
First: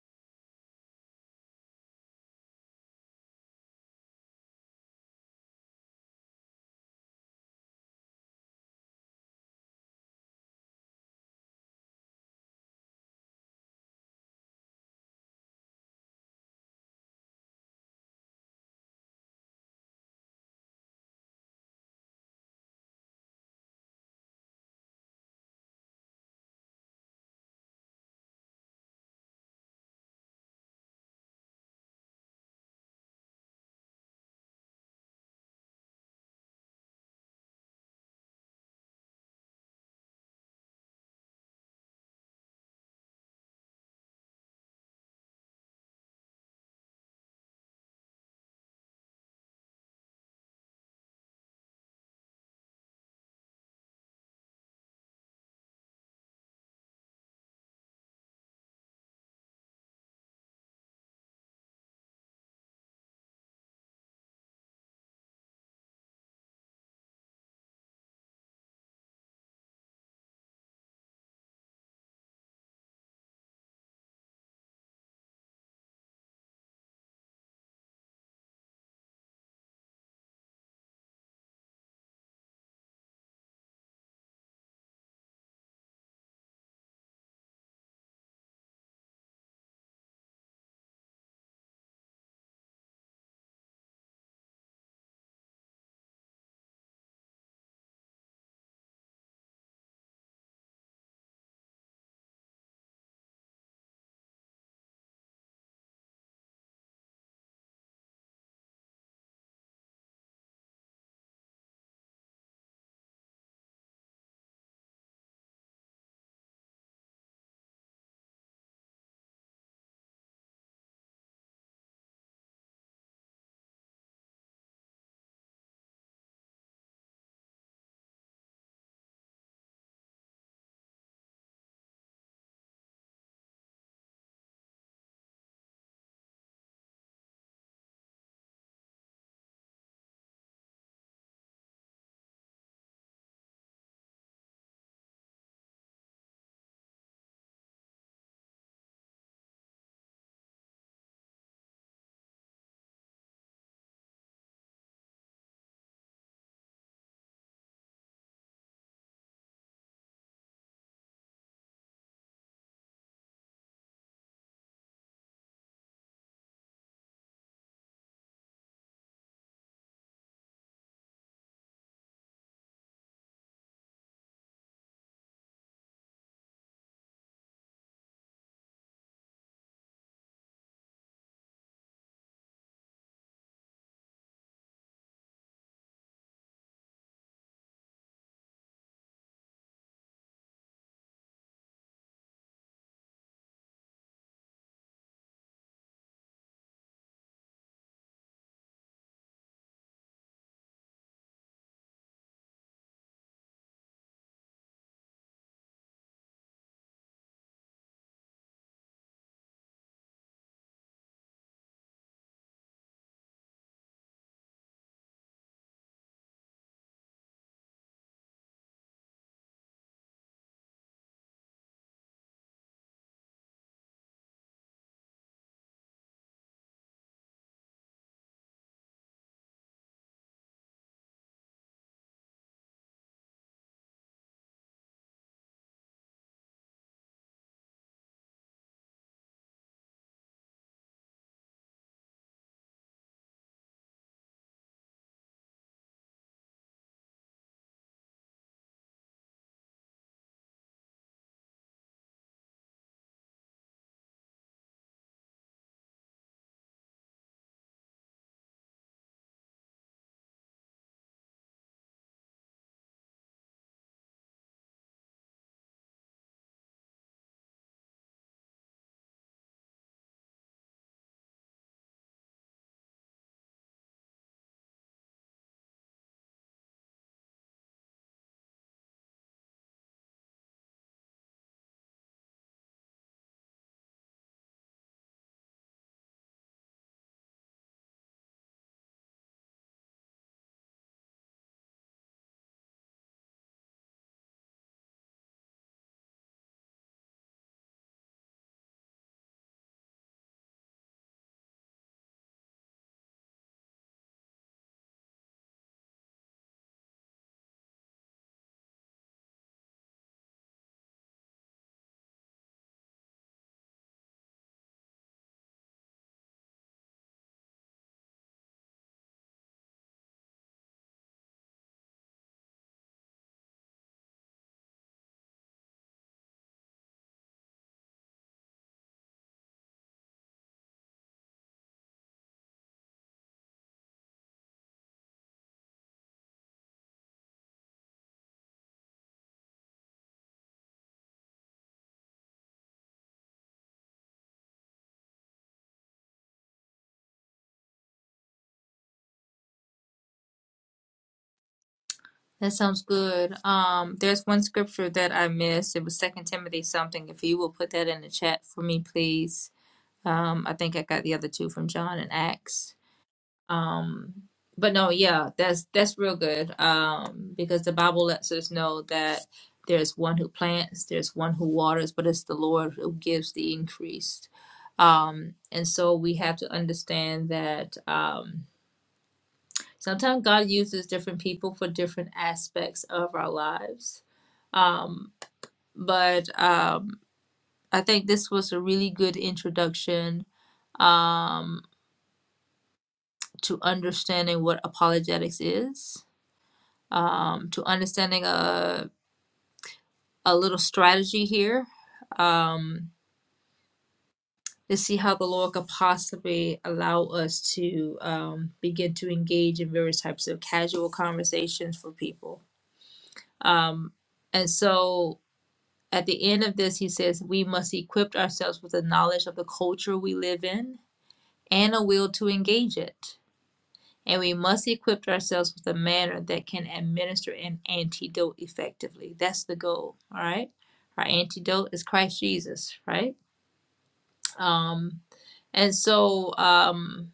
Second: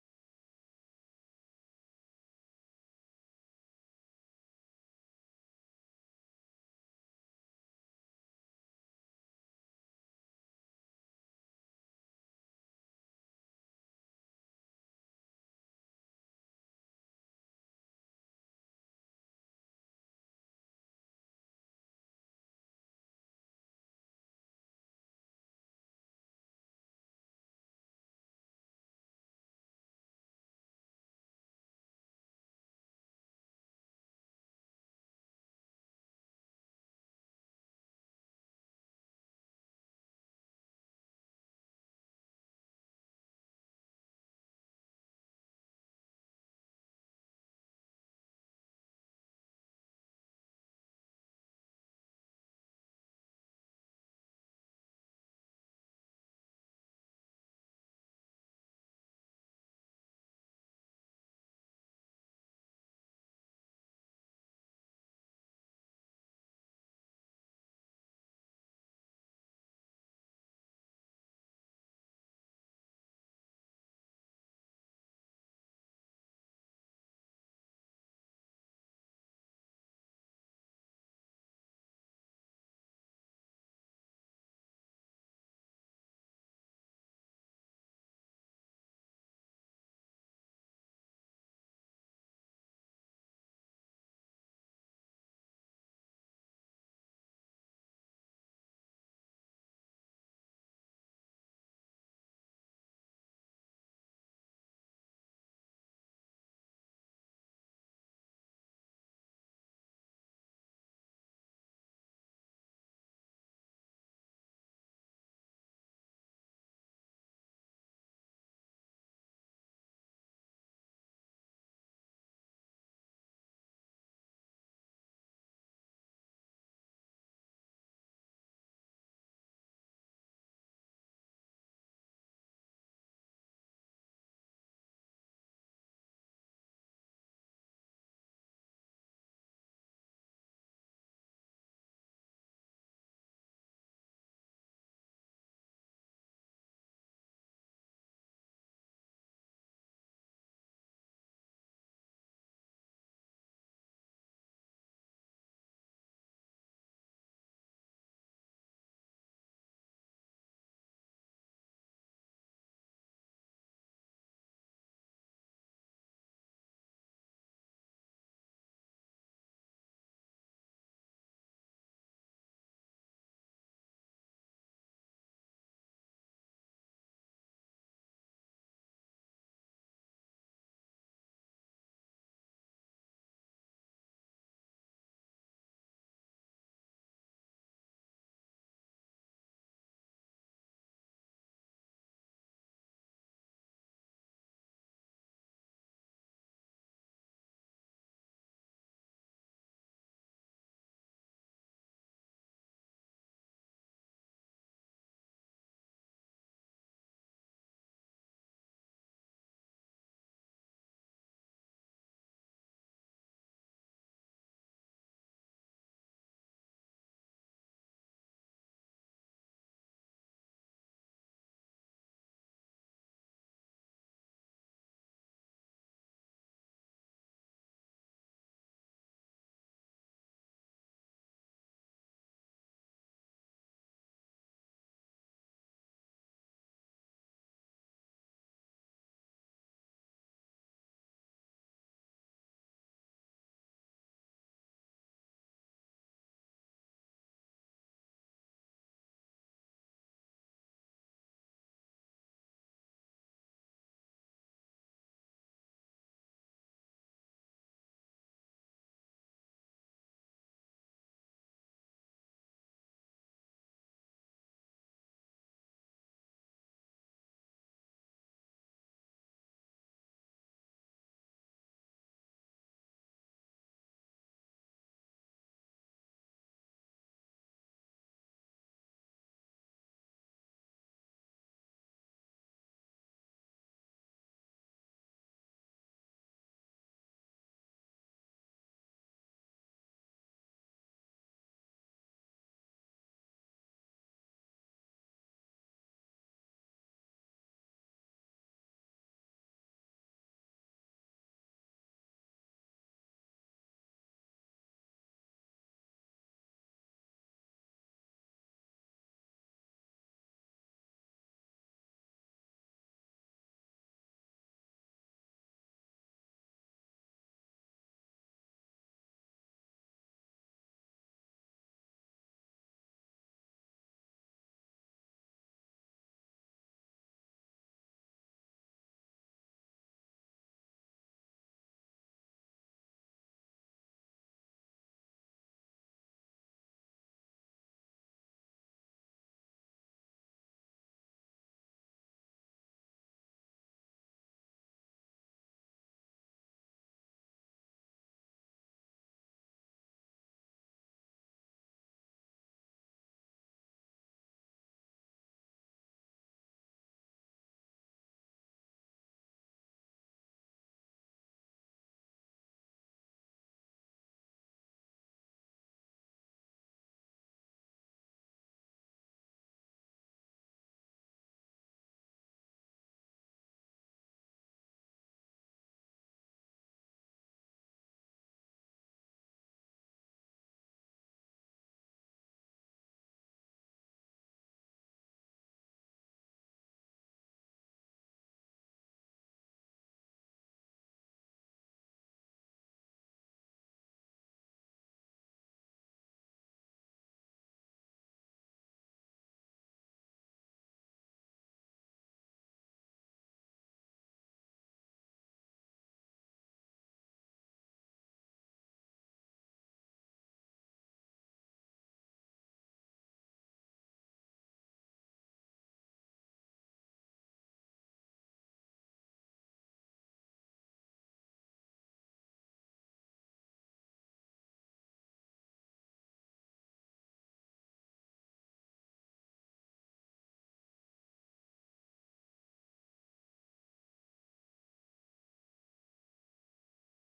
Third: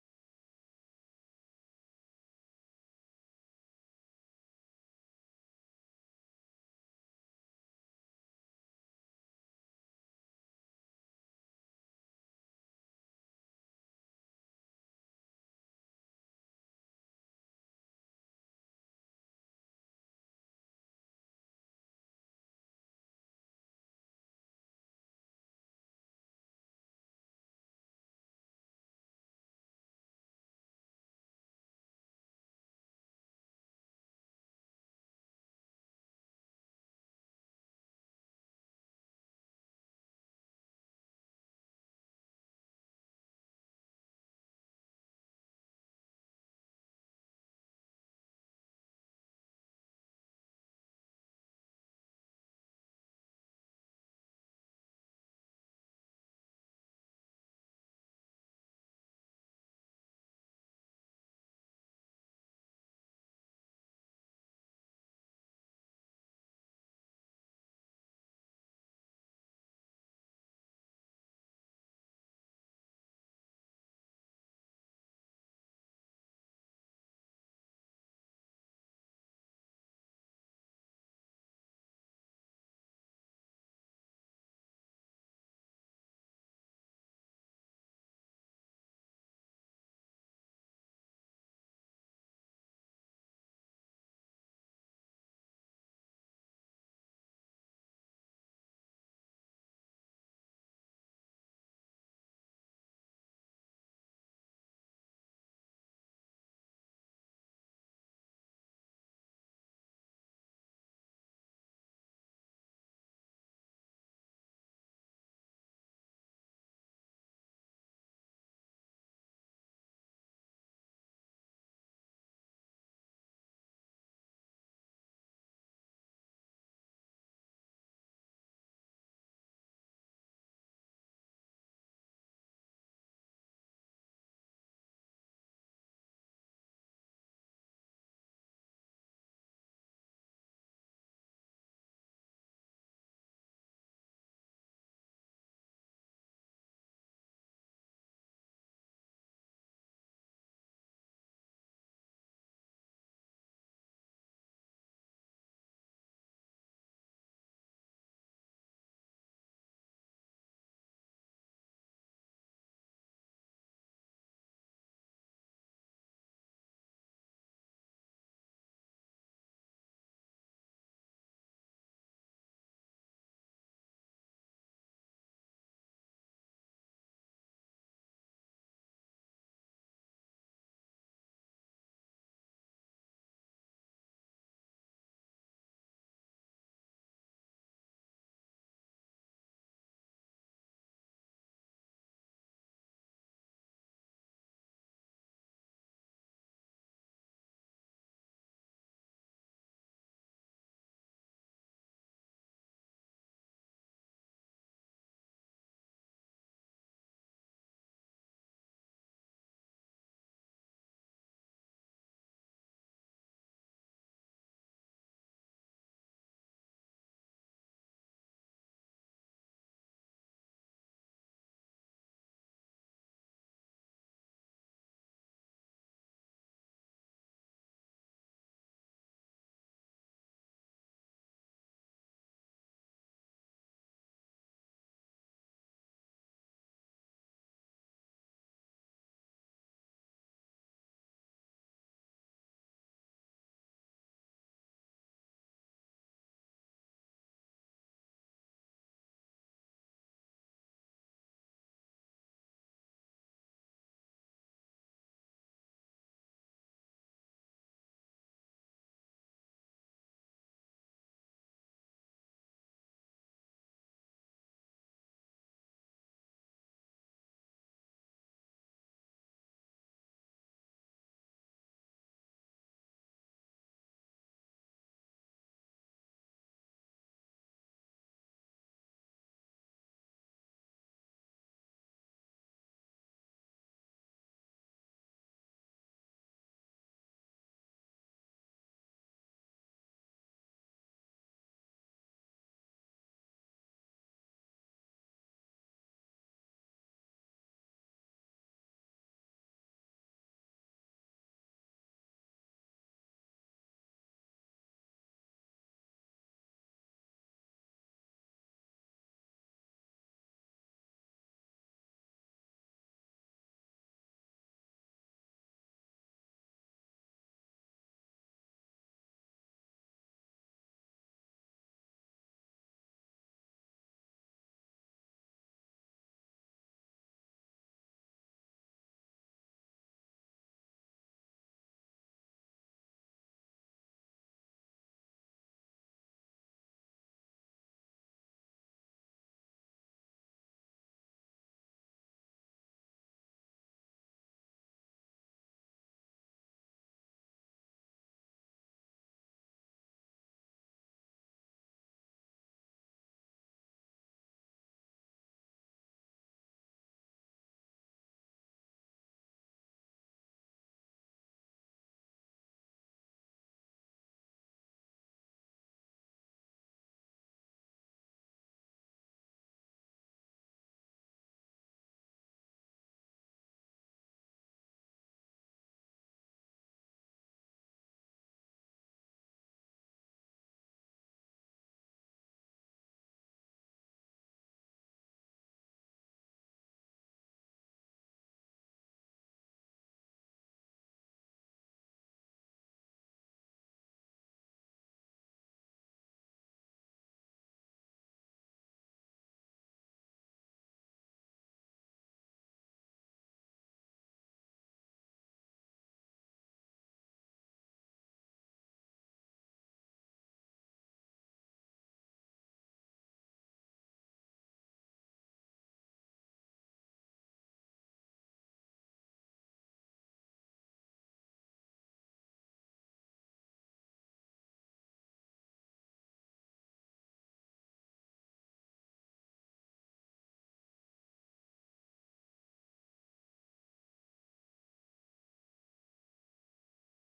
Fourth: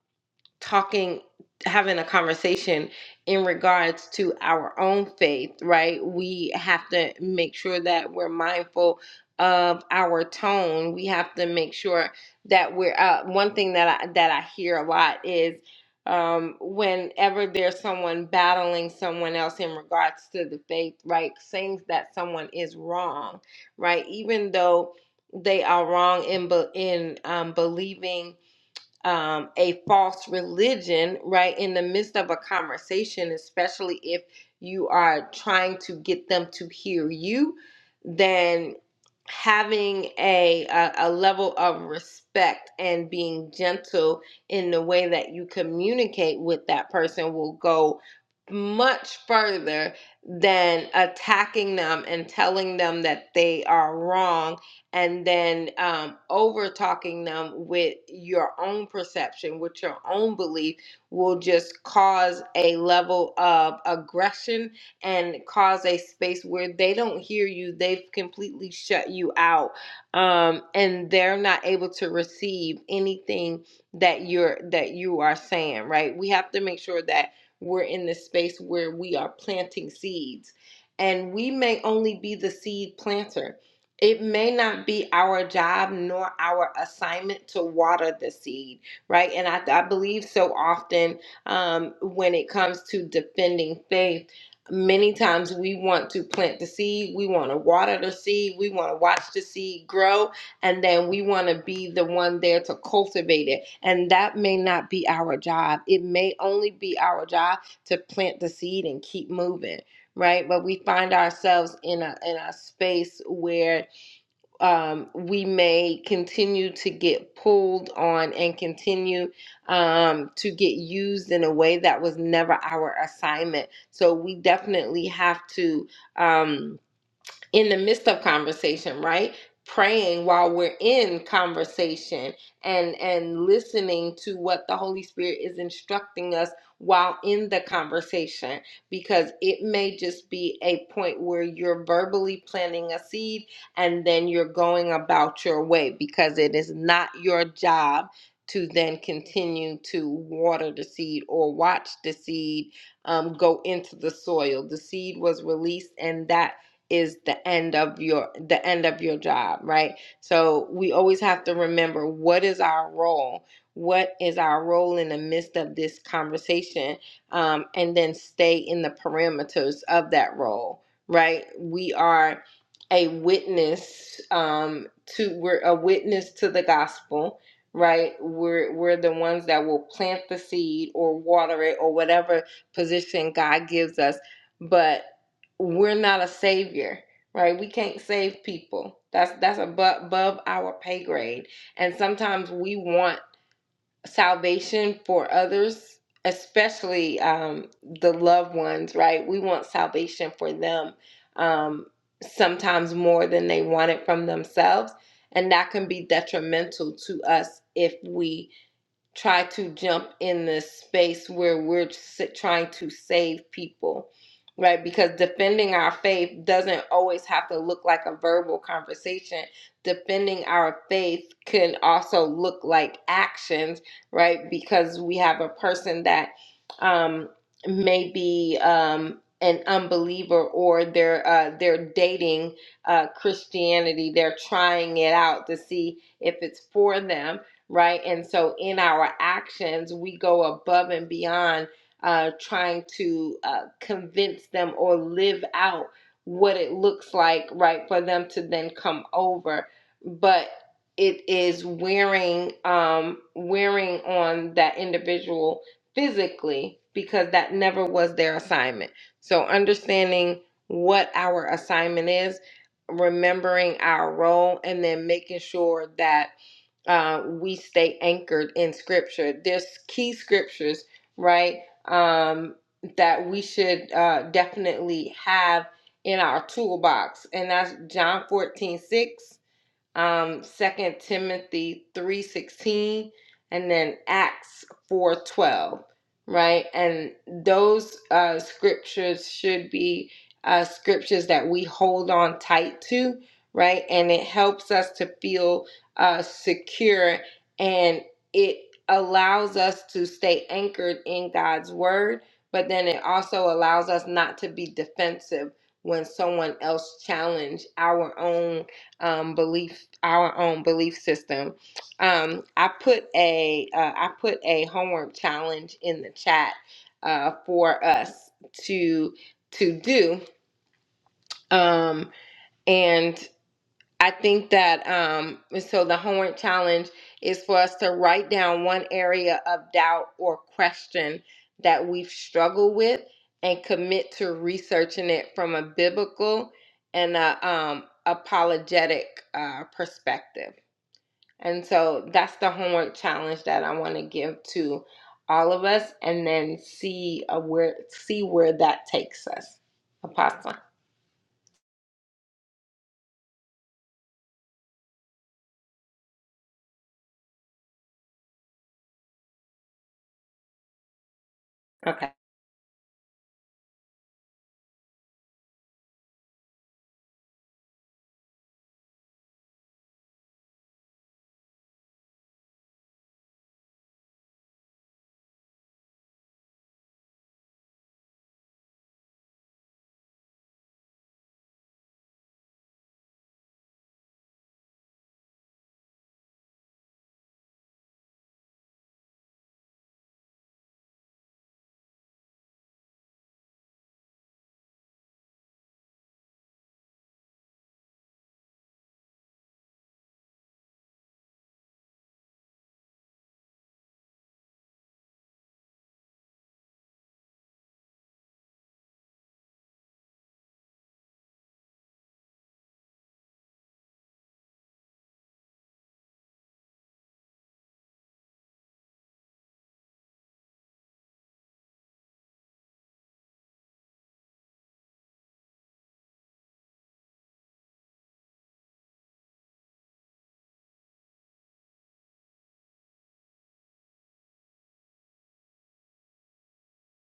S2: talking having a conversation in regards to our own faith right we have to make sure that we're mindful of our tone we have to make sure that we're uh, one thing that i that i hear a lot is um, whenever there's someone battling someone else in regards to the faith right saying that someone is wrong right even though they are wrong in be- in um, believing um, a false religion, right, in the midst of a conversation, especially if you are trying to get them to hear you, then having a, a, a level of respect and being gentle in the way that you communicate with that person will go much further than attacking them and telling them that they are wrong and then um, over talking them with your own perception, with your own belief, will just cause a level of aggression and cause a space where they don't hear you. They've completely shut you out, um, and they're not able to receive anything that you're that you are saying. Right? We have to make sure that we're in the space where we are planting seeds. And we may only be the seed planter, it may not be our job nor our assignment to water the seed, right? And I, I believe so often um, when it comes to defending faith, many times we want to plant the seed, we want to water the seed, we want to watch the seed grow, and then we want to be the one there to cultivate it. And that may not be our job. It may only be our job to plant the seed and keep moving right? But we find ourselves in a in a space where um, we may continue to get pulled on and continue um, to get used in a way that was never our assignment. So we definitely have to. Um, in the midst of conversation right praying while we're in conversation and and listening to what the holy spirit is instructing us while in the conversation because it may just be a point where you're verbally planting a seed and then you're going about your way because it is not your job to then continue to water the seed or watch the seed um, go into the soil. The seed was released, and that is the end of your the end of your job right so we always have to remember what is our role what is our role in the midst of this conversation um, and then stay in the parameters of that role right we are a witness um, to we're a witness to the gospel right we're we're the ones that will plant the seed or water it or whatever position god gives us but we're not a savior right we can't save people that's that's above, our pay grade and sometimes we want salvation for others especially um, the loved ones right we want salvation for them um, sometimes more than they want it from themselves and that can be detrimental to us if we try to jump in this space where we're trying to save people, right? Because defending our faith doesn't always have to look like a verbal conversation. Defending our faith can also look like actions, right? Because we have a person that um, may be um, an unbeliever or they're uh, they're dating uh, Christianity. They're trying it out to see if it's for them right? And so in our actions, we go above and beyond uh, trying to uh, convince them or live out what it looks like, right, for them to then come over. But it is wearing um, wearing on that individual physically because that never was their assignment. So understanding what our assignment is, remembering our role, and then making sure that uh, we stay anchored in scripture. There's key scriptures, right, um, that we should uh, definitely have in our toolbox, and that's John 14 6 um, 2 Timothy 3.16, and then Acts 4.12, right? And those uh, scriptures should be uh, scriptures that we hold on tight to, right? And it helps us to feel uh, secure and it allows us to stay anchored in God's word, but then it also allows us not to be defensive when someone else challenge our own um, belief, our own belief system. Um, I put a uh, I put a homework challenge in the chat uh, for us to to do, um, and I think that um, so the homework challenge is for us to write down one area of doubt or question that we've struggled with and commit to researching it from a biblical and a um, apologetic uh, perspective. And so that's the homework challenge that I want to give to all of us and then see uh, where see where that takes us. Apostle.
S1: That sounds good. Um, there's one scripture that I missed. It was Second Timothy something. If you will put that in the chat for me, please. Um, I think I got the other two from John
S2: Okay.
S1: and Acts. Um, but no, yeah, that's that's real good. Um, because the Bible lets us know that there's one who plants, there's one who waters, but it's the Lord who gives the increase. Um, and so we have to understand that um, sometimes God uses different people for different aspects of our lives. Um, but um, I think this was a really good introduction um, to understanding what apologetics is, um, to understanding a, a little strategy here um, to see how the Lord could possibly allow us to um, begin to engage in various types of casual conversations for people. Um, and so at the end of this, he says, we must equip ourselves with the knowledge of the culture we live in and a will to engage it. and we must equip ourselves with a manner that can administer an antidote effectively. That's the goal, all right? Our antidote is Christ Jesus, right? Um, and so um,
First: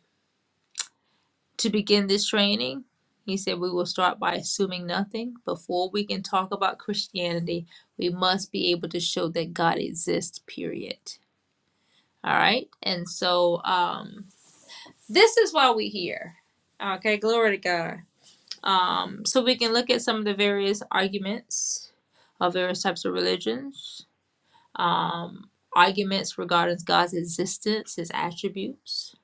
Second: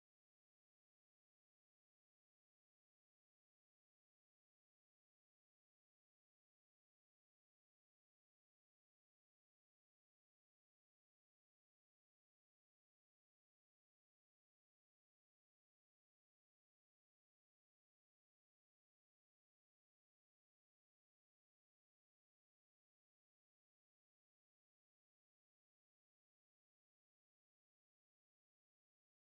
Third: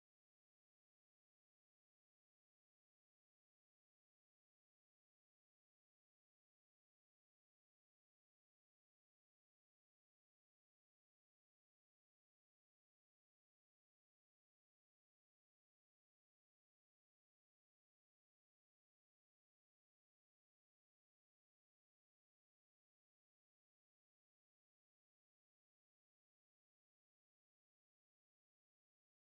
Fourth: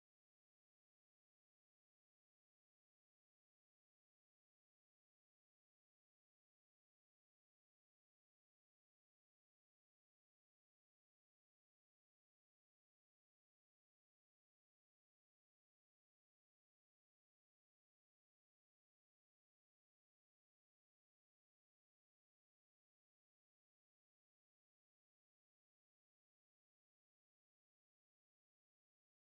S1: to begin this training, he said we will start by assuming nothing. Before we can talk about Christianity, we must be able to show that God exists, period. All right? And so um, this is why we're here. Okay, glory to God. Um, so we can look at some of the various arguments of various types of religions, um, arguments regarding God's existence, his attributes,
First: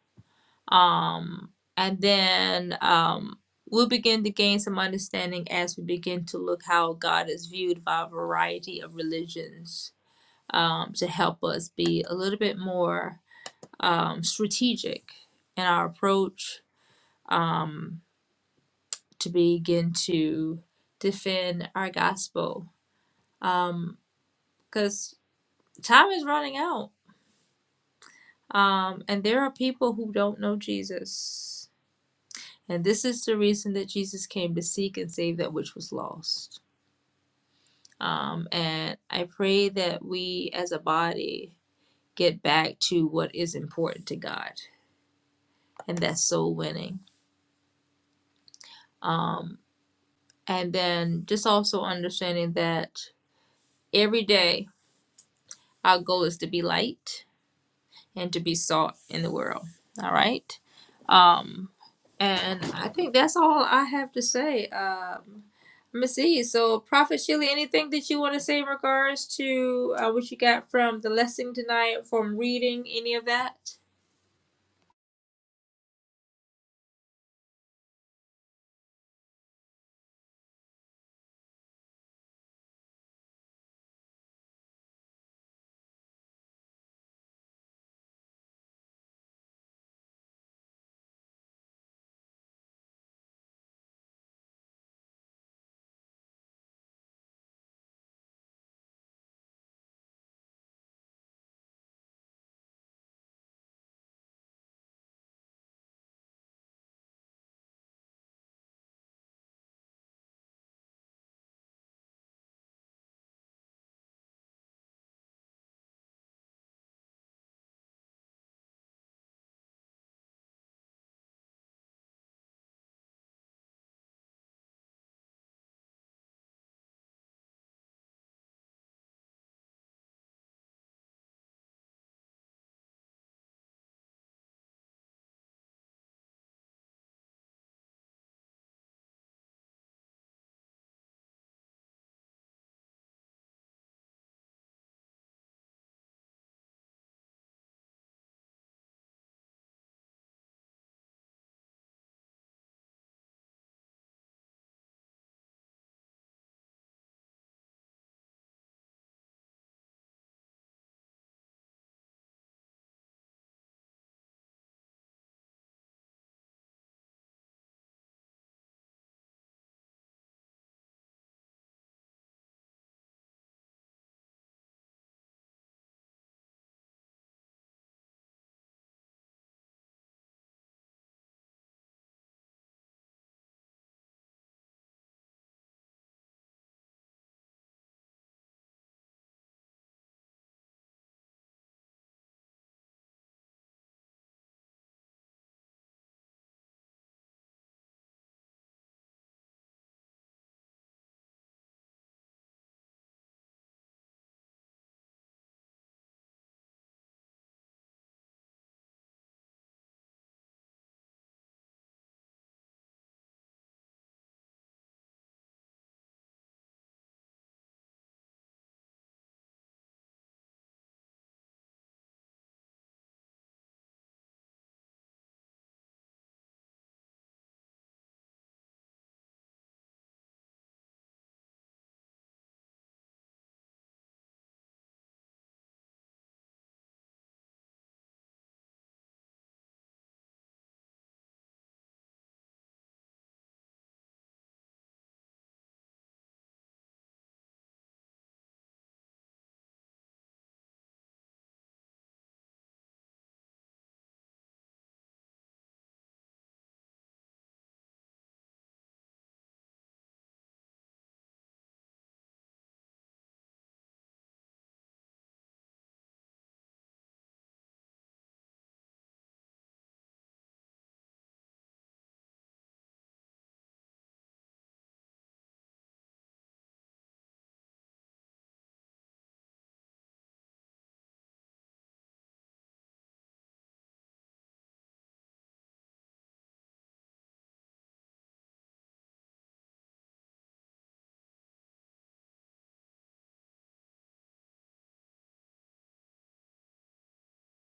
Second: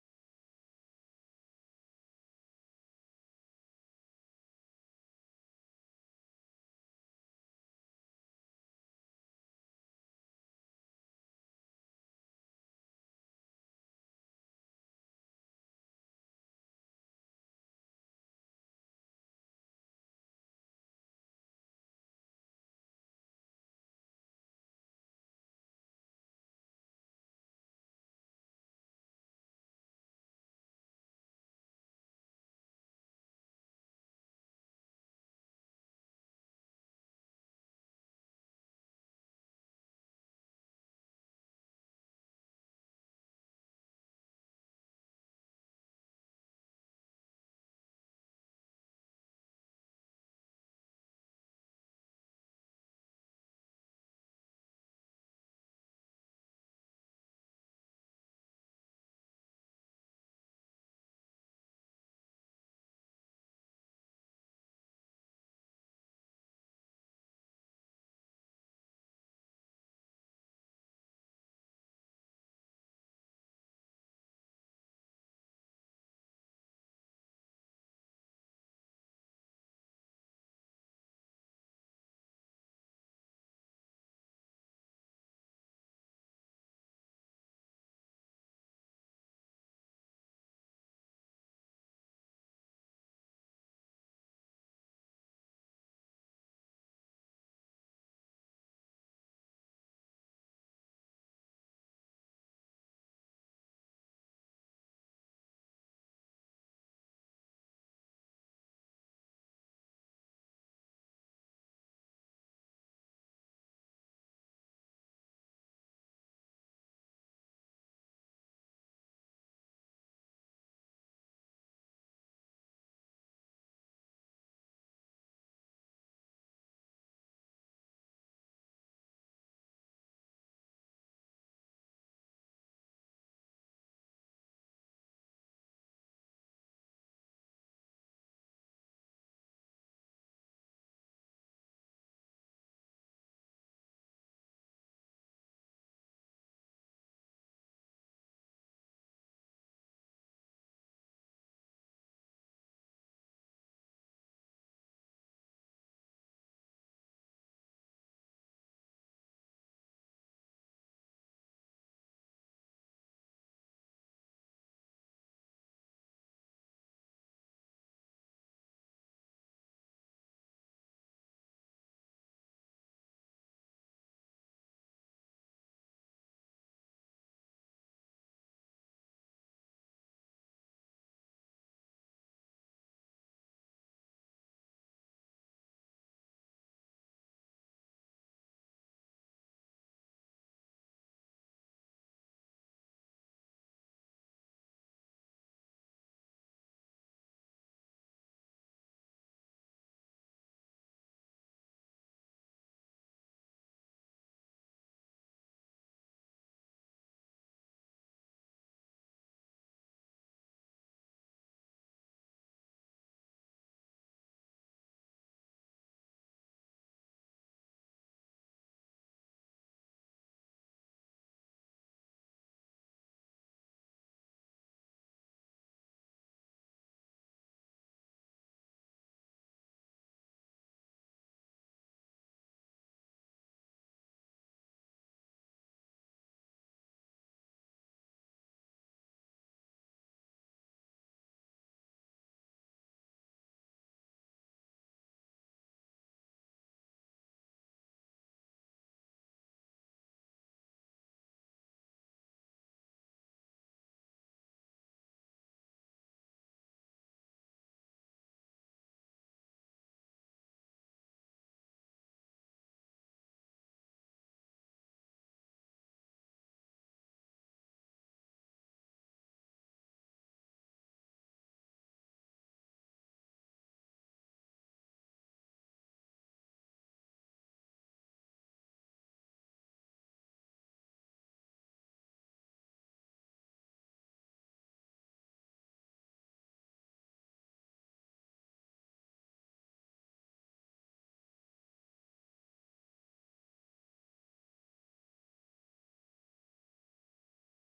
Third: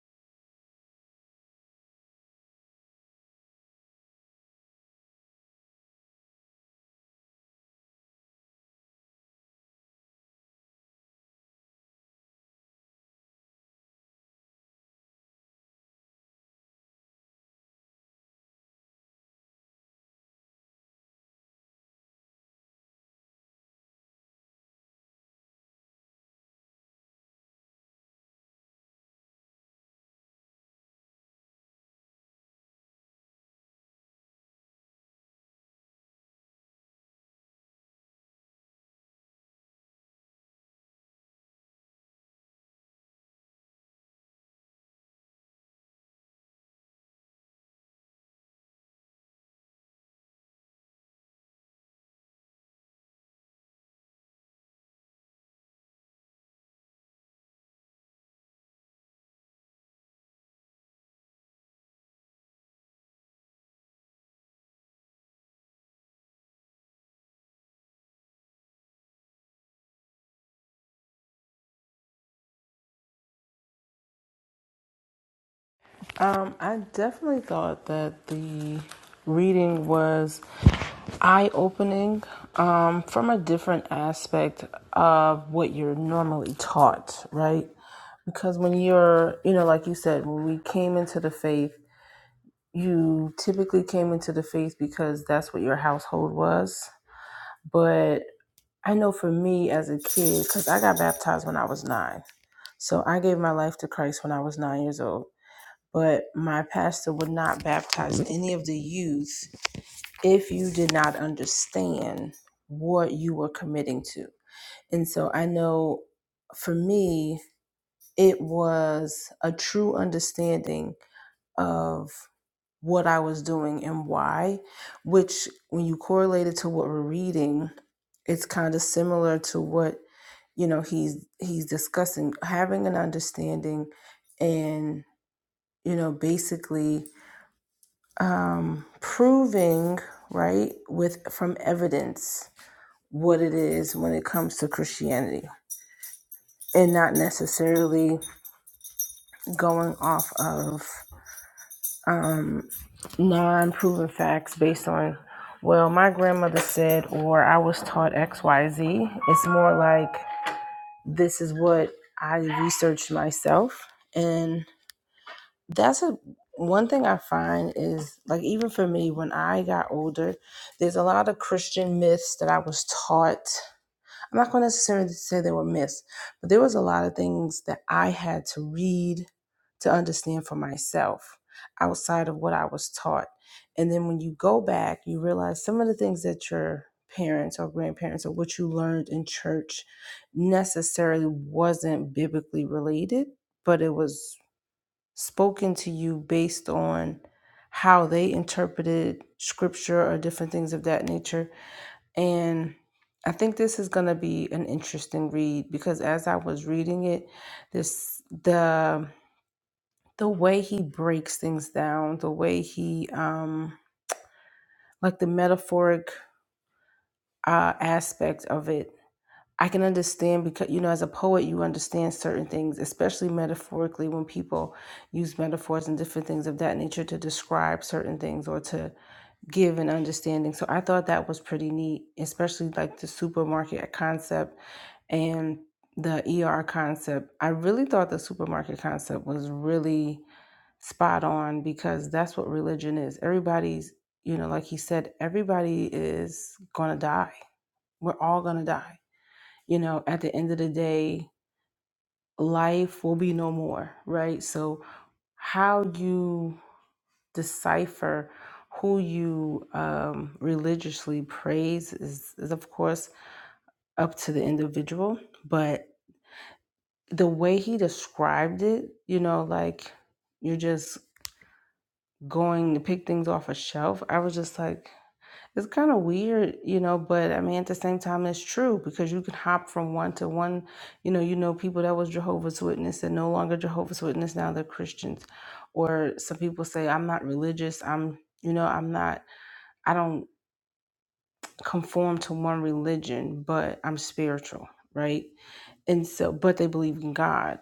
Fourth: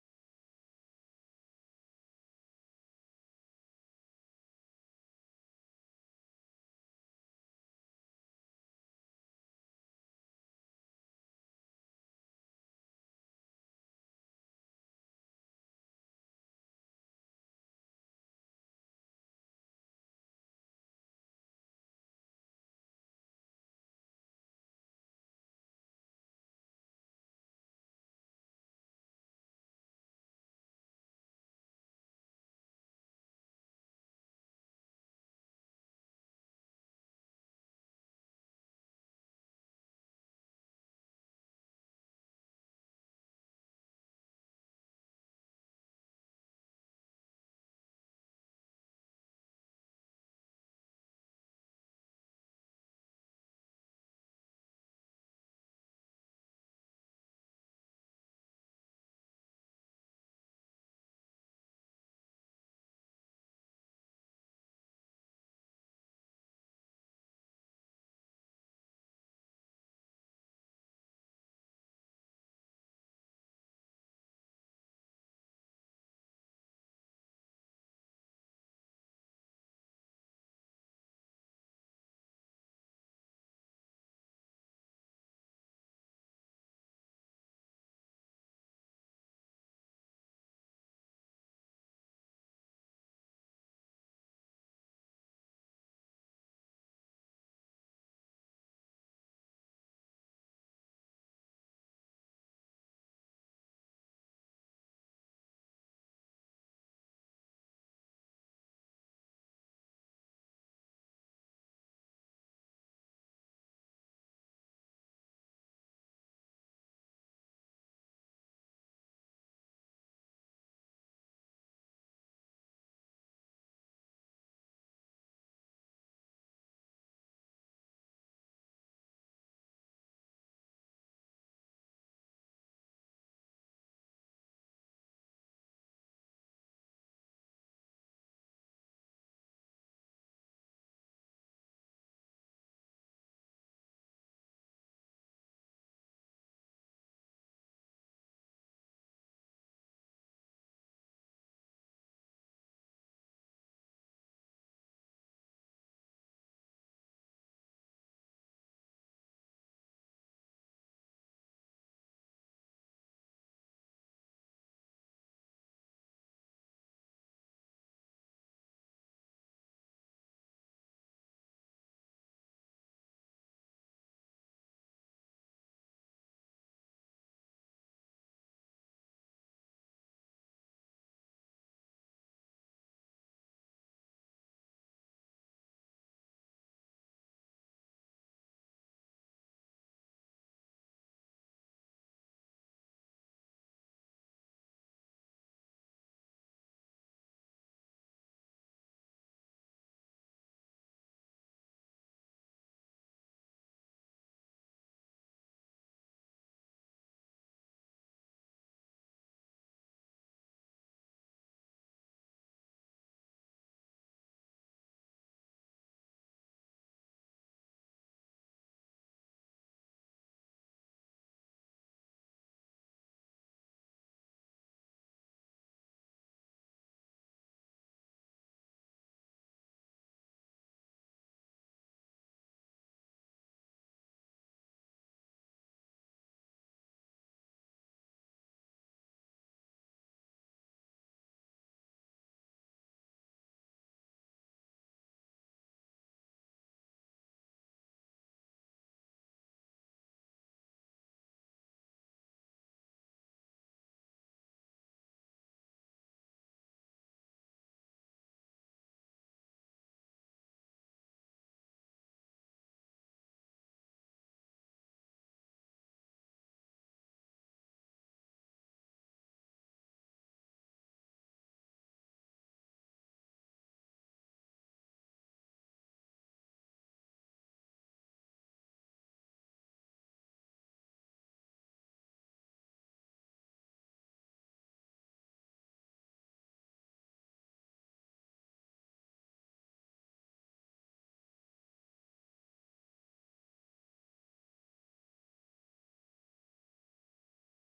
S1: um, and then um, we'll begin to gain some understanding as we begin to look how God is viewed by a variety of religions um, to help us be a little bit more um, strategic in our approach. Um, to begin to defend our gospel um, because time is running out um, and there are people who don't know jesus and this is the reason that jesus came to seek and save that which was lost um, and i pray that we as a body get back to what is important to god and that's soul winning um, and then just also understanding that every day our goal is to be light and to be salt in the world. All right. Um, and I think that's all I have to say. Um, let me see. So, Prophet Sheila, anything that you want to say in regards to uh, what you got from the lesson tonight, from reading any of that?
S3: Um, I definitely thought that the reading was eye opening um, from a different aspect of what you're normally taught, right? Because when you're, you know, like you said, when we came into the faith, you typically came into the faith because that's what your household was But I know for me as a kid, because I got baptized when I was nine. So I gave my life to Christ when I was nine years old. But my pastor would not baptize any of the youth if you did not understand what you were committing to. And so I know for me, it was a true understanding of what I was doing and why, which when you correlate it to what we're reading, it's kind of similar to what you know he's he's discussing having an understanding and you know basically um proving right with from evidence what it is when it comes to christianity and not necessarily going off of um, non-proven facts based on well my grandmother said or i was taught xyz it's more like this is what i researched myself and that's a one thing i find is like even for me when i got older there's a lot of christian myths that i was taught I'm not going to necessarily say they were missed, but there was a lot of things that I had to read to understand for myself outside of what I was taught. And then when you go back, you realize some of the things that your parents or grandparents or what you learned in church necessarily wasn't biblically related, but it was spoken to you based on how they interpreted scripture or different things of that nature and I think this is going to be an interesting read because as I was reading it, this the the way he breaks things down, the way he um like the metaphoric uh aspect of it. I can understand because you know as a poet you understand certain things, especially metaphorically when people use metaphors and different things of that nature to describe certain things or to give an understanding. So I thought that was pretty neat, especially like the supermarket concept and the ER concept. I really thought the supermarket concept was really spot on because that's what religion is. Everybody's, you know, like he said, everybody is going to die. We're all going to die. You know, at the end of the day, life will be no more, right? So how you decipher who you um, religiously praise is, is, of course, up to the individual. But the way he described it, you know, like you're just going to pick things off a shelf, I was just like, it's kind of weird, you know, but I mean, at the same time, it's true because you can hop from one to one. You know, you know, people that was Jehovah's Witness and no longer Jehovah's Witness, now they're Christians. Or some people say, I'm not religious. I'm, you know, I'm not, I don't conform to one religion, but I'm spiritual, right? And so, but they believe in God,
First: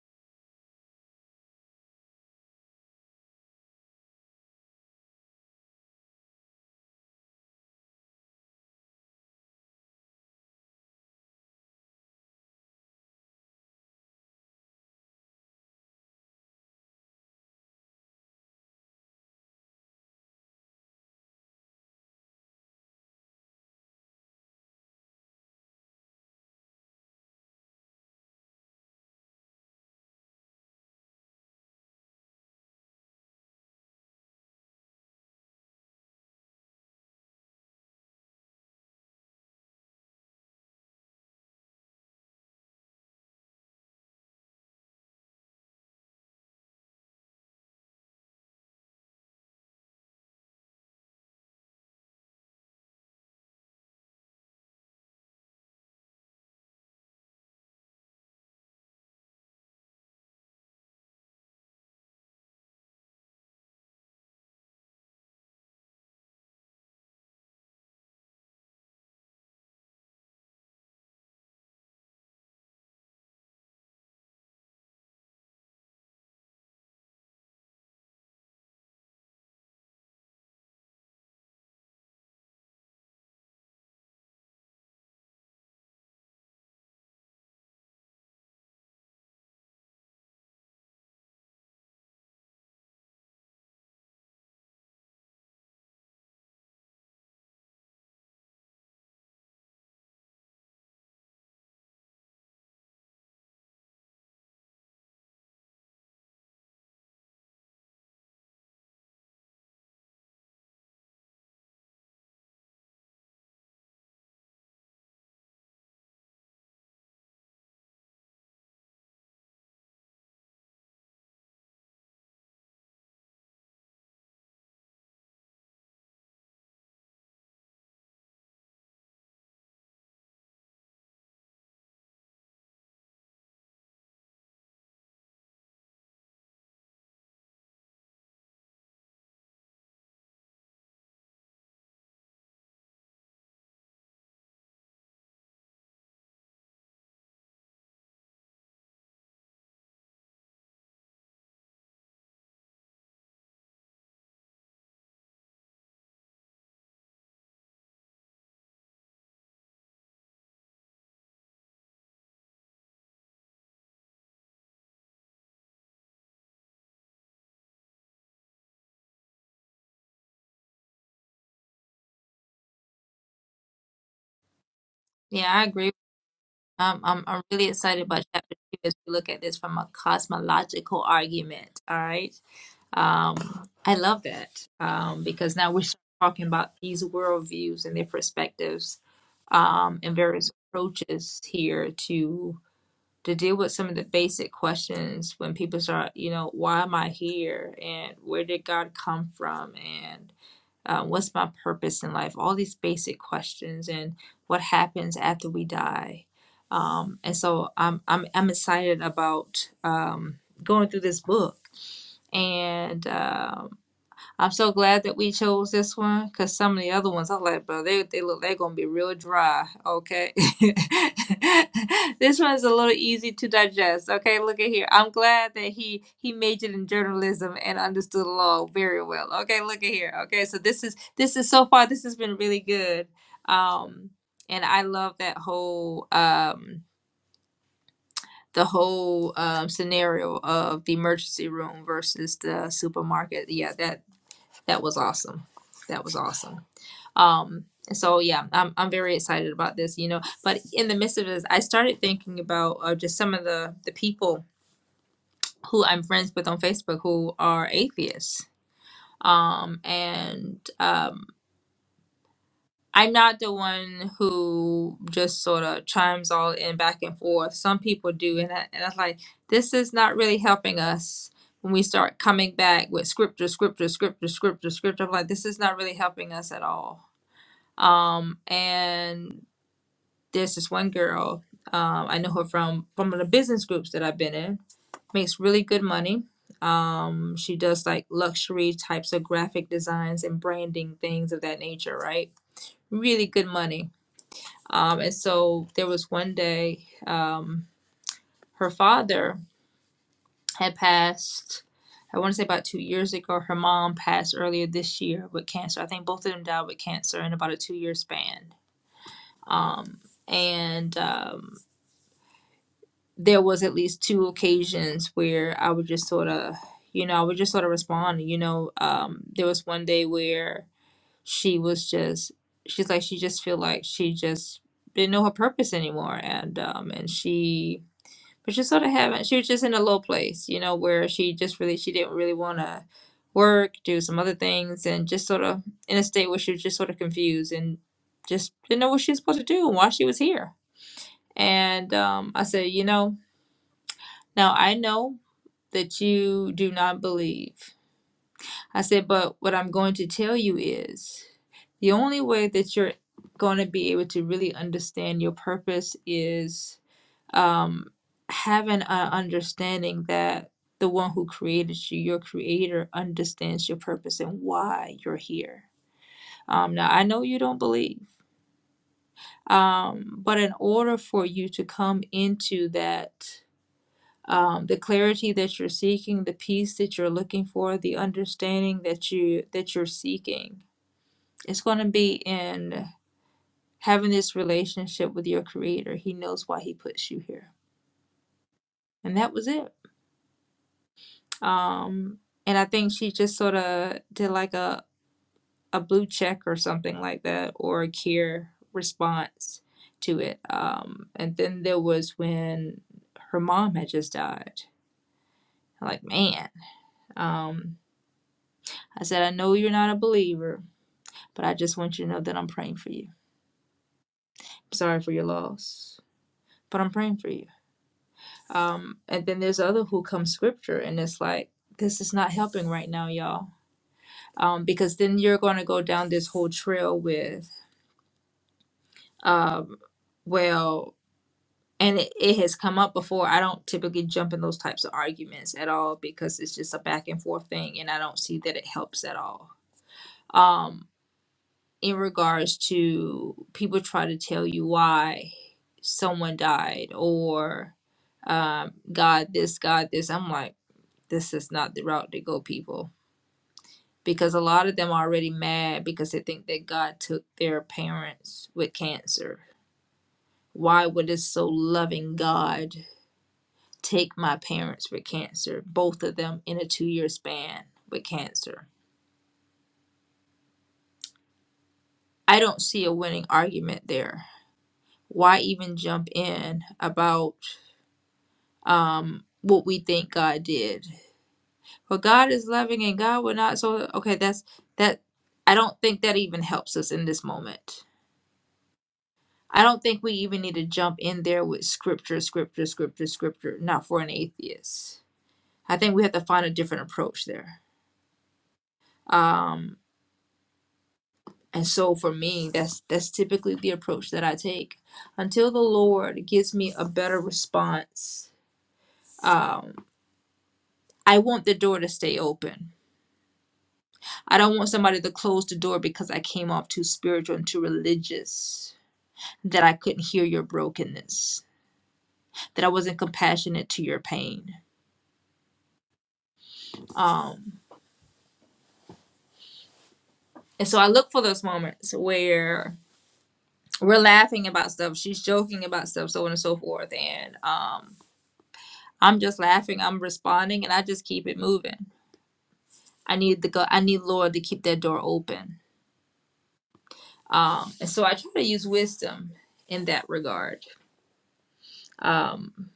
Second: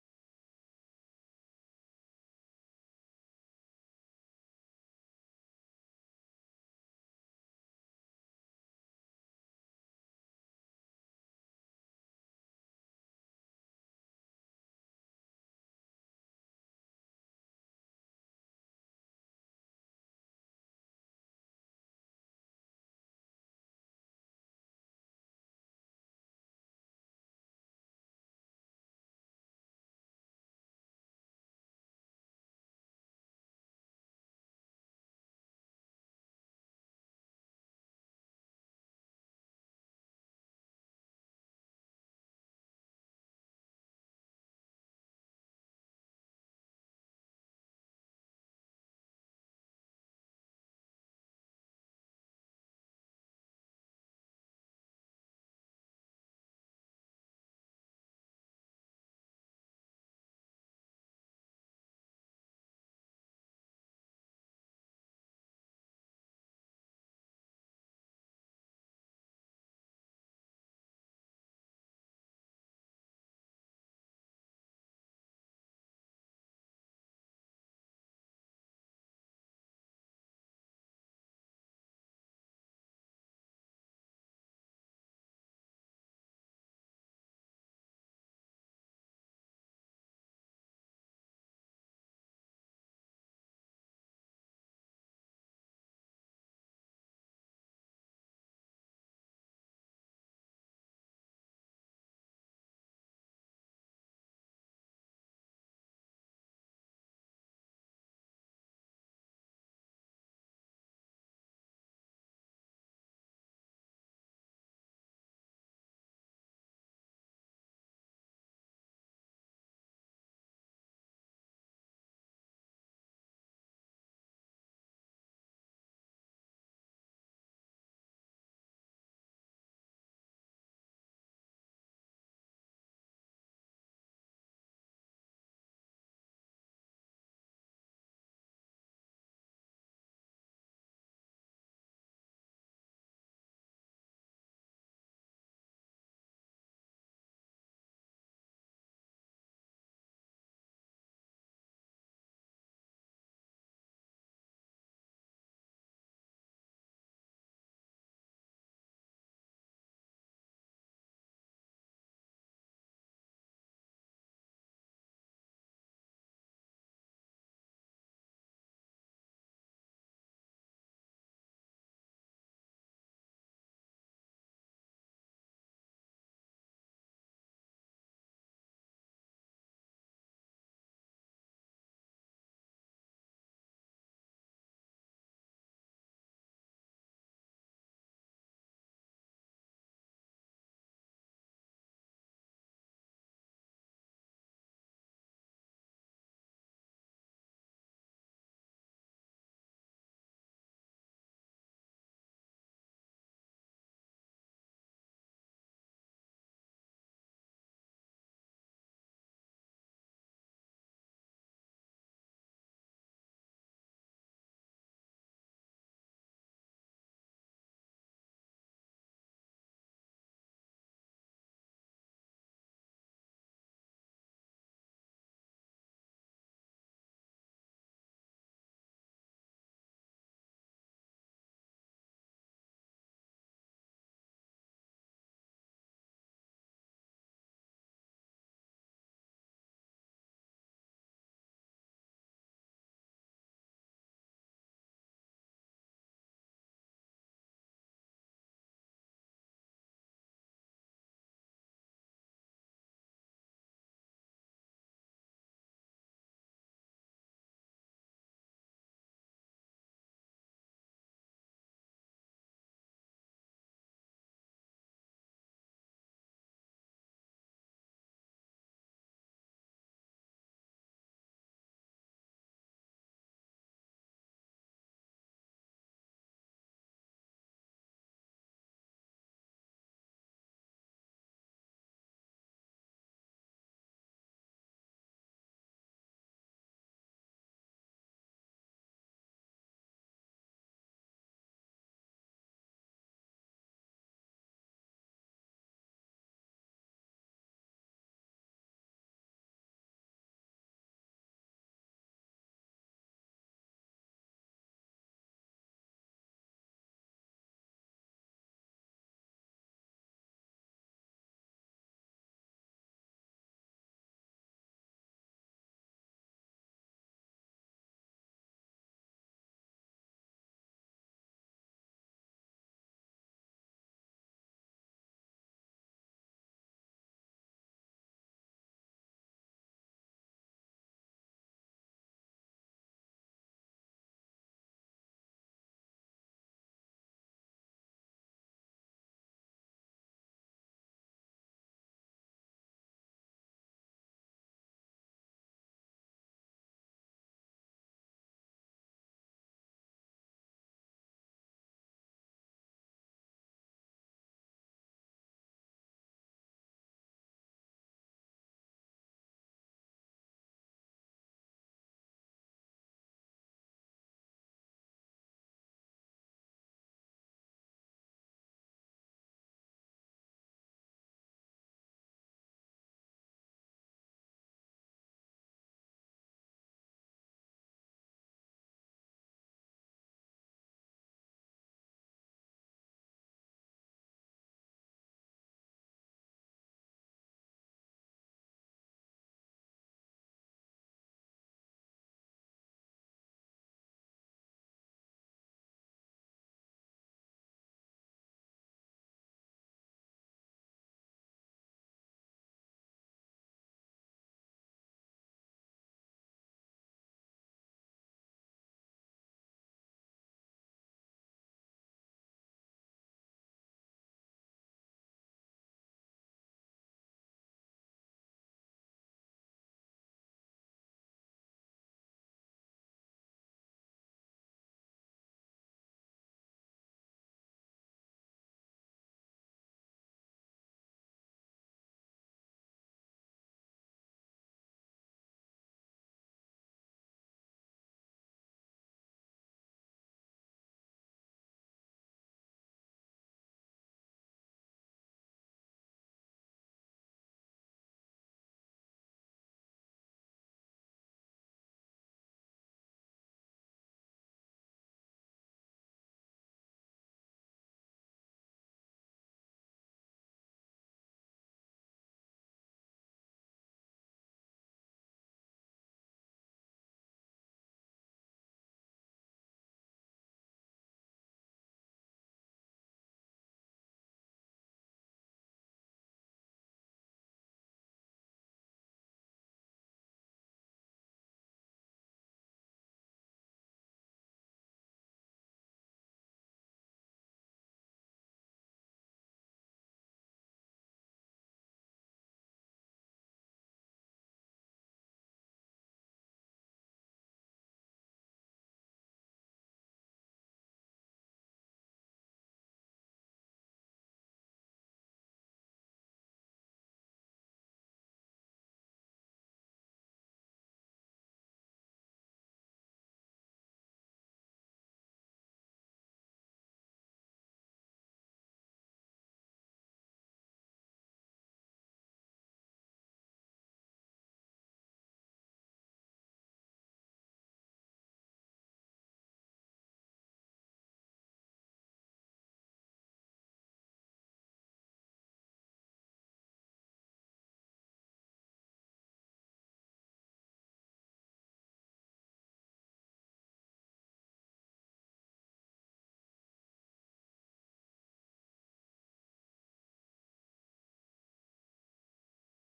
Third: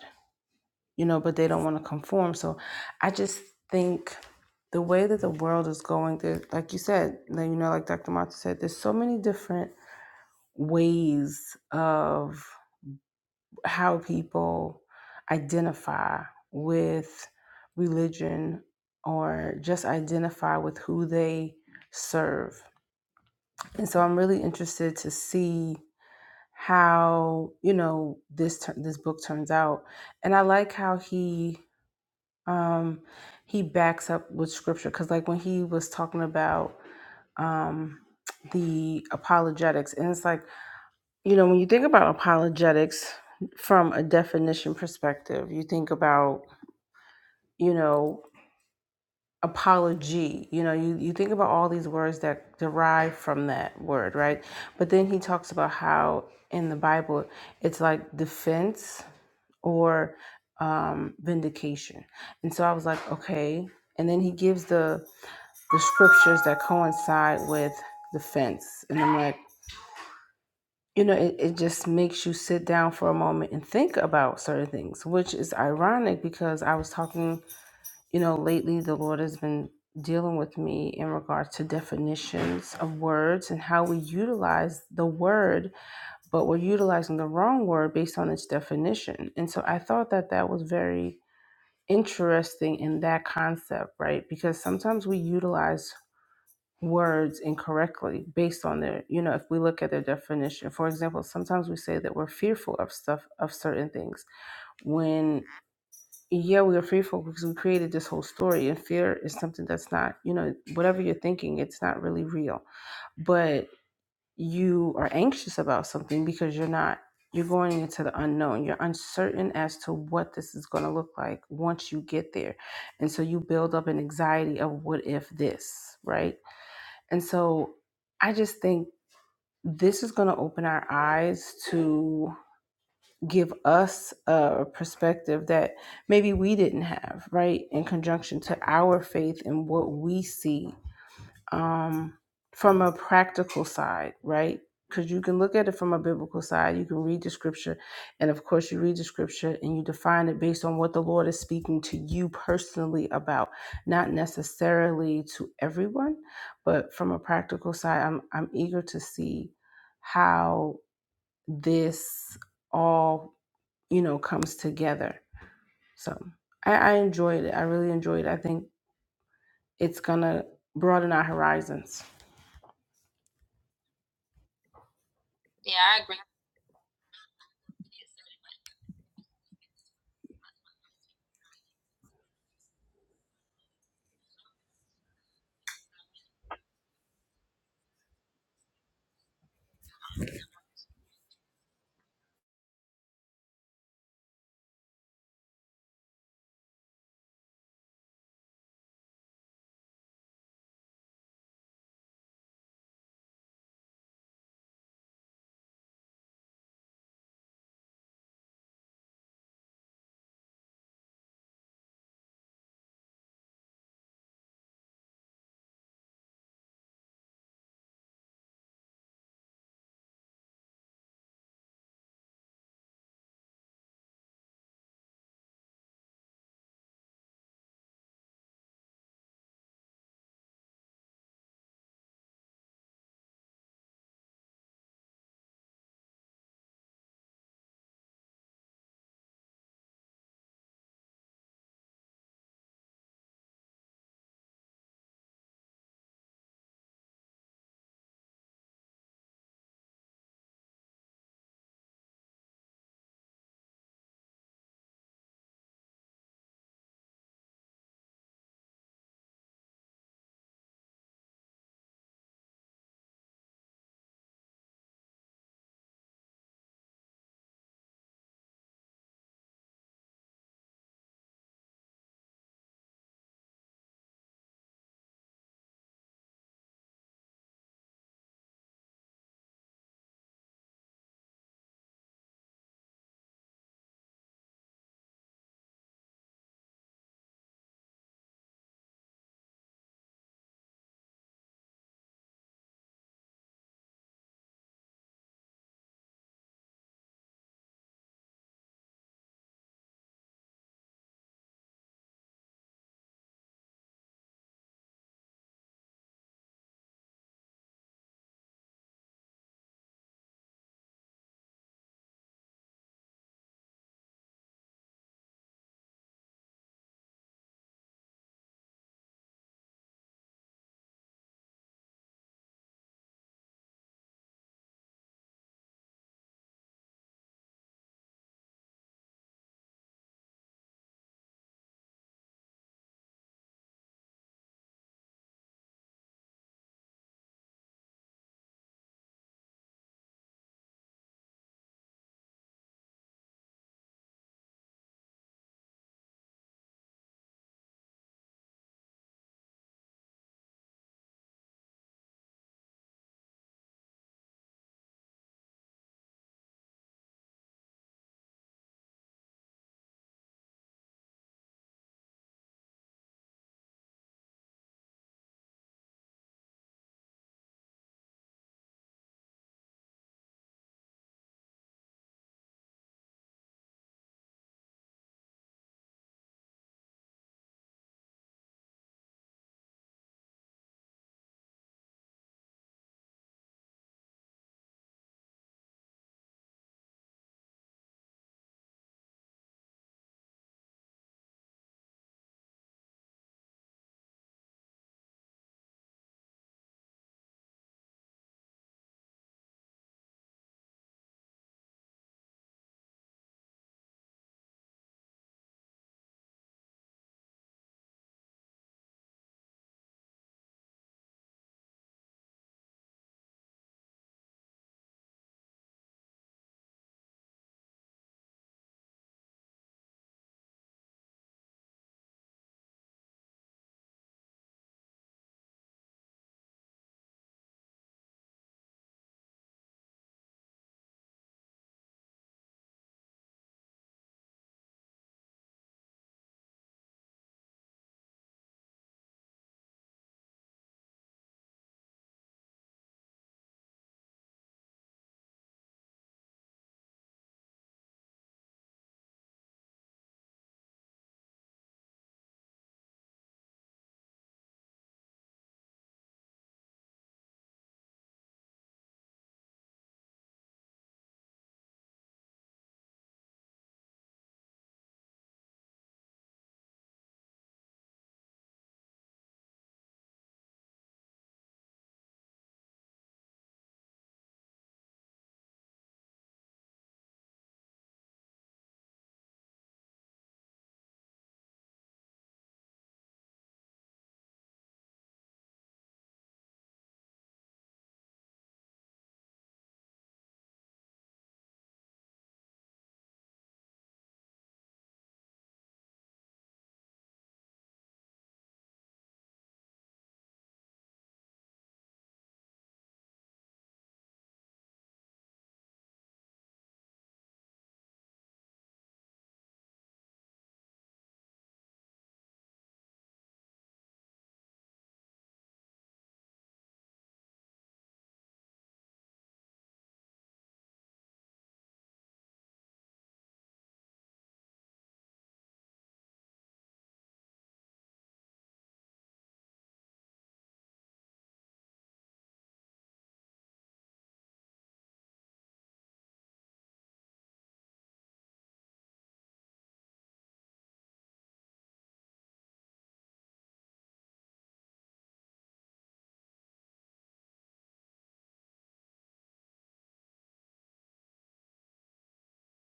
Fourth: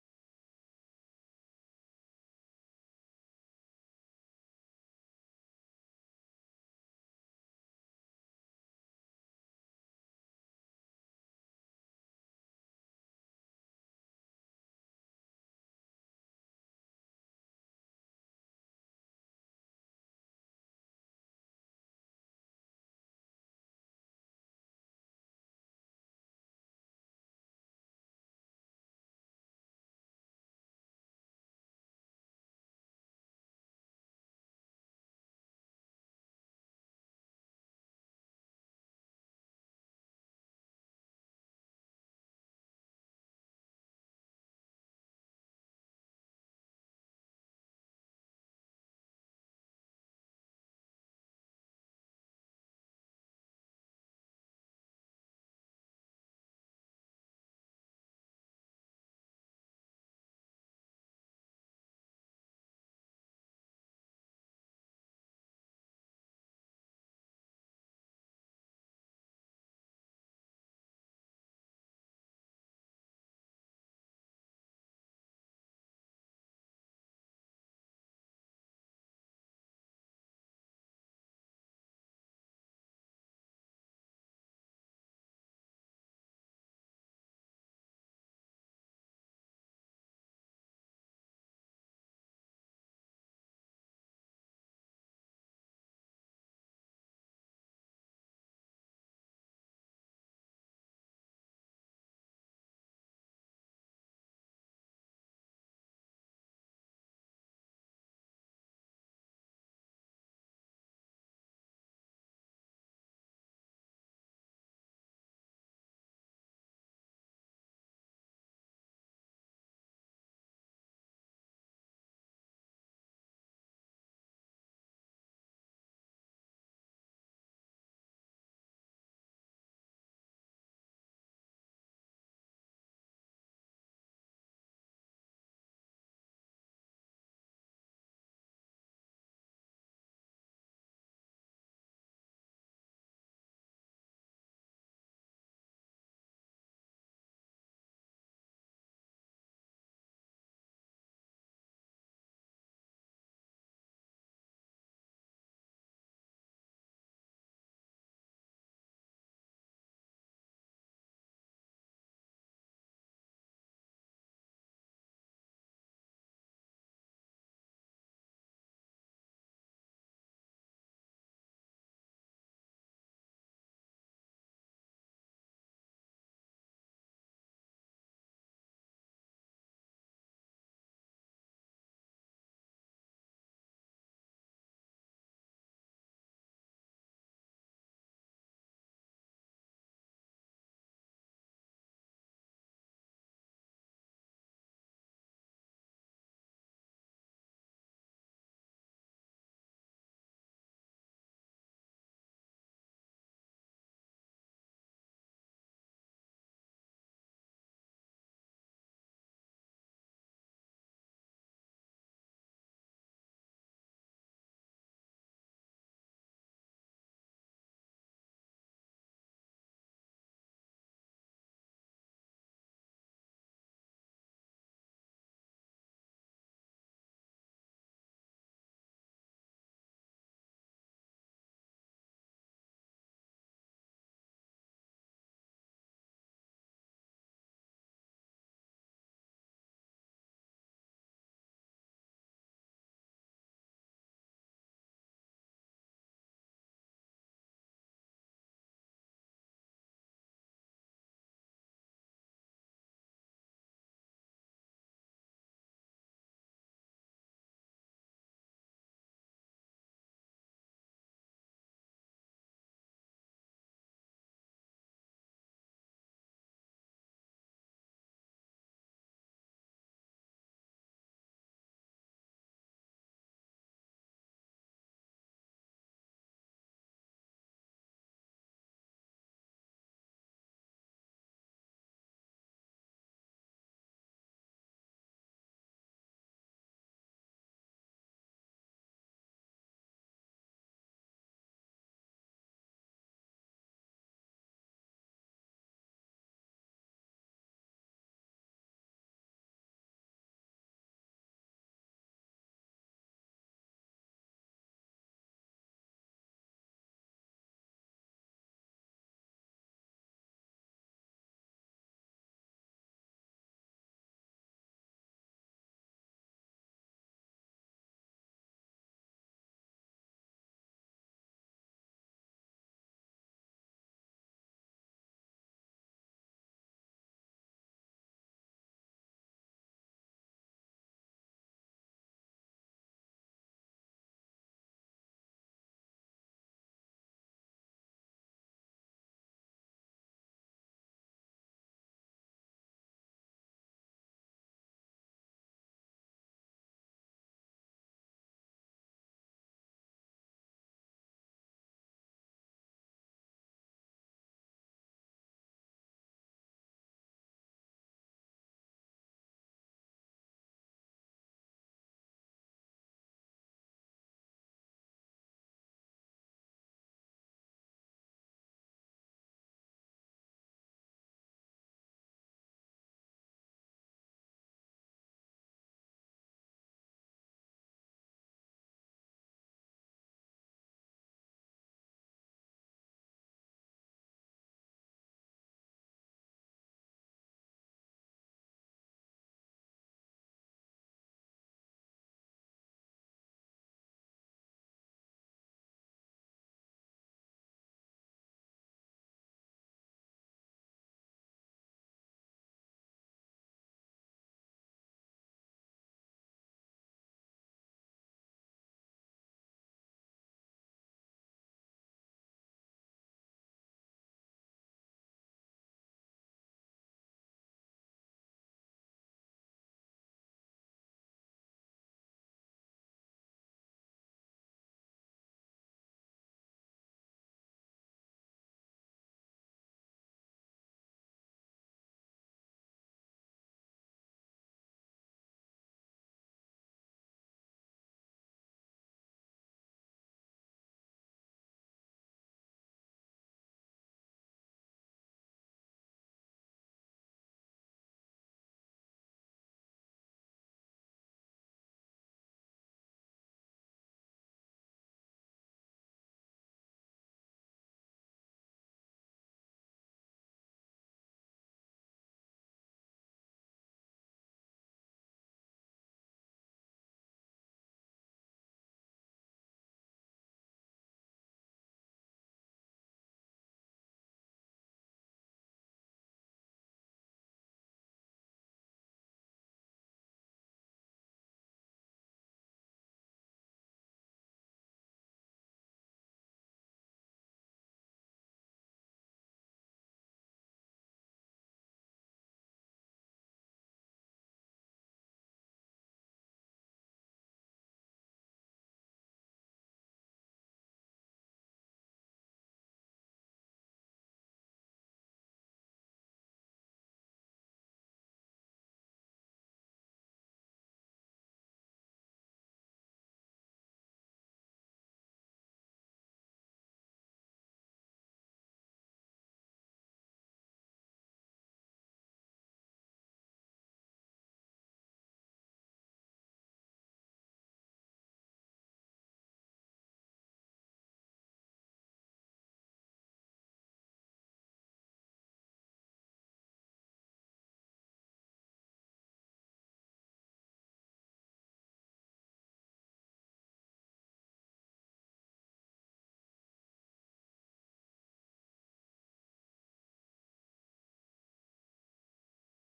S3: you know, but they don't want to conform. So I just think the way that the world is going, there, like you said, like, you know, like Dr. Mata said, there's so many different ways of how people identify with religion or just identify with who they serve. And so I'm really interested to see how you know this tur- this book turns out and i like how he um he backs up with scripture because like when he was talking about um the apologetics and it's like you know when you think about apologetics from a definition perspective you think about you know apology you know you, you think about all these words that derive from that word right but then he talks about how in the bible it's like defense or um, vindication. And so I was like, okay. And then he gives the the scriptures that coincide with the fence, and I'm like, you know, it, it just makes you sit down for a moment and think about certain things, which is ironic because I was talking, you know, lately the Lord has been dealing with me in regards to definitions of words and how we utilize the word but we're utilizing the wrong word based on its definition. And so I thought that that was very interesting in that concept, right? Because sometimes we utilize words incorrectly based on their, you know, if we look at their definition. For example, sometimes we say that we're fearful of stuff, of certain things, when, yeah, we are fearful because we created this whole story and fear is something that's not, you know, whatever you're thinking, it's not really real. But you are anxious about something because you're not you're going into the unknown you're uncertain as to what this is going to look like once you get there and so you build up an anxiety of what if this right and so i just think this is going to open our eyes to give us a perspective that maybe we didn't have right in conjunction to our faith and what we see um, from a practical side, right? Because you can look at it from a biblical side. You can read the scripture. And of course, you read the scripture and you define it based on what the Lord is speaking to you personally about, not necessarily to everyone. But from a practical side, I'm, I'm eager to see how this all, you know, comes together. So I, I enjoyed it. I really enjoyed it. I think it's going to broaden our horizons.
S1: Yeah, I agree. Um, I'm, I'm really excited about chapter two as we look at this from a cosmological argument. All right. Um, I love that um, because now we're talking about these worldviews and their perspectives um, and various approaches here to to deal with some of the basic questions when people start, you know, why am I here and where did God come from and um, what's my purpose in life all these basic questions and what happens after we die um, and so I'm, I'm i'm excited about um, going through this book and um, I'm so glad that we chose this one because some of the other ones I was like, bro, they they look they're gonna be real dry. Okay, this one's a little easy to digest. Okay, look at here. I'm glad that he he majored in journalism and understood law very well. Okay, look at here. Okay, so this is this is so far this has been really good. Um, and I love that whole um the whole um, scenario of the emergency room versus the supermarket. Yeah, that that was awesome. That was awesome. Um, so yeah, I'm I'm very excited about this, you know. But in the midst of this, I started thinking about uh, just some of the the people who I'm friends with on Facebook who are atheists. Um, and um, I'm not the one who just sort of chimes all in back and forth. Some people do, and I, and I was like, this is not really helping us. When we start coming back with scripture, scripture, scripture, scripture, scripture, I'm like, this is not really helping us at all Um, and there's this one girl, um, I know her from from the business groups that I've been in, makes really good money. Um, she does like luxury types of graphic designs and branding things of that nature, right? Really good money. Um, and so there was one day, um, her father had passed. I want to say about two years ago. Her mom passed earlier this year with cancer. I think both of them died with cancer in about a two-year span um, and um, there was at least two occasions where I would just sort of, you know, I would just sort of respond. You know, um, there was one day where she was just, she's like, she just feel like she just didn't know her purpose anymore, and um, and she was just sort of having, she was just in a low place, you know, where she just really, she didn't really want to work, do some other things, and just sort of in a state where she was just sort of confused and just didn't know what she was supposed to do and why she was here and um, I said, You know, now I know that you do not believe. I said, But what I'm going to tell you is the only way that you're going to be able to really understand your purpose is um, having an understanding that the one who created you, your creator, understands your purpose and why you're here. Um, now, I know you don't believe, um, but in order for you to come into that um, the clarity that you're seeking, the peace that you're looking for, the understanding that you that you're seeking. It's going to be in having this relationship with your creator. He knows why he puts you here. And that was it. Um and I think she just sort of did like a a blue check or something like that or a care response to it. Um and then there was when her mom had just died. Like, man. Um I said I know you're not a believer But I just want you to know that I'm praying for you. I'm Sorry for your loss, but I'm praying for you. Um, and then there's other who come scripture, and it's like this is not helping right now, y'all. Um, because then you're going to go down this whole trail with, um, well, and it, it has come up before. I don't typically jump in those types of arguments at all because it's just a back and forth thing, and I don't see that it helps at all. Um, in regards to people try to tell you why someone died or um, God this, God this. I'm like, this is not the route to go, people. Because a lot of them are already mad because they think that God took their parents with cancer. Why would this so loving God take my parents with cancer, both of them in a two year span with cancer? I don't see a winning argument there. Why even jump in about um what we think God did. But God is loving and God would not so okay, that's that I don't think that even helps us in this moment. I don't think we even need to jump in there with scripture, scripture, scripture, scripture, not for an atheist. I think we have to find a different approach there. Um and so for me that's that's typically the approach that I take. Until the Lord gives me a better response, um, I want the door to stay open I don't want somebody to close the door because I came off too spiritual and too religious, that I couldn't hear your brokenness, that I wasn't compassionate to your pain. Um, and so I look for those moments where we're laughing about stuff, she's joking about stuff, so on and so forth. And um, I'm just laughing, I'm responding, and I just keep it moving. I need the go- I need Lord to keep that door open. Um, and so I try to use wisdom in that regard Um,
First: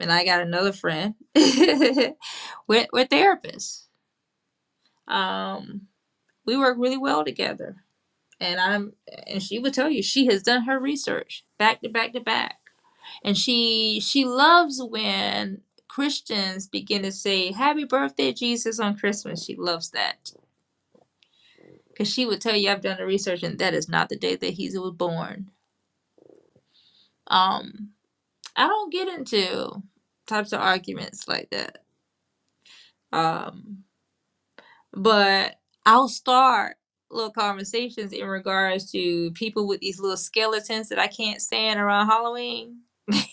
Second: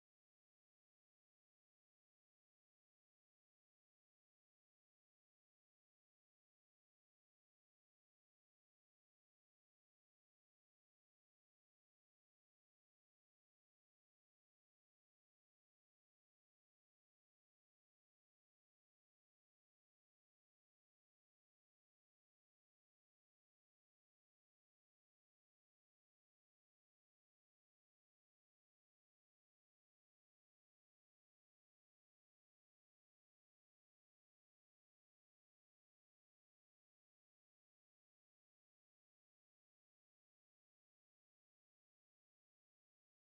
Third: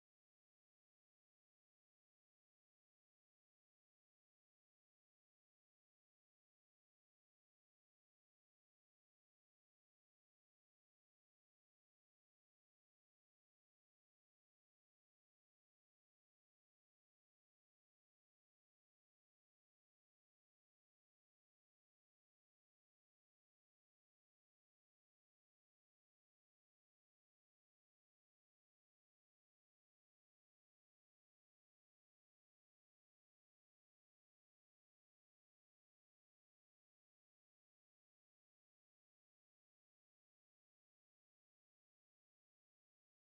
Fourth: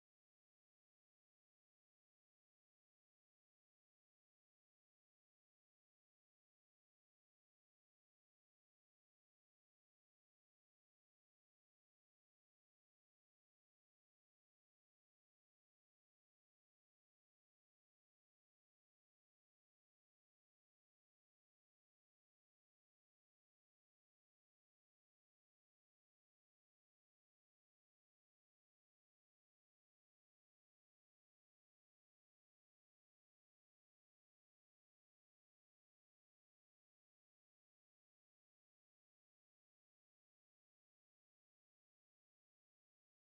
S1: and I got another friend. we're, we're therapists. Um, we work really well together. And I'm and she would tell you she has done her research back to back to back. And she she loves when Christians begin to say happy birthday Jesus on Christmas. She loves that. Cause she would tell you I've done the research and that is not the day that he was born. Um I don't get into types of arguments like that. Um but I'll start little conversations in regards to people with these little skeletons that I can't stand around Halloween.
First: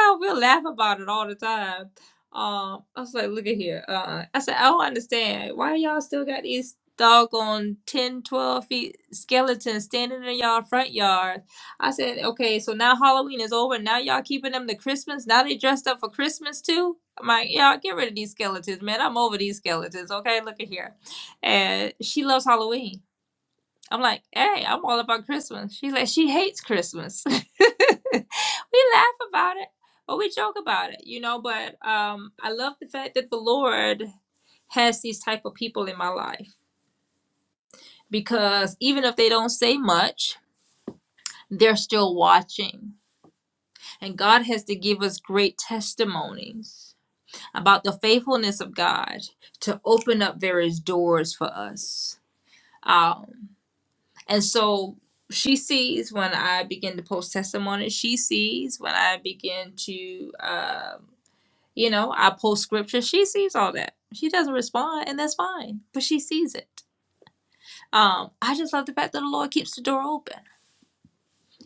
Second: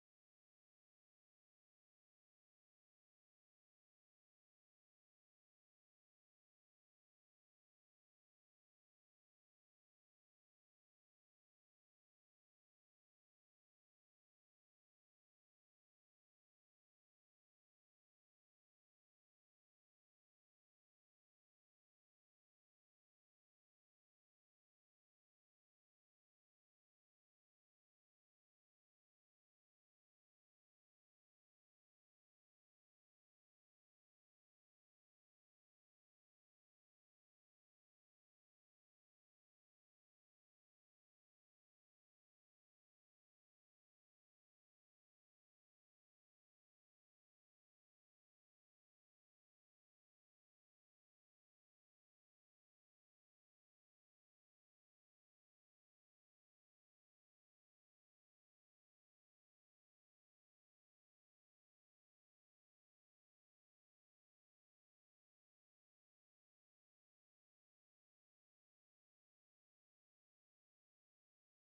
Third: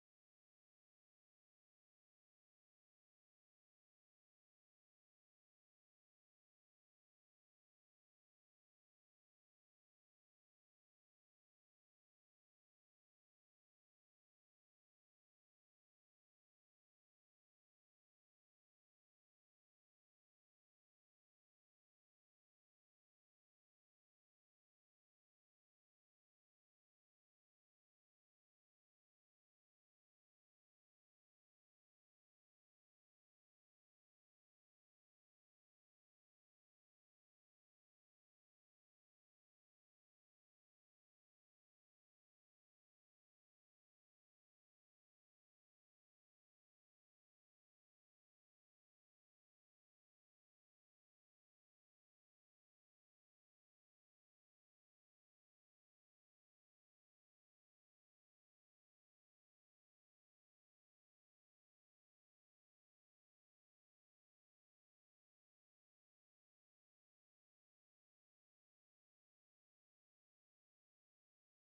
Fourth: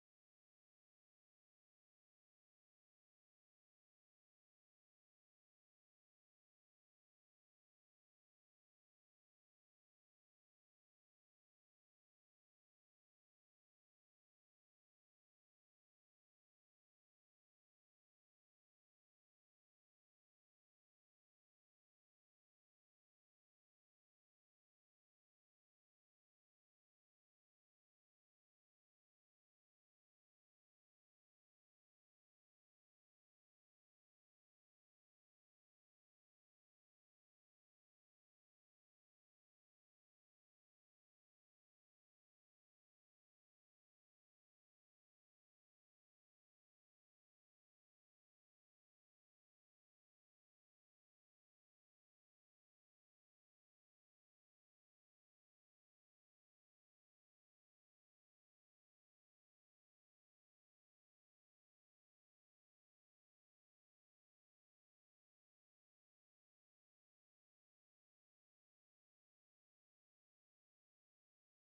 S1: Oh, we'll laugh about it all the time. Um, I was like, look at here. Uh, I said, I don't understand. Why y'all still got these doggone 10, 12 feet skeletons standing in y'all front yard? I said, okay, so now Halloween is over. Now y'all keeping them to Christmas. Now they dressed up for Christmas too? I'm like, yeah, get rid of these skeletons, man. I'm over these skeletons. Okay, look at here. And she loves Halloween. I'm like, hey, I'm all about Christmas. She's like, she hates Christmas. we laugh about it, but we joke about it, you know. But um, I love the fact that the Lord has these type of people in my life because even if they don't say much, they're still watching. And God has to give us great testimonies about the faithfulness of God to open up various doors for us. Um, and so she sees when I begin to post testimonies, she sees when I begin to, um, you know, I post scripture, she sees all that. She doesn't respond, and that's fine, but she sees it. Um, I just love the fact that the Lord keeps the door open,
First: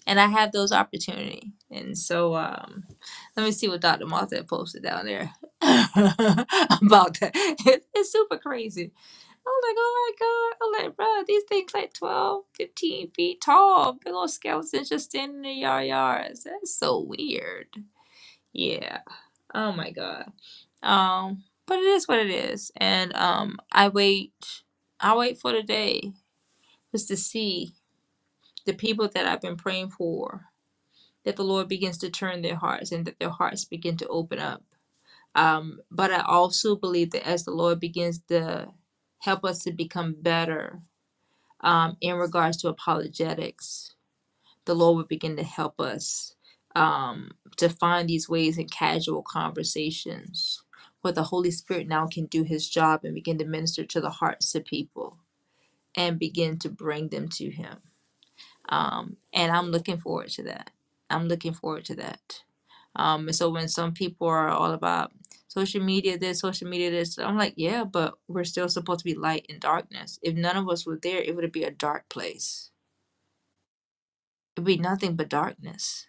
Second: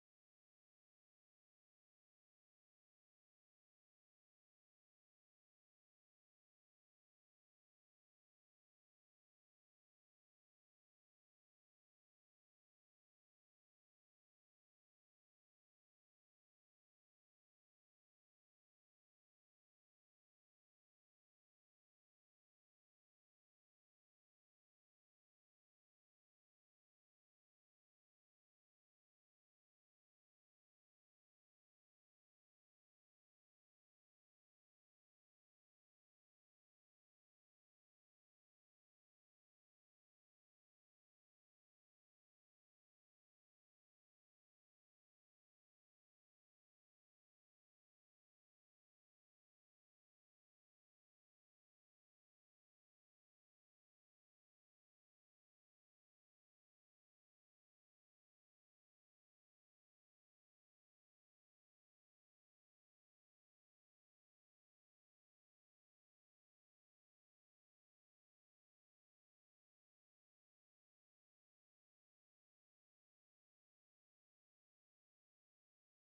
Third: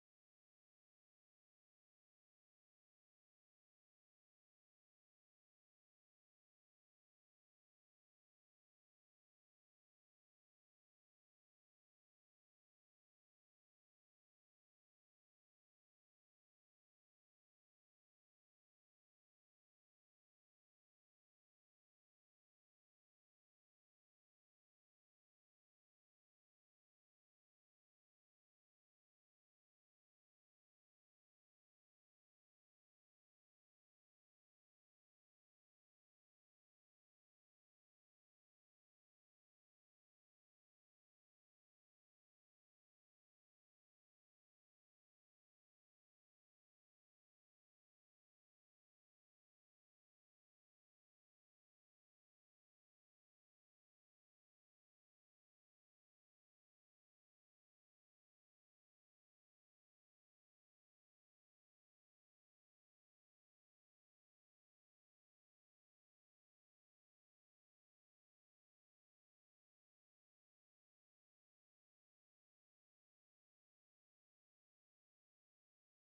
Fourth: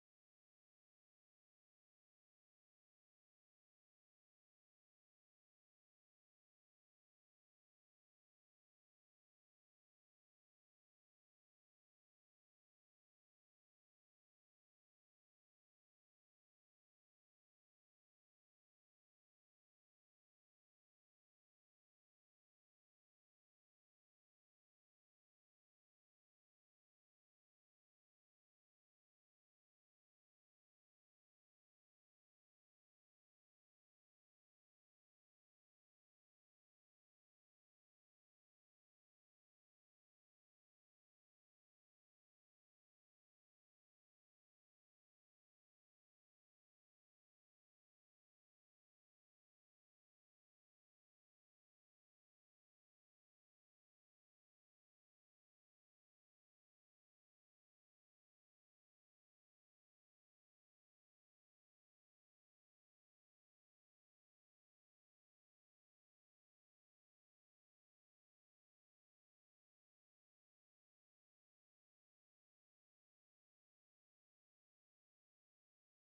S1: and I have those opportunity. And so, um, let me see what Dr. Martha posted down there about that. It's, it's super crazy I was like, oh my god. I'm like, bro, these things like 12, 15 feet tall. Big old skeletons just standing in your yards. That's so weird. Yeah. Oh my god. Um, but it is what it is. And um I wait I wait for the day just to see the people that I've been praying for, that the Lord begins to turn their hearts and that their hearts begin to open up. Um, but I also believe that as the Lord begins to help us to become better um, in regards to apologetics, the Lord would begin to help us um, to find these ways in casual conversations where the Holy Spirit now can do his job and begin to minister to the hearts of people and begin to bring them to him. Um, and I'm looking forward to that. I'm looking forward to that. Um, and so when some people are all about social media this, social media this, I'm like, yeah, but we're still supposed to be light in darkness. If none of us were there, it would be a dark place it'd be nothing but darkness.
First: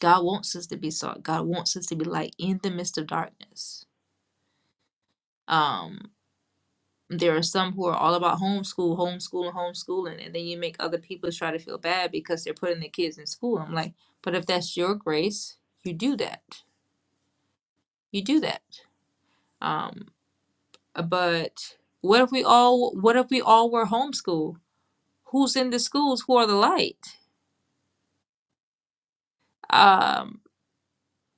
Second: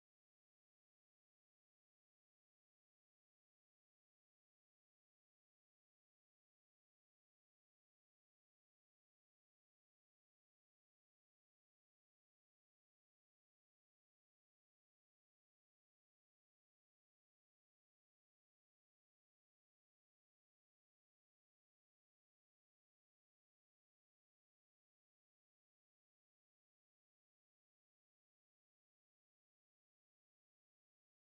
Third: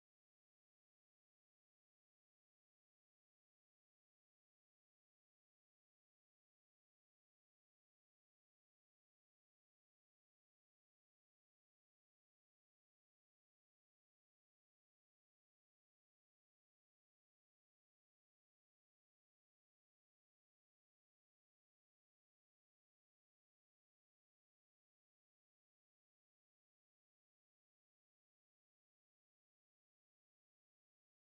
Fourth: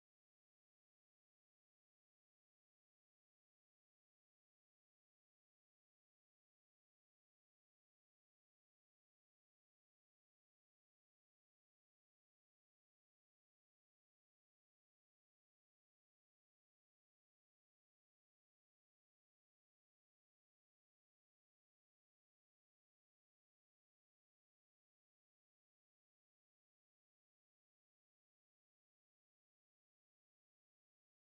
S1: God wants us to be salt. God wants us to be light in the midst of darkness. Um, there are some who are all about homeschool, homeschooling, homeschooling, and then you make other people try to feel bad because they're putting their kids in school. I'm like, but if that's your grace, you do that. You do that. Um, but what if we all what if we all were homeschooled? Who's in the schools? Who are the light? Um.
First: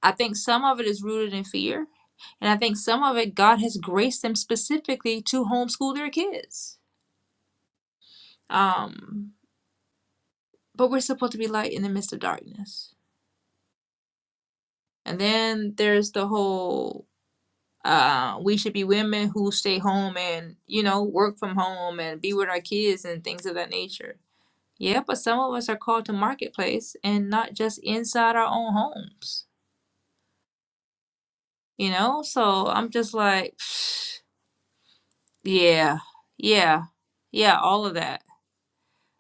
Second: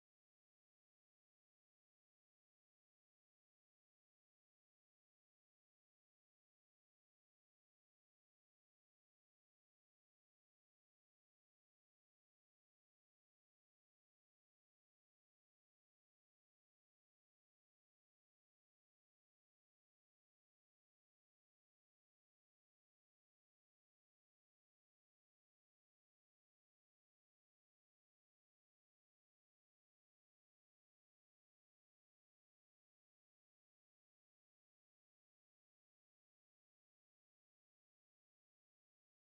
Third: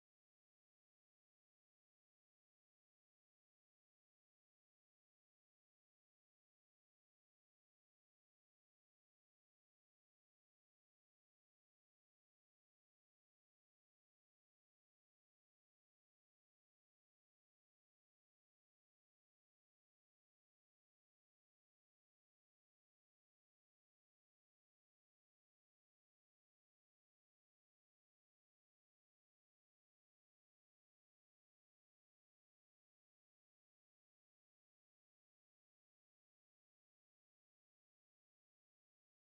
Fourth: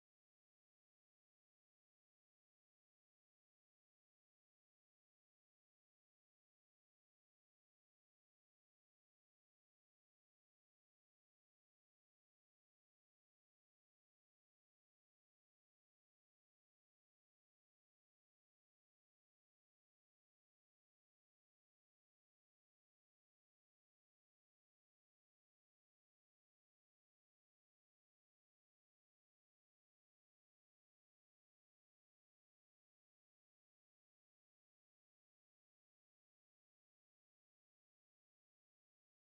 S1: I think some of it is rooted in fear. And I think some of it, God has graced them specifically to homeschool their kids. Um, but we're supposed to be light in the midst of darkness. And then there's the whole uh, we should be women who stay home and, you know, work from home and be with our kids and things of that nature. Yeah, but some of us are called to marketplace and not just inside our own homes, you know? So I'm just like, Yeah, yeah, yeah, all of that.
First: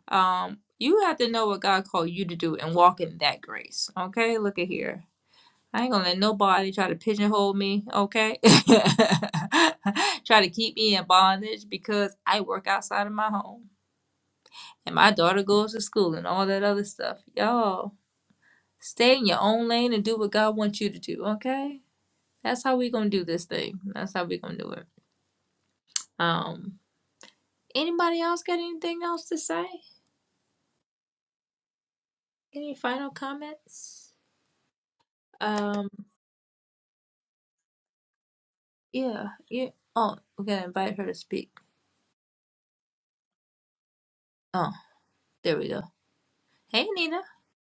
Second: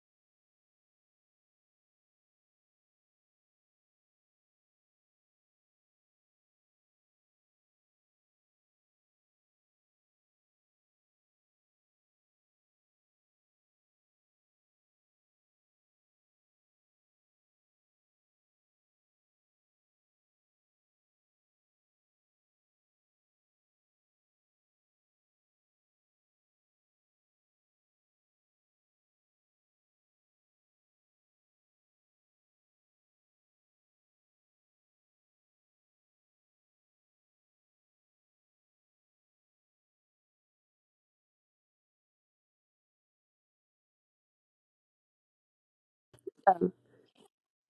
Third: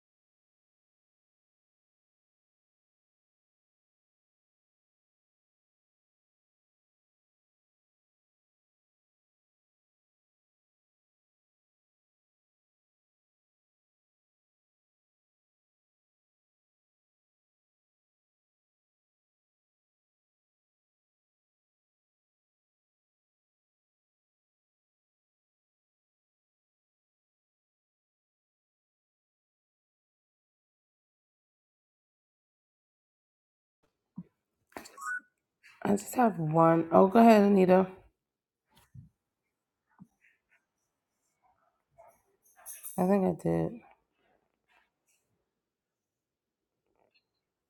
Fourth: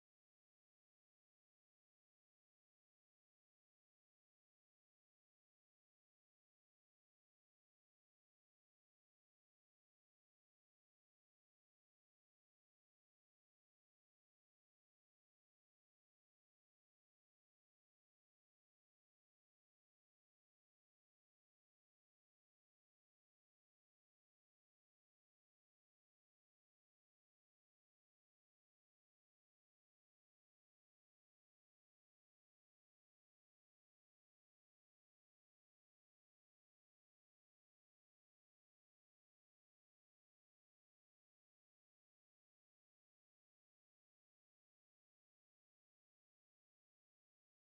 S1: Um, you have to know what God called you to do and walk in that grace. Okay, look at here. I ain't gonna let nobody try to pigeonhole me, okay? Try to keep me in bondage because I work outside of my home and my daughter goes to school and all that other stuff. Y'all, stay in your own lane and do what God wants you to do, okay? That's how we gonna do this thing. That's how we gonna do it. Um, anybody else got anything else to say? Any final comments? Um,
S3: I just have one. Oh, go ahead, Anita.
S1: yeah, yeah. Oh, we're gonna invite her to speak.
S3: I think I did.
S1: Oh, there we go.
S4: Um,
S1: Hey, Nina.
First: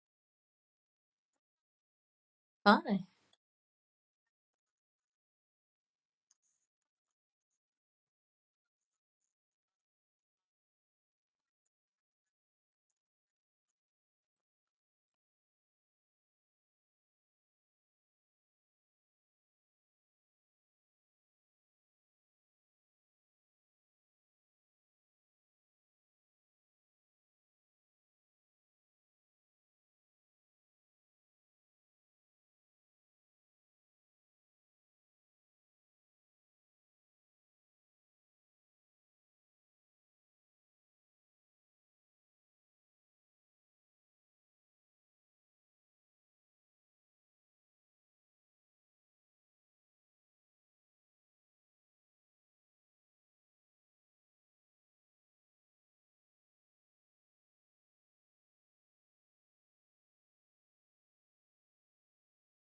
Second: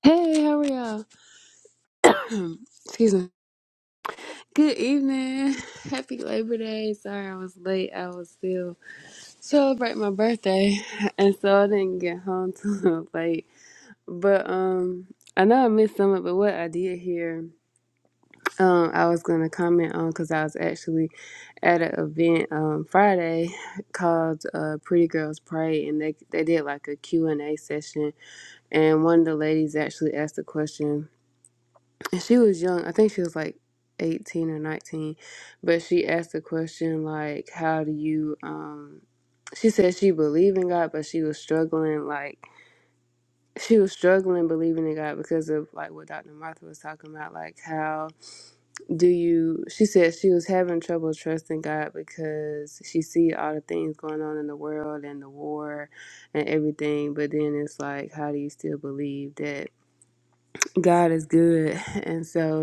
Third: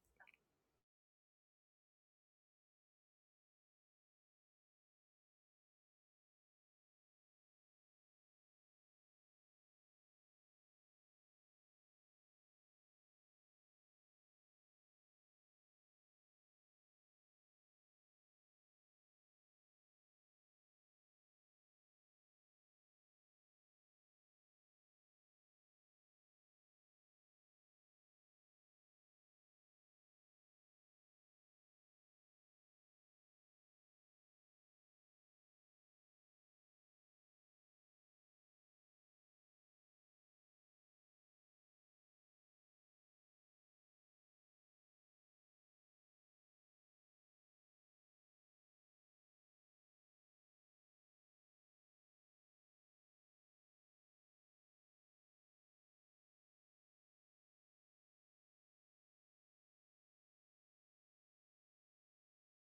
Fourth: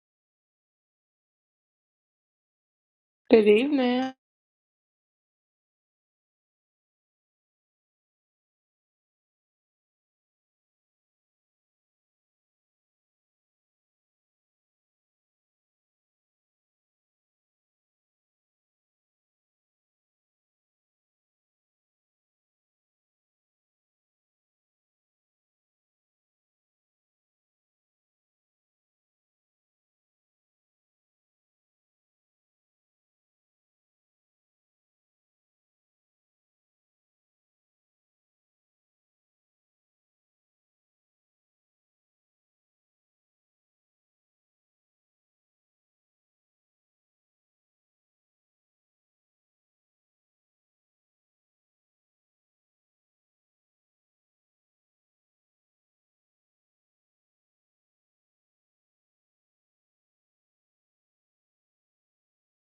S4: Hey, how are y'all?
S1: Fine.
S4: Excuse me.
S2: Good evening.
S4: Good evening. Happy Labor Day. Sorry I was late. I was still celebrating my birthday, and so I didn't get home till late. But um, I know I missed some of it. But what I did hear, um, I was gonna comment on because I was actually at an event um Friday called uh Pretty Girls Pray, and they they did like a Q and A session, and one of the ladies actually asked a question and she was young. I think she was like 18 or 19, but she asked the question like, "How do you?" Um, she said she believed in God, but she was struggling like she was struggling believing in God because of like what Dr. Martha was talking about, like how do you? She said she was having trouble trusting God because she see all the things going on in the world and the war and everything, but then it's like, how do you still believe that God is good? And so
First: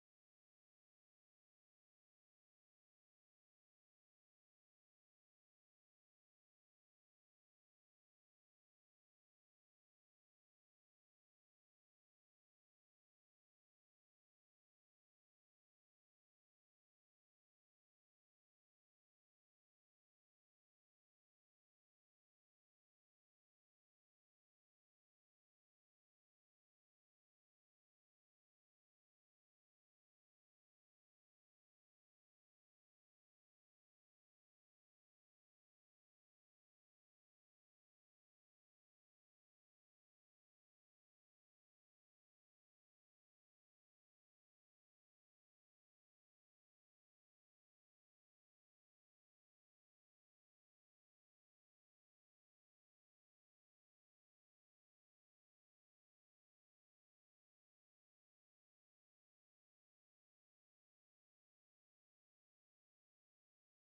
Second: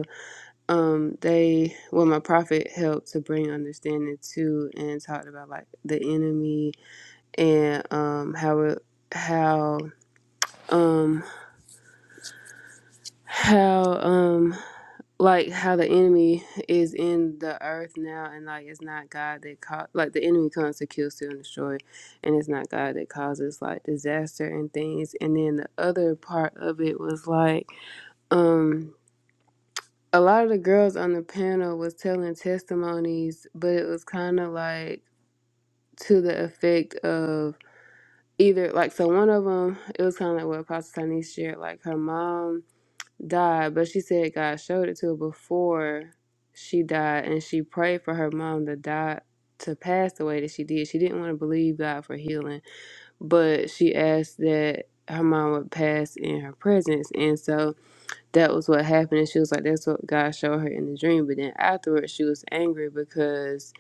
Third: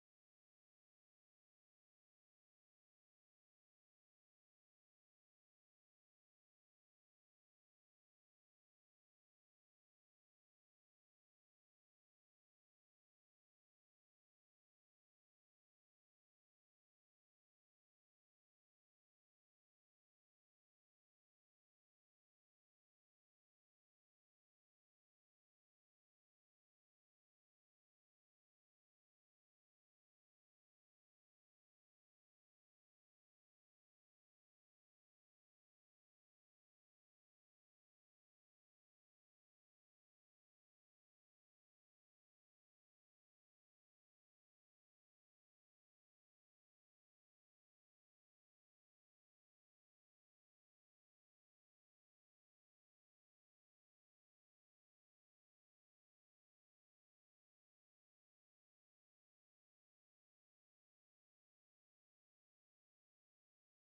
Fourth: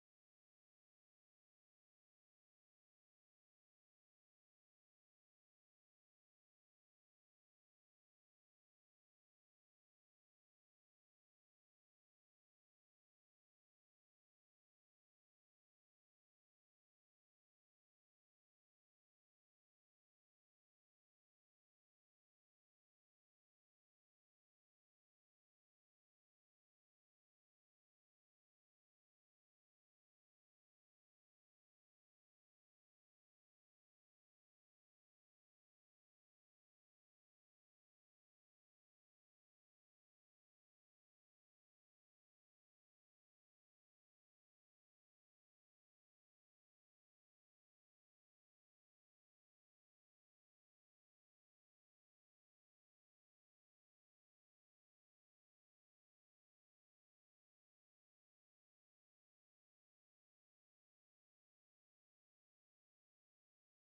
S4: um they well my prophet helped to bring understanding to and talked about like the enemy and um how it how um how um like how the enemy is in the earth now and like it's not god that caught like the enemy comes to kill steal and destroy and it's not god that causes like disaster and things and then the other part of it was like um a lot of the girls on the panel was telling testimonies, but it was kind of like to the effect of either like so one of them it was kind of like what Apostle Tanis shared, like her mom died, but she said God showed it to her before she died, and she prayed for her mom to die to pass the way that she did. She didn't want to believe God for healing, but she asked that her mom would pass in her presence, and so that was what happened. And she was like, that's what God showed her in the dream. But then afterwards, she was angry because,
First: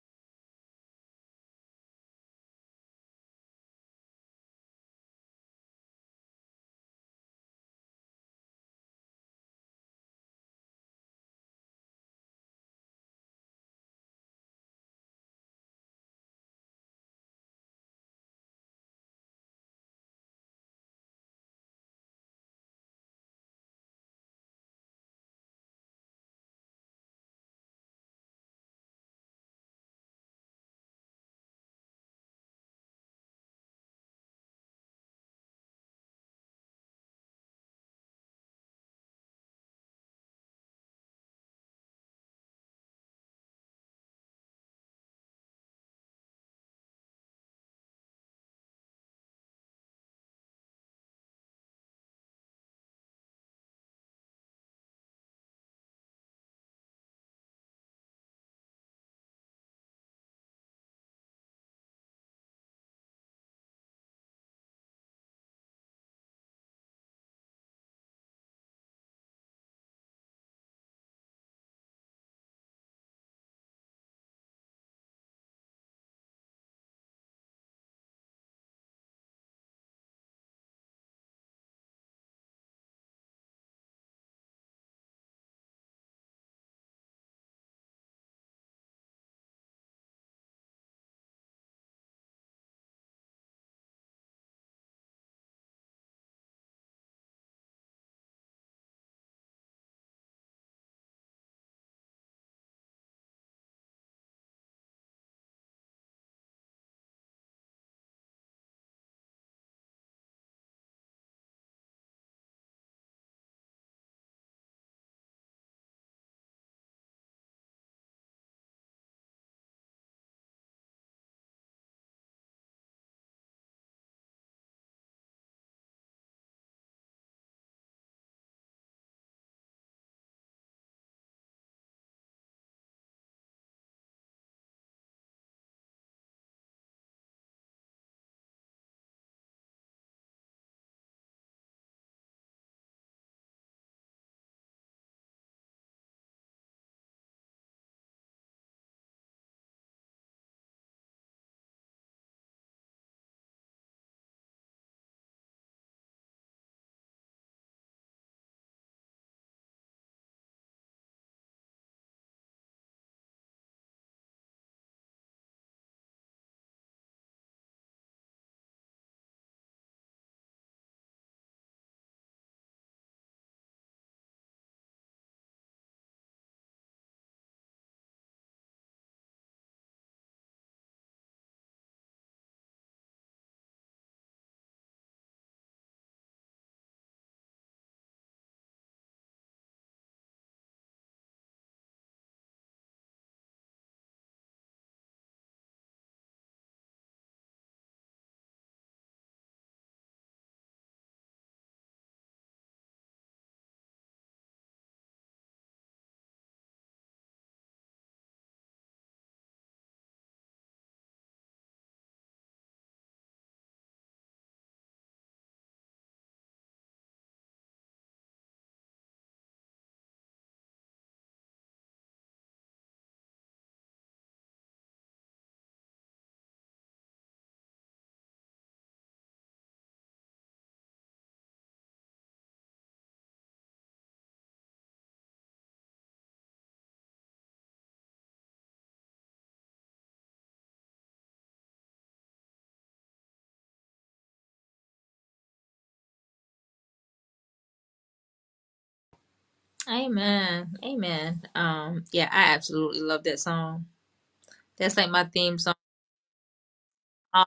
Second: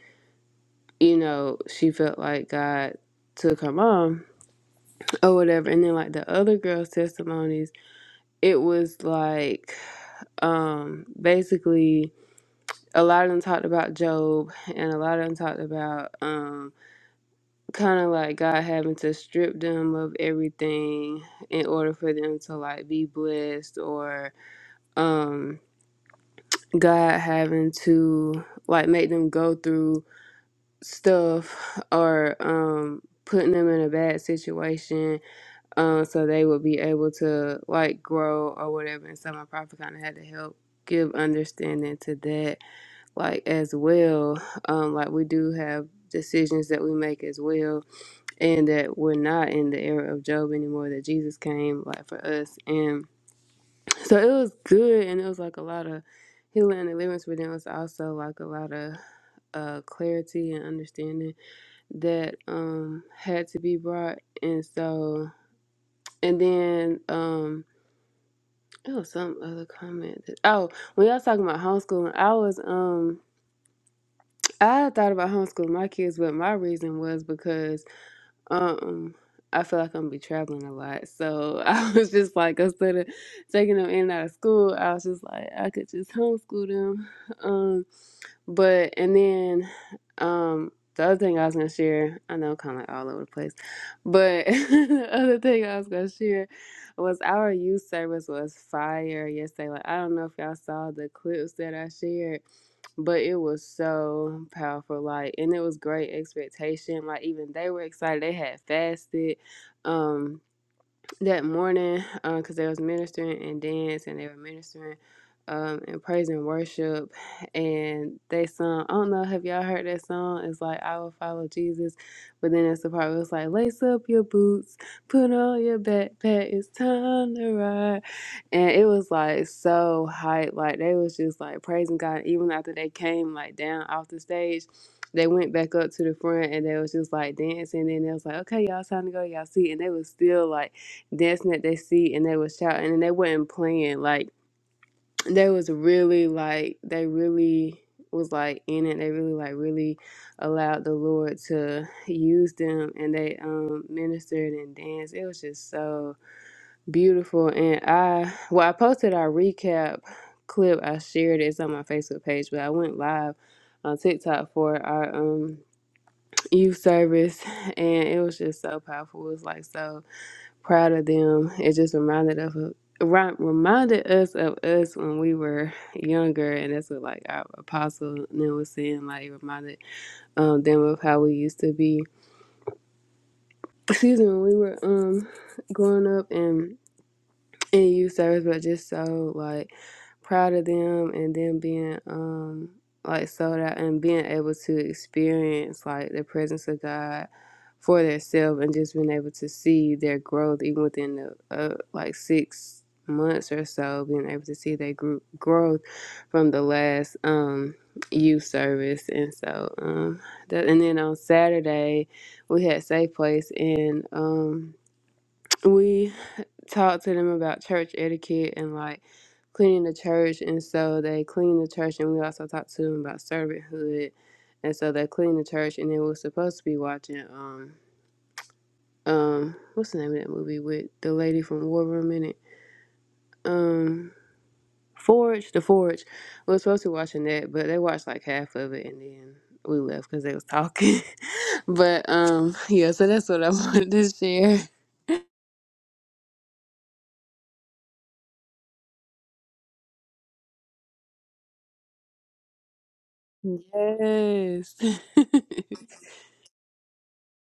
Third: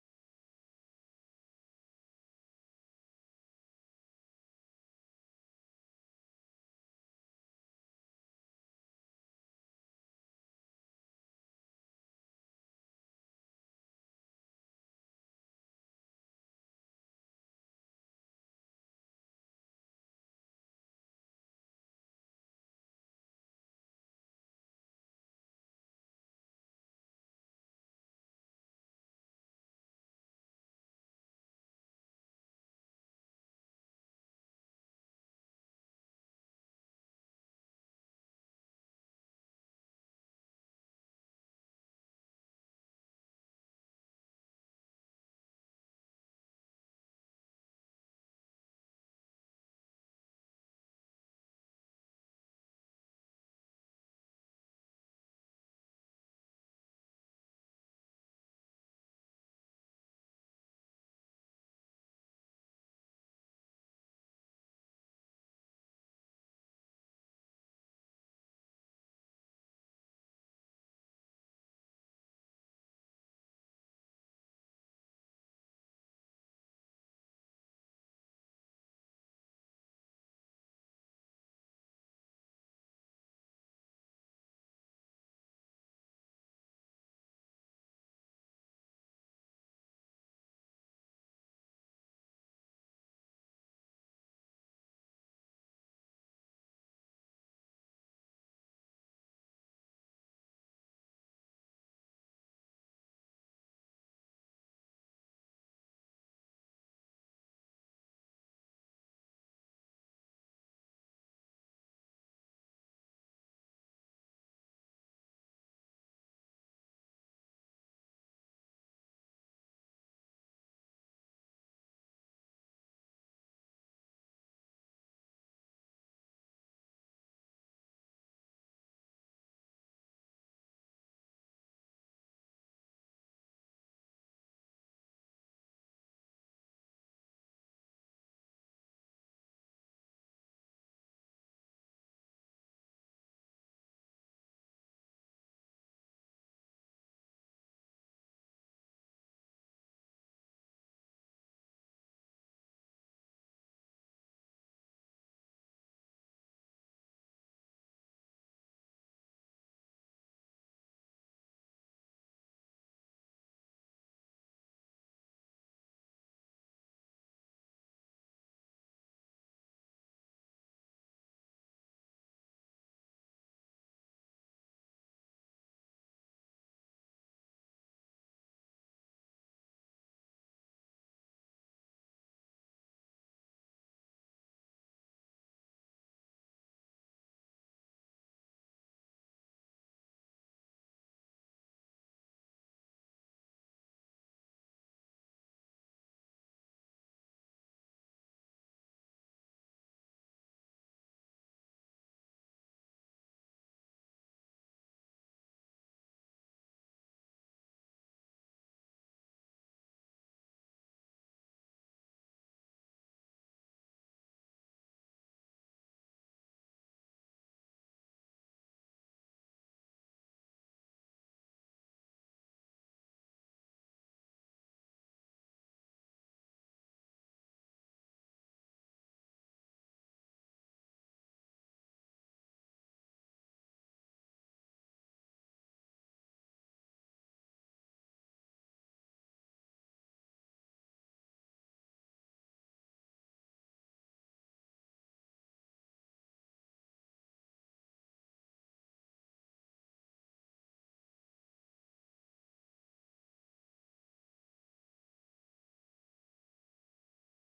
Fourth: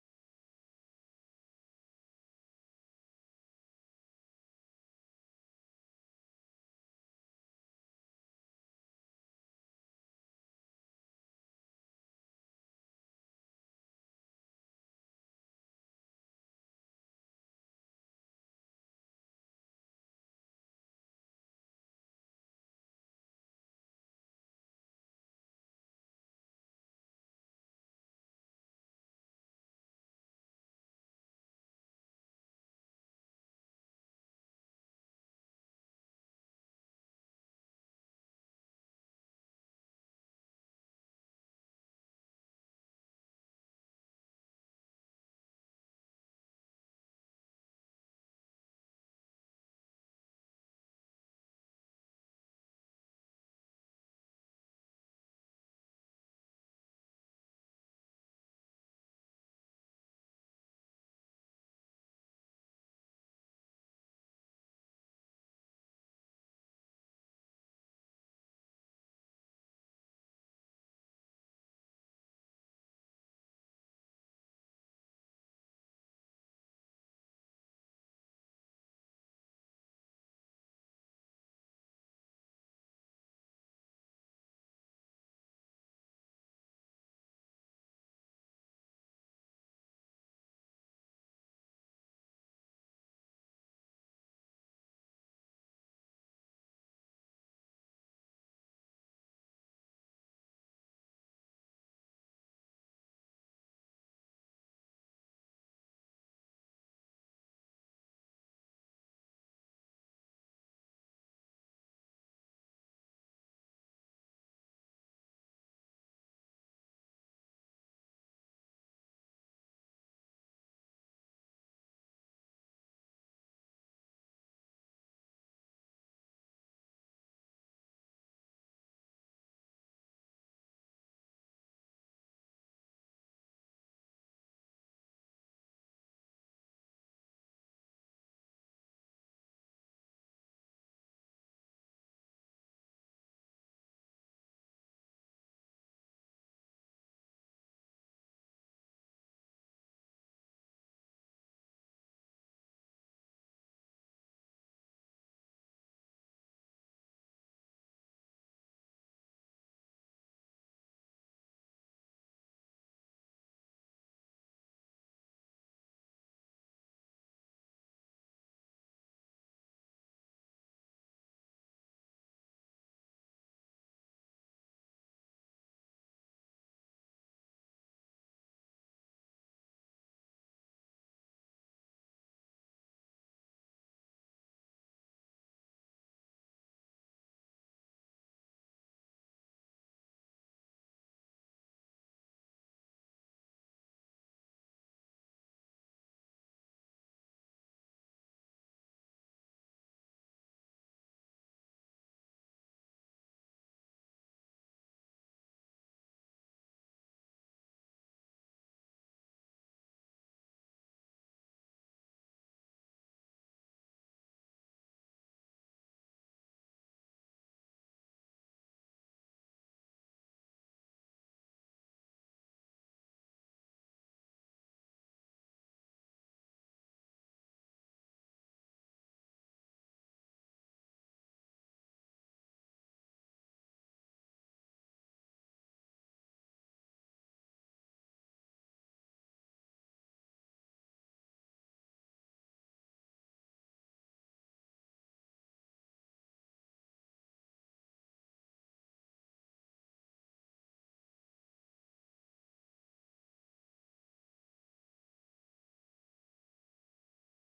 S4: you know, she felt like God took her mom or whatever. And then, like, the other girl's testimonies, it was like, um, basically, a lot of them talked about Job and a lot of them talked about, um, kind of like God having to strip them of everything in order for them to, like, be blessed or, um, God having to like make them go through stuff or um putting them in a bad situation um so they would be able to like grow or whatever and so my prophet kind of had to help give understanding to that like as well um like we do have decisions that we make as well and that we're not in the era of job anymore that jesus came like for us and. So it was good, and it was like a lot of healing and deliverance, but then it was also like a lot of uh, clarity and understanding that um, had to be brought. And so, and then um, it was some other comment. That, oh, when y'all talking about homeschooling, I was um, I had thought about homeschooling my kids, but my reason was because Um, I feel like I'm gonna be traveling a lot, so I was just like, instead of taking them in and out of school, I was just like, I could just homeschool them. Um, but and then, um, the other thing I was gonna share, I know, kind of like all over the place, but the other thing I was gonna share was our youth service was fire yesterday. Like I don't know if y'all saw the clips that I shared but it was so powerful like and it was great expectation like even they were excited they had fasted um that morning because they was ministering and dance and they were ministering um, and praise and worship and they sung i don't know have y'all heard that song it's like i will follow jesus but then it's the part where it's like lace up your boots put on your backpack it's time to ride and it was like so hype like they was just like praising god even after they came like down off the stage they went back up to the front and they was just like dancing and they was like okay y'all it's time to go to y'all seat and they was still like dancing at their seat and they was shouting and they wasn't playing like they was really like they really was like in it they really like really allowed the lord to use them and they um ministered and danced it was just so beautiful and i well i posted our recap clip i shared it. it's on my facebook page but i went live on tiktok for our um youth service and it was just so powerful it was like so proud of them. It just reminded us of ri- reminded us of us when we were younger, and that's what like our apostle then was saying. Like it reminded um them of how we used to be. Excuse me, when we were um growing up and in youth service, but just so like proud of them and then being um like sold out and being able to experience like the presence of God for themselves and just being able to see their growth even within the uh, like six months or so being able to see their group growth from the last um youth service and so um that and then on Saturday we had safe place and um we talk to them about church etiquette and like cleaning the church and so they clean the church and we also talked to them about servanthood and so they clean the church and then we were supposed to be watching um um what's the name of that movie with the lady from War Room in it? Um Forge, The Forge. We were supposed to be watching that, but they watched like half of it and then we left because they was talking. but um yeah, so that's what I wanted to share.
S1: Amen. Amen. Um, yeah, I absolutely love that song.
S4: Yes.
S1: That's like my theme song. Um,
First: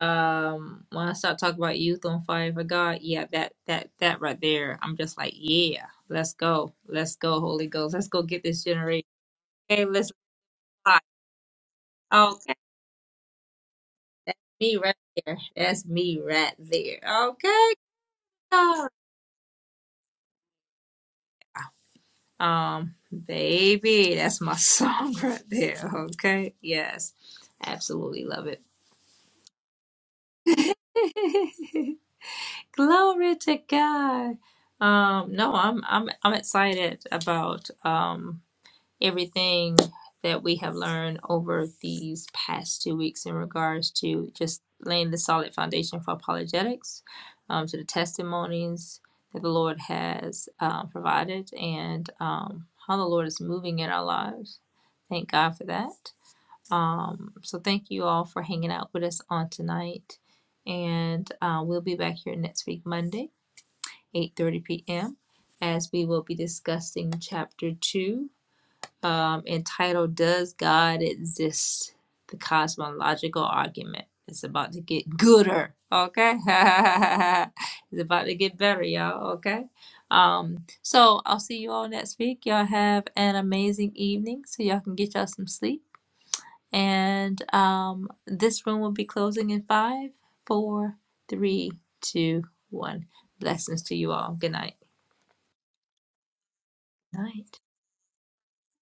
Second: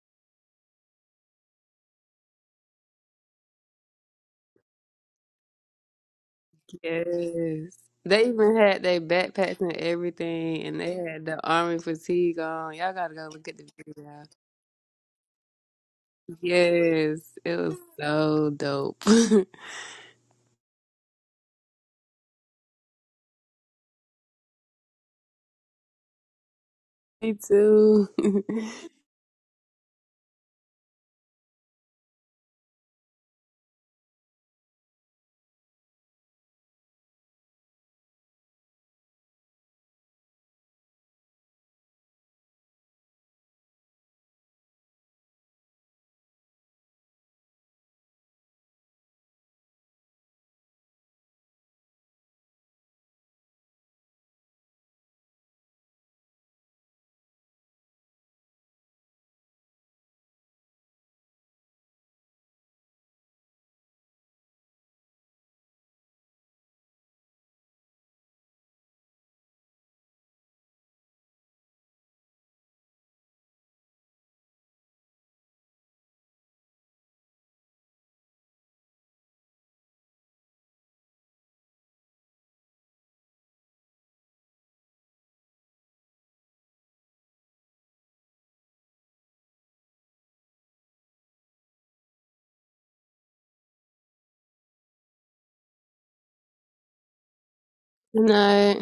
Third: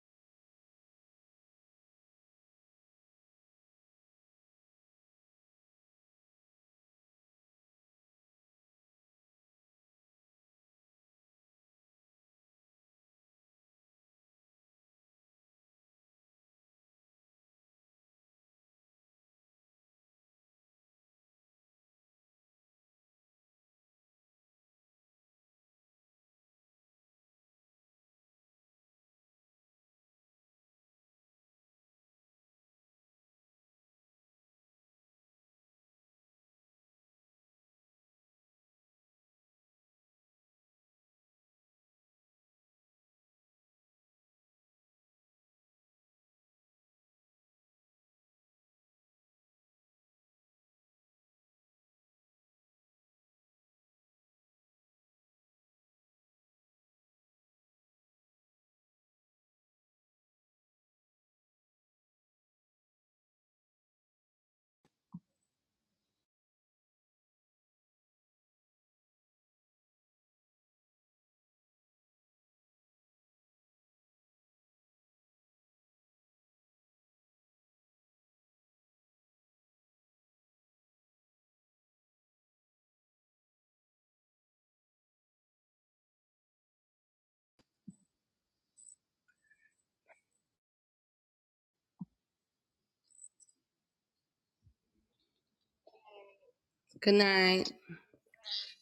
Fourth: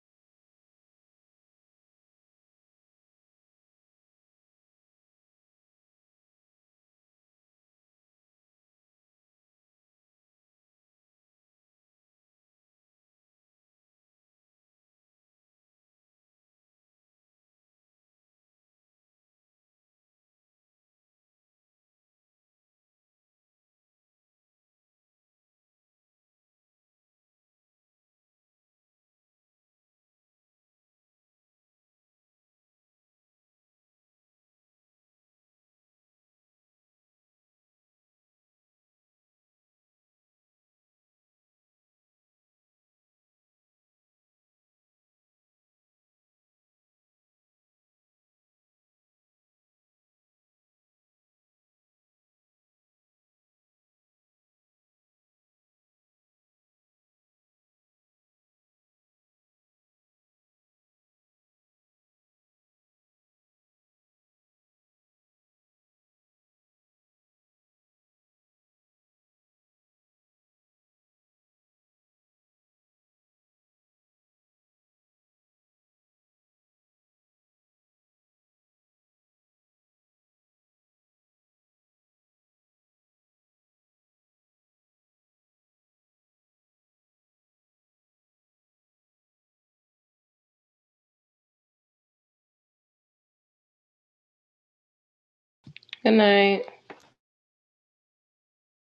S1: um, when I start talking about youth on fire for God, yeah, that that that right there, I'm just like, yeah, let's go, let's go, Holy
S4: Yes.
S1: Ghost, let's go
S4: They
S1: get
S4: even
S1: this
S4: had their
S1: generation.
S4: backpacks and
S1: Okay, let's
S4: everything, and they
S1: fly.
S4: had the army fatigue
S1: Okay,
S4: on. Y'all gotta go look at the video.
S1: that's me right there. That's me right there.
S4: Yes, it
S1: Okay,
S4: was so
S1: God.
S4: dope.
S1: Um, baby, that's my song right there. Okay, yes,
S4: Me too.
S1: absolutely
S4: Good
S1: love it. Glory to God. Um, no, I'm I'm I'm excited about um everything that we have learned over these past two weeks in regards to just laying the solid foundation for apologetics, um, to the testimonies that the Lord has uh, provided, and um, how the Lord is moving in our lives. Thank God for that. Um, so, thank you all for hanging out with us on tonight. And uh, we'll be back here next week, Monday, 8 30 p.m., as we will be discussing chapter 2 um, entitled Does God Exist? The Cosmological Argument. It's about to get gooder, okay? it's about to get better, y'all, okay? Um, so I'll see you all next week. Y'all have an amazing evening so y'all can get y'all some sleep. And um, this room will be closing in five, four, three, two, one. Blessings to you all. Good night.
S2: Good night.
S3: Good
S1: Night.
S3: night.
S4: night.